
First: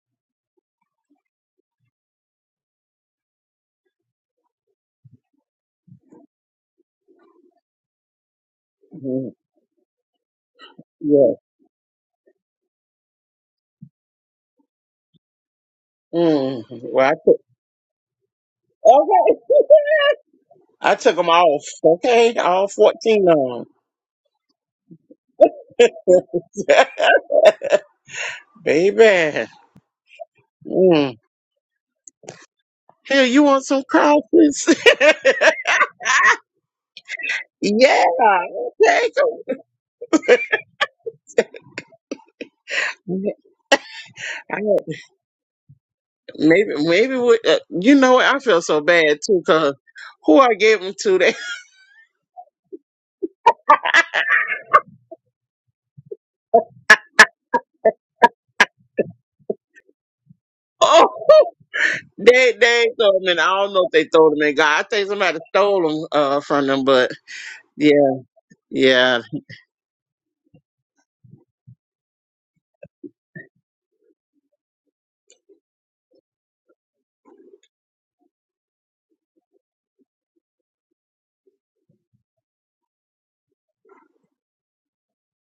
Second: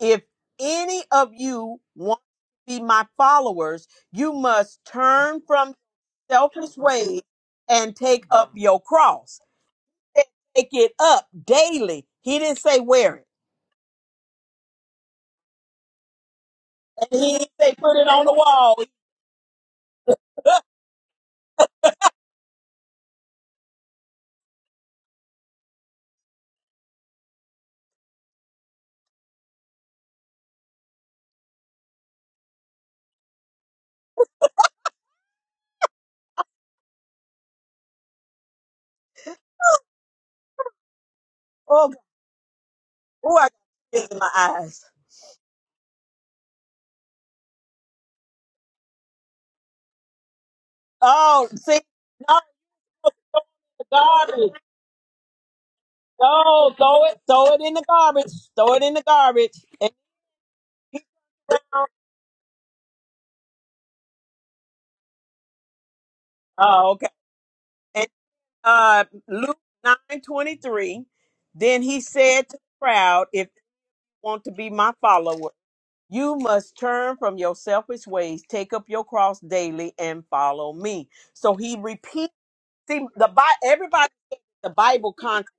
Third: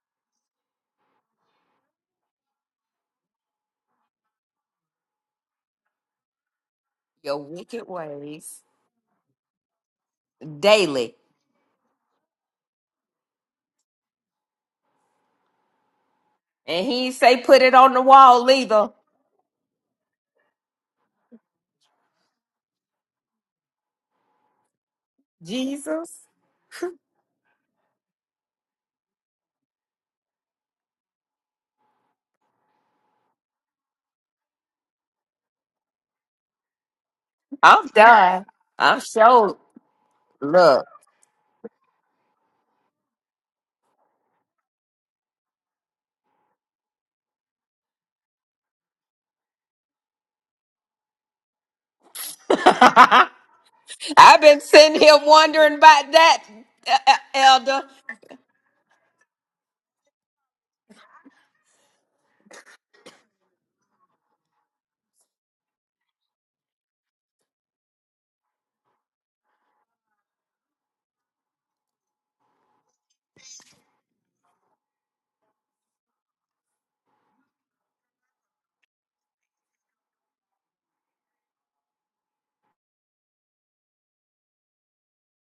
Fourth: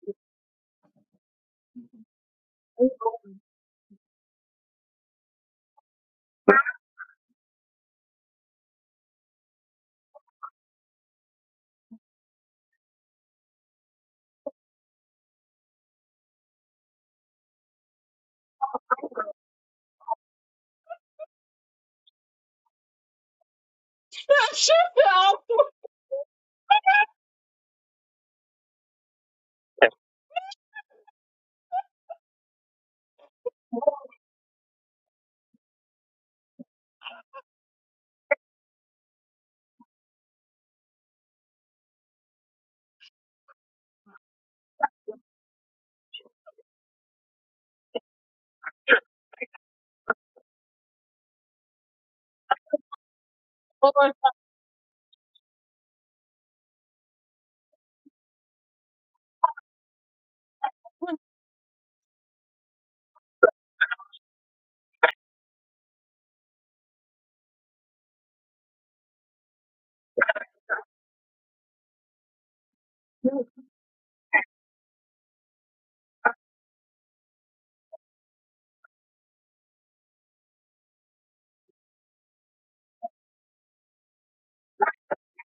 Speaker 1: If any of you want to be my followers, you must turn from selfish ways
Speaker 2: Your wicked
Speaker 1: and take up
Speaker 2: ways
Speaker 1: your
Speaker 3: mm,
Speaker 1: cross. He said, Take it
Speaker 2: daily.
Speaker 1: up
Speaker 3: yeah.
Speaker 1: daily. He didn't say wear it.
Speaker 3: Mm,
Speaker 2: And he
Speaker 3: well, I
Speaker 2: ain't
Speaker 1: And
Speaker 2: say
Speaker 3: took,
Speaker 1: he didn't
Speaker 2: put it
Speaker 1: say
Speaker 2: on
Speaker 1: put
Speaker 2: the
Speaker 1: it on the
Speaker 2: wall
Speaker 1: wall.
Speaker 2: either.
Speaker 3: okay. I took them off. Okay, all fourteen of
Speaker 2: Jesus.
Speaker 3: them, baby. Mm. Here, you want some crawfish?
Speaker 2: I'm
Speaker 3: yeah.
Speaker 2: done. I'm
Speaker 3: Okay.
Speaker 2: sure. Look.
Speaker 1: Oh, God. Ooh, I got tears in my eyes.
Speaker 3: Maybe, maybe we, uh, you know what? I feel so bad too, cause who I gave them to, they
Speaker 1: Oh, see, no,
Speaker 2: I've
Speaker 1: the garbage.
Speaker 2: been sitting here wondering about that,
Speaker 1: No,
Speaker 2: uh,
Speaker 1: throw
Speaker 2: uh,
Speaker 1: it, throw it in
Speaker 2: Elder.
Speaker 1: the garbage. Throw it in the garbage.
Speaker 3: oh they they ain't throw them in. I don't know if they throw them in God. I think somebody stole them uh from them,
Speaker 1: Oh, okay.
Speaker 3: but yeah,
Speaker 1: And uh,
Speaker 3: yeah.
Speaker 1: Luke nine twenty three. Then he said to the crowd, "If you want to be my follower, you must turn from your selfish ways, take up your cross daily, and follow me." So he repeats. See, the Bible. Everybody, the Bible contradicts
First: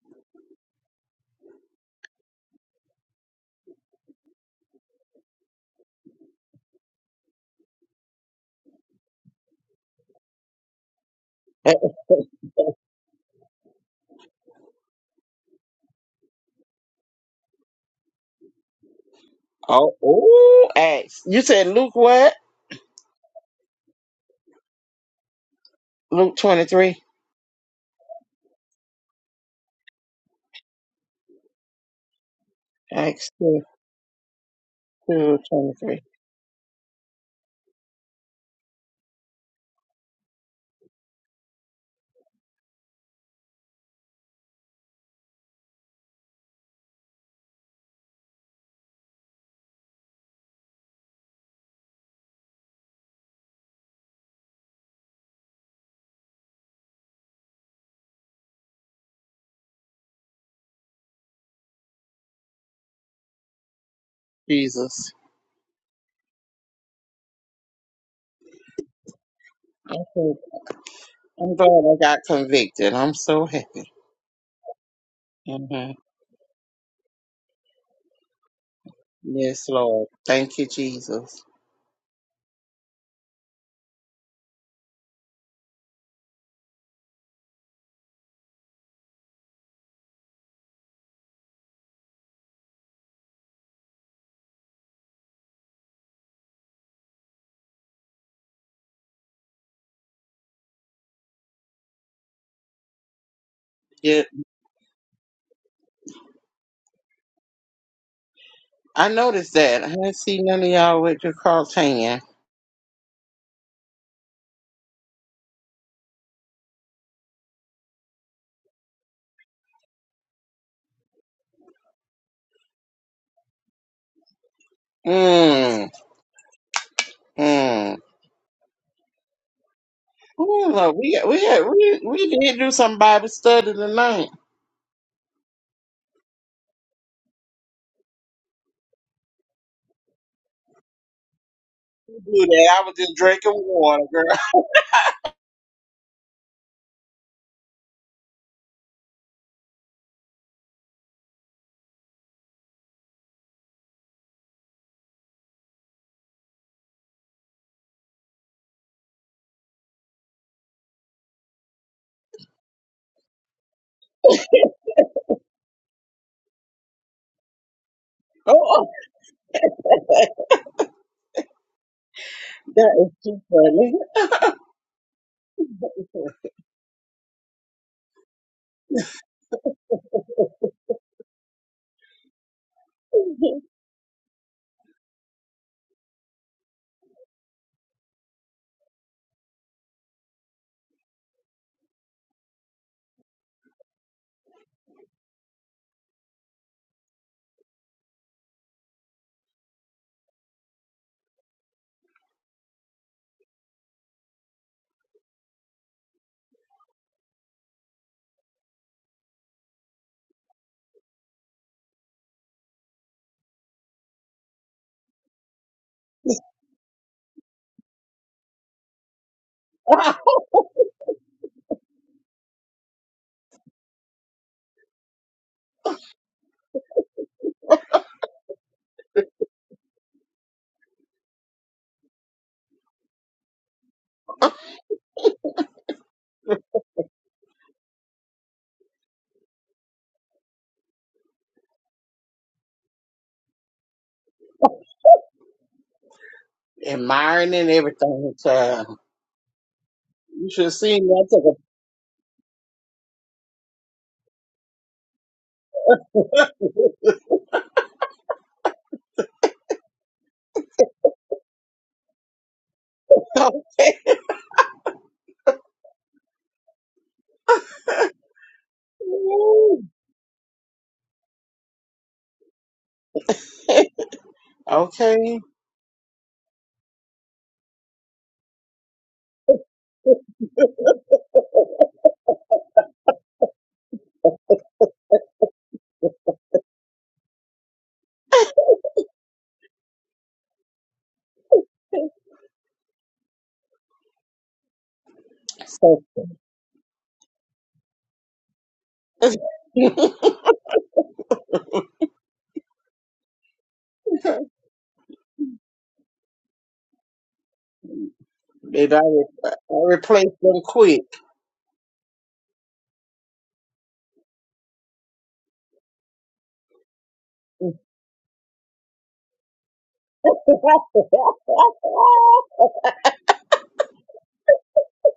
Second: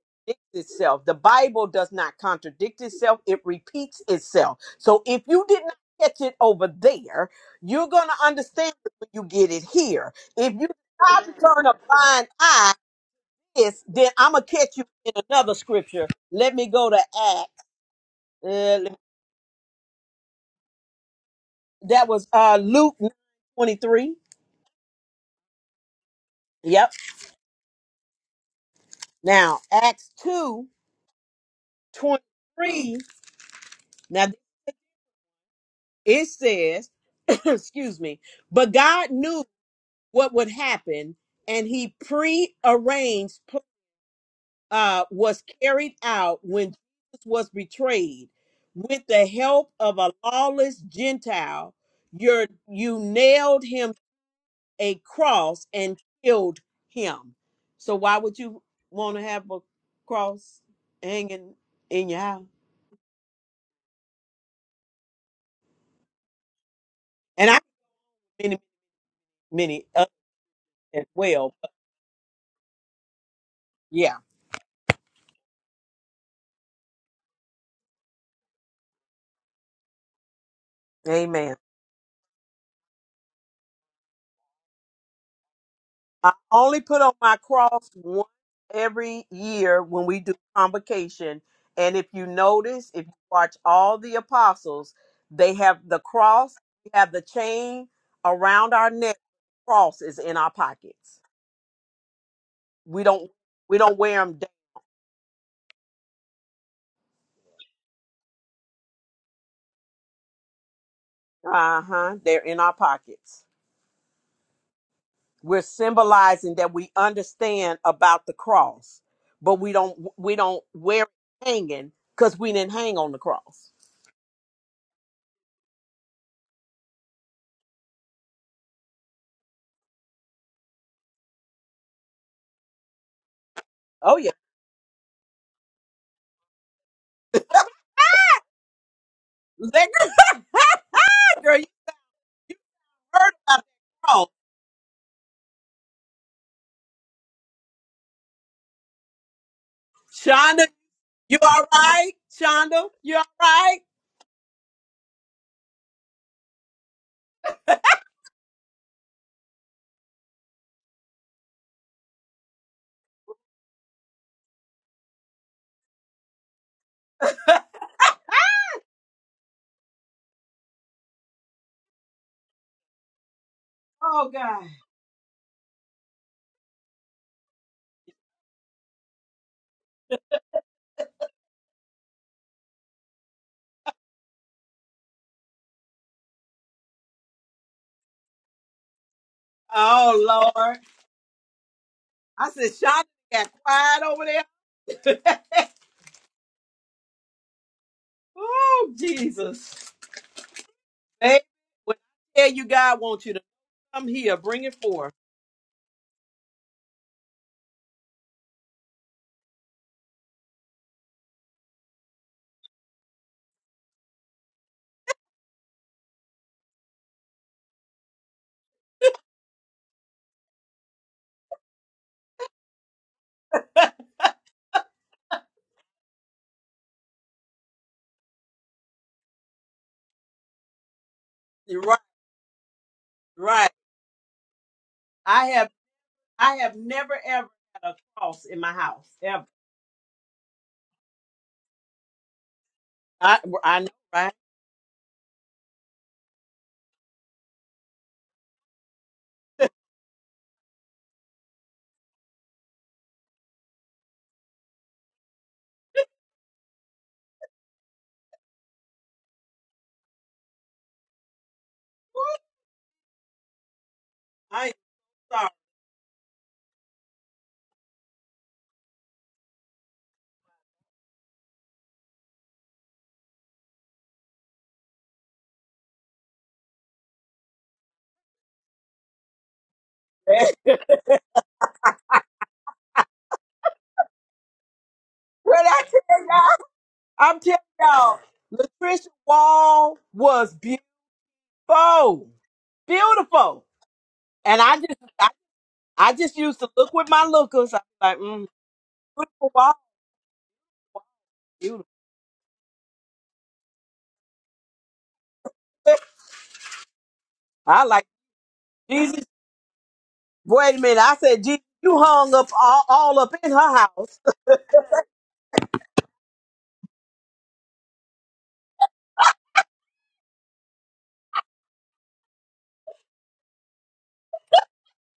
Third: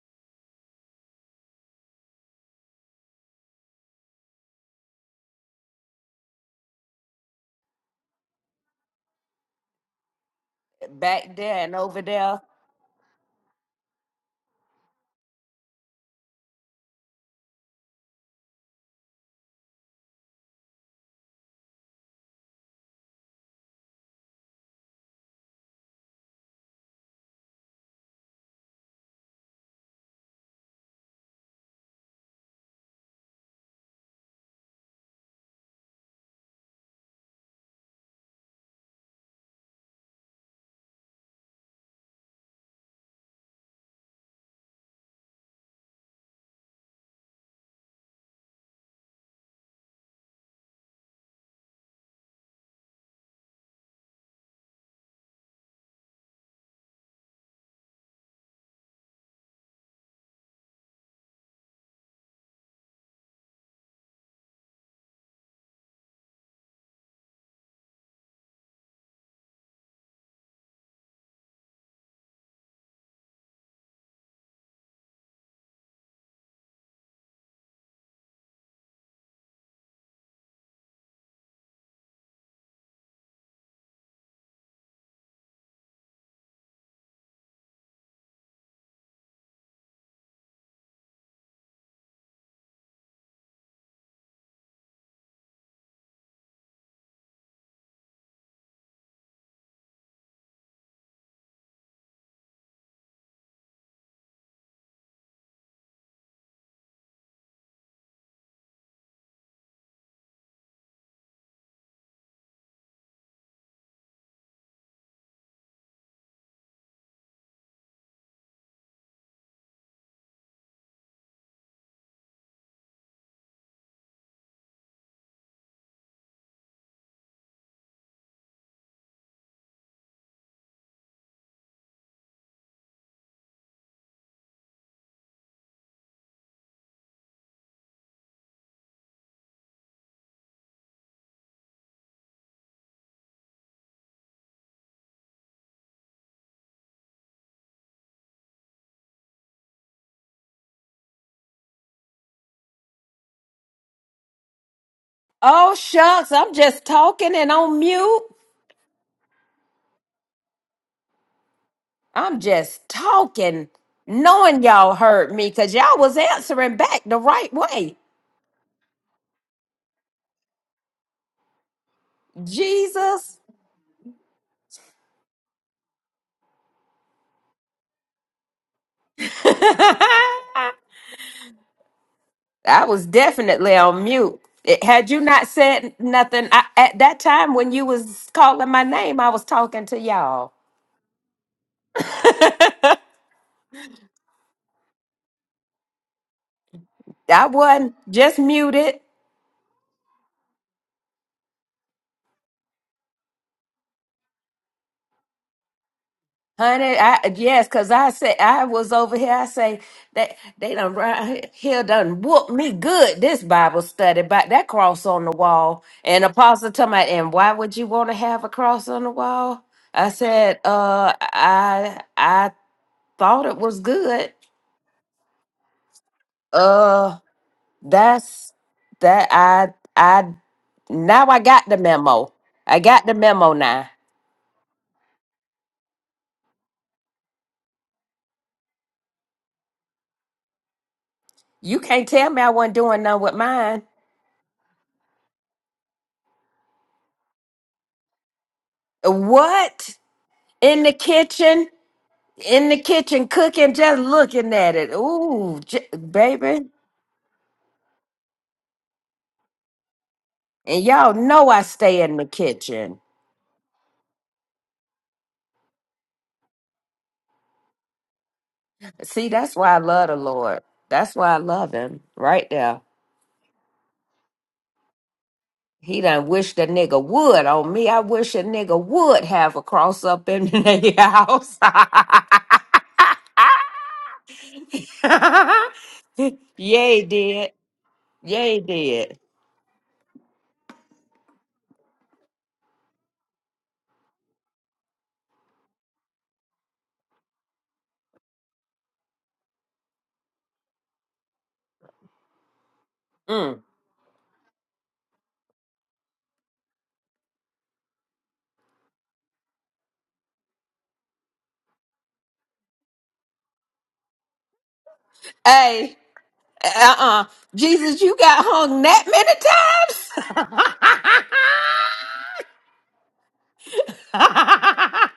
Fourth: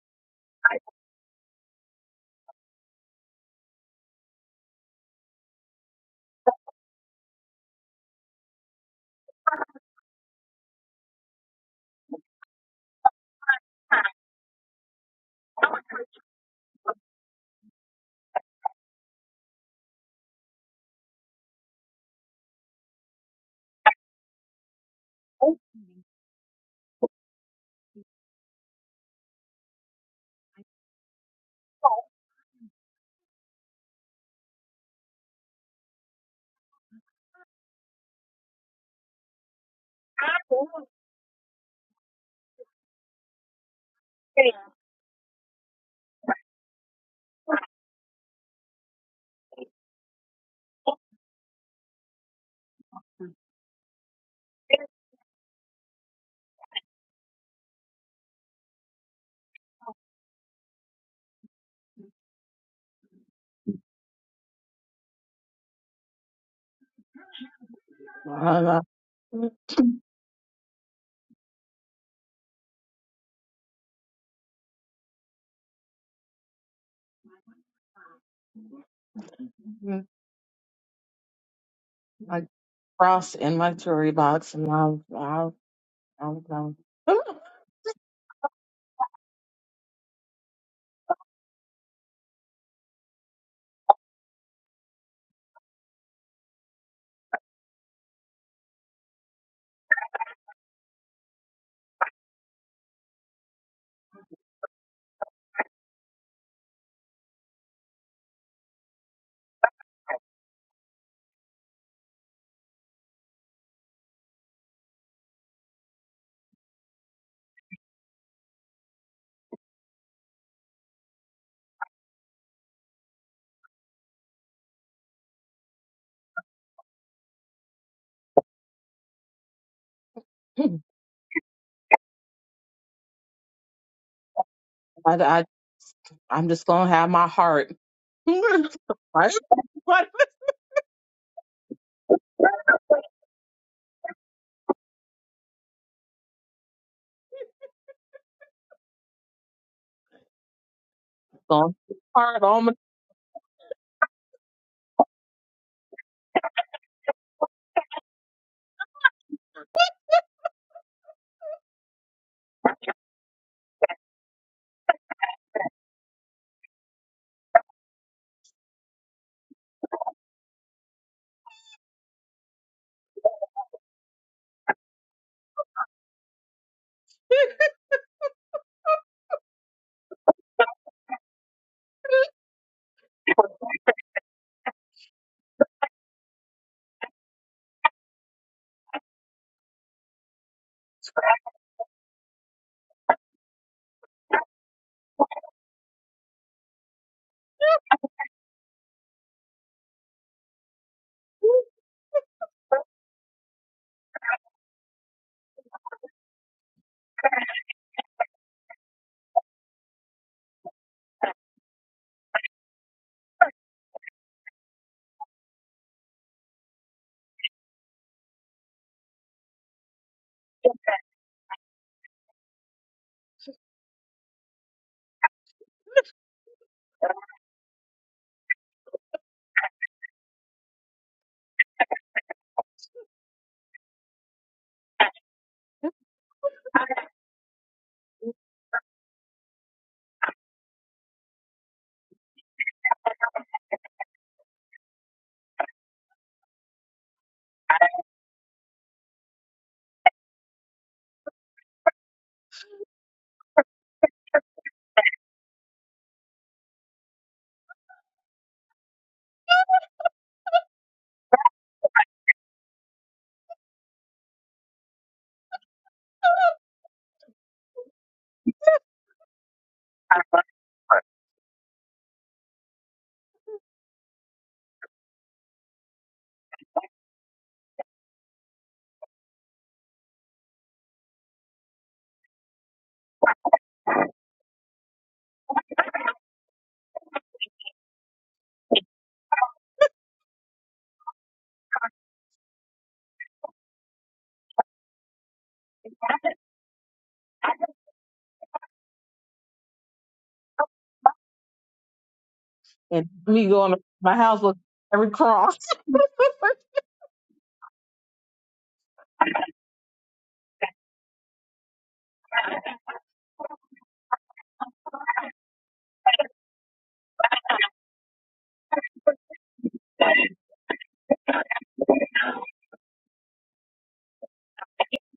Speaker 1: itself. The Bible does not contradict itself. It repeats itself. So if you did not catch it over there, you're gonna understand it when you get it here. If you try to
Speaker 2: Back there
Speaker 1: turn a
Speaker 2: and over
Speaker 1: blind
Speaker 2: there.
Speaker 1: eye this, then I'm gonna catch you in another scripture. Let me go to Acts. Uh, let-
Speaker 3: Oh, oh, Acts. You said Luke
Speaker 1: that was
Speaker 3: what?
Speaker 1: uh, Luke 23.
Speaker 3: Luke twenty
Speaker 1: Yep.
Speaker 3: three.
Speaker 1: Now Acts two twenty three.
Speaker 3: Acts two
Speaker 1: Now
Speaker 3: two twenty three.
Speaker 1: it says, excuse me, but God knew what would happen, and He prearranged pl- uh, was carried out when Jesus was betrayed with the help of a lawless Gentile. You're, you nailed him a cross and killed him. So why would you want to have a cross hanging in your house?
Speaker 3: Jesus.
Speaker 1: And I have many
Speaker 4: I
Speaker 1: many others
Speaker 3: Okay,
Speaker 1: as well.
Speaker 3: I'm glad
Speaker 1: But
Speaker 3: I got convicted. I'm so happy.
Speaker 1: yeah,
Speaker 3: hmm Yes, Lord.
Speaker 4: don't
Speaker 3: Thank you, Jesus.
Speaker 1: Amen.
Speaker 4: I cross in my jury box, and I'll, I'll,
Speaker 1: I
Speaker 4: I'll go.
Speaker 1: only put on my cross one every year when we do convocation. And if you notice, if you watch all the apostles, they have the cross. We have the chain around our neck. Cross is in our pockets. We don't we don't
Speaker 3: Yeah,
Speaker 1: wear them
Speaker 3: I noticed that. I didn't see none of y'all with your Carl
Speaker 1: Uh huh.
Speaker 3: Tanya.
Speaker 1: They're in our pockets. We're symbolizing that we understand about the cross, but we don't we don't wear it hanging because we didn't hang on the cross.
Speaker 3: Mmm. Mmm. Ooh,
Speaker 4: I,
Speaker 3: look, we, we, we, we did do some Bible study
Speaker 1: Oh
Speaker 3: tonight.
Speaker 1: yeah,
Speaker 4: I, I'm just gonna have my heart. I'm gonna have
Speaker 1: Let-
Speaker 4: my
Speaker 1: girl, you
Speaker 3: We do that. I was just
Speaker 1: heard
Speaker 3: drinking
Speaker 1: about
Speaker 3: water,
Speaker 1: the
Speaker 3: girl.
Speaker 1: cross, Shonda? You all right,
Speaker 4: heart on.
Speaker 1: Shonda? You all right?
Speaker 2: Oh, shucks. I'm just talking and on mute. I'm just talking, knowing y'all heard me because y'all was answering back the right way.
Speaker 3: Oh, that is
Speaker 2: Jesus.
Speaker 1: Oh God.
Speaker 2: I was definitely on mute. It, had you not said nothing I, at that time when you was calling my name, I was talking to
Speaker 1: Oh
Speaker 2: y'all.
Speaker 1: Lord. I said
Speaker 2: I
Speaker 1: Shonda got quiet over there.
Speaker 2: wasn't just
Speaker 1: oh
Speaker 2: muted.
Speaker 1: Jesus, baby. When I tell you God wants you to come here, bring it forth.
Speaker 2: Honey, I yes, cause I said I was over here. I say that they done run here done whoop me good. This Bible study, but that cross on the wall. And Apostle told me, and why would you want to have a cross on the wall? I
Speaker 3: funny.
Speaker 2: said, uh, I I thought it was good. Uh, that's that I I now I got the memo. I got the memo
Speaker 1: Right.
Speaker 2: now.
Speaker 1: I have I have never ever had a cross in my house. Ever.
Speaker 2: You can't tell me I wasn't doing nothing with
Speaker 1: I well, I
Speaker 2: mine.
Speaker 1: know, right?
Speaker 3: Admiring and everything. So
Speaker 2: What
Speaker 3: you should have
Speaker 2: in the
Speaker 3: seen me. I
Speaker 2: kitchen? in the kitchen cooking, just looking at it. Ooh, j- baby. And y'all know I stay in the kitchen.
Speaker 3: took
Speaker 1: I am sorry.
Speaker 2: See, that's why I love the
Speaker 4: my.
Speaker 2: Lord. That's why I love him right there.
Speaker 3: a Okay.
Speaker 2: He done wish the nigga would on me. I wish a nigga would have a cross up in
Speaker 1: Man.
Speaker 2: the house.
Speaker 1: what I tell
Speaker 2: Yay,
Speaker 1: y'all, I'm
Speaker 2: did.
Speaker 1: telling y'all,
Speaker 2: Yay,
Speaker 1: Latricia
Speaker 2: did.
Speaker 1: Wall was beautiful. Beautiful. And I just I,
Speaker 3: So,
Speaker 1: I just used to look with my lookers. I was like, mm, beautiful wall,
Speaker 3: baby,
Speaker 1: beautiful.
Speaker 4: and me
Speaker 2: Mm.
Speaker 4: going to my house with every cross.
Speaker 1: I like
Speaker 3: I, re-
Speaker 1: Jesus.
Speaker 3: I replaced them
Speaker 1: Wait a minute.
Speaker 3: quick.
Speaker 1: I said, Jesus, you hung up all, all up in her house.
Speaker 2: Hey. Uh-uh. Jesus, you got hung that many times?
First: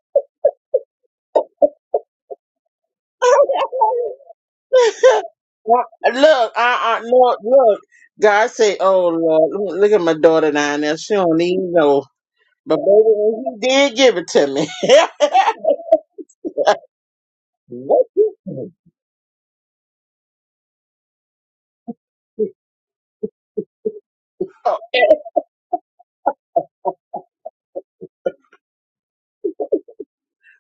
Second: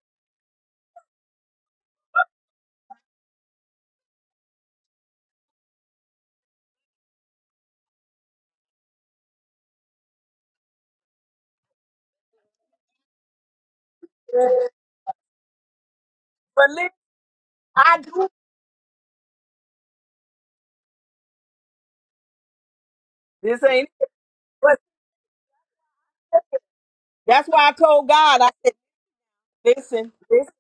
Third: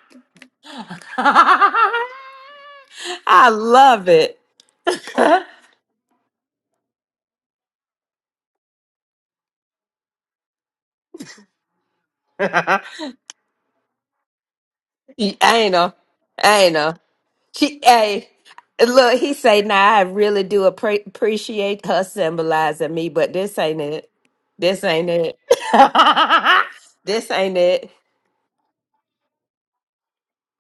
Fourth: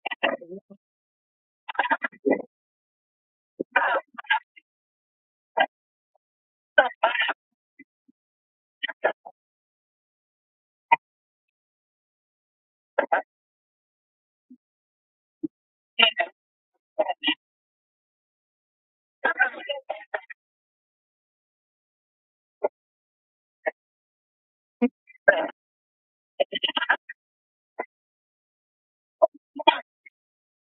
Speaker 2: I love it.
Speaker 3: Well, Look, I, I look, look. God said, "Oh Lord, look look at my daughter down there. She don't even know." But baby,
Speaker 2: ain't
Speaker 3: when he did give it to
Speaker 1: but
Speaker 3: me,
Speaker 2: know. I
Speaker 1: listen,
Speaker 2: know. She,
Speaker 1: I
Speaker 3: what
Speaker 2: hey,
Speaker 1: do
Speaker 3: you think?
Speaker 2: look, he say, nah, I really do appre- appreciate her symbolizing me, but this
Speaker 1: this
Speaker 2: ain't
Speaker 1: ain't
Speaker 2: it.
Speaker 1: it.
Speaker 3: Oh,
Speaker 2: This ain't it. this
Speaker 1: That's
Speaker 2: ain't
Speaker 1: why I
Speaker 2: it.
Speaker 1: told God, I said, listen, listen,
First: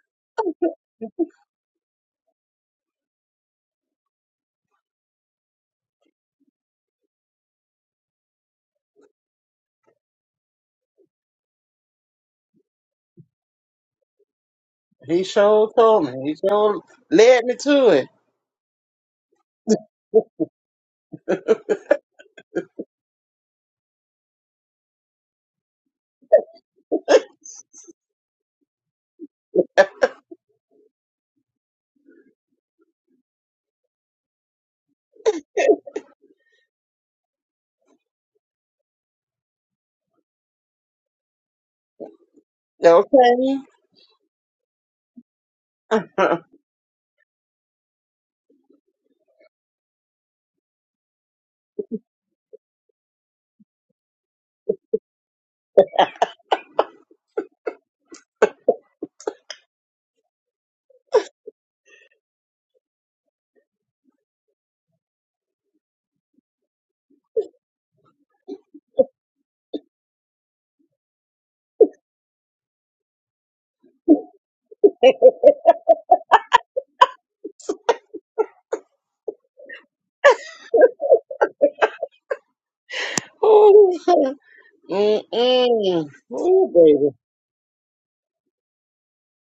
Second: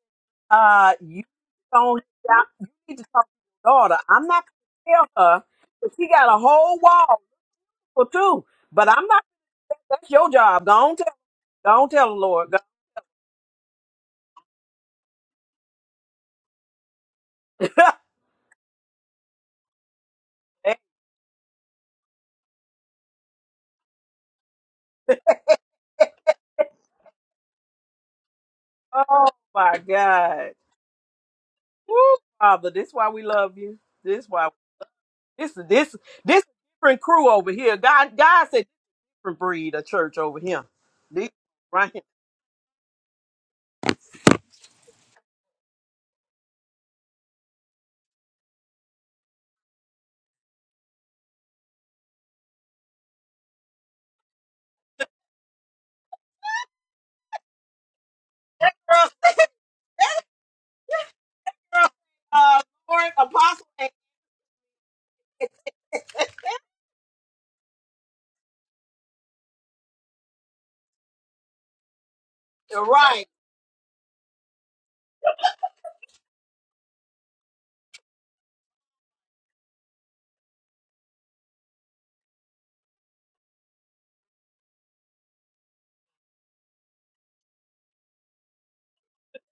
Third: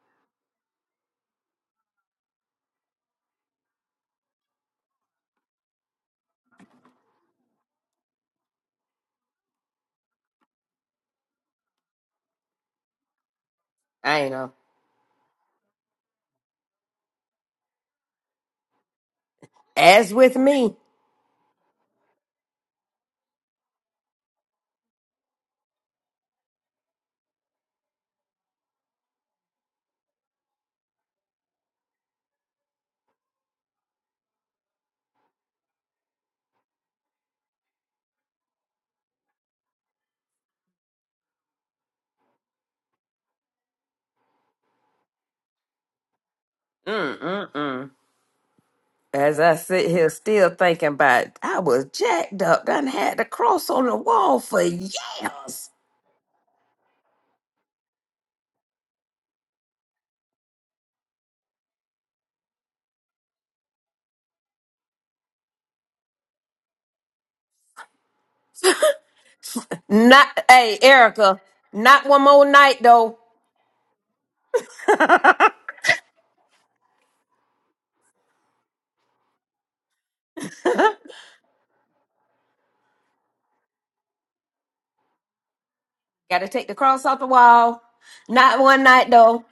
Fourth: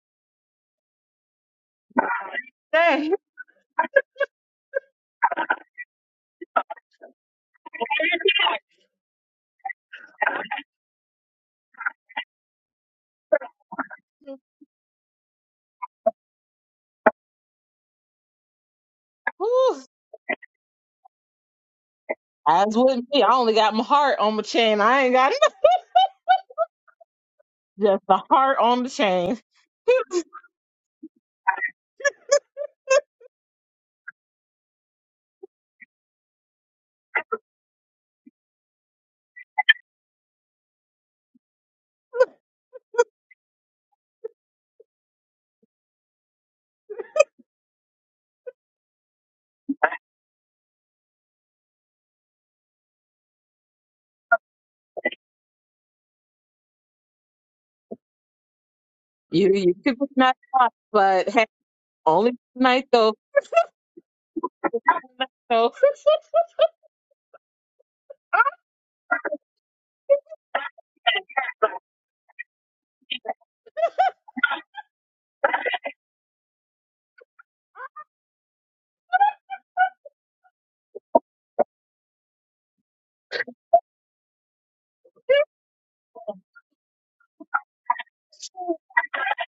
Speaker 1: uh, you don't you need to
Speaker 4: Dang.
Speaker 1: talk to your daughter. I'm not gonna tell her but she got a whole wall for two. But I'm not that's your job. Don't tell don't tell the Lord.
Speaker 2: I know.
Speaker 3: he sure told me. He sure led me to it.
Speaker 4: Whew.
Speaker 2: As with me.
Speaker 1: And-
Speaker 4: As with me, I only got my heart on my chain. I ain't got nothing. Just the heart on the
Speaker 1: oh
Speaker 4: chain.
Speaker 1: my God. Woo, Father, this why we love you. This why this is this this different crew over here. God God said different breed of church over here. These right here.
Speaker 3: Okay.
Speaker 2: Mm-mm-mm. As I sit here still thinking about it, I was jacked up, done had the cross on the wall for years.
Speaker 4: you you could be not hot, but hey, only
Speaker 1: Uh,
Speaker 4: night
Speaker 1: Lord,
Speaker 4: though.
Speaker 1: apostle
Speaker 4: So
Speaker 2: Not hey, Erica, not one more night
Speaker 1: You're
Speaker 2: though.
Speaker 1: Right.
Speaker 3: Ooh, Mm-mm.
Speaker 2: Gotta take
Speaker 3: Ooh,
Speaker 2: the cross off the wall. Not one night though.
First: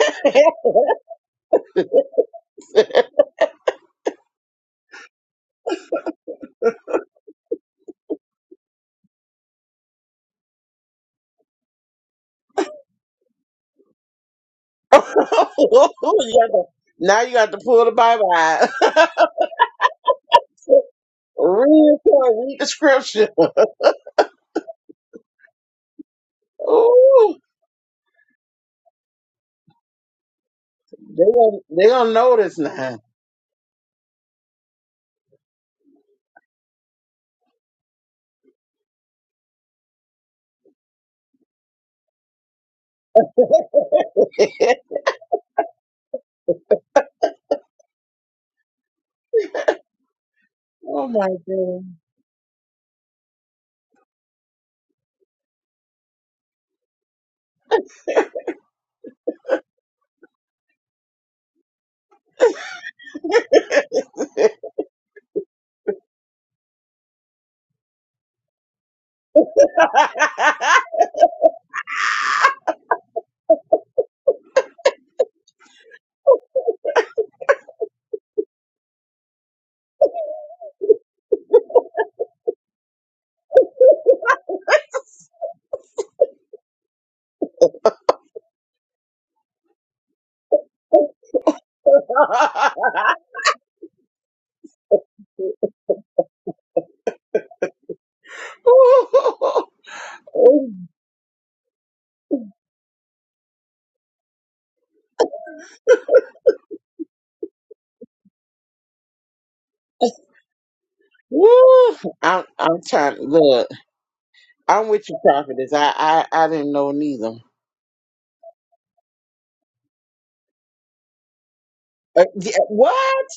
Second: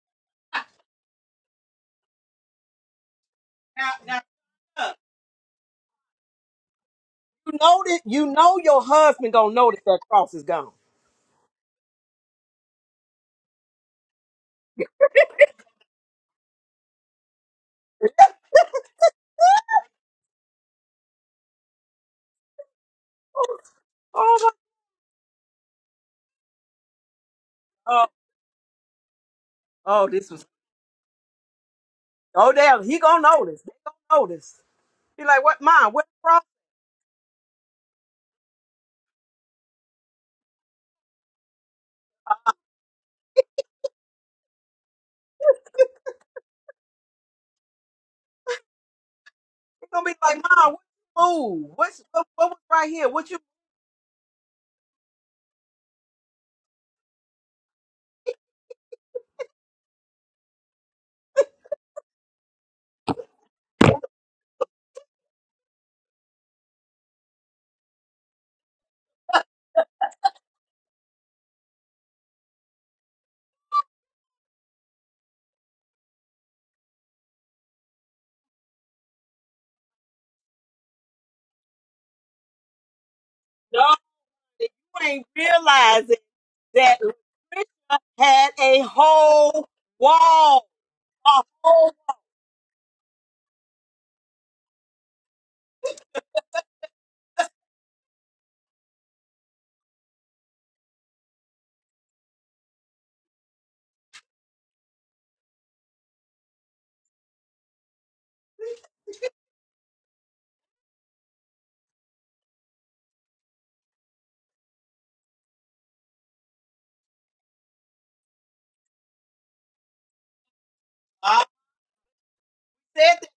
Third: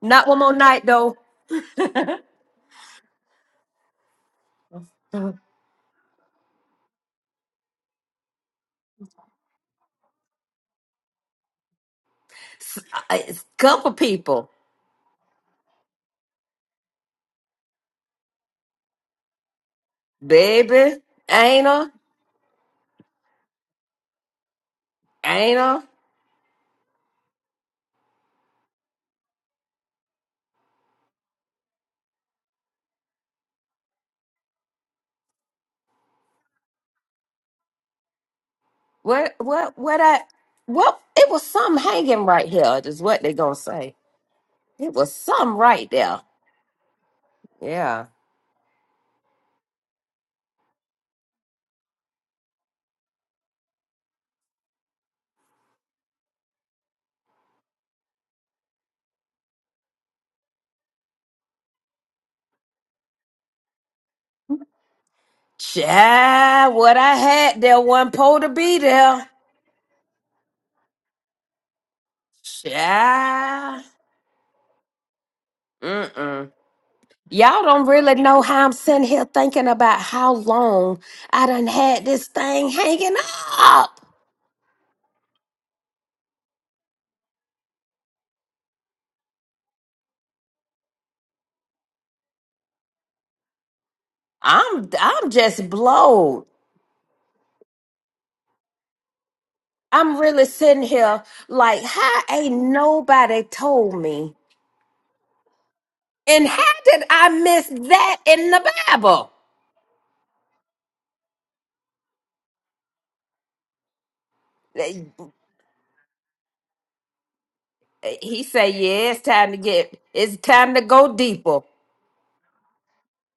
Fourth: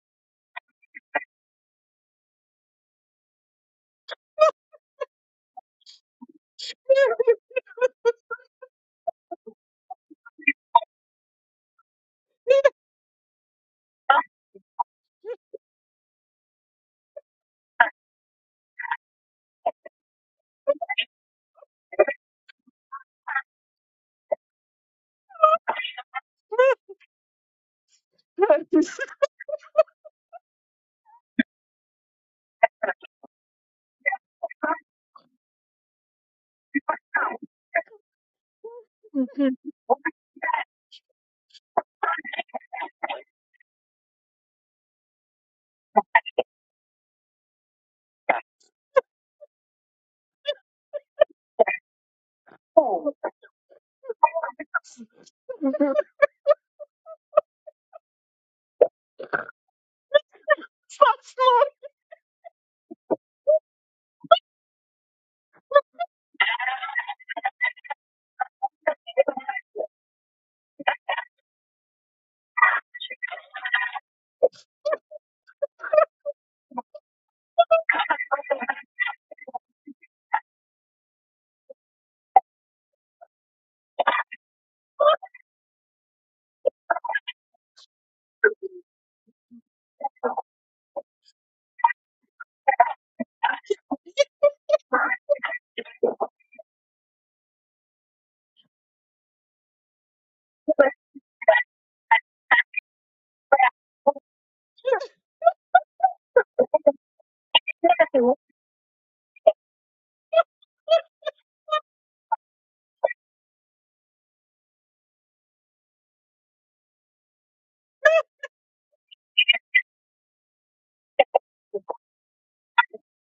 Speaker 2: Not one
Speaker 3: baby.
Speaker 2: more night though.
Speaker 1: Now, now, look, You know that you know your husband gonna notice that cross is gone.
Speaker 2: S- I- It's a couple people.
Speaker 3: You got to- now you got to pull the Bible out.
Speaker 2: Baby, Anna,
Speaker 3: read it, read the scripture.
Speaker 1: Oh
Speaker 2: Anna.
Speaker 3: Ooh.
Speaker 1: my oh, oh this was
Speaker 3: They gonna they gonna
Speaker 1: oh
Speaker 3: notice
Speaker 1: damn,
Speaker 3: now.
Speaker 1: he gonna notice. They gonna notice. He like, what mom, what cross?
Speaker 2: What what what I what it was some hanging right here, is what they gonna say. It was some right there. Yeah.
Speaker 1: He gonna be like, Mom, what
Speaker 3: Oh my
Speaker 1: you move?
Speaker 3: god.
Speaker 1: What's what, what was right here?
Speaker 4: oh,
Speaker 1: What you
Speaker 2: Child, what I had there wasn't supposed to be there. Child. Mm-mm. Y'all don't really know how I'm sitting here thinking about how long I done had this thing hanging
Speaker 1: no,
Speaker 2: up.
Speaker 1: you ain't realizing that Lucretia had a whole wall. A whole
Speaker 2: I'm I'm just blown. I'm really
Speaker 3: Ooh,
Speaker 2: sitting here like, how ain't nobody told me? And how did I miss that in the Bible?
Speaker 3: Woo! I'm I'm trying. Look, I'm
Speaker 2: Eh,
Speaker 3: with you, prophetess. I I, I didn't know neither.
Speaker 2: He said, yeah, it's time to get, it's time to go
Speaker 1: I
Speaker 2: deeper.
Speaker 3: Uh, yeah,
Speaker 1: said
Speaker 3: what?
Speaker 1: that,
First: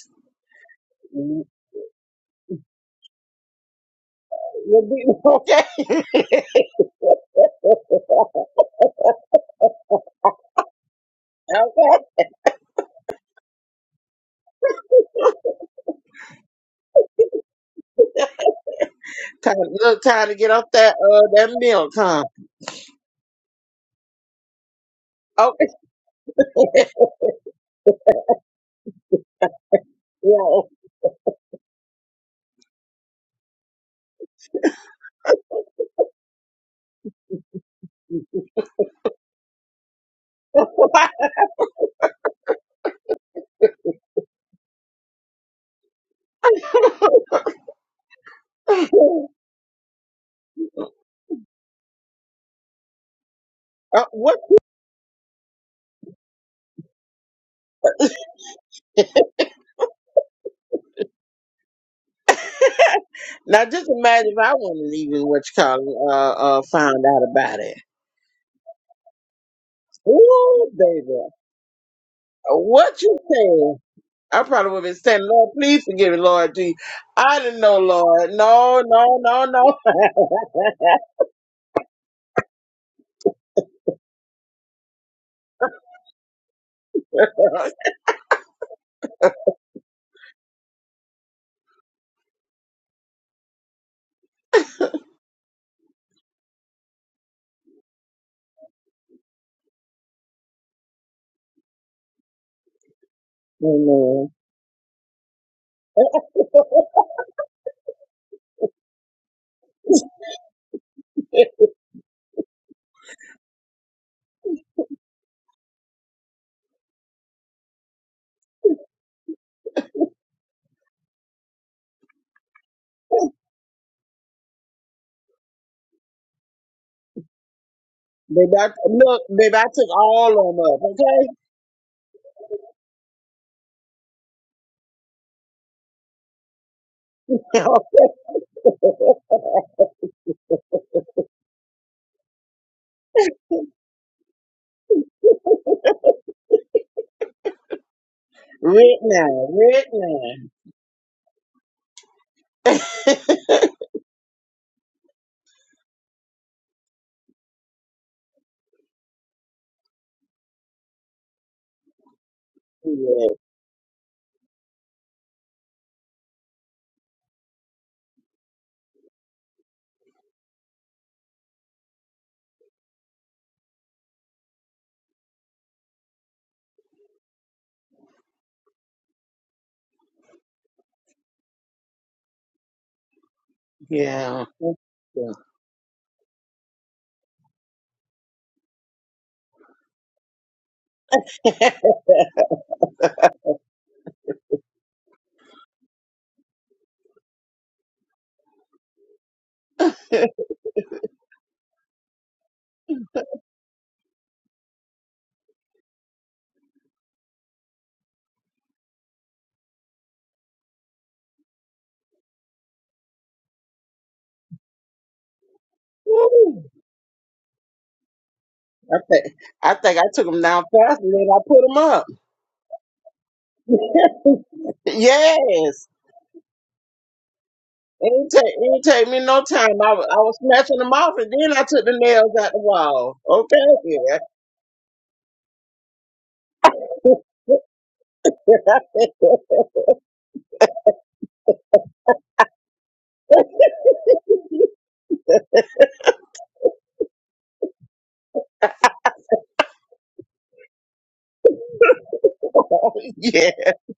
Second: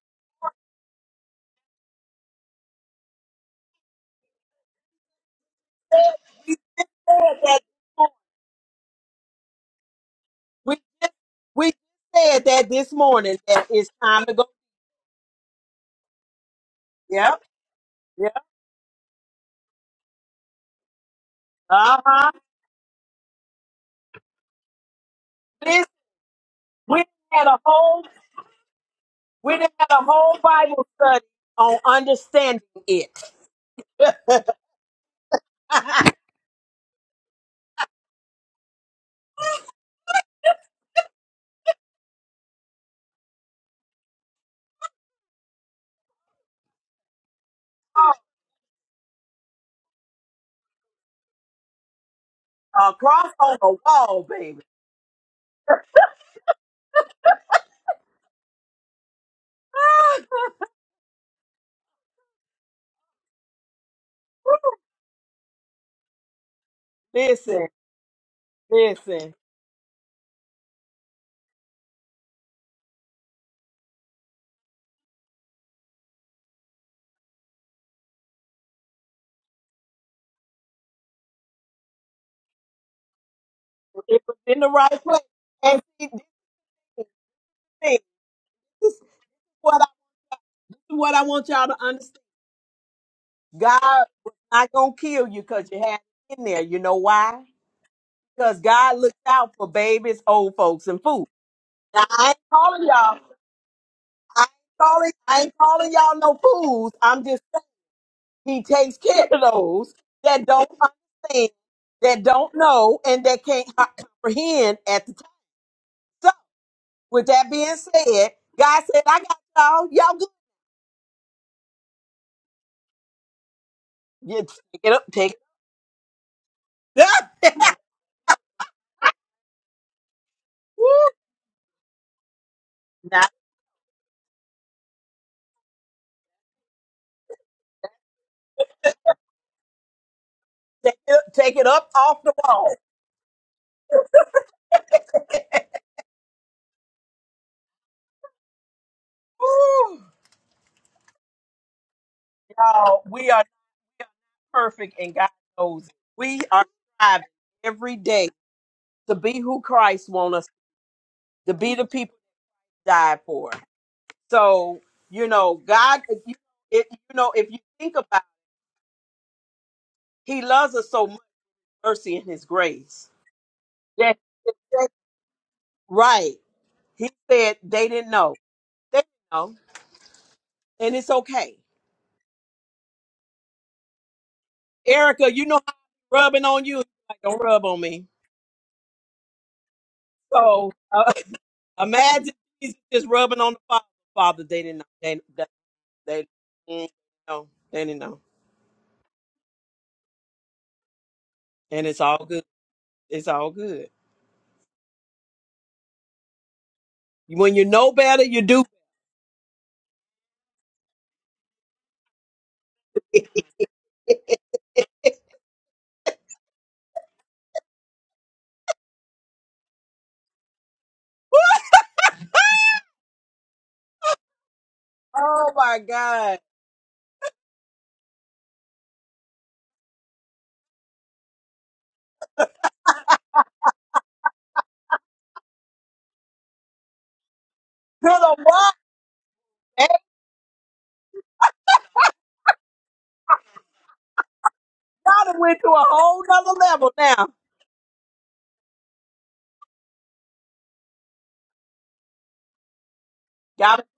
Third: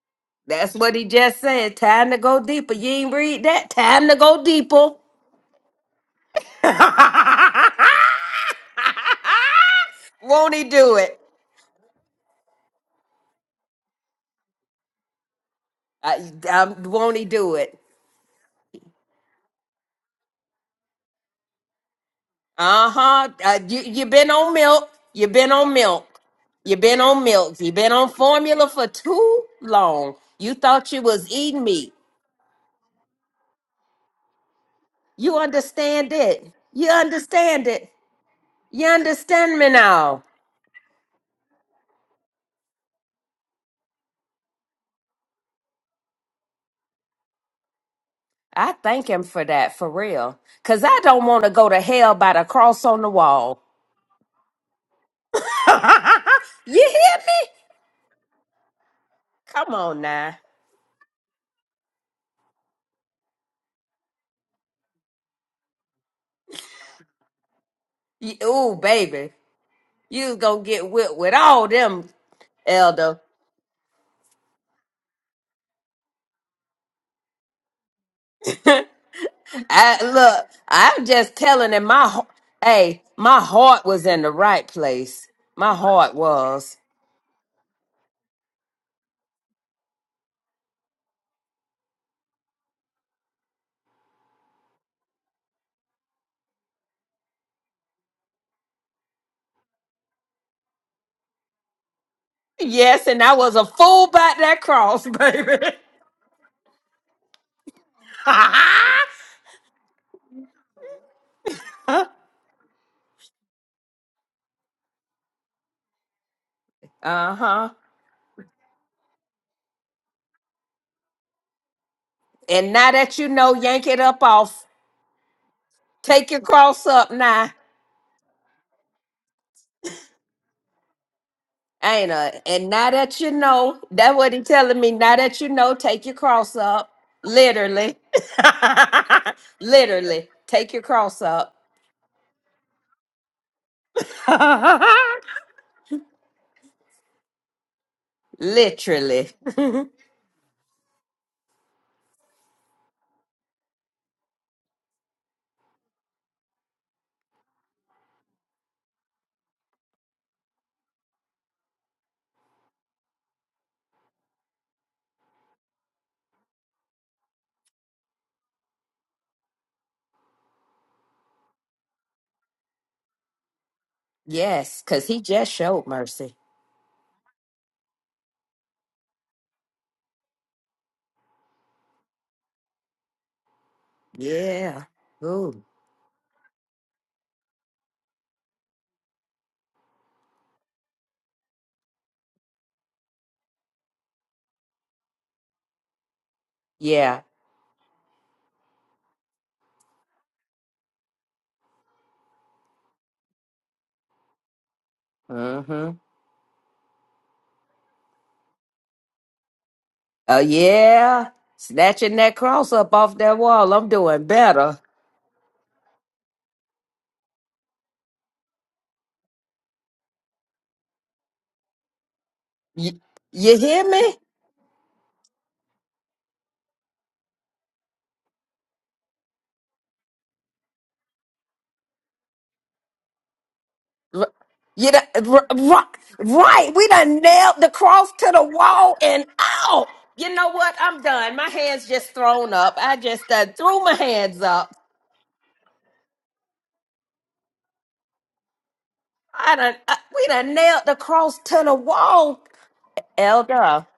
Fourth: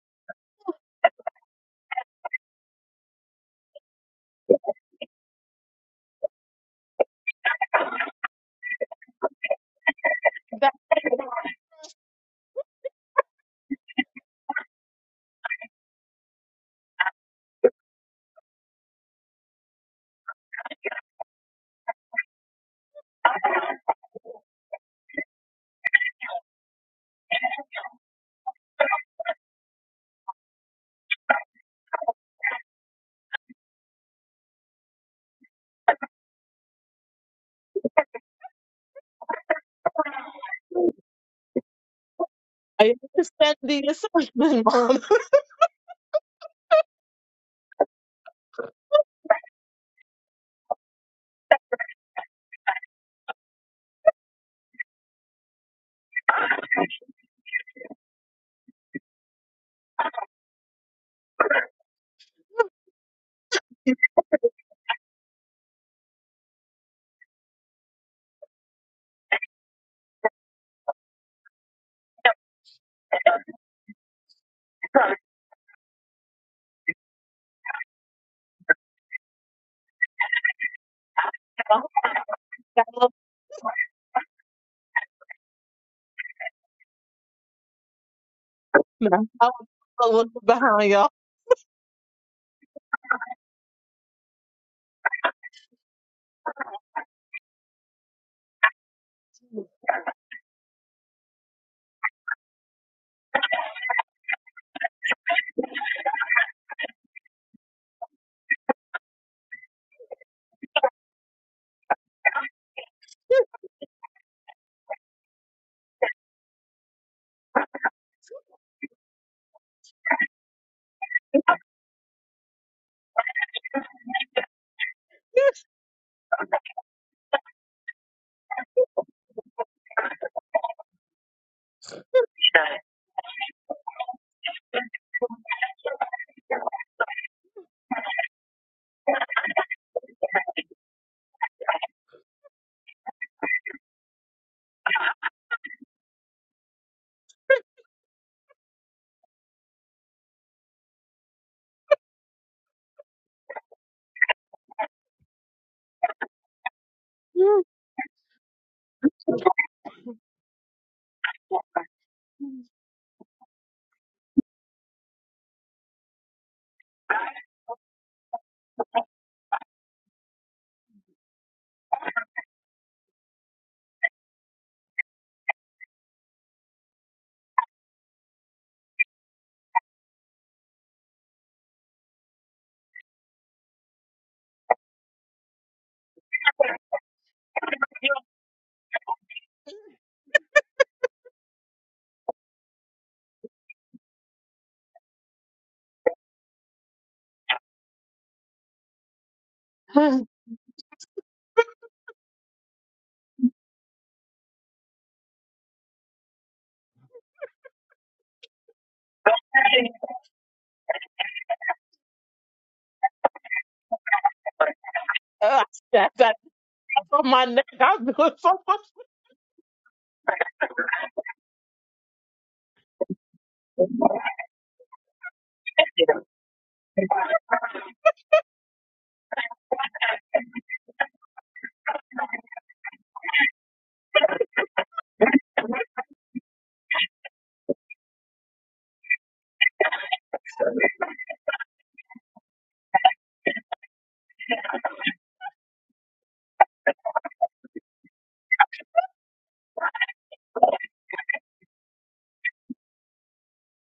Speaker 2: That's what he just
Speaker 3: Mm,
Speaker 2: said. Time to go deeper. You ain't read that. Time to go
Speaker 3: you'll
Speaker 2: deeper.
Speaker 3: be- Okay.
Speaker 1: said that
Speaker 2: won't he
Speaker 1: we
Speaker 2: do
Speaker 1: just
Speaker 2: it?
Speaker 1: we
Speaker 3: okay.
Speaker 1: said that this morning that it's time to go.
Speaker 2: Uh, um, won't he
Speaker 1: Yep.
Speaker 2: do it?
Speaker 1: yep.
Speaker 3: Time, look, time to get off that uh that milk, huh?
Speaker 1: Uh-huh.
Speaker 2: Uh-huh. Uh You you been on milk. You been
Speaker 3: Okay.
Speaker 2: on
Speaker 1: Listen,
Speaker 2: milk. You
Speaker 1: we
Speaker 2: been
Speaker 1: done
Speaker 2: on
Speaker 1: had a
Speaker 2: milk. You been
Speaker 1: whole
Speaker 2: on formula for too
Speaker 1: we done had a
Speaker 2: long.
Speaker 1: whole
Speaker 2: You
Speaker 3: Well,
Speaker 1: Bible
Speaker 2: thought you
Speaker 1: study
Speaker 2: was eating
Speaker 1: on
Speaker 2: meat.
Speaker 1: understanding it.
Speaker 2: You understand
Speaker 1: a
Speaker 2: it. You understand it. You understand me now.
Speaker 4: I understand the assumption, Mom.
Speaker 2: I thank him for that, for real. Cause I don't want to go to hell by the cross on the
Speaker 1: cross on
Speaker 2: wall.
Speaker 1: the
Speaker 3: uh,
Speaker 1: wall,
Speaker 3: what?
Speaker 1: baby.
Speaker 2: you hear me? Come on now.
Speaker 3: Now, just imagine if I wouldn't even what you call it, uh uh found out about
Speaker 1: Listen,
Speaker 3: it.
Speaker 2: You, ooh, baby.
Speaker 1: listen.
Speaker 2: You gonna
Speaker 3: Ooh,
Speaker 2: get whipped
Speaker 3: baby.
Speaker 2: with all them,
Speaker 3: What you
Speaker 2: Elder.
Speaker 3: saying? I probably would have been saying, Lord, please forgive me, Lord G. I didn't know, Lord. No,
Speaker 2: I
Speaker 3: no, no, no.
Speaker 2: look, I'm just telling him my ho- hey, my heart was in
Speaker 1: It
Speaker 2: the
Speaker 1: was in
Speaker 2: right
Speaker 1: the right place.
Speaker 2: place. My
Speaker 1: And see,
Speaker 2: heart
Speaker 1: this
Speaker 2: was.
Speaker 1: thing, this is what I what I want y'all to understand. God was not gonna kill you because you had it in there. You know why? Because God looked out for babies, old folks, and fools. Now I ain't calling
Speaker 2: Yes,
Speaker 1: y'all.
Speaker 2: and I was a fool
Speaker 3: Amen.
Speaker 2: about
Speaker 1: I ain't
Speaker 2: that cross,
Speaker 1: calling. I ain't
Speaker 2: baby.
Speaker 1: calling y'all no fools. I'm just He takes care
Speaker 2: uh-huh.
Speaker 1: of those that don't understand, that don't know, and that can't ho- comprehend at the time. So, with that being said, God said, I got y'all. Y'all good.
Speaker 2: And now that you know, yank it up
Speaker 1: You
Speaker 2: off.
Speaker 1: take it up, take
Speaker 2: Take your cross
Speaker 1: it
Speaker 2: up now.
Speaker 1: up.
Speaker 3: Baby, I, look, baby, I took all of them
Speaker 2: Ain't a, And now that
Speaker 1: Now,
Speaker 2: you know, that what he telling me. Now that you know, take your cross up.
Speaker 3: up,
Speaker 2: Literally.
Speaker 3: okay?
Speaker 2: Literally. Take your
Speaker 1: take it
Speaker 2: cross
Speaker 1: up,
Speaker 2: up.
Speaker 1: take it up off the wall.
Speaker 3: right
Speaker 2: Literally.
Speaker 3: now, right now.
Speaker 1: Y'all, we are not perfect, and God knows it. We are striving every day to be who Christ wants us to be, the people he died
Speaker 3: Yeah.
Speaker 1: for. So, you know, God, if you, if, you know, if you think about He loves us so much, mercy and his grace. That,
Speaker 2: Yes,
Speaker 1: that-
Speaker 2: because he just showed mercy.
Speaker 1: right. He said they didn't know. They didn't know. And it's okay.
Speaker 3: yeah.
Speaker 2: Yeah.
Speaker 3: Yeah.
Speaker 1: Erica, you know
Speaker 2: Ooh.
Speaker 1: how I'm rubbing on you. Like, don't rub on me. So uh, imagine Jesus just rubbing on the Father. Father, they didn't know. They, they, they, mm,
Speaker 2: Yeah.
Speaker 1: no, they didn't know. And it's all good. It's all good.
Speaker 2: Mm-hmm.
Speaker 1: When you know better, you do.
Speaker 2: Oh yeah. Snatching that cross up off that wall. I'm doing better.
Speaker 4: Uh, that, that,
Speaker 3: Woo.
Speaker 4: that's on my neck. I'm doing so
Speaker 3: I, think I think I took them down fast and then I put them up.
Speaker 2: Y- you hear me?
Speaker 4: much.
Speaker 1: Oh
Speaker 3: Yes.
Speaker 1: my God.
Speaker 3: It didn't take, it didn't take me no time. I was, I was snatching them off, and then I took the nails out the wall. Okay, yeah,
Speaker 2: R- You done, r- r- right. We done nailed the cross
Speaker 1: To
Speaker 2: to the
Speaker 1: the what?
Speaker 2: wall and
Speaker 1: Hey,
Speaker 2: out. You know what? I'm done. My hands just thrown up. I just done threw my hands up.
Speaker 1: y'all went to a whole nother level now.
Speaker 2: I done, uh, we done nailed the cross to the wall.
Speaker 3: yeah.
Speaker 2: Elder,
Speaker 1: Y'all,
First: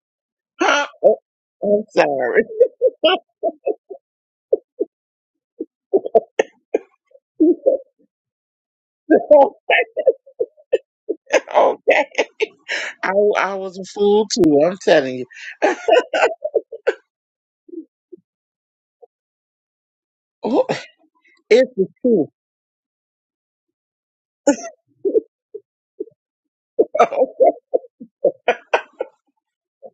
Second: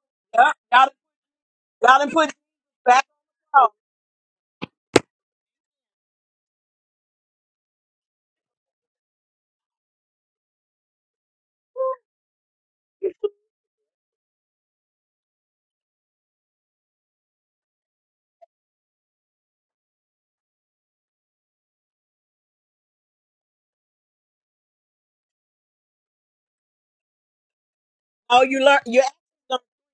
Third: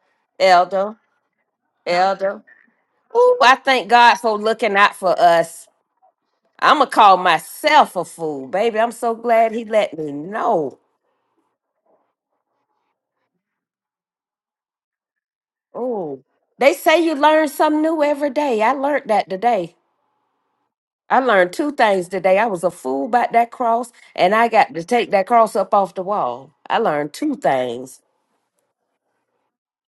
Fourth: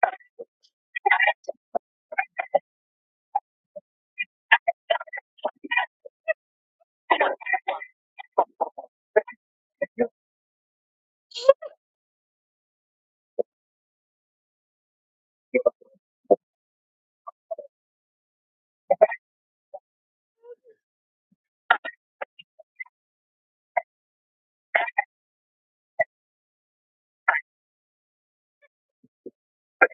Speaker 1: y'all,
Speaker 3: Huh?
Speaker 2: elder,
Speaker 3: Oh, I'm
Speaker 1: Y'all done put
Speaker 2: elder.
Speaker 3: sorry.
Speaker 1: back
Speaker 2: Ooh, I
Speaker 1: on.
Speaker 2: thank God for looking out for us. I'm going to call myself a fool, baby. I'm so glad he let me know.
Speaker 3: okay, I, I was a fool too. I'm telling you,
Speaker 2: Ooh. They say you learn something new every day. I learned that today.
Speaker 3: oh,
Speaker 2: I learned
Speaker 3: it's
Speaker 2: two
Speaker 3: the
Speaker 2: things
Speaker 3: truth.
Speaker 2: today. I was a fool about that cross, and I got to take that cross up off the wall. I learned two things.
Speaker 1: Oh, you learn. You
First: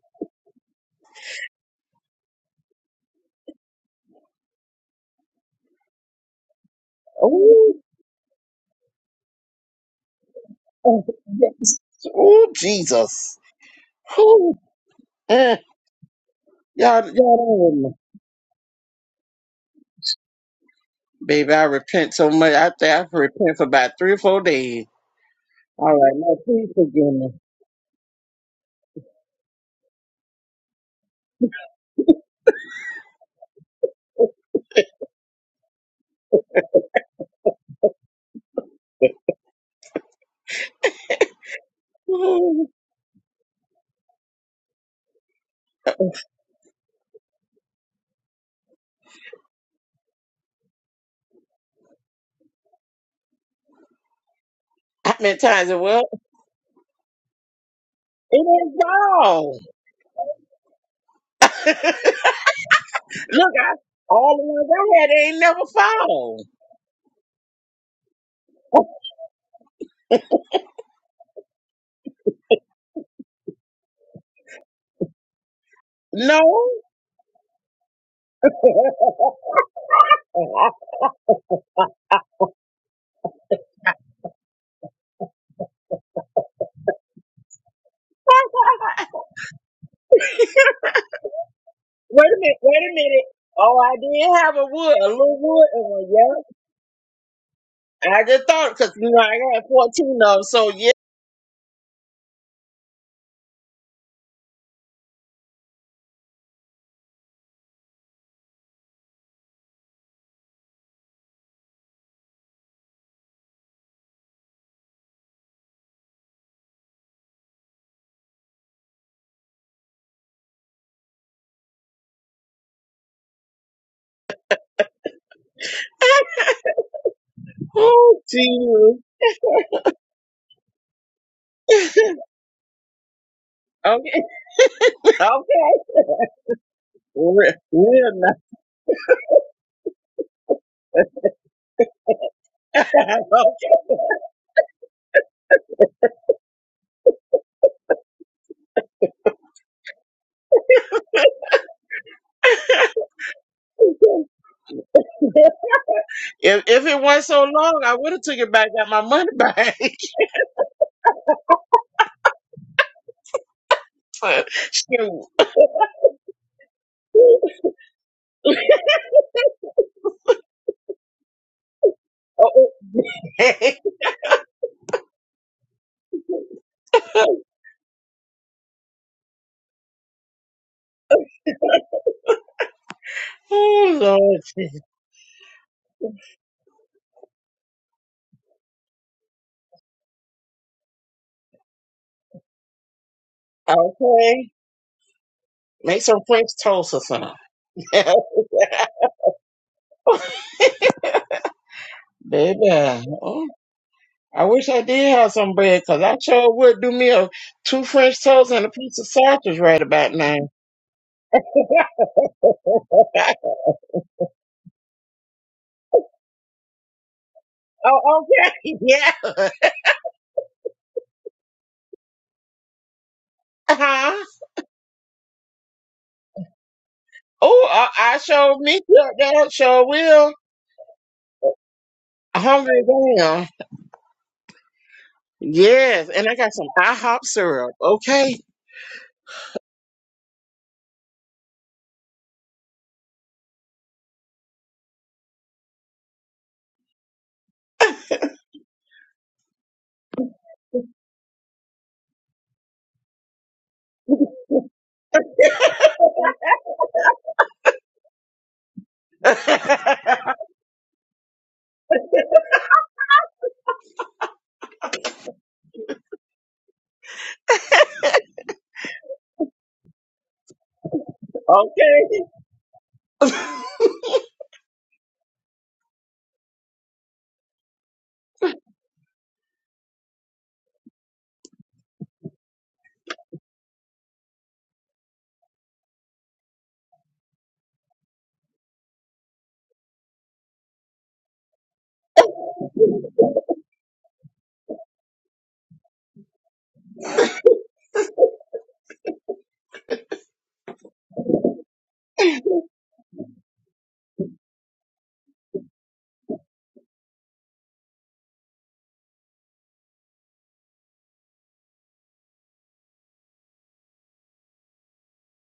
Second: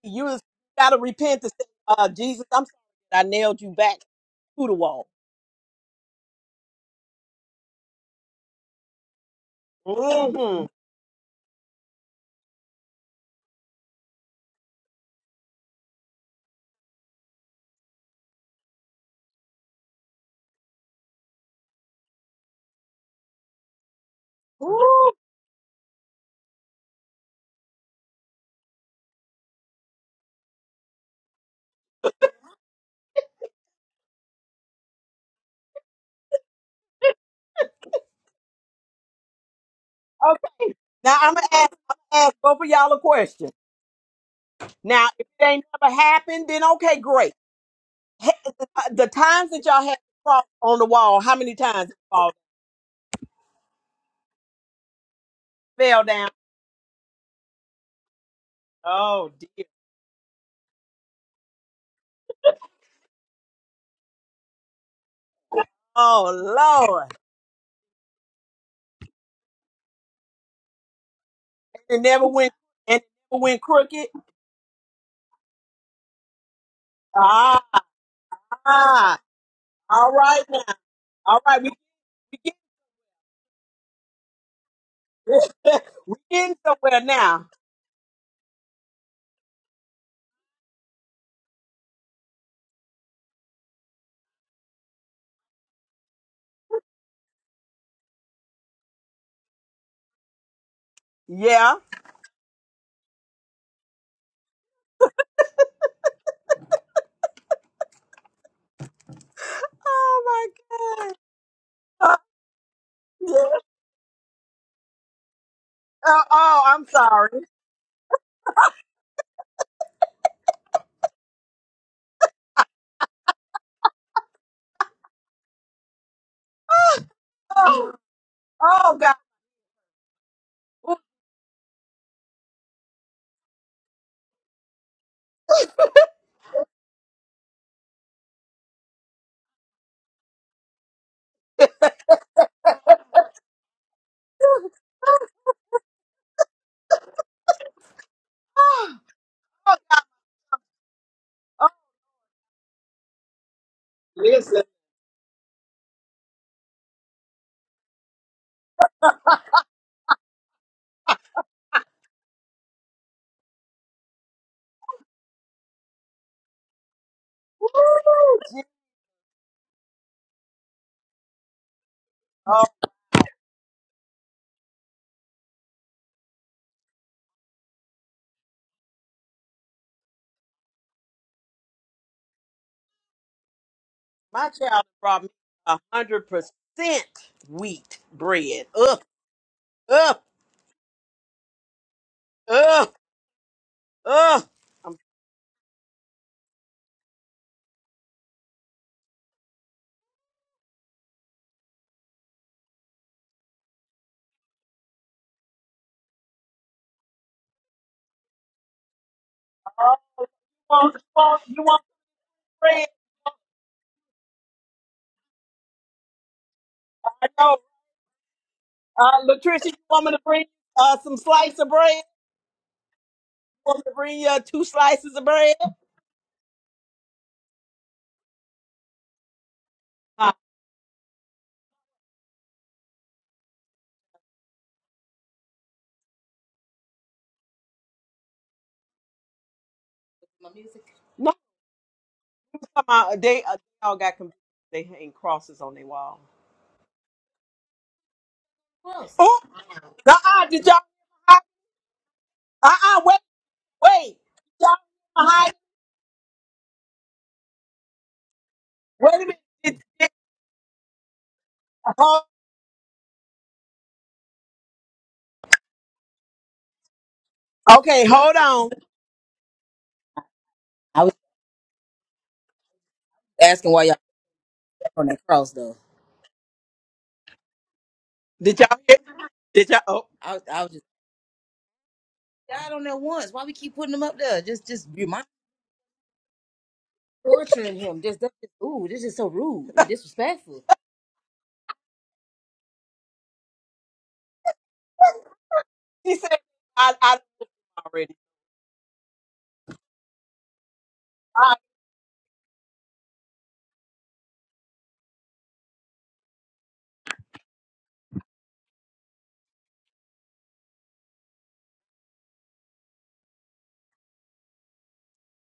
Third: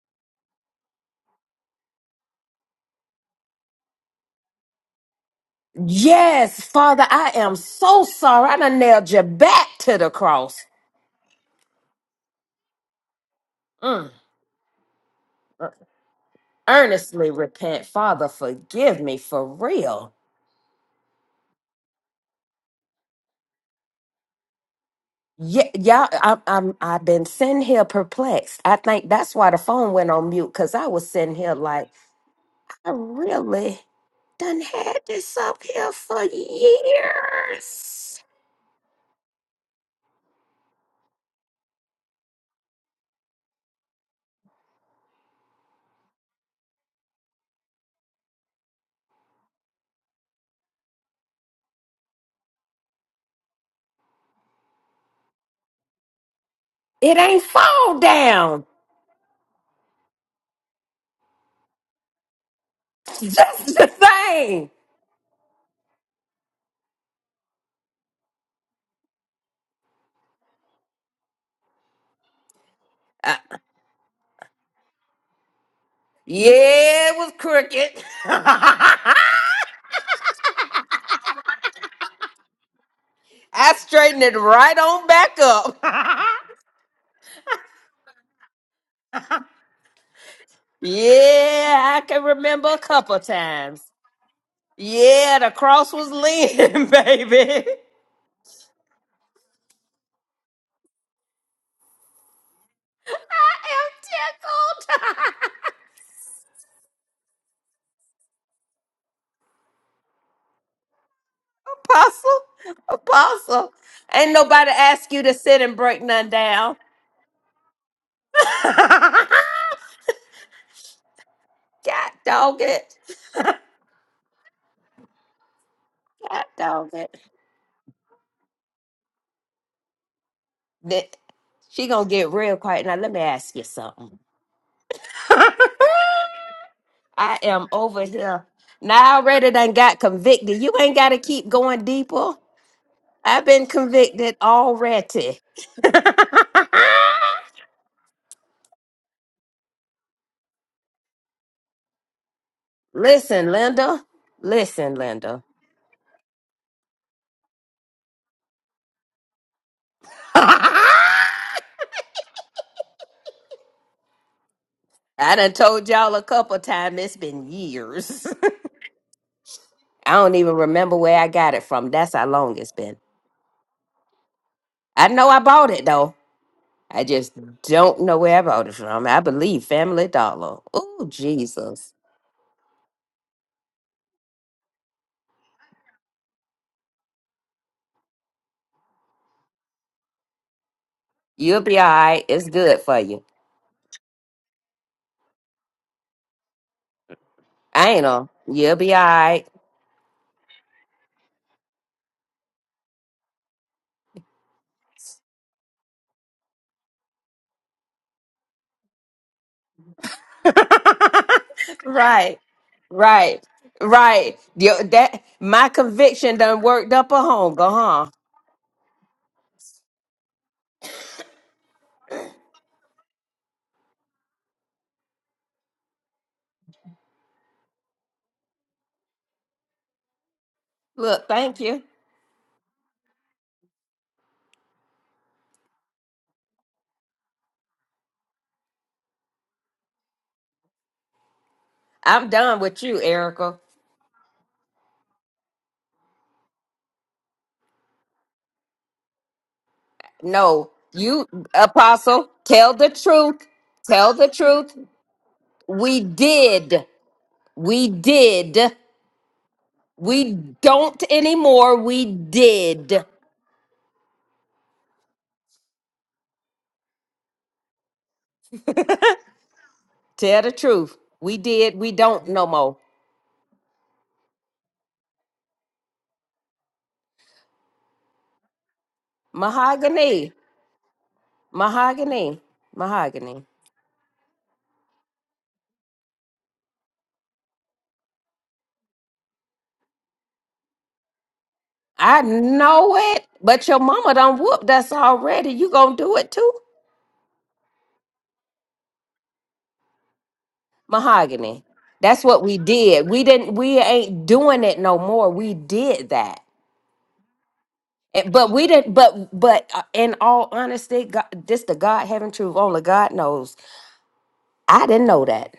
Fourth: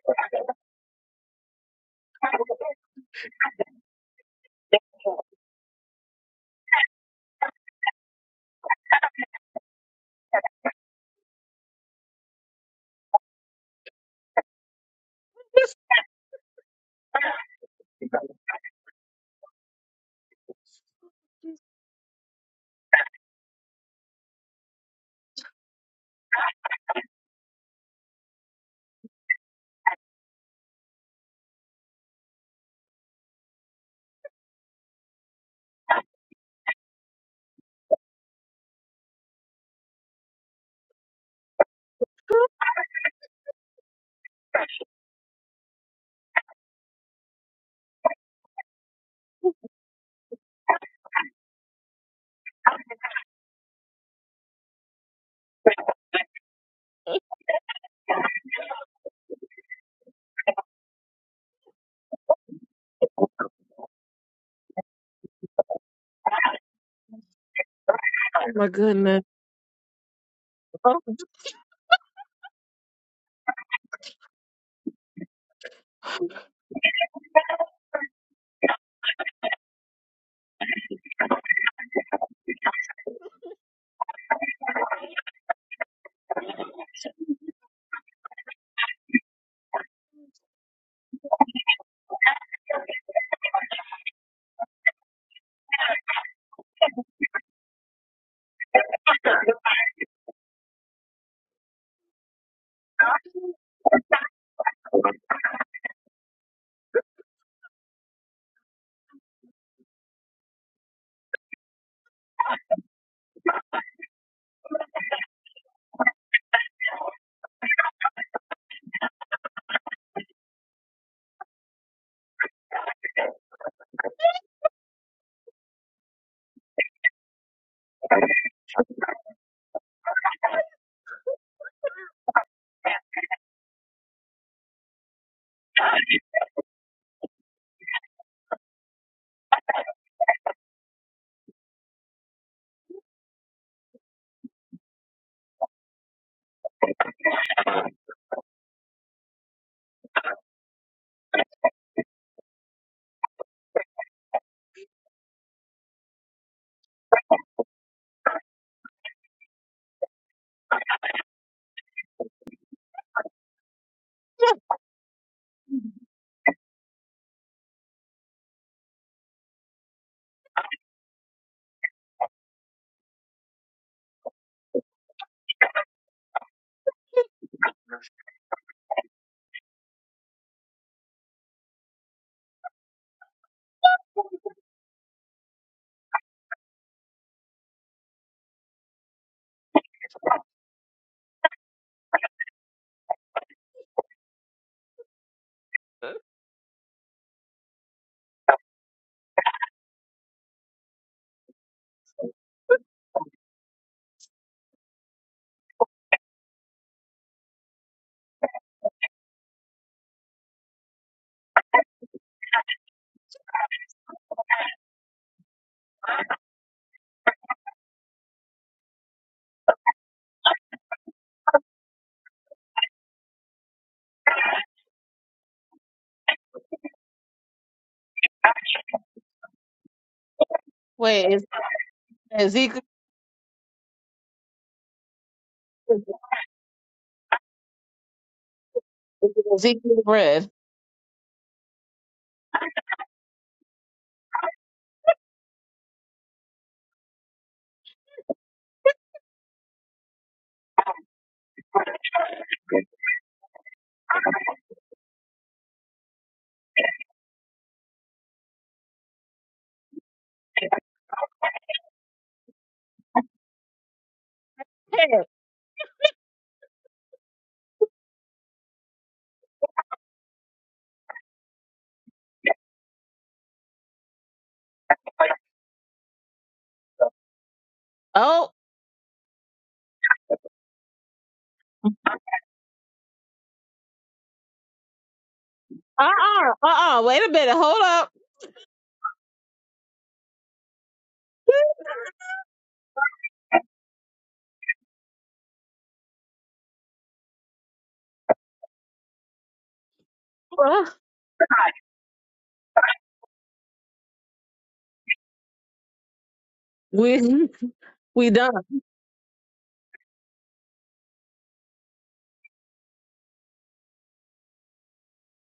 Speaker 1: you was- gotta repent to say, uh, Jesus, I'm sorry that I nailed you back to the wall.
Speaker 2: Yes, Father,
Speaker 3: Oh,
Speaker 2: I am
Speaker 3: oh,
Speaker 2: so sorry. I done nailed you back
Speaker 1: hmm
Speaker 2: to the cross.
Speaker 3: oh, yes. Oh, Jesus.
Speaker 2: Mm.
Speaker 3: Oh, eh.
Speaker 2: uh,
Speaker 3: y'all, y'all
Speaker 2: Earnestly
Speaker 3: don't
Speaker 2: repent,
Speaker 3: know.
Speaker 2: Father. Forgive me for real.
Speaker 3: Baby, I repent so much. I think I repent for about three or four days.
Speaker 2: Yeah,
Speaker 3: All
Speaker 2: y'all.
Speaker 3: right, now
Speaker 2: I'm,
Speaker 3: please
Speaker 2: I'm. I've
Speaker 3: forgive
Speaker 2: been sitting here perplexed. I think that's why the phone went on mute because I was sitting here like, I really done had this up here for years.
Speaker 1: Okay. Now I'm gonna ask, I'm gonna ask
Speaker 3: me.
Speaker 1: both of y'all a question. Now, if it ain't never happened, then okay, great. Uh, the times that y'all had to cross on the wall, how many times it fall,
Speaker 3: I meant times it
Speaker 1: fell
Speaker 3: well,
Speaker 1: down?
Speaker 2: It ain't fall
Speaker 3: it
Speaker 2: down.
Speaker 3: ain't
Speaker 1: Oh
Speaker 3: fall.
Speaker 1: dear.
Speaker 2: It's
Speaker 3: Look, I,
Speaker 2: Just the
Speaker 3: all the ones
Speaker 2: thing.
Speaker 3: I had ain't never fall.
Speaker 1: Oh Lord. It never went and it
Speaker 2: Uh,
Speaker 1: never went crooked.
Speaker 3: No.
Speaker 2: yeah, it was
Speaker 1: Ah,
Speaker 2: crooked.
Speaker 3: wait
Speaker 1: ah.
Speaker 2: I
Speaker 1: all right now.
Speaker 3: a
Speaker 1: All right, we
Speaker 2: straightened it right on back up.
Speaker 1: we getting somewhere now.
Speaker 2: yeah, I can
Speaker 3: minute,
Speaker 2: remember
Speaker 3: wait
Speaker 2: a
Speaker 3: a
Speaker 2: couple
Speaker 3: minute. Oh,
Speaker 2: times.
Speaker 3: I did have a wood, a
Speaker 2: Yeah,
Speaker 3: little
Speaker 2: the
Speaker 3: wood
Speaker 2: cross
Speaker 3: one,
Speaker 2: was
Speaker 3: yeah.
Speaker 2: leaning, baby.
Speaker 3: I just thought, cause you know, I had 14 of them, so yeah.
Speaker 1: Yeah.
Speaker 2: I am tickled.
Speaker 1: Oh my God. Oh,
Speaker 2: Apostle,
Speaker 1: yeah.
Speaker 2: apostle. Ain't nobody ask you to sit and break
Speaker 1: oh,
Speaker 2: none
Speaker 1: oh,
Speaker 2: down.
Speaker 1: I'm sorry.
Speaker 2: God dog it. God dog it.
Speaker 1: Oh,
Speaker 3: Oh,
Speaker 1: oh
Speaker 3: Jesus.
Speaker 1: God.
Speaker 2: that she gonna get real quiet. Now let me ask you something.
Speaker 3: Okay, okay.
Speaker 2: I
Speaker 3: Real,
Speaker 2: am over
Speaker 3: real nice.
Speaker 2: here. Now I already done got convicted. You ain't gotta keep going deeper. I've
Speaker 3: Okay.
Speaker 2: been convicted already.
Speaker 1: Oh,
Speaker 2: Listen, Linda.
Speaker 1: listen.
Speaker 2: Listen, Linda.
Speaker 3: If, if it wasn't so long, I would have took it back, got my money back.
Speaker 2: I
Speaker 3: But, shoot.
Speaker 2: done told y'all a couple times it's been years. I don't even remember where I got it from. That's how long
Speaker 1: Oh,
Speaker 2: it's been. I know I bought it though. I just don't know where I bought it from. I believe Family Dollar. Oh, Jesus.
Speaker 3: oh,
Speaker 1: my
Speaker 3: Lord.
Speaker 1: child brought me a hundred percent wheat bread. Ugh. Ugh,
Speaker 2: You'll be all right. It's good
Speaker 1: ugh,
Speaker 2: for you.
Speaker 3: Okay.
Speaker 1: ugh. You
Speaker 3: Make some French toast or something.
Speaker 2: Anal. You'll be all right.
Speaker 3: Baby, oh, I wish I did have some bread because I sure would do me a two French toasts and a piece of sausage right about now.
Speaker 1: want you want
Speaker 2: Right.
Speaker 1: the bread?
Speaker 2: Right. Right. Yo, that my conviction done worked up a
Speaker 1: I know.
Speaker 2: hunger, huh?
Speaker 3: oh, okay, yeah.
Speaker 1: Uh, Latricia, you want me to bring uh, some slice of bread? You want me to
Speaker 3: Uh-huh.
Speaker 1: bring uh, two slices of bread?
Speaker 3: Oh, I, I sure meet you up there. Sure
Speaker 1: Uh,
Speaker 3: will.
Speaker 2: Look,
Speaker 4: Wait, is
Speaker 2: thank you.
Speaker 4: Ezekiel
Speaker 3: Hungry down.
Speaker 4: is
Speaker 3: Yes, and I got some IHOP syrup. Okay.
Speaker 4: Ezekiel bread?
Speaker 1: no,
Speaker 2: I'm done with
Speaker 1: come
Speaker 2: you,
Speaker 1: on. They, uh,
Speaker 2: Erica.
Speaker 1: they all got confused. They hang crosses on their wall. Oh, uh-uh, did
Speaker 2: No,
Speaker 1: y'all?
Speaker 2: you apostle, tell the
Speaker 1: Uh-uh, wait,
Speaker 2: truth. Tell
Speaker 1: wait.
Speaker 2: the
Speaker 1: Did
Speaker 2: truth.
Speaker 1: y'all hide?
Speaker 2: We did. We did.
Speaker 1: Wait a minute.
Speaker 3: okay.
Speaker 1: Did,
Speaker 2: We don't anymore. We
Speaker 1: hold,
Speaker 2: did.
Speaker 4: Hey,
Speaker 1: okay, hold on.
Speaker 2: Tell the truth.
Speaker 1: I was
Speaker 2: We did. We don't no more.
Speaker 1: asking why y'all kept on that cross though.
Speaker 4: oh,
Speaker 1: Did y'all hear? Did y'all? Oh,
Speaker 2: Mahogany.
Speaker 1: I was, I was just
Speaker 2: Mahogany.
Speaker 1: died on there once.
Speaker 2: Mahogany.
Speaker 1: Why we keep putting them up there? Just just remind.
Speaker 4: uh, uh-uh, uh, uh, wait a minute,
Speaker 1: torturing
Speaker 4: hold
Speaker 1: him.
Speaker 4: up.
Speaker 1: Just, that's just ooh, this is so rude and disrespectful.
Speaker 2: I know it, but your mama done whooped us already. You gonna
Speaker 1: He
Speaker 2: do it
Speaker 1: said,
Speaker 2: too?
Speaker 1: I, I already.
Speaker 4: Uh,
Speaker 1: I,
Speaker 2: Mahogany. That's what we did. We didn't we ain't doing it no more. We did that.
Speaker 4: We we
Speaker 2: And- But
Speaker 4: done.
Speaker 2: we didn't but but uh, in all honesty, God, this the God heaven truth, only God knows. I didn't know that.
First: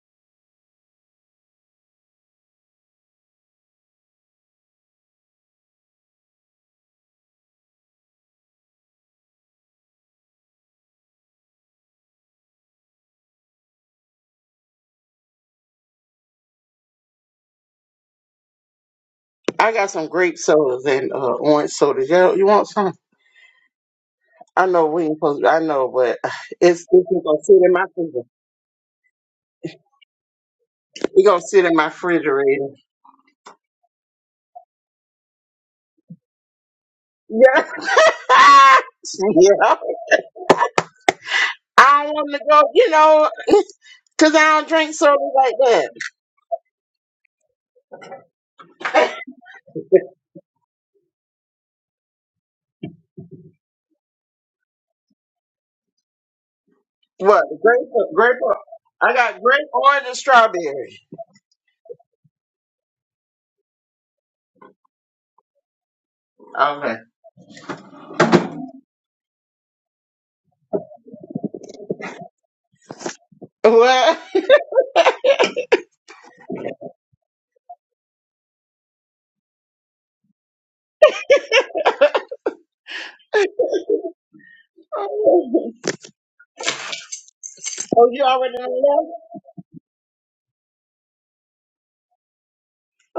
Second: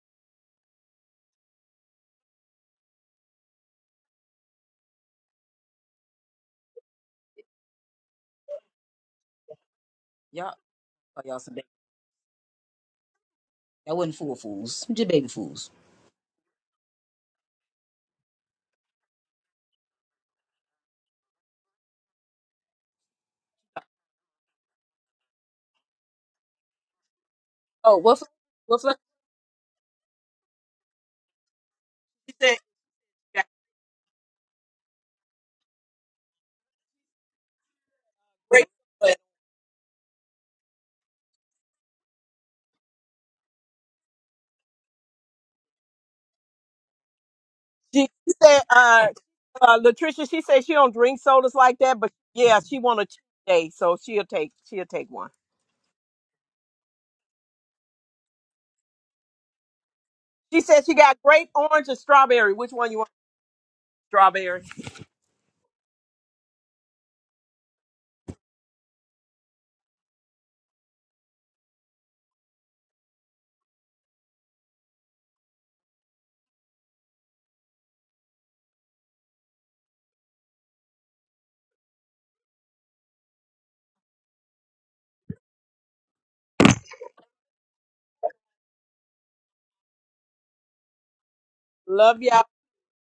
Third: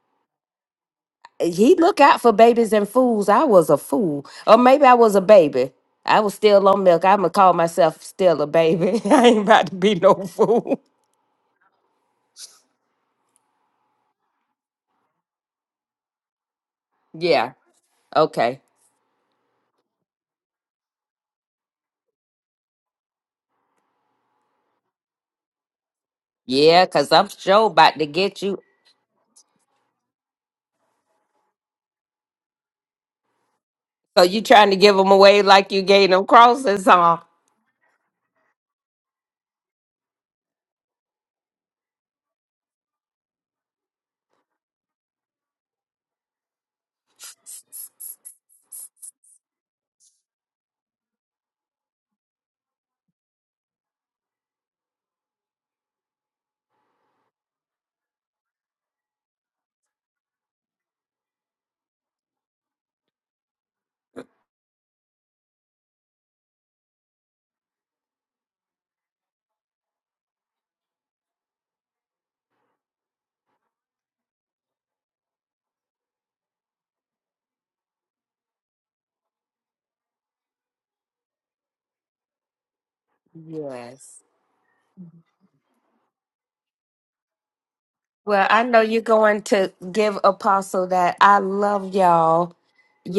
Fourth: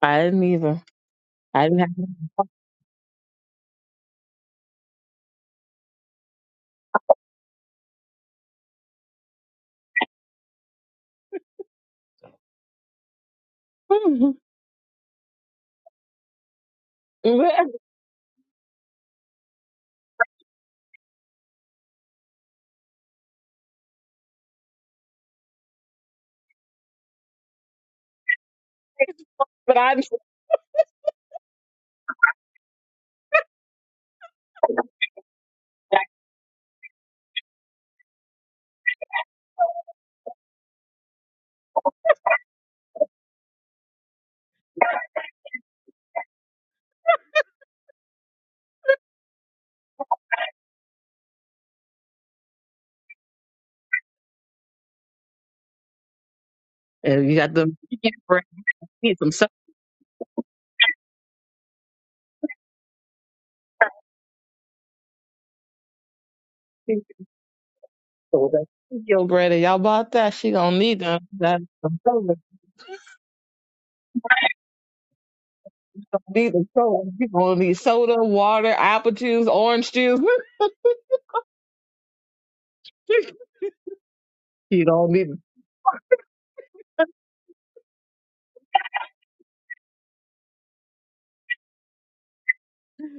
Speaker 4: I didn't either. I
Speaker 2: He
Speaker 4: didn't
Speaker 2: look
Speaker 4: have.
Speaker 2: out for babies and fools. I was a fool. Or maybe I was a baby. I was still on milk. I'ma call myself still a baby. I ain't about to be no
Speaker 1: Y'all,
Speaker 2: fool.
Speaker 1: oh, y'all some baby. Y'all wasn't fool fools. Just baby fools.
Speaker 2: Yeah. Okay.
Speaker 3: I got some grape sodas and uh, orange sodas. You, you want some? I know we ain't supposed. to, I know, but it's,
Speaker 2: Yeah,
Speaker 3: it's
Speaker 2: cause
Speaker 3: just
Speaker 2: I'm
Speaker 3: gonna sit
Speaker 2: sure
Speaker 3: in my
Speaker 1: Oh,
Speaker 2: about to
Speaker 1: what? Fl-
Speaker 3: freezer.
Speaker 2: get you.
Speaker 1: what? Fl-
Speaker 4: but I.
Speaker 3: It's gonna sit in my
Speaker 1: he said,
Speaker 3: refrigerator.
Speaker 1: "Yeah,
Speaker 2: So you trying to give them away like you gave them crosses huh?
Speaker 3: Yeah,
Speaker 1: great." But
Speaker 3: yeah. I want to go, you know, because I don't drink soda like that.
Speaker 1: she, she said, uh, uh, Latricia, she said she don't drink sodas like that, but yeah, she want a cheat day, so she'll take, she'll take one.
Speaker 4: You
Speaker 3: What
Speaker 4: got them.
Speaker 3: grape?
Speaker 4: You get
Speaker 3: Grape?
Speaker 4: bread. You
Speaker 3: I
Speaker 4: Need some
Speaker 3: got
Speaker 4: stuff.
Speaker 3: grape, orange, and
Speaker 1: She said she
Speaker 3: strawberry.
Speaker 1: got grape, orange, and strawberry. Which one you want? Strawberry.
Speaker 3: Okay.
Speaker 4: Ezekiel bread. And y'all bought that. She gonna need them. That.
Speaker 3: What?
Speaker 4: gonna need the soda. You gonna need soda, water, apple juice, orange juice.
Speaker 2: Yes.
Speaker 4: you don't need
Speaker 3: oh, you
Speaker 2: Well,
Speaker 3: already
Speaker 2: I
Speaker 3: know
Speaker 2: know you're
Speaker 3: that?
Speaker 2: going to give Apostle that. I love
Speaker 1: Love y'all.
Speaker 2: y'all.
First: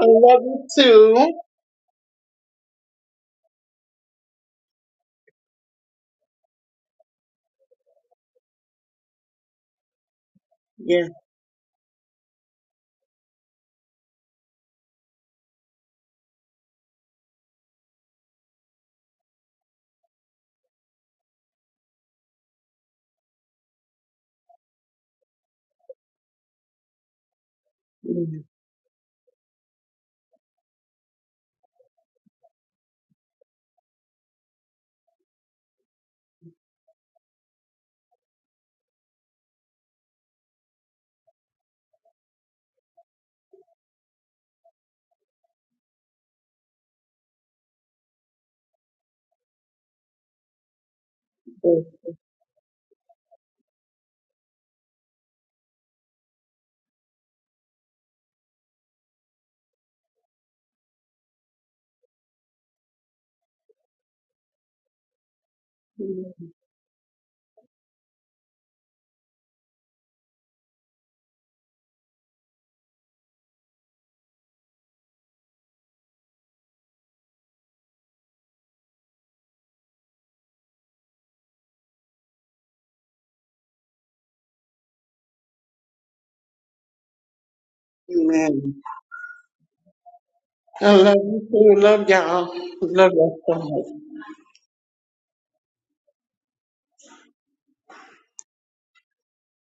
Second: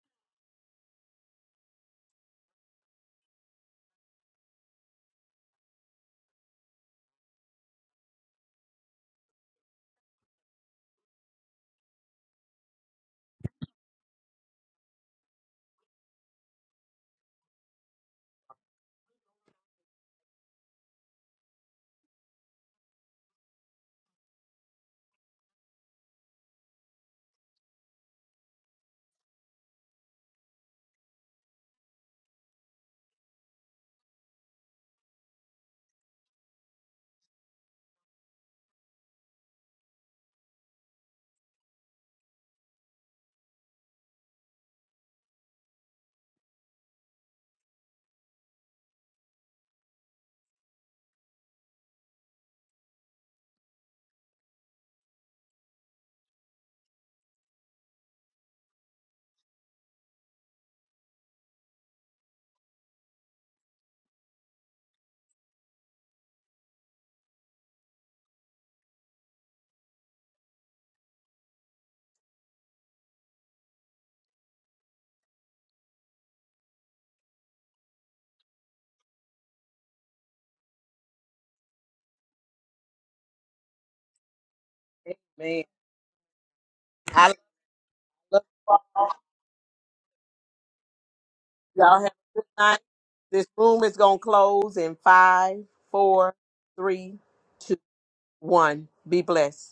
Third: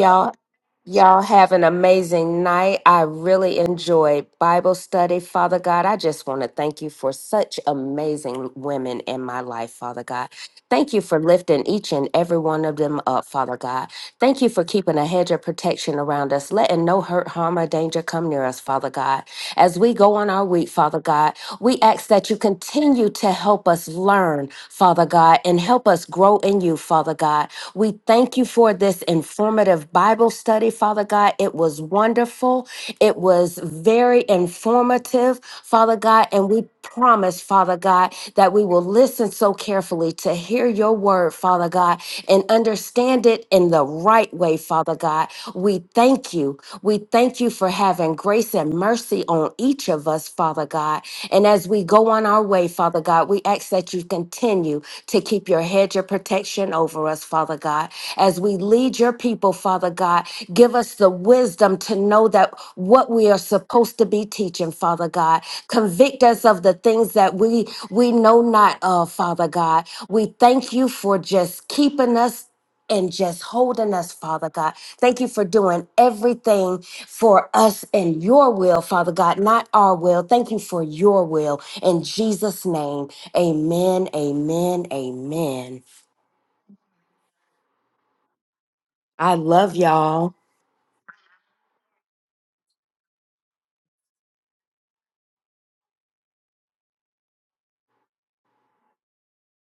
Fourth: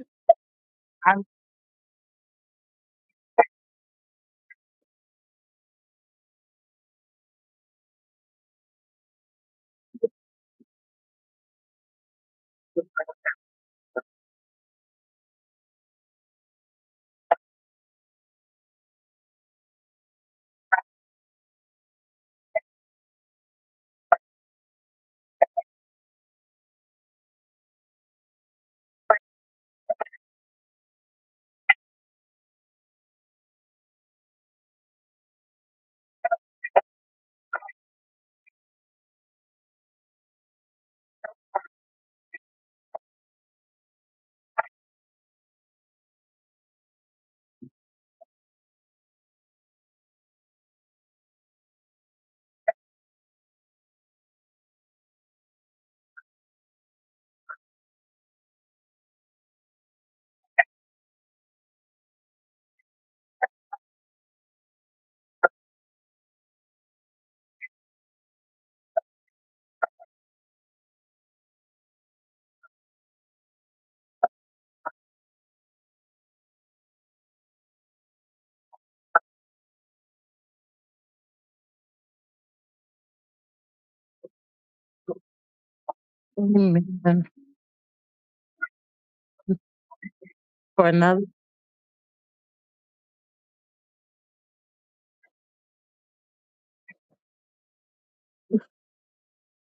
Speaker 3: I love you
Speaker 4: ice
Speaker 2: Y'all
Speaker 3: too.
Speaker 2: have an amazing night. I really enjoyed Bible study. Father God, I just want to thank you for such amazing women in my life, Father God. Thank you
Speaker 3: Yeah.
Speaker 2: for lifting each and every one of them up, Father God. Thank you for keeping a hedge of protection around us, letting no hurt, harm, or danger come near us, Father God. As we go on our week, Father God, we ask that you continue to help us learn, Father God, and help us grow in you, Father God. We thank you
Speaker 3: Mm-hmm.
Speaker 2: for this informative Bible study, Father God. It was wonderful. It was very informative, Father God. And we promise, Father God, that we will listen so carefully to hear your word, Father God, and understand it in the right way, Father God. We thank you. We thank you for having grace and mercy on each of us, Father God. And as we go on our way, Father God, we ask that you continue to keep your hedge of protection over us, Father God. As we lead your people, Father God, give us the wisdom to know that what we are supposed to be teaching, Father God. Convict us of the things that we we know not of, Father God. We thank you for just keeping us and just holding us, Father God. Thank you for doing everything for us in your will, Father God, not our will. Thank you for your will. In Jesus' name. Amen, amen,
Speaker 1: Man,
Speaker 2: amen.
Speaker 4: cream man,
Speaker 1: I love
Speaker 3: Amen.
Speaker 2: I love y'all.
Speaker 4: for
Speaker 3: I
Speaker 4: nothing.
Speaker 3: love you too.
Speaker 1: y'all.
Speaker 3: Love
Speaker 1: Have a good
Speaker 3: y'all.
Speaker 1: night.
Speaker 3: Love y'all.
Speaker 1: This
Speaker 3: so much.
Speaker 1: room is gonna close in five, four, three, two, one. Be blessed.